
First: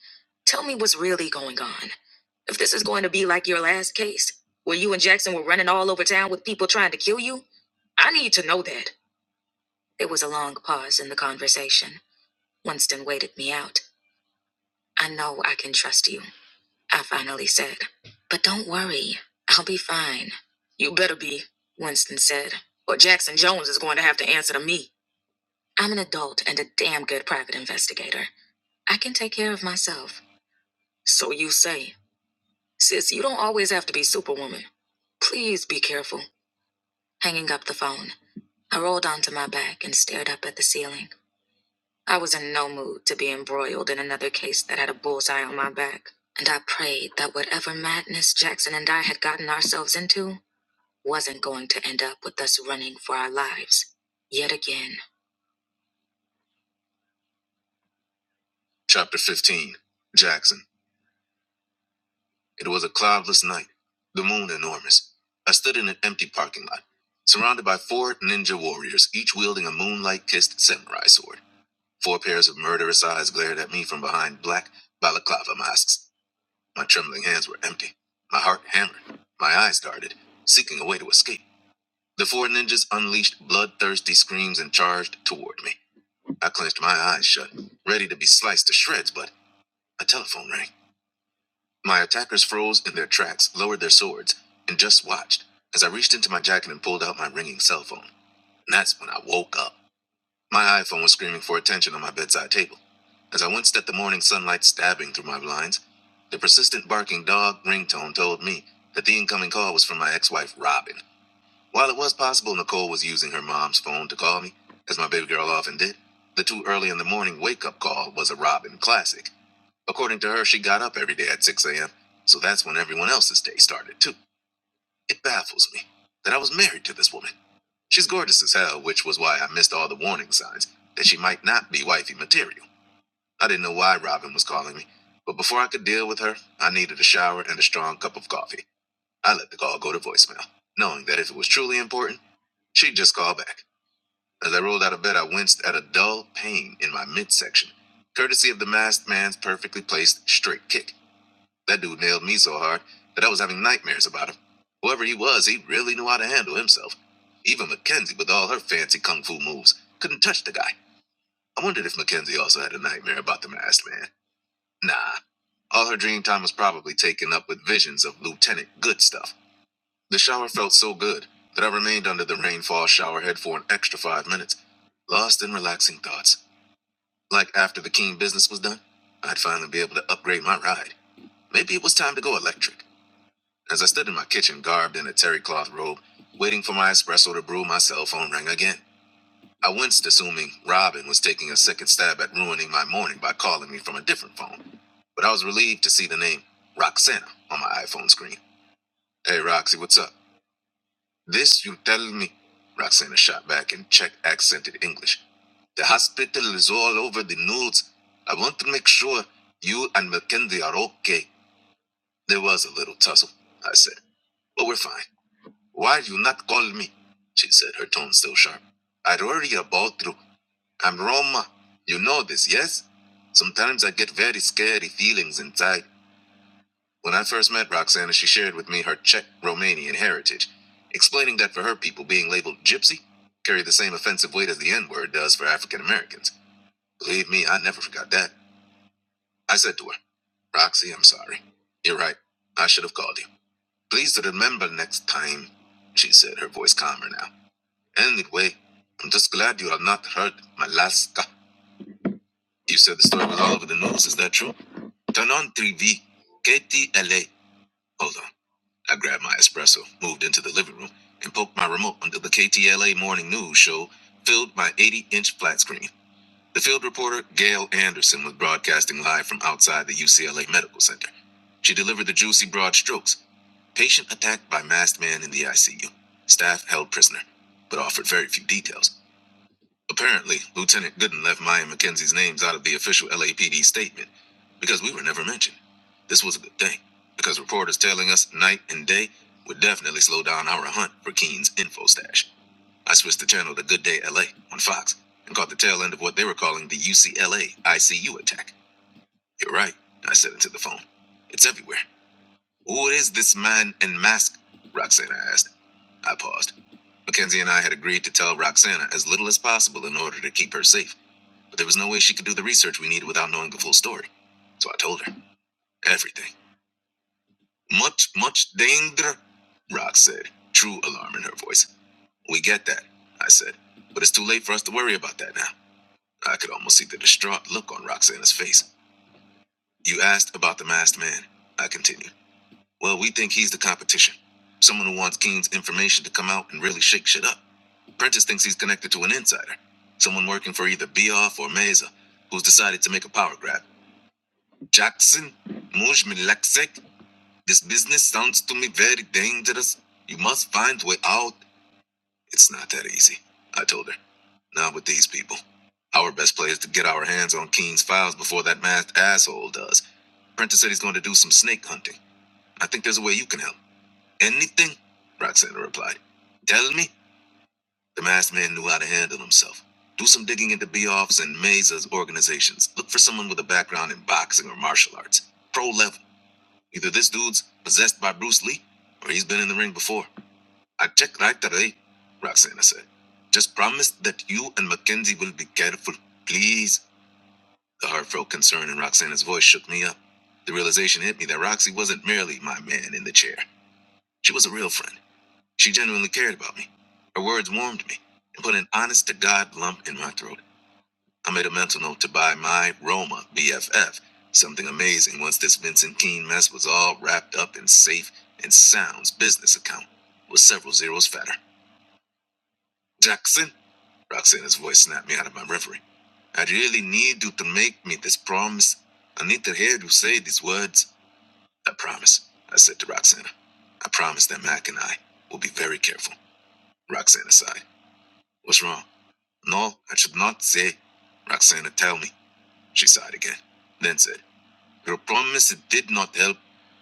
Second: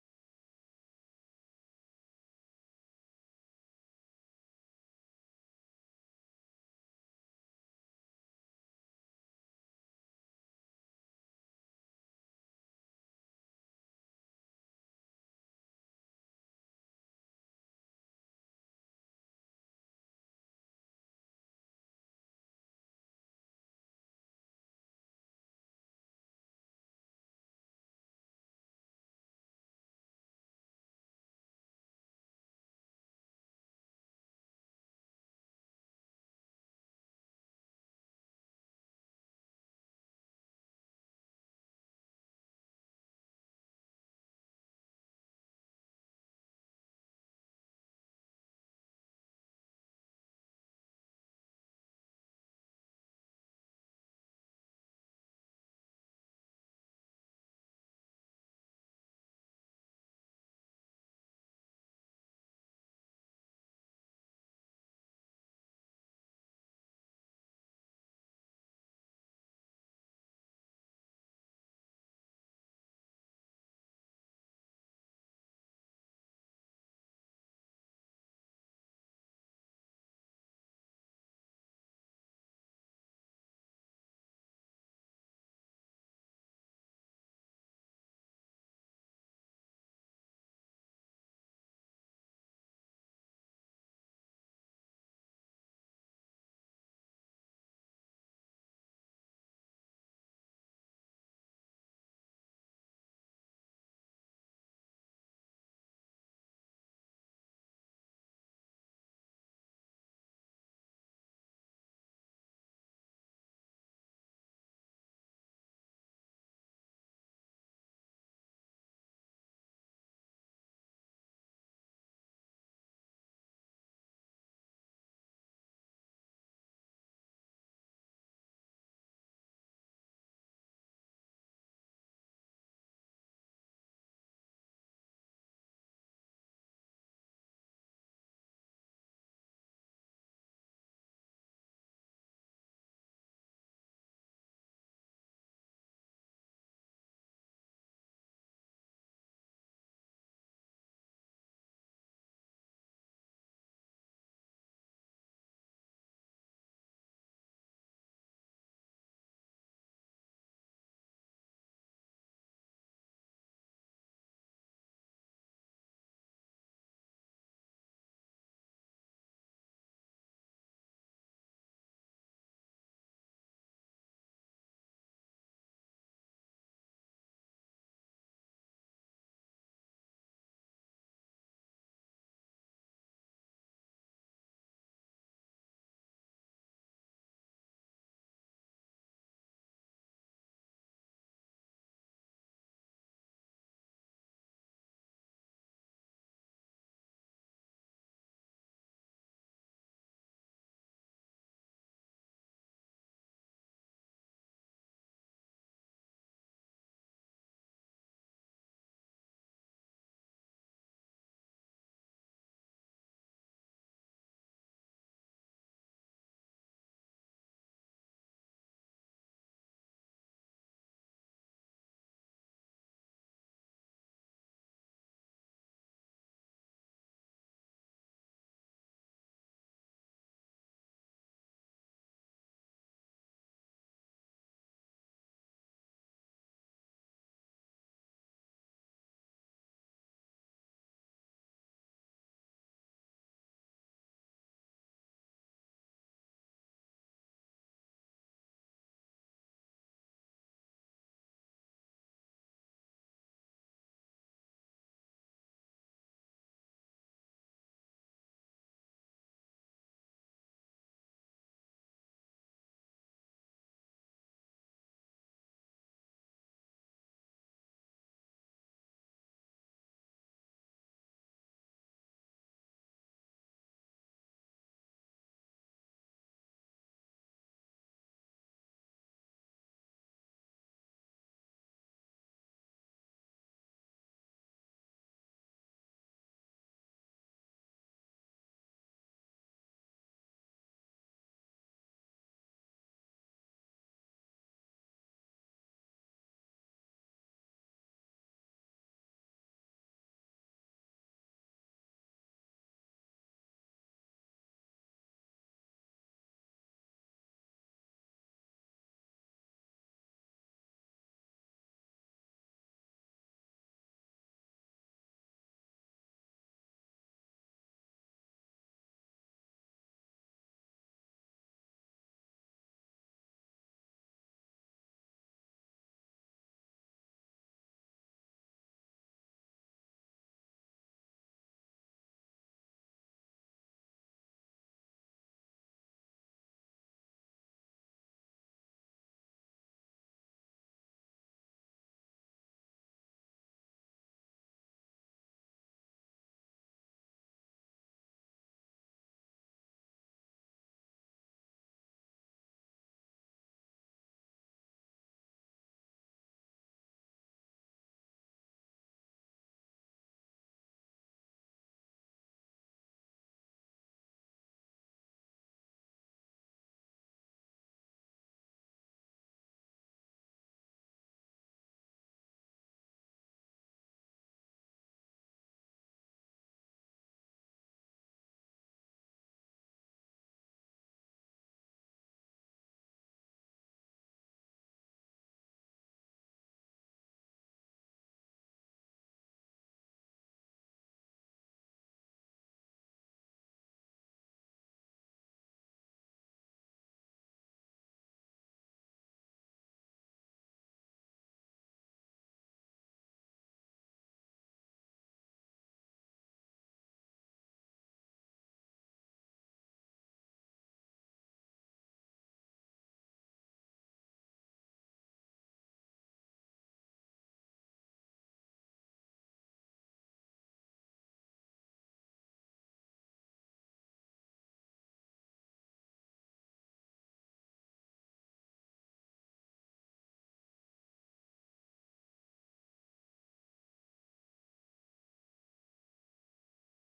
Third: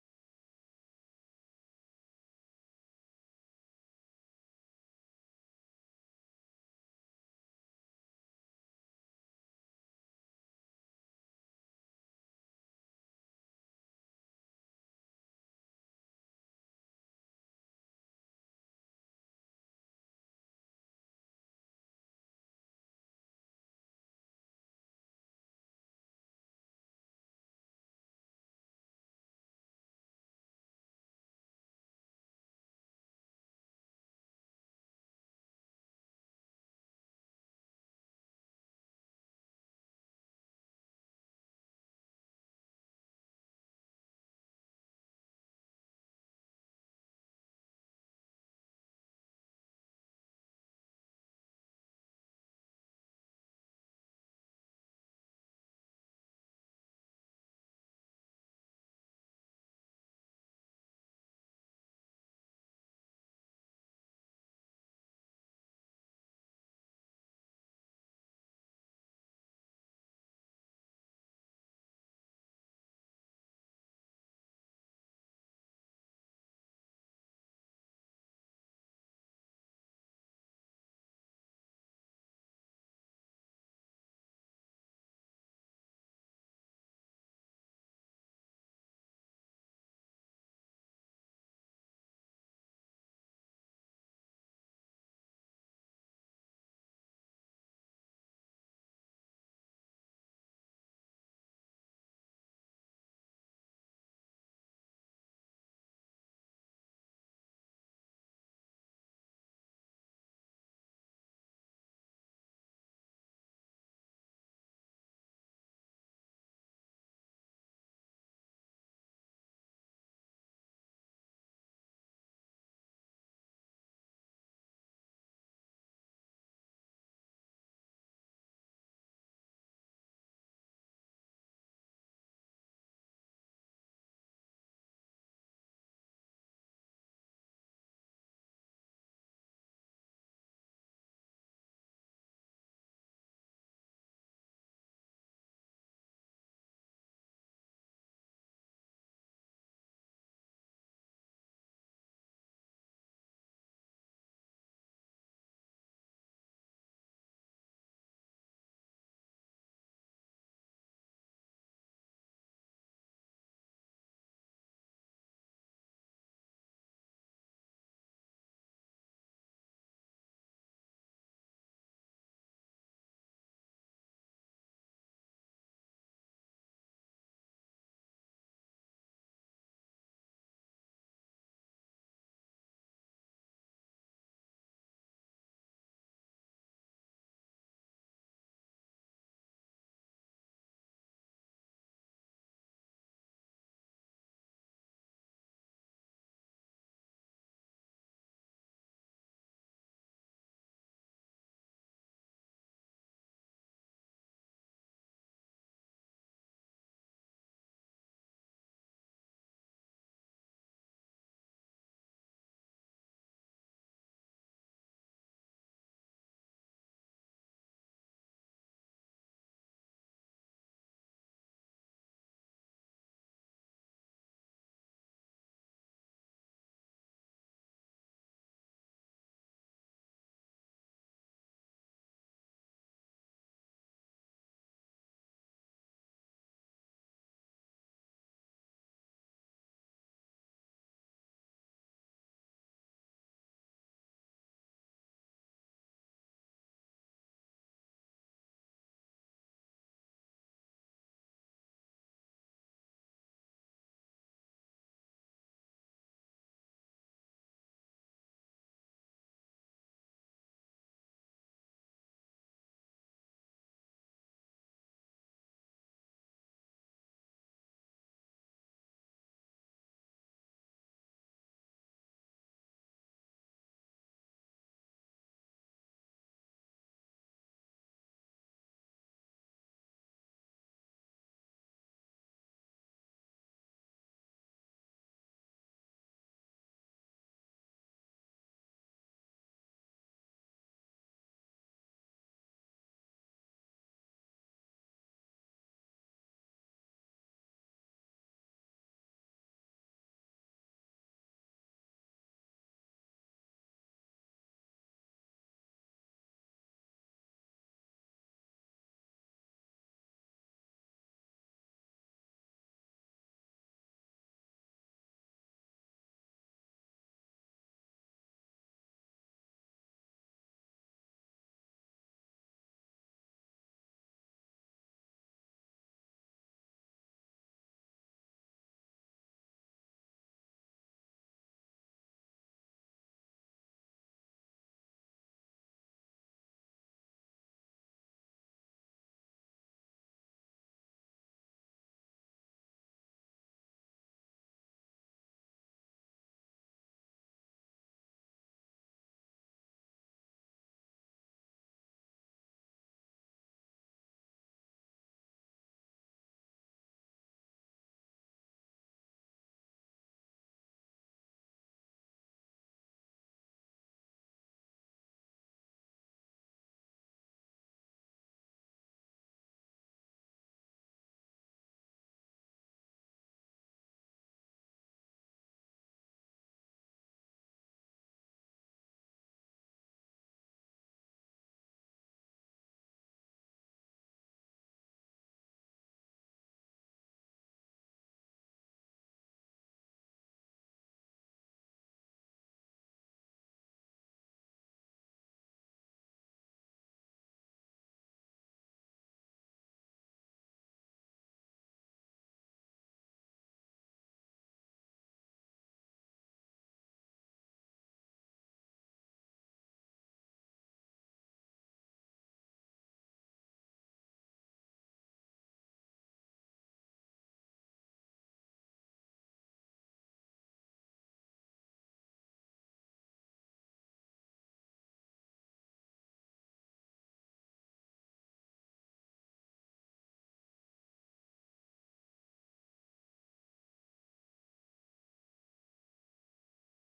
[SPEAKER 1] Tell me what's really going on. If this is going to be like your last case, where you and Jackson were running all over town with people trying to kill you, I need to know that. There was a long pause in the conversation. Winston waited me out. I know I can trust you, I finally said. But don't worry, I'll be fine. You better be, Winston said, or Jackson Jones is going to have to answer to me. I'm an adult and a damn good private investigator. I can take care of myself. So you say. Sis, you don't always have to be Superwoman. Please be careful. Hanging up the phone, I rolled onto my back and stared up at the ceiling. I was in no mood to be embroiled in another case that had a bullseye on my back, and I prayed that whatever madness Jackson and I had gotten ourselves into wasn't going to end up with us running for our lives. Yet again. Chapter 15 Jackson. It was a cloudless night, the moon enormous. I stood in an empty parking lot, surrounded by four ninja warriors, each wielding a moonlight kissed samurai sword. Four pairs of murderous eyes glared at me from behind black balaclava masks. My trembling hands were empty. My heart hammered. My eyes darted, seeking a way to escape. The four ninjas unleashed bloodthirsty screams and charged toward me. I clenched my eyes shut, ready to be sliced to shreds, but a telephone rang. My attackers froze in their tracks, lowered their swords, and just watched as I reached into my jacket and pulled out my ringing cell phone. And that's when I woke up. My iPhone was screaming for attention on my bedside table. As I winced at the morning sunlight stabbing through my blinds, the persistent barking dog ringtone told me that the incoming call was from my ex wife, Robin. While it was possible Nicole was using her mom's phone to call me, as my baby girl often did, the too early in the morning wake up call was a Robin classic. According to her, she got up every day at 6 a.m., so that's when everyone else's day started, too. It baffles me that I was married to this woman. She's gorgeous as hell, which was why I missed all the warning signs that she might not be wifey material. I didn't know why Robin was calling me, but before I could deal with her, I needed a shower and a strong cup of coffee. I let the call go to voicemail, knowing that if it was truly important, she'd just call back. As I rolled out of bed, I winced at a dull pain in my midsection, courtesy of the masked man's perfectly placed straight kick. That dude nailed me so hard that I was having nightmares about him. Whoever he was, he really knew how to handle himself. Even Mackenzie, with all her fancy kung fu moves, couldn't touch the guy. I wondered if Mackenzie also had a nightmare about the masked man. Nah. All her dream time was probably taken up with visions of Lieutenant Good stuff. The shower felt so good that I remained under the rainfall showerhead for an extra five minutes, lost in relaxing thoughts. Like after the keen business was done, I'd finally be able to upgrade my ride. Maybe it was time to go electric. As I stood in my kitchen, garbed in a terry cloth robe, waiting for my espresso to brew, my cell phone rang again. I winced, assuming Robin was taking a second stab at ruining my morning by calling me from a different phone. But I was relieved to see the name Roxana on my iPhone screen. Hey, Roxy, what's up? This you tell me. Roxana shot back in Czech accented English. The hospital is all over the news. I want to make sure you and Mackenzie are okay. There was a little tussle, I said, but we're fine. Why you not call me? She said, her tone still sharp. I worry about you. I'm Roma. You know this, yes? Sometimes I get very scary feelings inside. When I first met Roxana, she shared with me her Czech Romanian heritage, explaining that for her people, being labeled gypsy carried the same offensive weight as the N word does for African Americans. Believe me, I never forgot that. I said to her, Roxy, I'm sorry. You're right. I should have called you. Please remember next time, she said, her voice calmer now. Anyway, I'm just glad you have not heard Malaska. You said the story was all over the news. Is that true? Turn on 3V. KTLA. Hold on. I grabbed my espresso, moved into the living room, and poked my remote until the KTLA morning news show filled my 80 inch flat screen. The field reporter, Gail Anderson, was broadcasting live from outside the UCLA Medical Center. She delivered the juicy broad strokes. Patient attacked by masked man in the ICU. Staff held prisoner, but offered very few details. Apparently, Lieutenant Gooden left Maya McKenzie's names out of the official LAPD statement because we were never mentioned. This was a good thing because reporters tailing us night and day would definitely slow down our hunt for Keene's info stash. I switched the channel to Good Day LA on Fox and caught the tail end of what they were calling the UCLA ICU attack. You're right, I said into the phone. It's everywhere. Who is this man in mask? Roxana asked. I paused. Mackenzie and I had agreed to tell Roxana as little as possible in order to keep her safe. But there was no way she could do the research we needed without knowing the full story. So I told her everything. Much, much danger, Rock said, true alarm in her voice. We get that, I said. But it's too late for us to worry about that now. I could almost see the distraught look on Roxana's face. You asked about the masked man, I continued. Well, we think he's the competition. Someone who wants Keen's information to come out and really shake shit up. Prentice thinks he's connected to an insider. Someone working for either Beoff or Mesa, who's decided to make a power grab. Jackson, Mush Milaksek, this business sounds to me very dangerous. You must find a way out. It's not that easy, I told her. Not with these people. Our best play is to get our hands on Keen's files before that masked asshole does. Prentice said he's going to do some snake hunting. I think there's a way you can help. Anything? Roxana replied. Tell me? The masked man knew how to handle himself. Do some digging into Beoff's and Mesa's organizations. Look for someone with a background in boxing or martial arts. Pro level. Either this dude's possessed by Bruce Lee, or he's been in the ring before. I checked right away, Roxana said. Just promise that you and Mackenzie will be careful, please. The heartfelt concern in Roxana's voice shook me up. The realization hit me that Roxy wasn't merely my man in the chair. She was a real friend. She genuinely cared about me. Her words warmed me and put an honest to God lump in my throat. I made a mental note to buy my Roma BFF. Something amazing once this Vincent Keene mess was all wrapped up in safe and sound's business account with several zeros fatter. Jackson, Roxana's voice snapped me out of my reverie. I really need you to make me this promise. I need to hear you say these words. I promise, I said to Roxana. I promise that Mac and I will be very careful. Roxana sighed. What's wrong? No, I should not say. Roxana, tell me. She sighed again, then said, Your promise did not help.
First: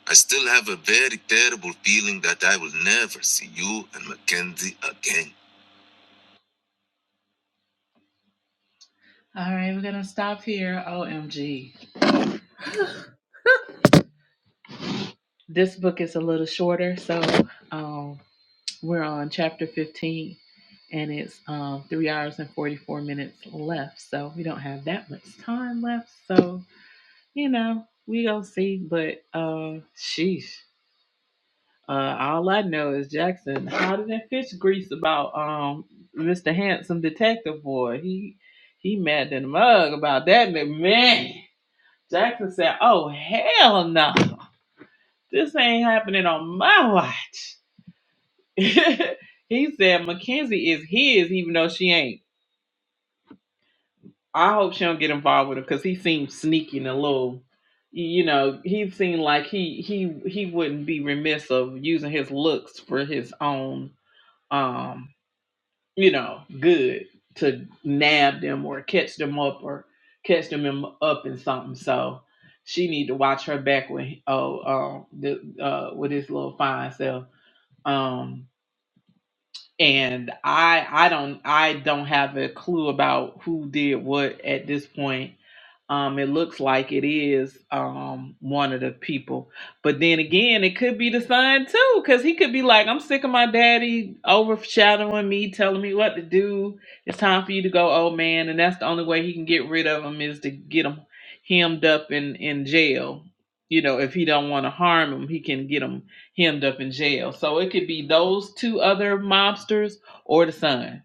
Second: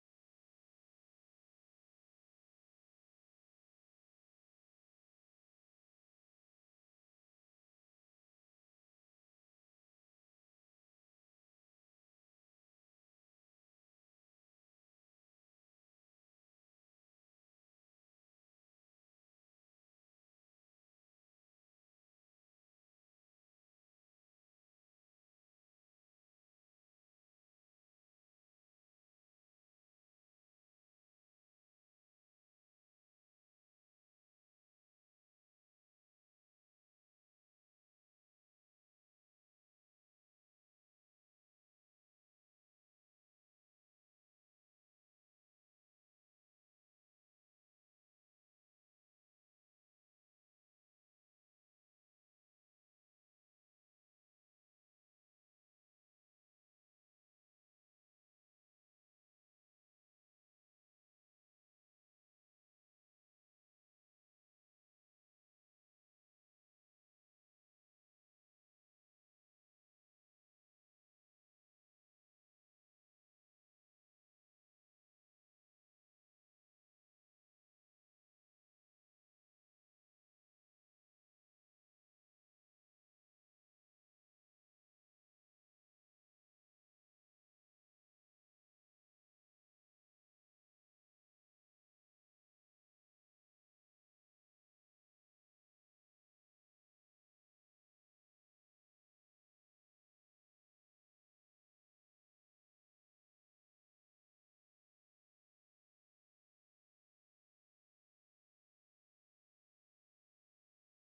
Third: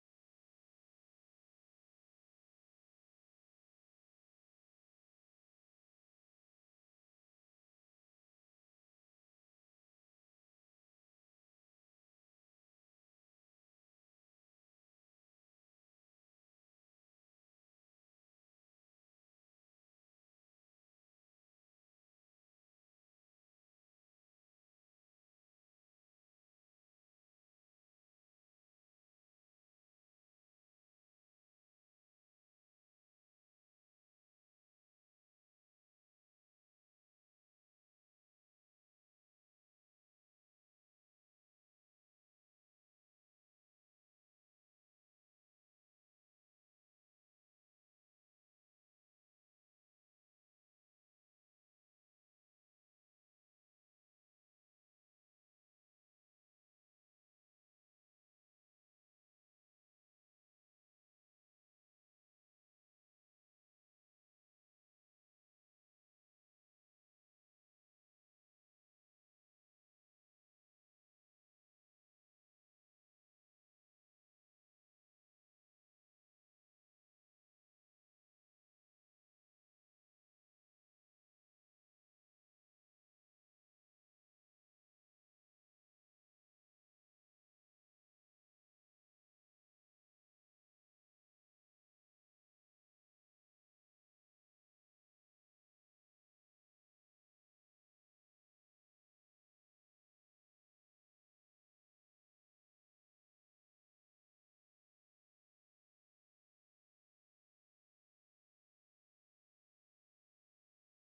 [SPEAKER 1] I still have a very terrible feeling that I will never see you and Mackenzie again. All right, we're gonna stop here. OMG. (sighs) this book is a little shorter, so um, we're on chapter 15, and it's um, three hours and 44 minutes left. So we don't have that much time left. So you know, we gonna see. But uh, sheesh. Uh, all I know is Jackson hotter than fish grease about um Mr. Handsome Detective Boy. He he mad than a mug about that nigga. man. Jackson said, "Oh hell no, this ain't happening on my watch." (laughs) he said Mackenzie is his, even though she ain't. I hope she don't get involved with him because he seems sneaky and a little. You know, he seemed like he he he wouldn't be remiss of using his looks for his own. um you know, good to nab them or catch them up or catch them in, up in something. So she need to watch her back with oh um the uh with his little fine self. Um and I I don't I don't have a clue about who did what at this point. Um, it looks like it is um one of the people, but then again, it could be the son too, because he could be like, "I'm sick of my daddy overshadowing me, telling me what to do. It's time for you to go, old man." And that's the only way he can get rid of him is to get him hemmed up in in jail. You know, if he don't want to harm him, he can get him hemmed up in jail. So it could be those two other mobsters or the son.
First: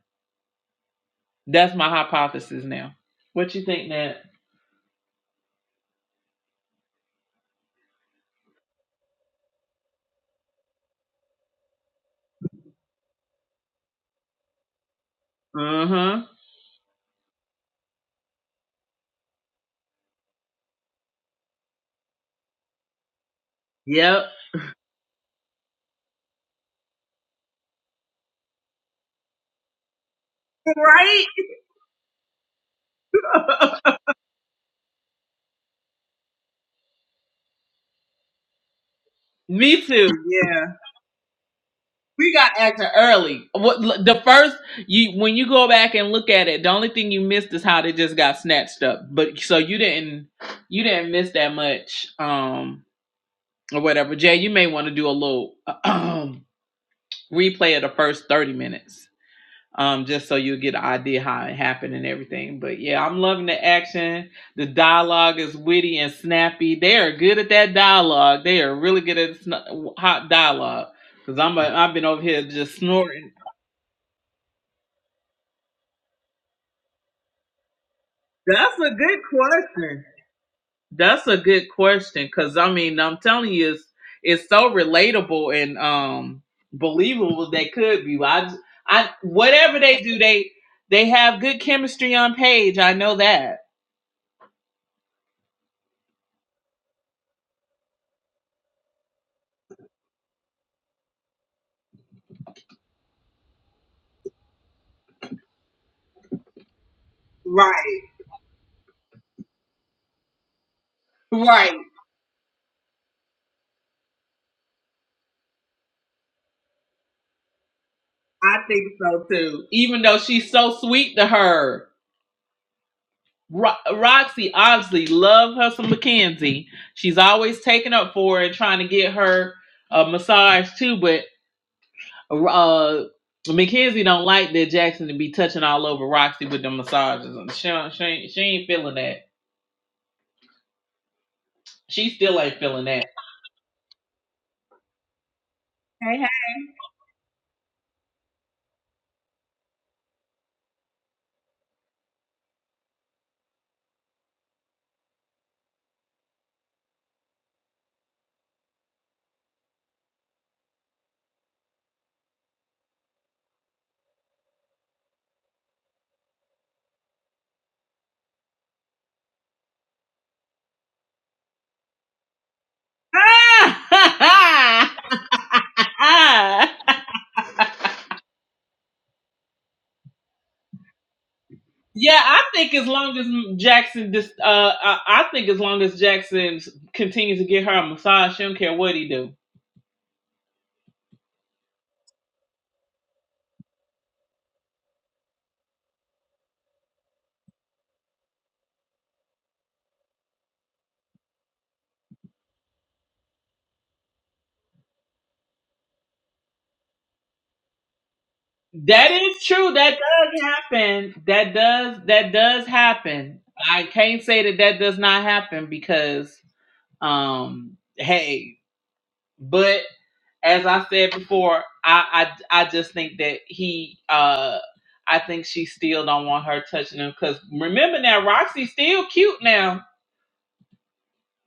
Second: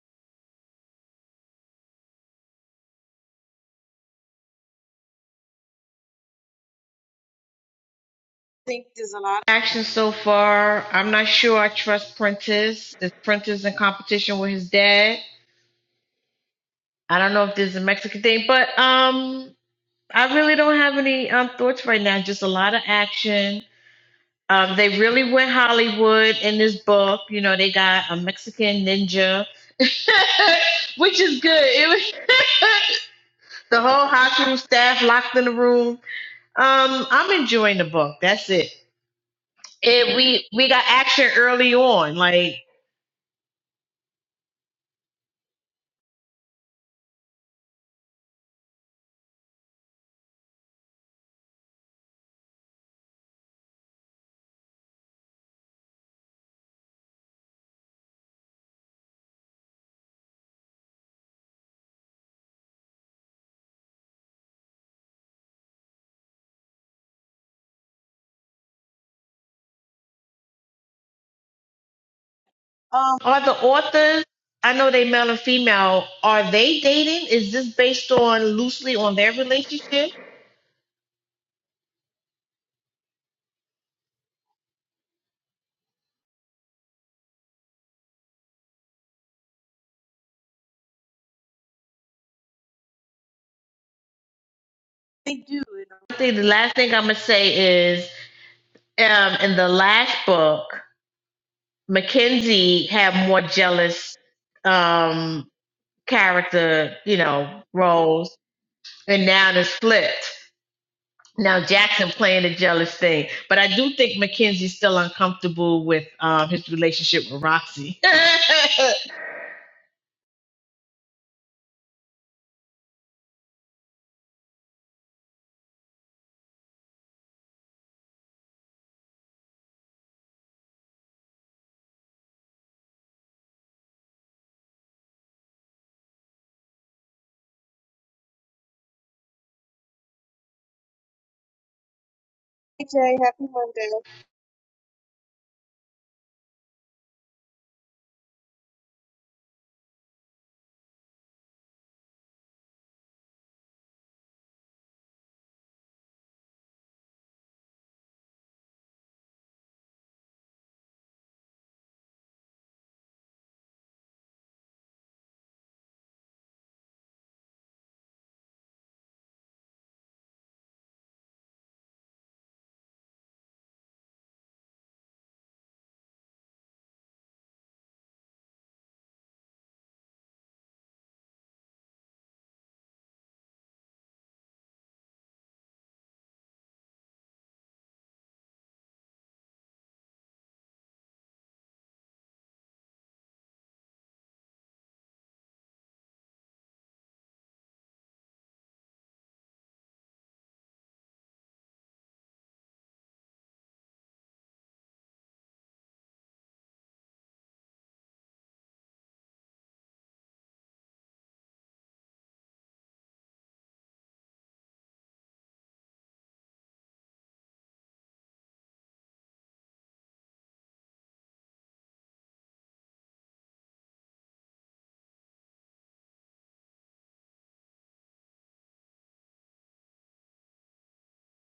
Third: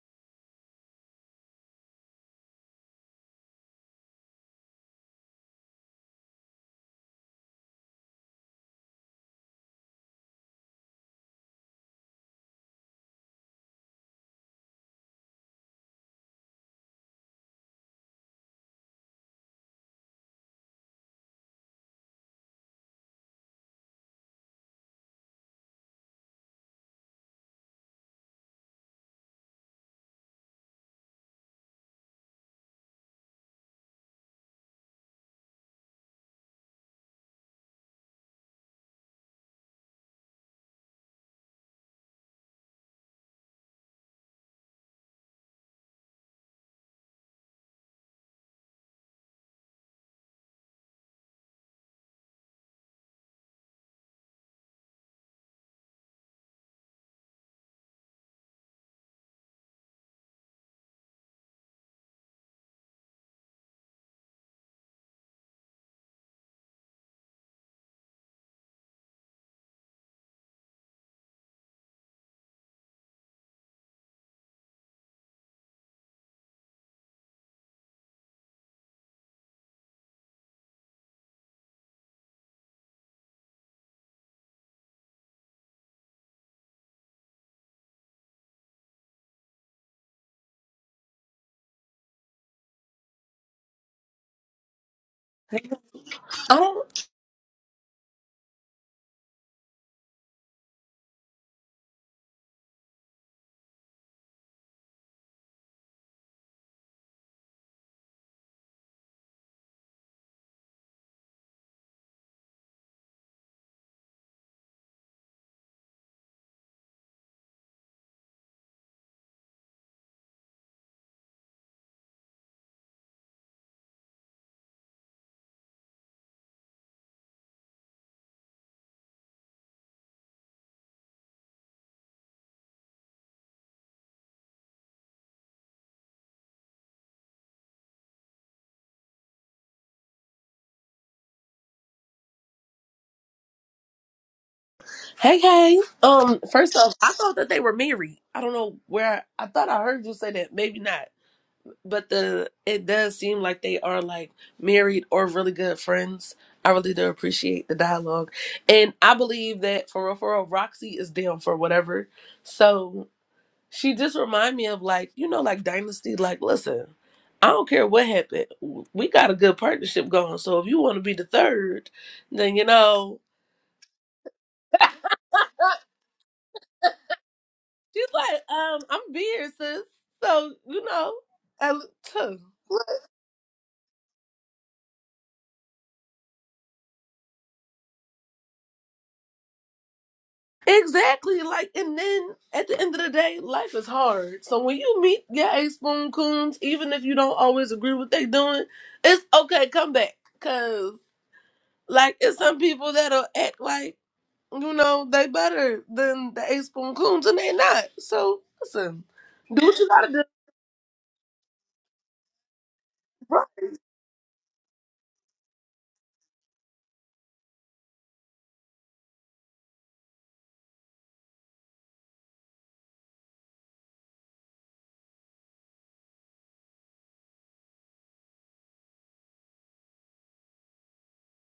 [SPEAKER 1] That's my hypothesis now. What you think, Nat?
[SPEAKER 2] think there's a lot of action so far. I'm not sure I trust Prentice. The Prentice in competition with his dad.
[SPEAKER 1] Uh-huh.
[SPEAKER 2] I don't know if there's a Mexican thing, but um, I really don't have any um thoughts right now. Just a lot of action.
[SPEAKER 1] Yep.
[SPEAKER 2] Um, they really went Hollywood in this book. You know, they got a Mexican ninja, (laughs) which is good. It was (laughs) the whole hospital staff locked in the room. Um, I'm enjoying the book. That's it.
[SPEAKER 1] Me too.
[SPEAKER 2] And we we
[SPEAKER 1] Yeah.
[SPEAKER 2] got action early on.
[SPEAKER 1] We got
[SPEAKER 2] Like
[SPEAKER 1] acting early. What the first you when you go back and look at it, the only thing you missed is how they just got snatched up. But so you didn't you didn't miss that much um or whatever. Jay, you may want to do a little (clears throat) replay of the first 30 minutes. um, just so you get an idea how it happened and everything. But yeah, I'm loving the action. The dialogue is witty and snappy. They are good at that dialogue. They are really good at sn- hot dialogue. Cause I'm a, I've been over here just
[SPEAKER 2] Um,
[SPEAKER 1] snorting.
[SPEAKER 2] Are the authors, I know they male and female, are they dating? Is this based on
[SPEAKER 1] That's a
[SPEAKER 2] loosely on
[SPEAKER 1] good
[SPEAKER 2] their
[SPEAKER 1] question.
[SPEAKER 2] relationship?
[SPEAKER 1] That's a good question. Cause I mean, I'm telling you, it's it's so relatable and um believable they could be. I just- I whatever they do, they they have good chemistry on page. I know that.
[SPEAKER 2] they do. You know. I think the last
[SPEAKER 3] Oh,
[SPEAKER 2] thing I'm gonna say is, um, in the last book. Mackenzie had more jealous um character, you know,
[SPEAKER 1] Right.
[SPEAKER 2] roles, and now it's flipped. Now
[SPEAKER 1] Right.
[SPEAKER 2] Jackson playing the jealous thing, but I do think Mackenzie's still uncomfortable with um, his relationship with Roxy. (laughs)
[SPEAKER 1] I think so too. Even though she's so sweet to her, Ro- Roxy obviously love her some Mackenzie. She's always taking up for her and trying to get her a massage too. But uh, Mackenzie don't like that Jackson to be touching all over Roxy with the massages. And She don't- she ain't, she ain't feeling that. She still ain't feeling
[SPEAKER 2] Hey Jay, happy Monday.
[SPEAKER 3] hey, hey. Um, first off, I thought that they were married. I don't know where I thought I heard you say that. Maybe not, but the it does seem like they are like married or really good friends. I really do appreciate the dialogue, and I believe that for real, for real, Roxy is down for whatever. So she just remind me of like you know like Dynasty. Like, listen, I don't care what happened. We got a good partnership going. So if you want to be the third, then you know.
[SPEAKER 1] that. (laughs)
[SPEAKER 3] She's like, um, I'm beer, sis. So, you know, I,
[SPEAKER 1] Yeah,
[SPEAKER 3] huh.
[SPEAKER 1] I think as long as Jackson, dis- uh, I, I think as long as Jackson s- continues to get her a massage, she don't care what he do.
[SPEAKER 3] exactly. Like, and then at the end of the day, life is hard. So when you meet your ace spoon coons, even if you don't always agree with they doing, it's okay. Come back, cause like it's some people that'll act like you know they better than the ace spoon coons, and they not. So listen,
[SPEAKER 1] That is
[SPEAKER 3] do
[SPEAKER 1] true.
[SPEAKER 3] what you
[SPEAKER 1] That
[SPEAKER 3] gotta do,
[SPEAKER 1] does happen. That does that does happen.
[SPEAKER 3] bro.
[SPEAKER 1] I can't say that that does not happen because, um, hey, but as I said before, I I, I just think that he uh I think she still don't want her touching him because remember now Roxy's still cute now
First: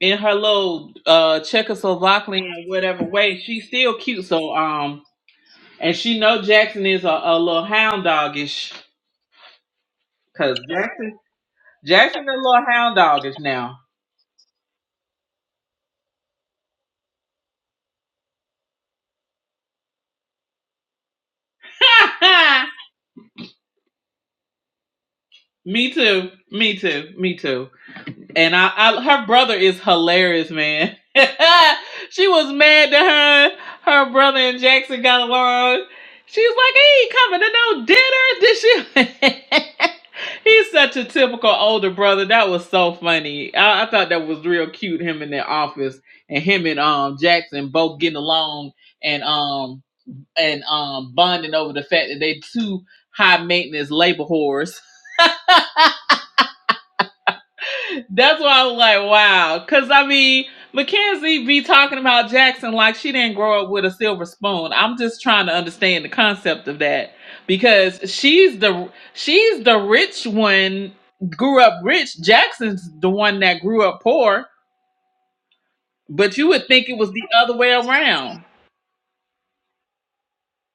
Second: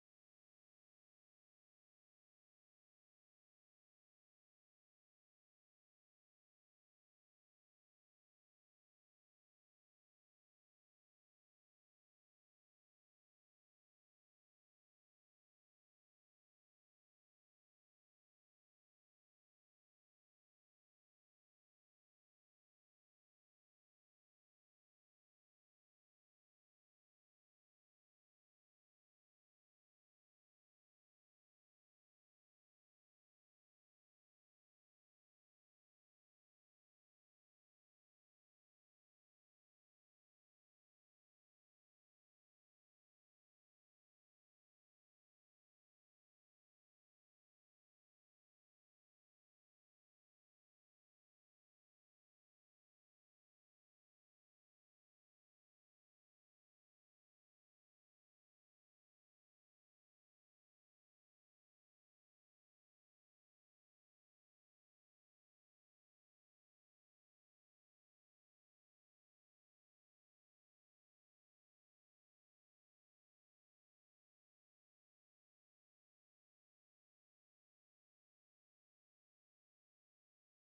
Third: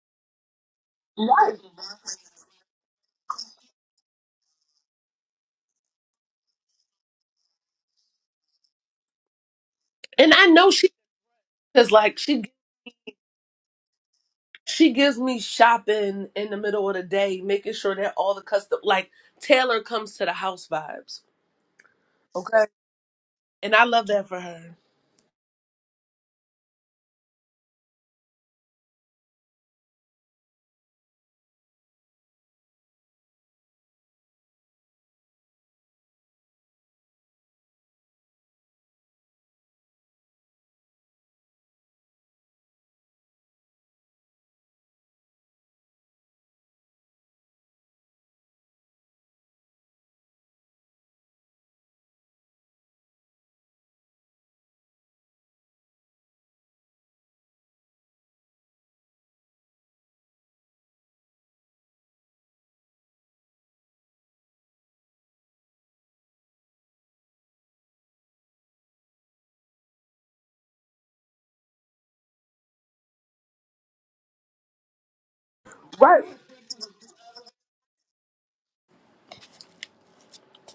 [SPEAKER 1] in her little uh
[SPEAKER 3] Right.
[SPEAKER 1] Czechoslovakian whatever way she's still cute so um and she know Jackson is a, a little hound dogish
[SPEAKER 3] And I
[SPEAKER 1] because
[SPEAKER 3] know she
[SPEAKER 1] Jackson
[SPEAKER 3] is like
[SPEAKER 1] Jackson a
[SPEAKER 3] she
[SPEAKER 1] little hound dogish now.
[SPEAKER 3] She gives me shopping in the middle of the day, making sure that all the custom like Taylor comes to the house vibes. Okay.
[SPEAKER 1] (laughs)
[SPEAKER 3] And I love that for her.
[SPEAKER 1] me too, me too, me too. And I, I her brother is hilarious, man. (laughs) she was mad that her her brother and Jackson got along. She's like, he ain't coming to no dinner. Did she? (laughs) He's such a typical older brother. That was so funny. I, I thought that was real cute. Him in the office and him and um Jackson both getting along and um and um bonding over the fact that they two high maintenance labor whores. That's why I was like, wow. Because, I mean, Mackenzie be talking about Jackson like she didn't grow up with a silver spoon. I'm just trying to understand the concept of that because she's the she's the rich one grew up rich. Jackson's the one that grew up poor,
[SPEAKER 3] Right.
[SPEAKER 1] but you would think it was the other way around.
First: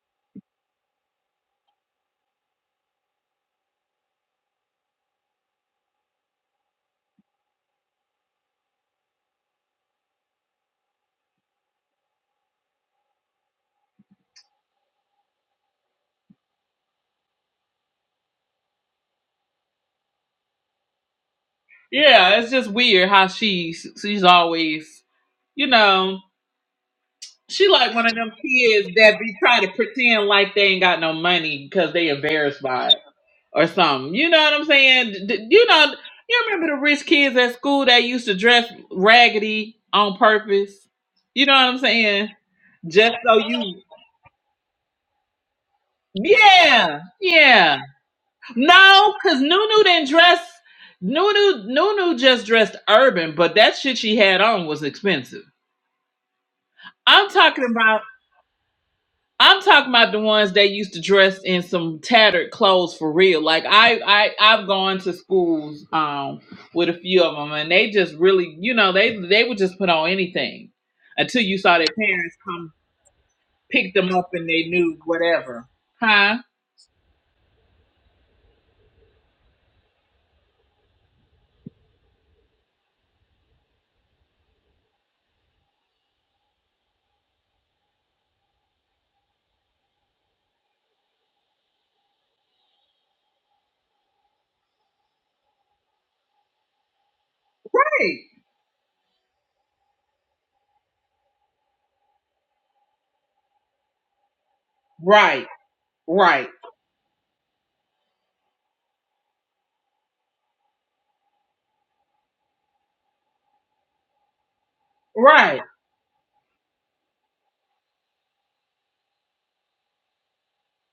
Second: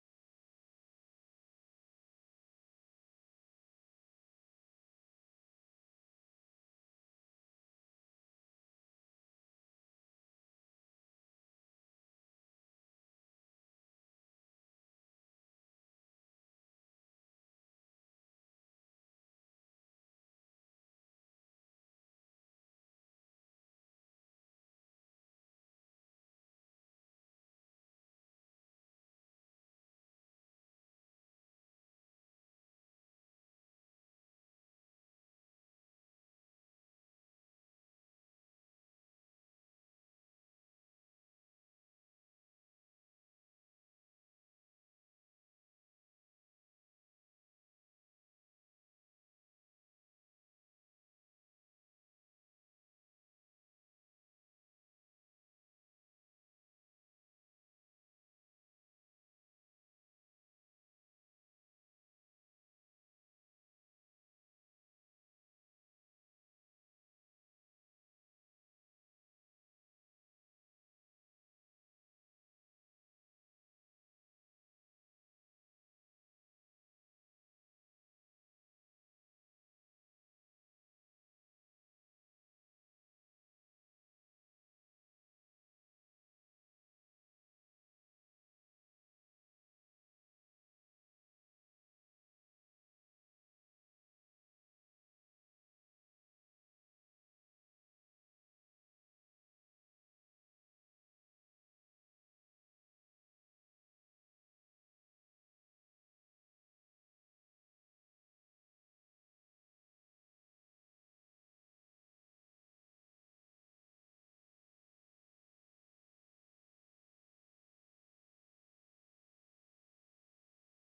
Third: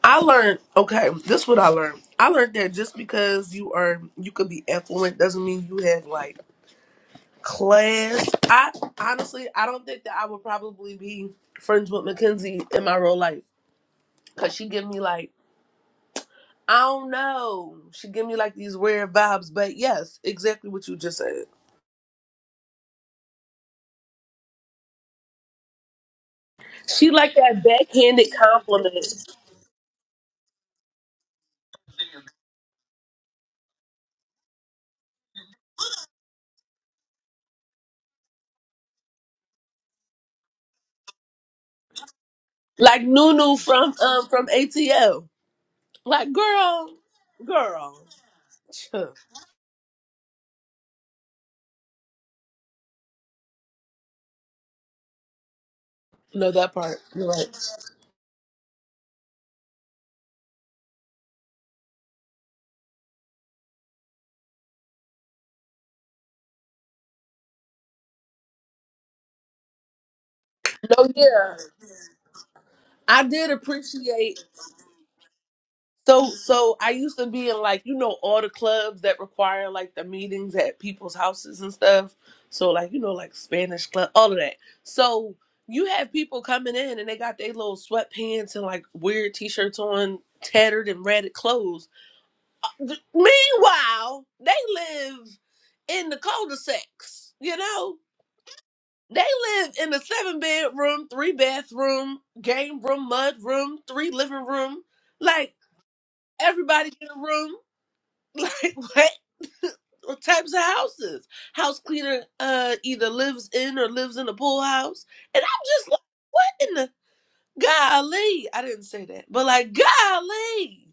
[SPEAKER 3] I learned okay, this is what I learned. I learned that just because you are you could be affluent doesn't mean you have like class. I honestly I don't think that I would probably be friends with Mackenzie in my real life. Cause she give me like I don't know. She give me like these weird vibes, but yes, exactly what you just said.
[SPEAKER 1] Yeah, it's just weird how she's she's always, you know,
[SPEAKER 3] She like that
[SPEAKER 1] she like one of
[SPEAKER 3] backhanded
[SPEAKER 1] them kids that
[SPEAKER 3] compliment,
[SPEAKER 1] be trying to pretend like they ain't got no money because they embarrassed by it. or something. You know what I'm saying? D- you know, you remember the rich kids at school that used to dress raggedy on purpose? You know what I'm saying?
[SPEAKER 3] like
[SPEAKER 1] Just so
[SPEAKER 3] Nunu
[SPEAKER 1] you,
[SPEAKER 3] from um from ATL. Like girl,
[SPEAKER 1] yeah, yeah.
[SPEAKER 3] girl. Huh.
[SPEAKER 1] No, because Nunu didn't dress. Nunu, Nunu just dressed urban, but that shit she had on was expensive.
[SPEAKER 3] No, that part. You're
[SPEAKER 1] I'm
[SPEAKER 3] right.
[SPEAKER 1] talking about. I'm talking about the ones that used to dress in some tattered clothes for real. Like I, I, I've gone to schools um with a few of them, and they just really, you know, they they would just put on anything
[SPEAKER 3] No,
[SPEAKER 1] until
[SPEAKER 3] yeah,
[SPEAKER 1] you saw their parents come
[SPEAKER 3] I did
[SPEAKER 1] pick them up
[SPEAKER 3] appreciate.
[SPEAKER 1] and they knew whatever,
[SPEAKER 3] So,
[SPEAKER 1] huh?
[SPEAKER 3] so I used to be in like you know all the clubs that require like the meetings at people's houses and stuff. So like you know like Spanish club, all of that. So you have people coming in and they got their little sweatpants and like weird t-shirts on, tattered and ratted clothes Th- Meanwhile, they live in the cul-de-sacs, you know? They live in a seven bedroom, three bathroom, game room, mud room, three living room.
[SPEAKER 1] Right,
[SPEAKER 3] Like
[SPEAKER 1] right,
[SPEAKER 3] everybody in a room. (laughs) Like what? what types of houses. House cleaner uh either lives in or lives in a pool house. And I'm
[SPEAKER 1] right.
[SPEAKER 3] just like, what in the golly? I didn't say that, but like golly,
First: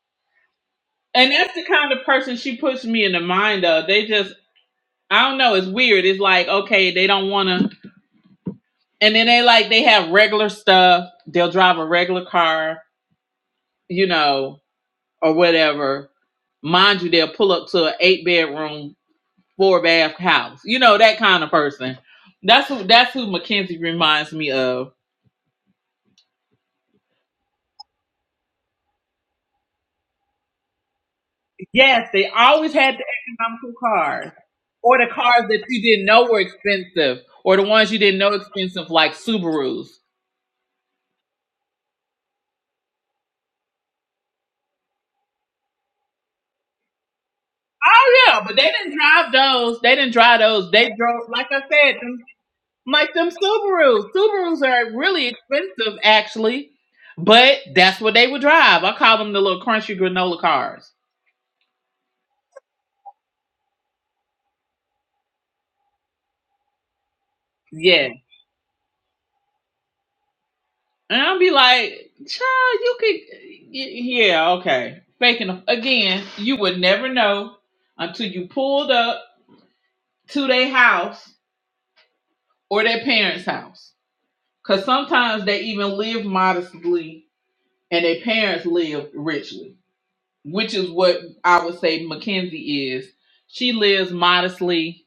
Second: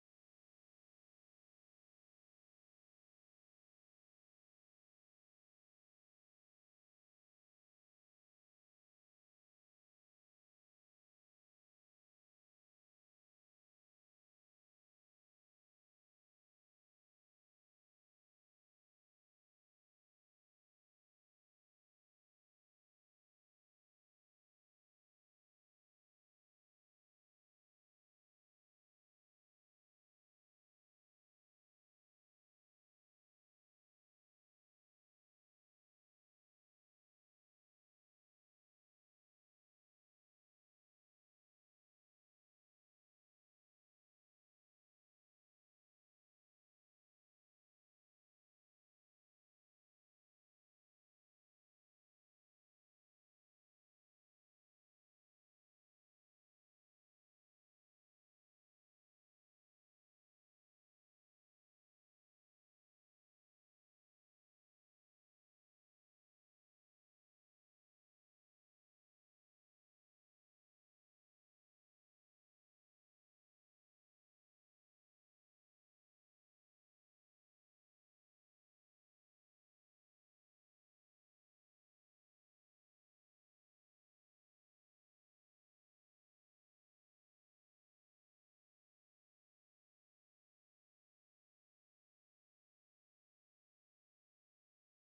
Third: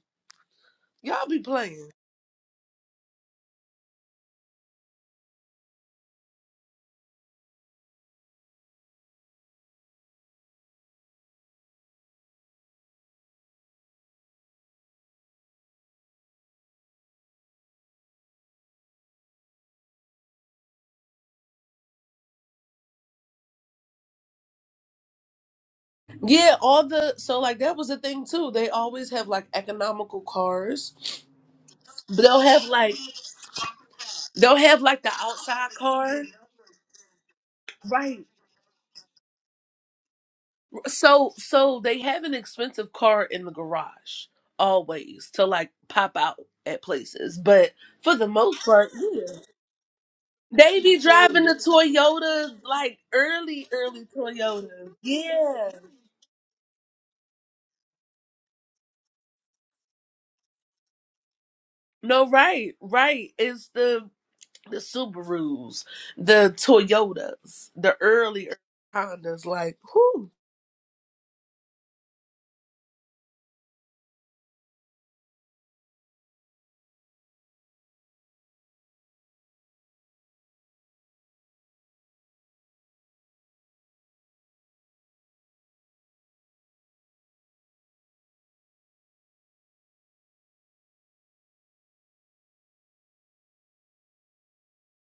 [SPEAKER 3] y'all
[SPEAKER 1] And
[SPEAKER 3] be
[SPEAKER 1] that's the
[SPEAKER 3] playing.
[SPEAKER 1] kind of person she puts me in the mind of. They just, I don't know, it's weird. It's like, okay, they don't want to. And then they like, they have regular stuff. They'll drive a regular car you know, or whatever. Mind you, they'll pull up to an eight bedroom, four bath house. You know, that kind of person. That's who that's who Mackenzie reminds me of.
[SPEAKER 3] Yeah, all the so like that was a thing too. They always have like economical cars.
[SPEAKER 1] Yes,
[SPEAKER 3] But
[SPEAKER 1] they
[SPEAKER 3] They'll have
[SPEAKER 1] always
[SPEAKER 3] like
[SPEAKER 1] had the economical cars.
[SPEAKER 3] they'll have
[SPEAKER 1] Or
[SPEAKER 3] like
[SPEAKER 1] the
[SPEAKER 3] the
[SPEAKER 1] cars that
[SPEAKER 3] outside
[SPEAKER 1] you didn't
[SPEAKER 3] car.
[SPEAKER 1] know were expensive. Or the ones you didn't
[SPEAKER 3] Right.
[SPEAKER 1] know expensive like Subarus.
[SPEAKER 3] So so they have an expensive car in the garage always to like pop out at places. But
[SPEAKER 1] Oh
[SPEAKER 3] for the
[SPEAKER 1] yeah, but
[SPEAKER 3] most
[SPEAKER 1] they
[SPEAKER 3] part,
[SPEAKER 1] didn't
[SPEAKER 3] yeah.
[SPEAKER 1] drive those. They didn't drive those.
[SPEAKER 3] They
[SPEAKER 1] They
[SPEAKER 3] be
[SPEAKER 1] drove
[SPEAKER 3] driving
[SPEAKER 1] like
[SPEAKER 3] the
[SPEAKER 1] I said, them
[SPEAKER 3] Toyotas like
[SPEAKER 1] Like them
[SPEAKER 3] early, early
[SPEAKER 1] Subarus. Subarus
[SPEAKER 3] Toyotas.
[SPEAKER 1] are really
[SPEAKER 3] Yeah.
[SPEAKER 1] expensive, actually, but that's what they would drive. I call them the little crunchy granola cars.
[SPEAKER 3] No, right, right. It's the the Subarus, the Toyotas, the
[SPEAKER 1] Yeah,
[SPEAKER 3] early Hondas. Like, whoo,
[SPEAKER 1] and I'll be like, child, you could, y- yeah, okay. Faking again, you would never know until you pulled up to their house or their parents' house, because sometimes they even live modestly and their parents live richly, which is what I would say Mackenzie is. She lives modestly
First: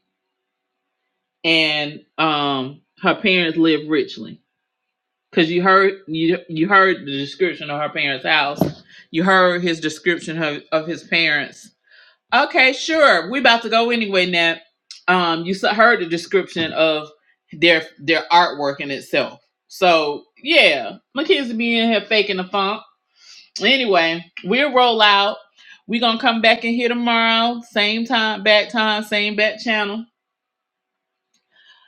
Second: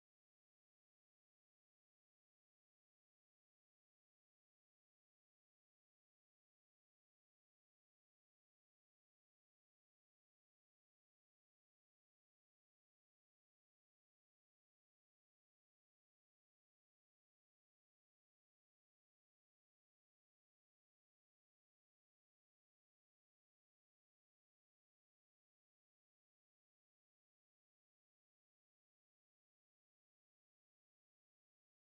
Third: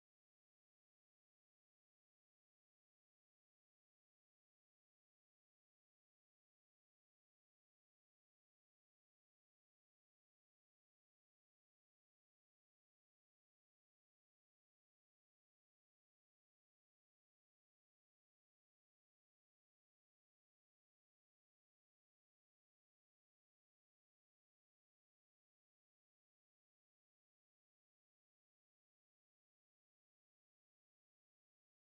[SPEAKER 1] and um her parents live richly because you heard you you heard the description of her parents house you heard his description of, of his parents okay sure we about to go anyway Nat. um you s- heard the description of their their artwork in itself so yeah my kids be in here faking the funk anyway we'll roll out we gonna come back in here tomorrow same time back time same back channel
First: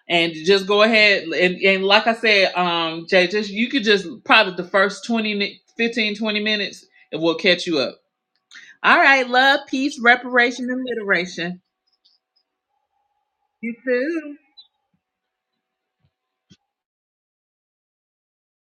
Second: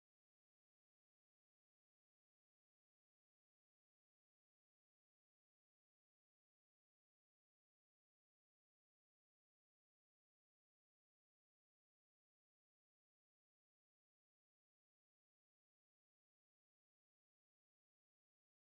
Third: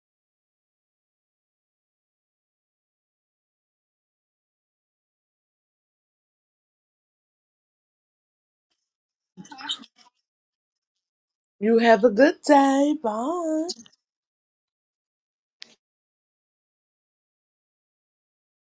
[SPEAKER 1] and just go ahead and, and like i said um jay just you could just probably the first fifteen, twenty mi- 15 20 minutes it will catch you up all right love peace reparation and literation
[SPEAKER 3] you have a good day. Bye.
[SPEAKER 1] you too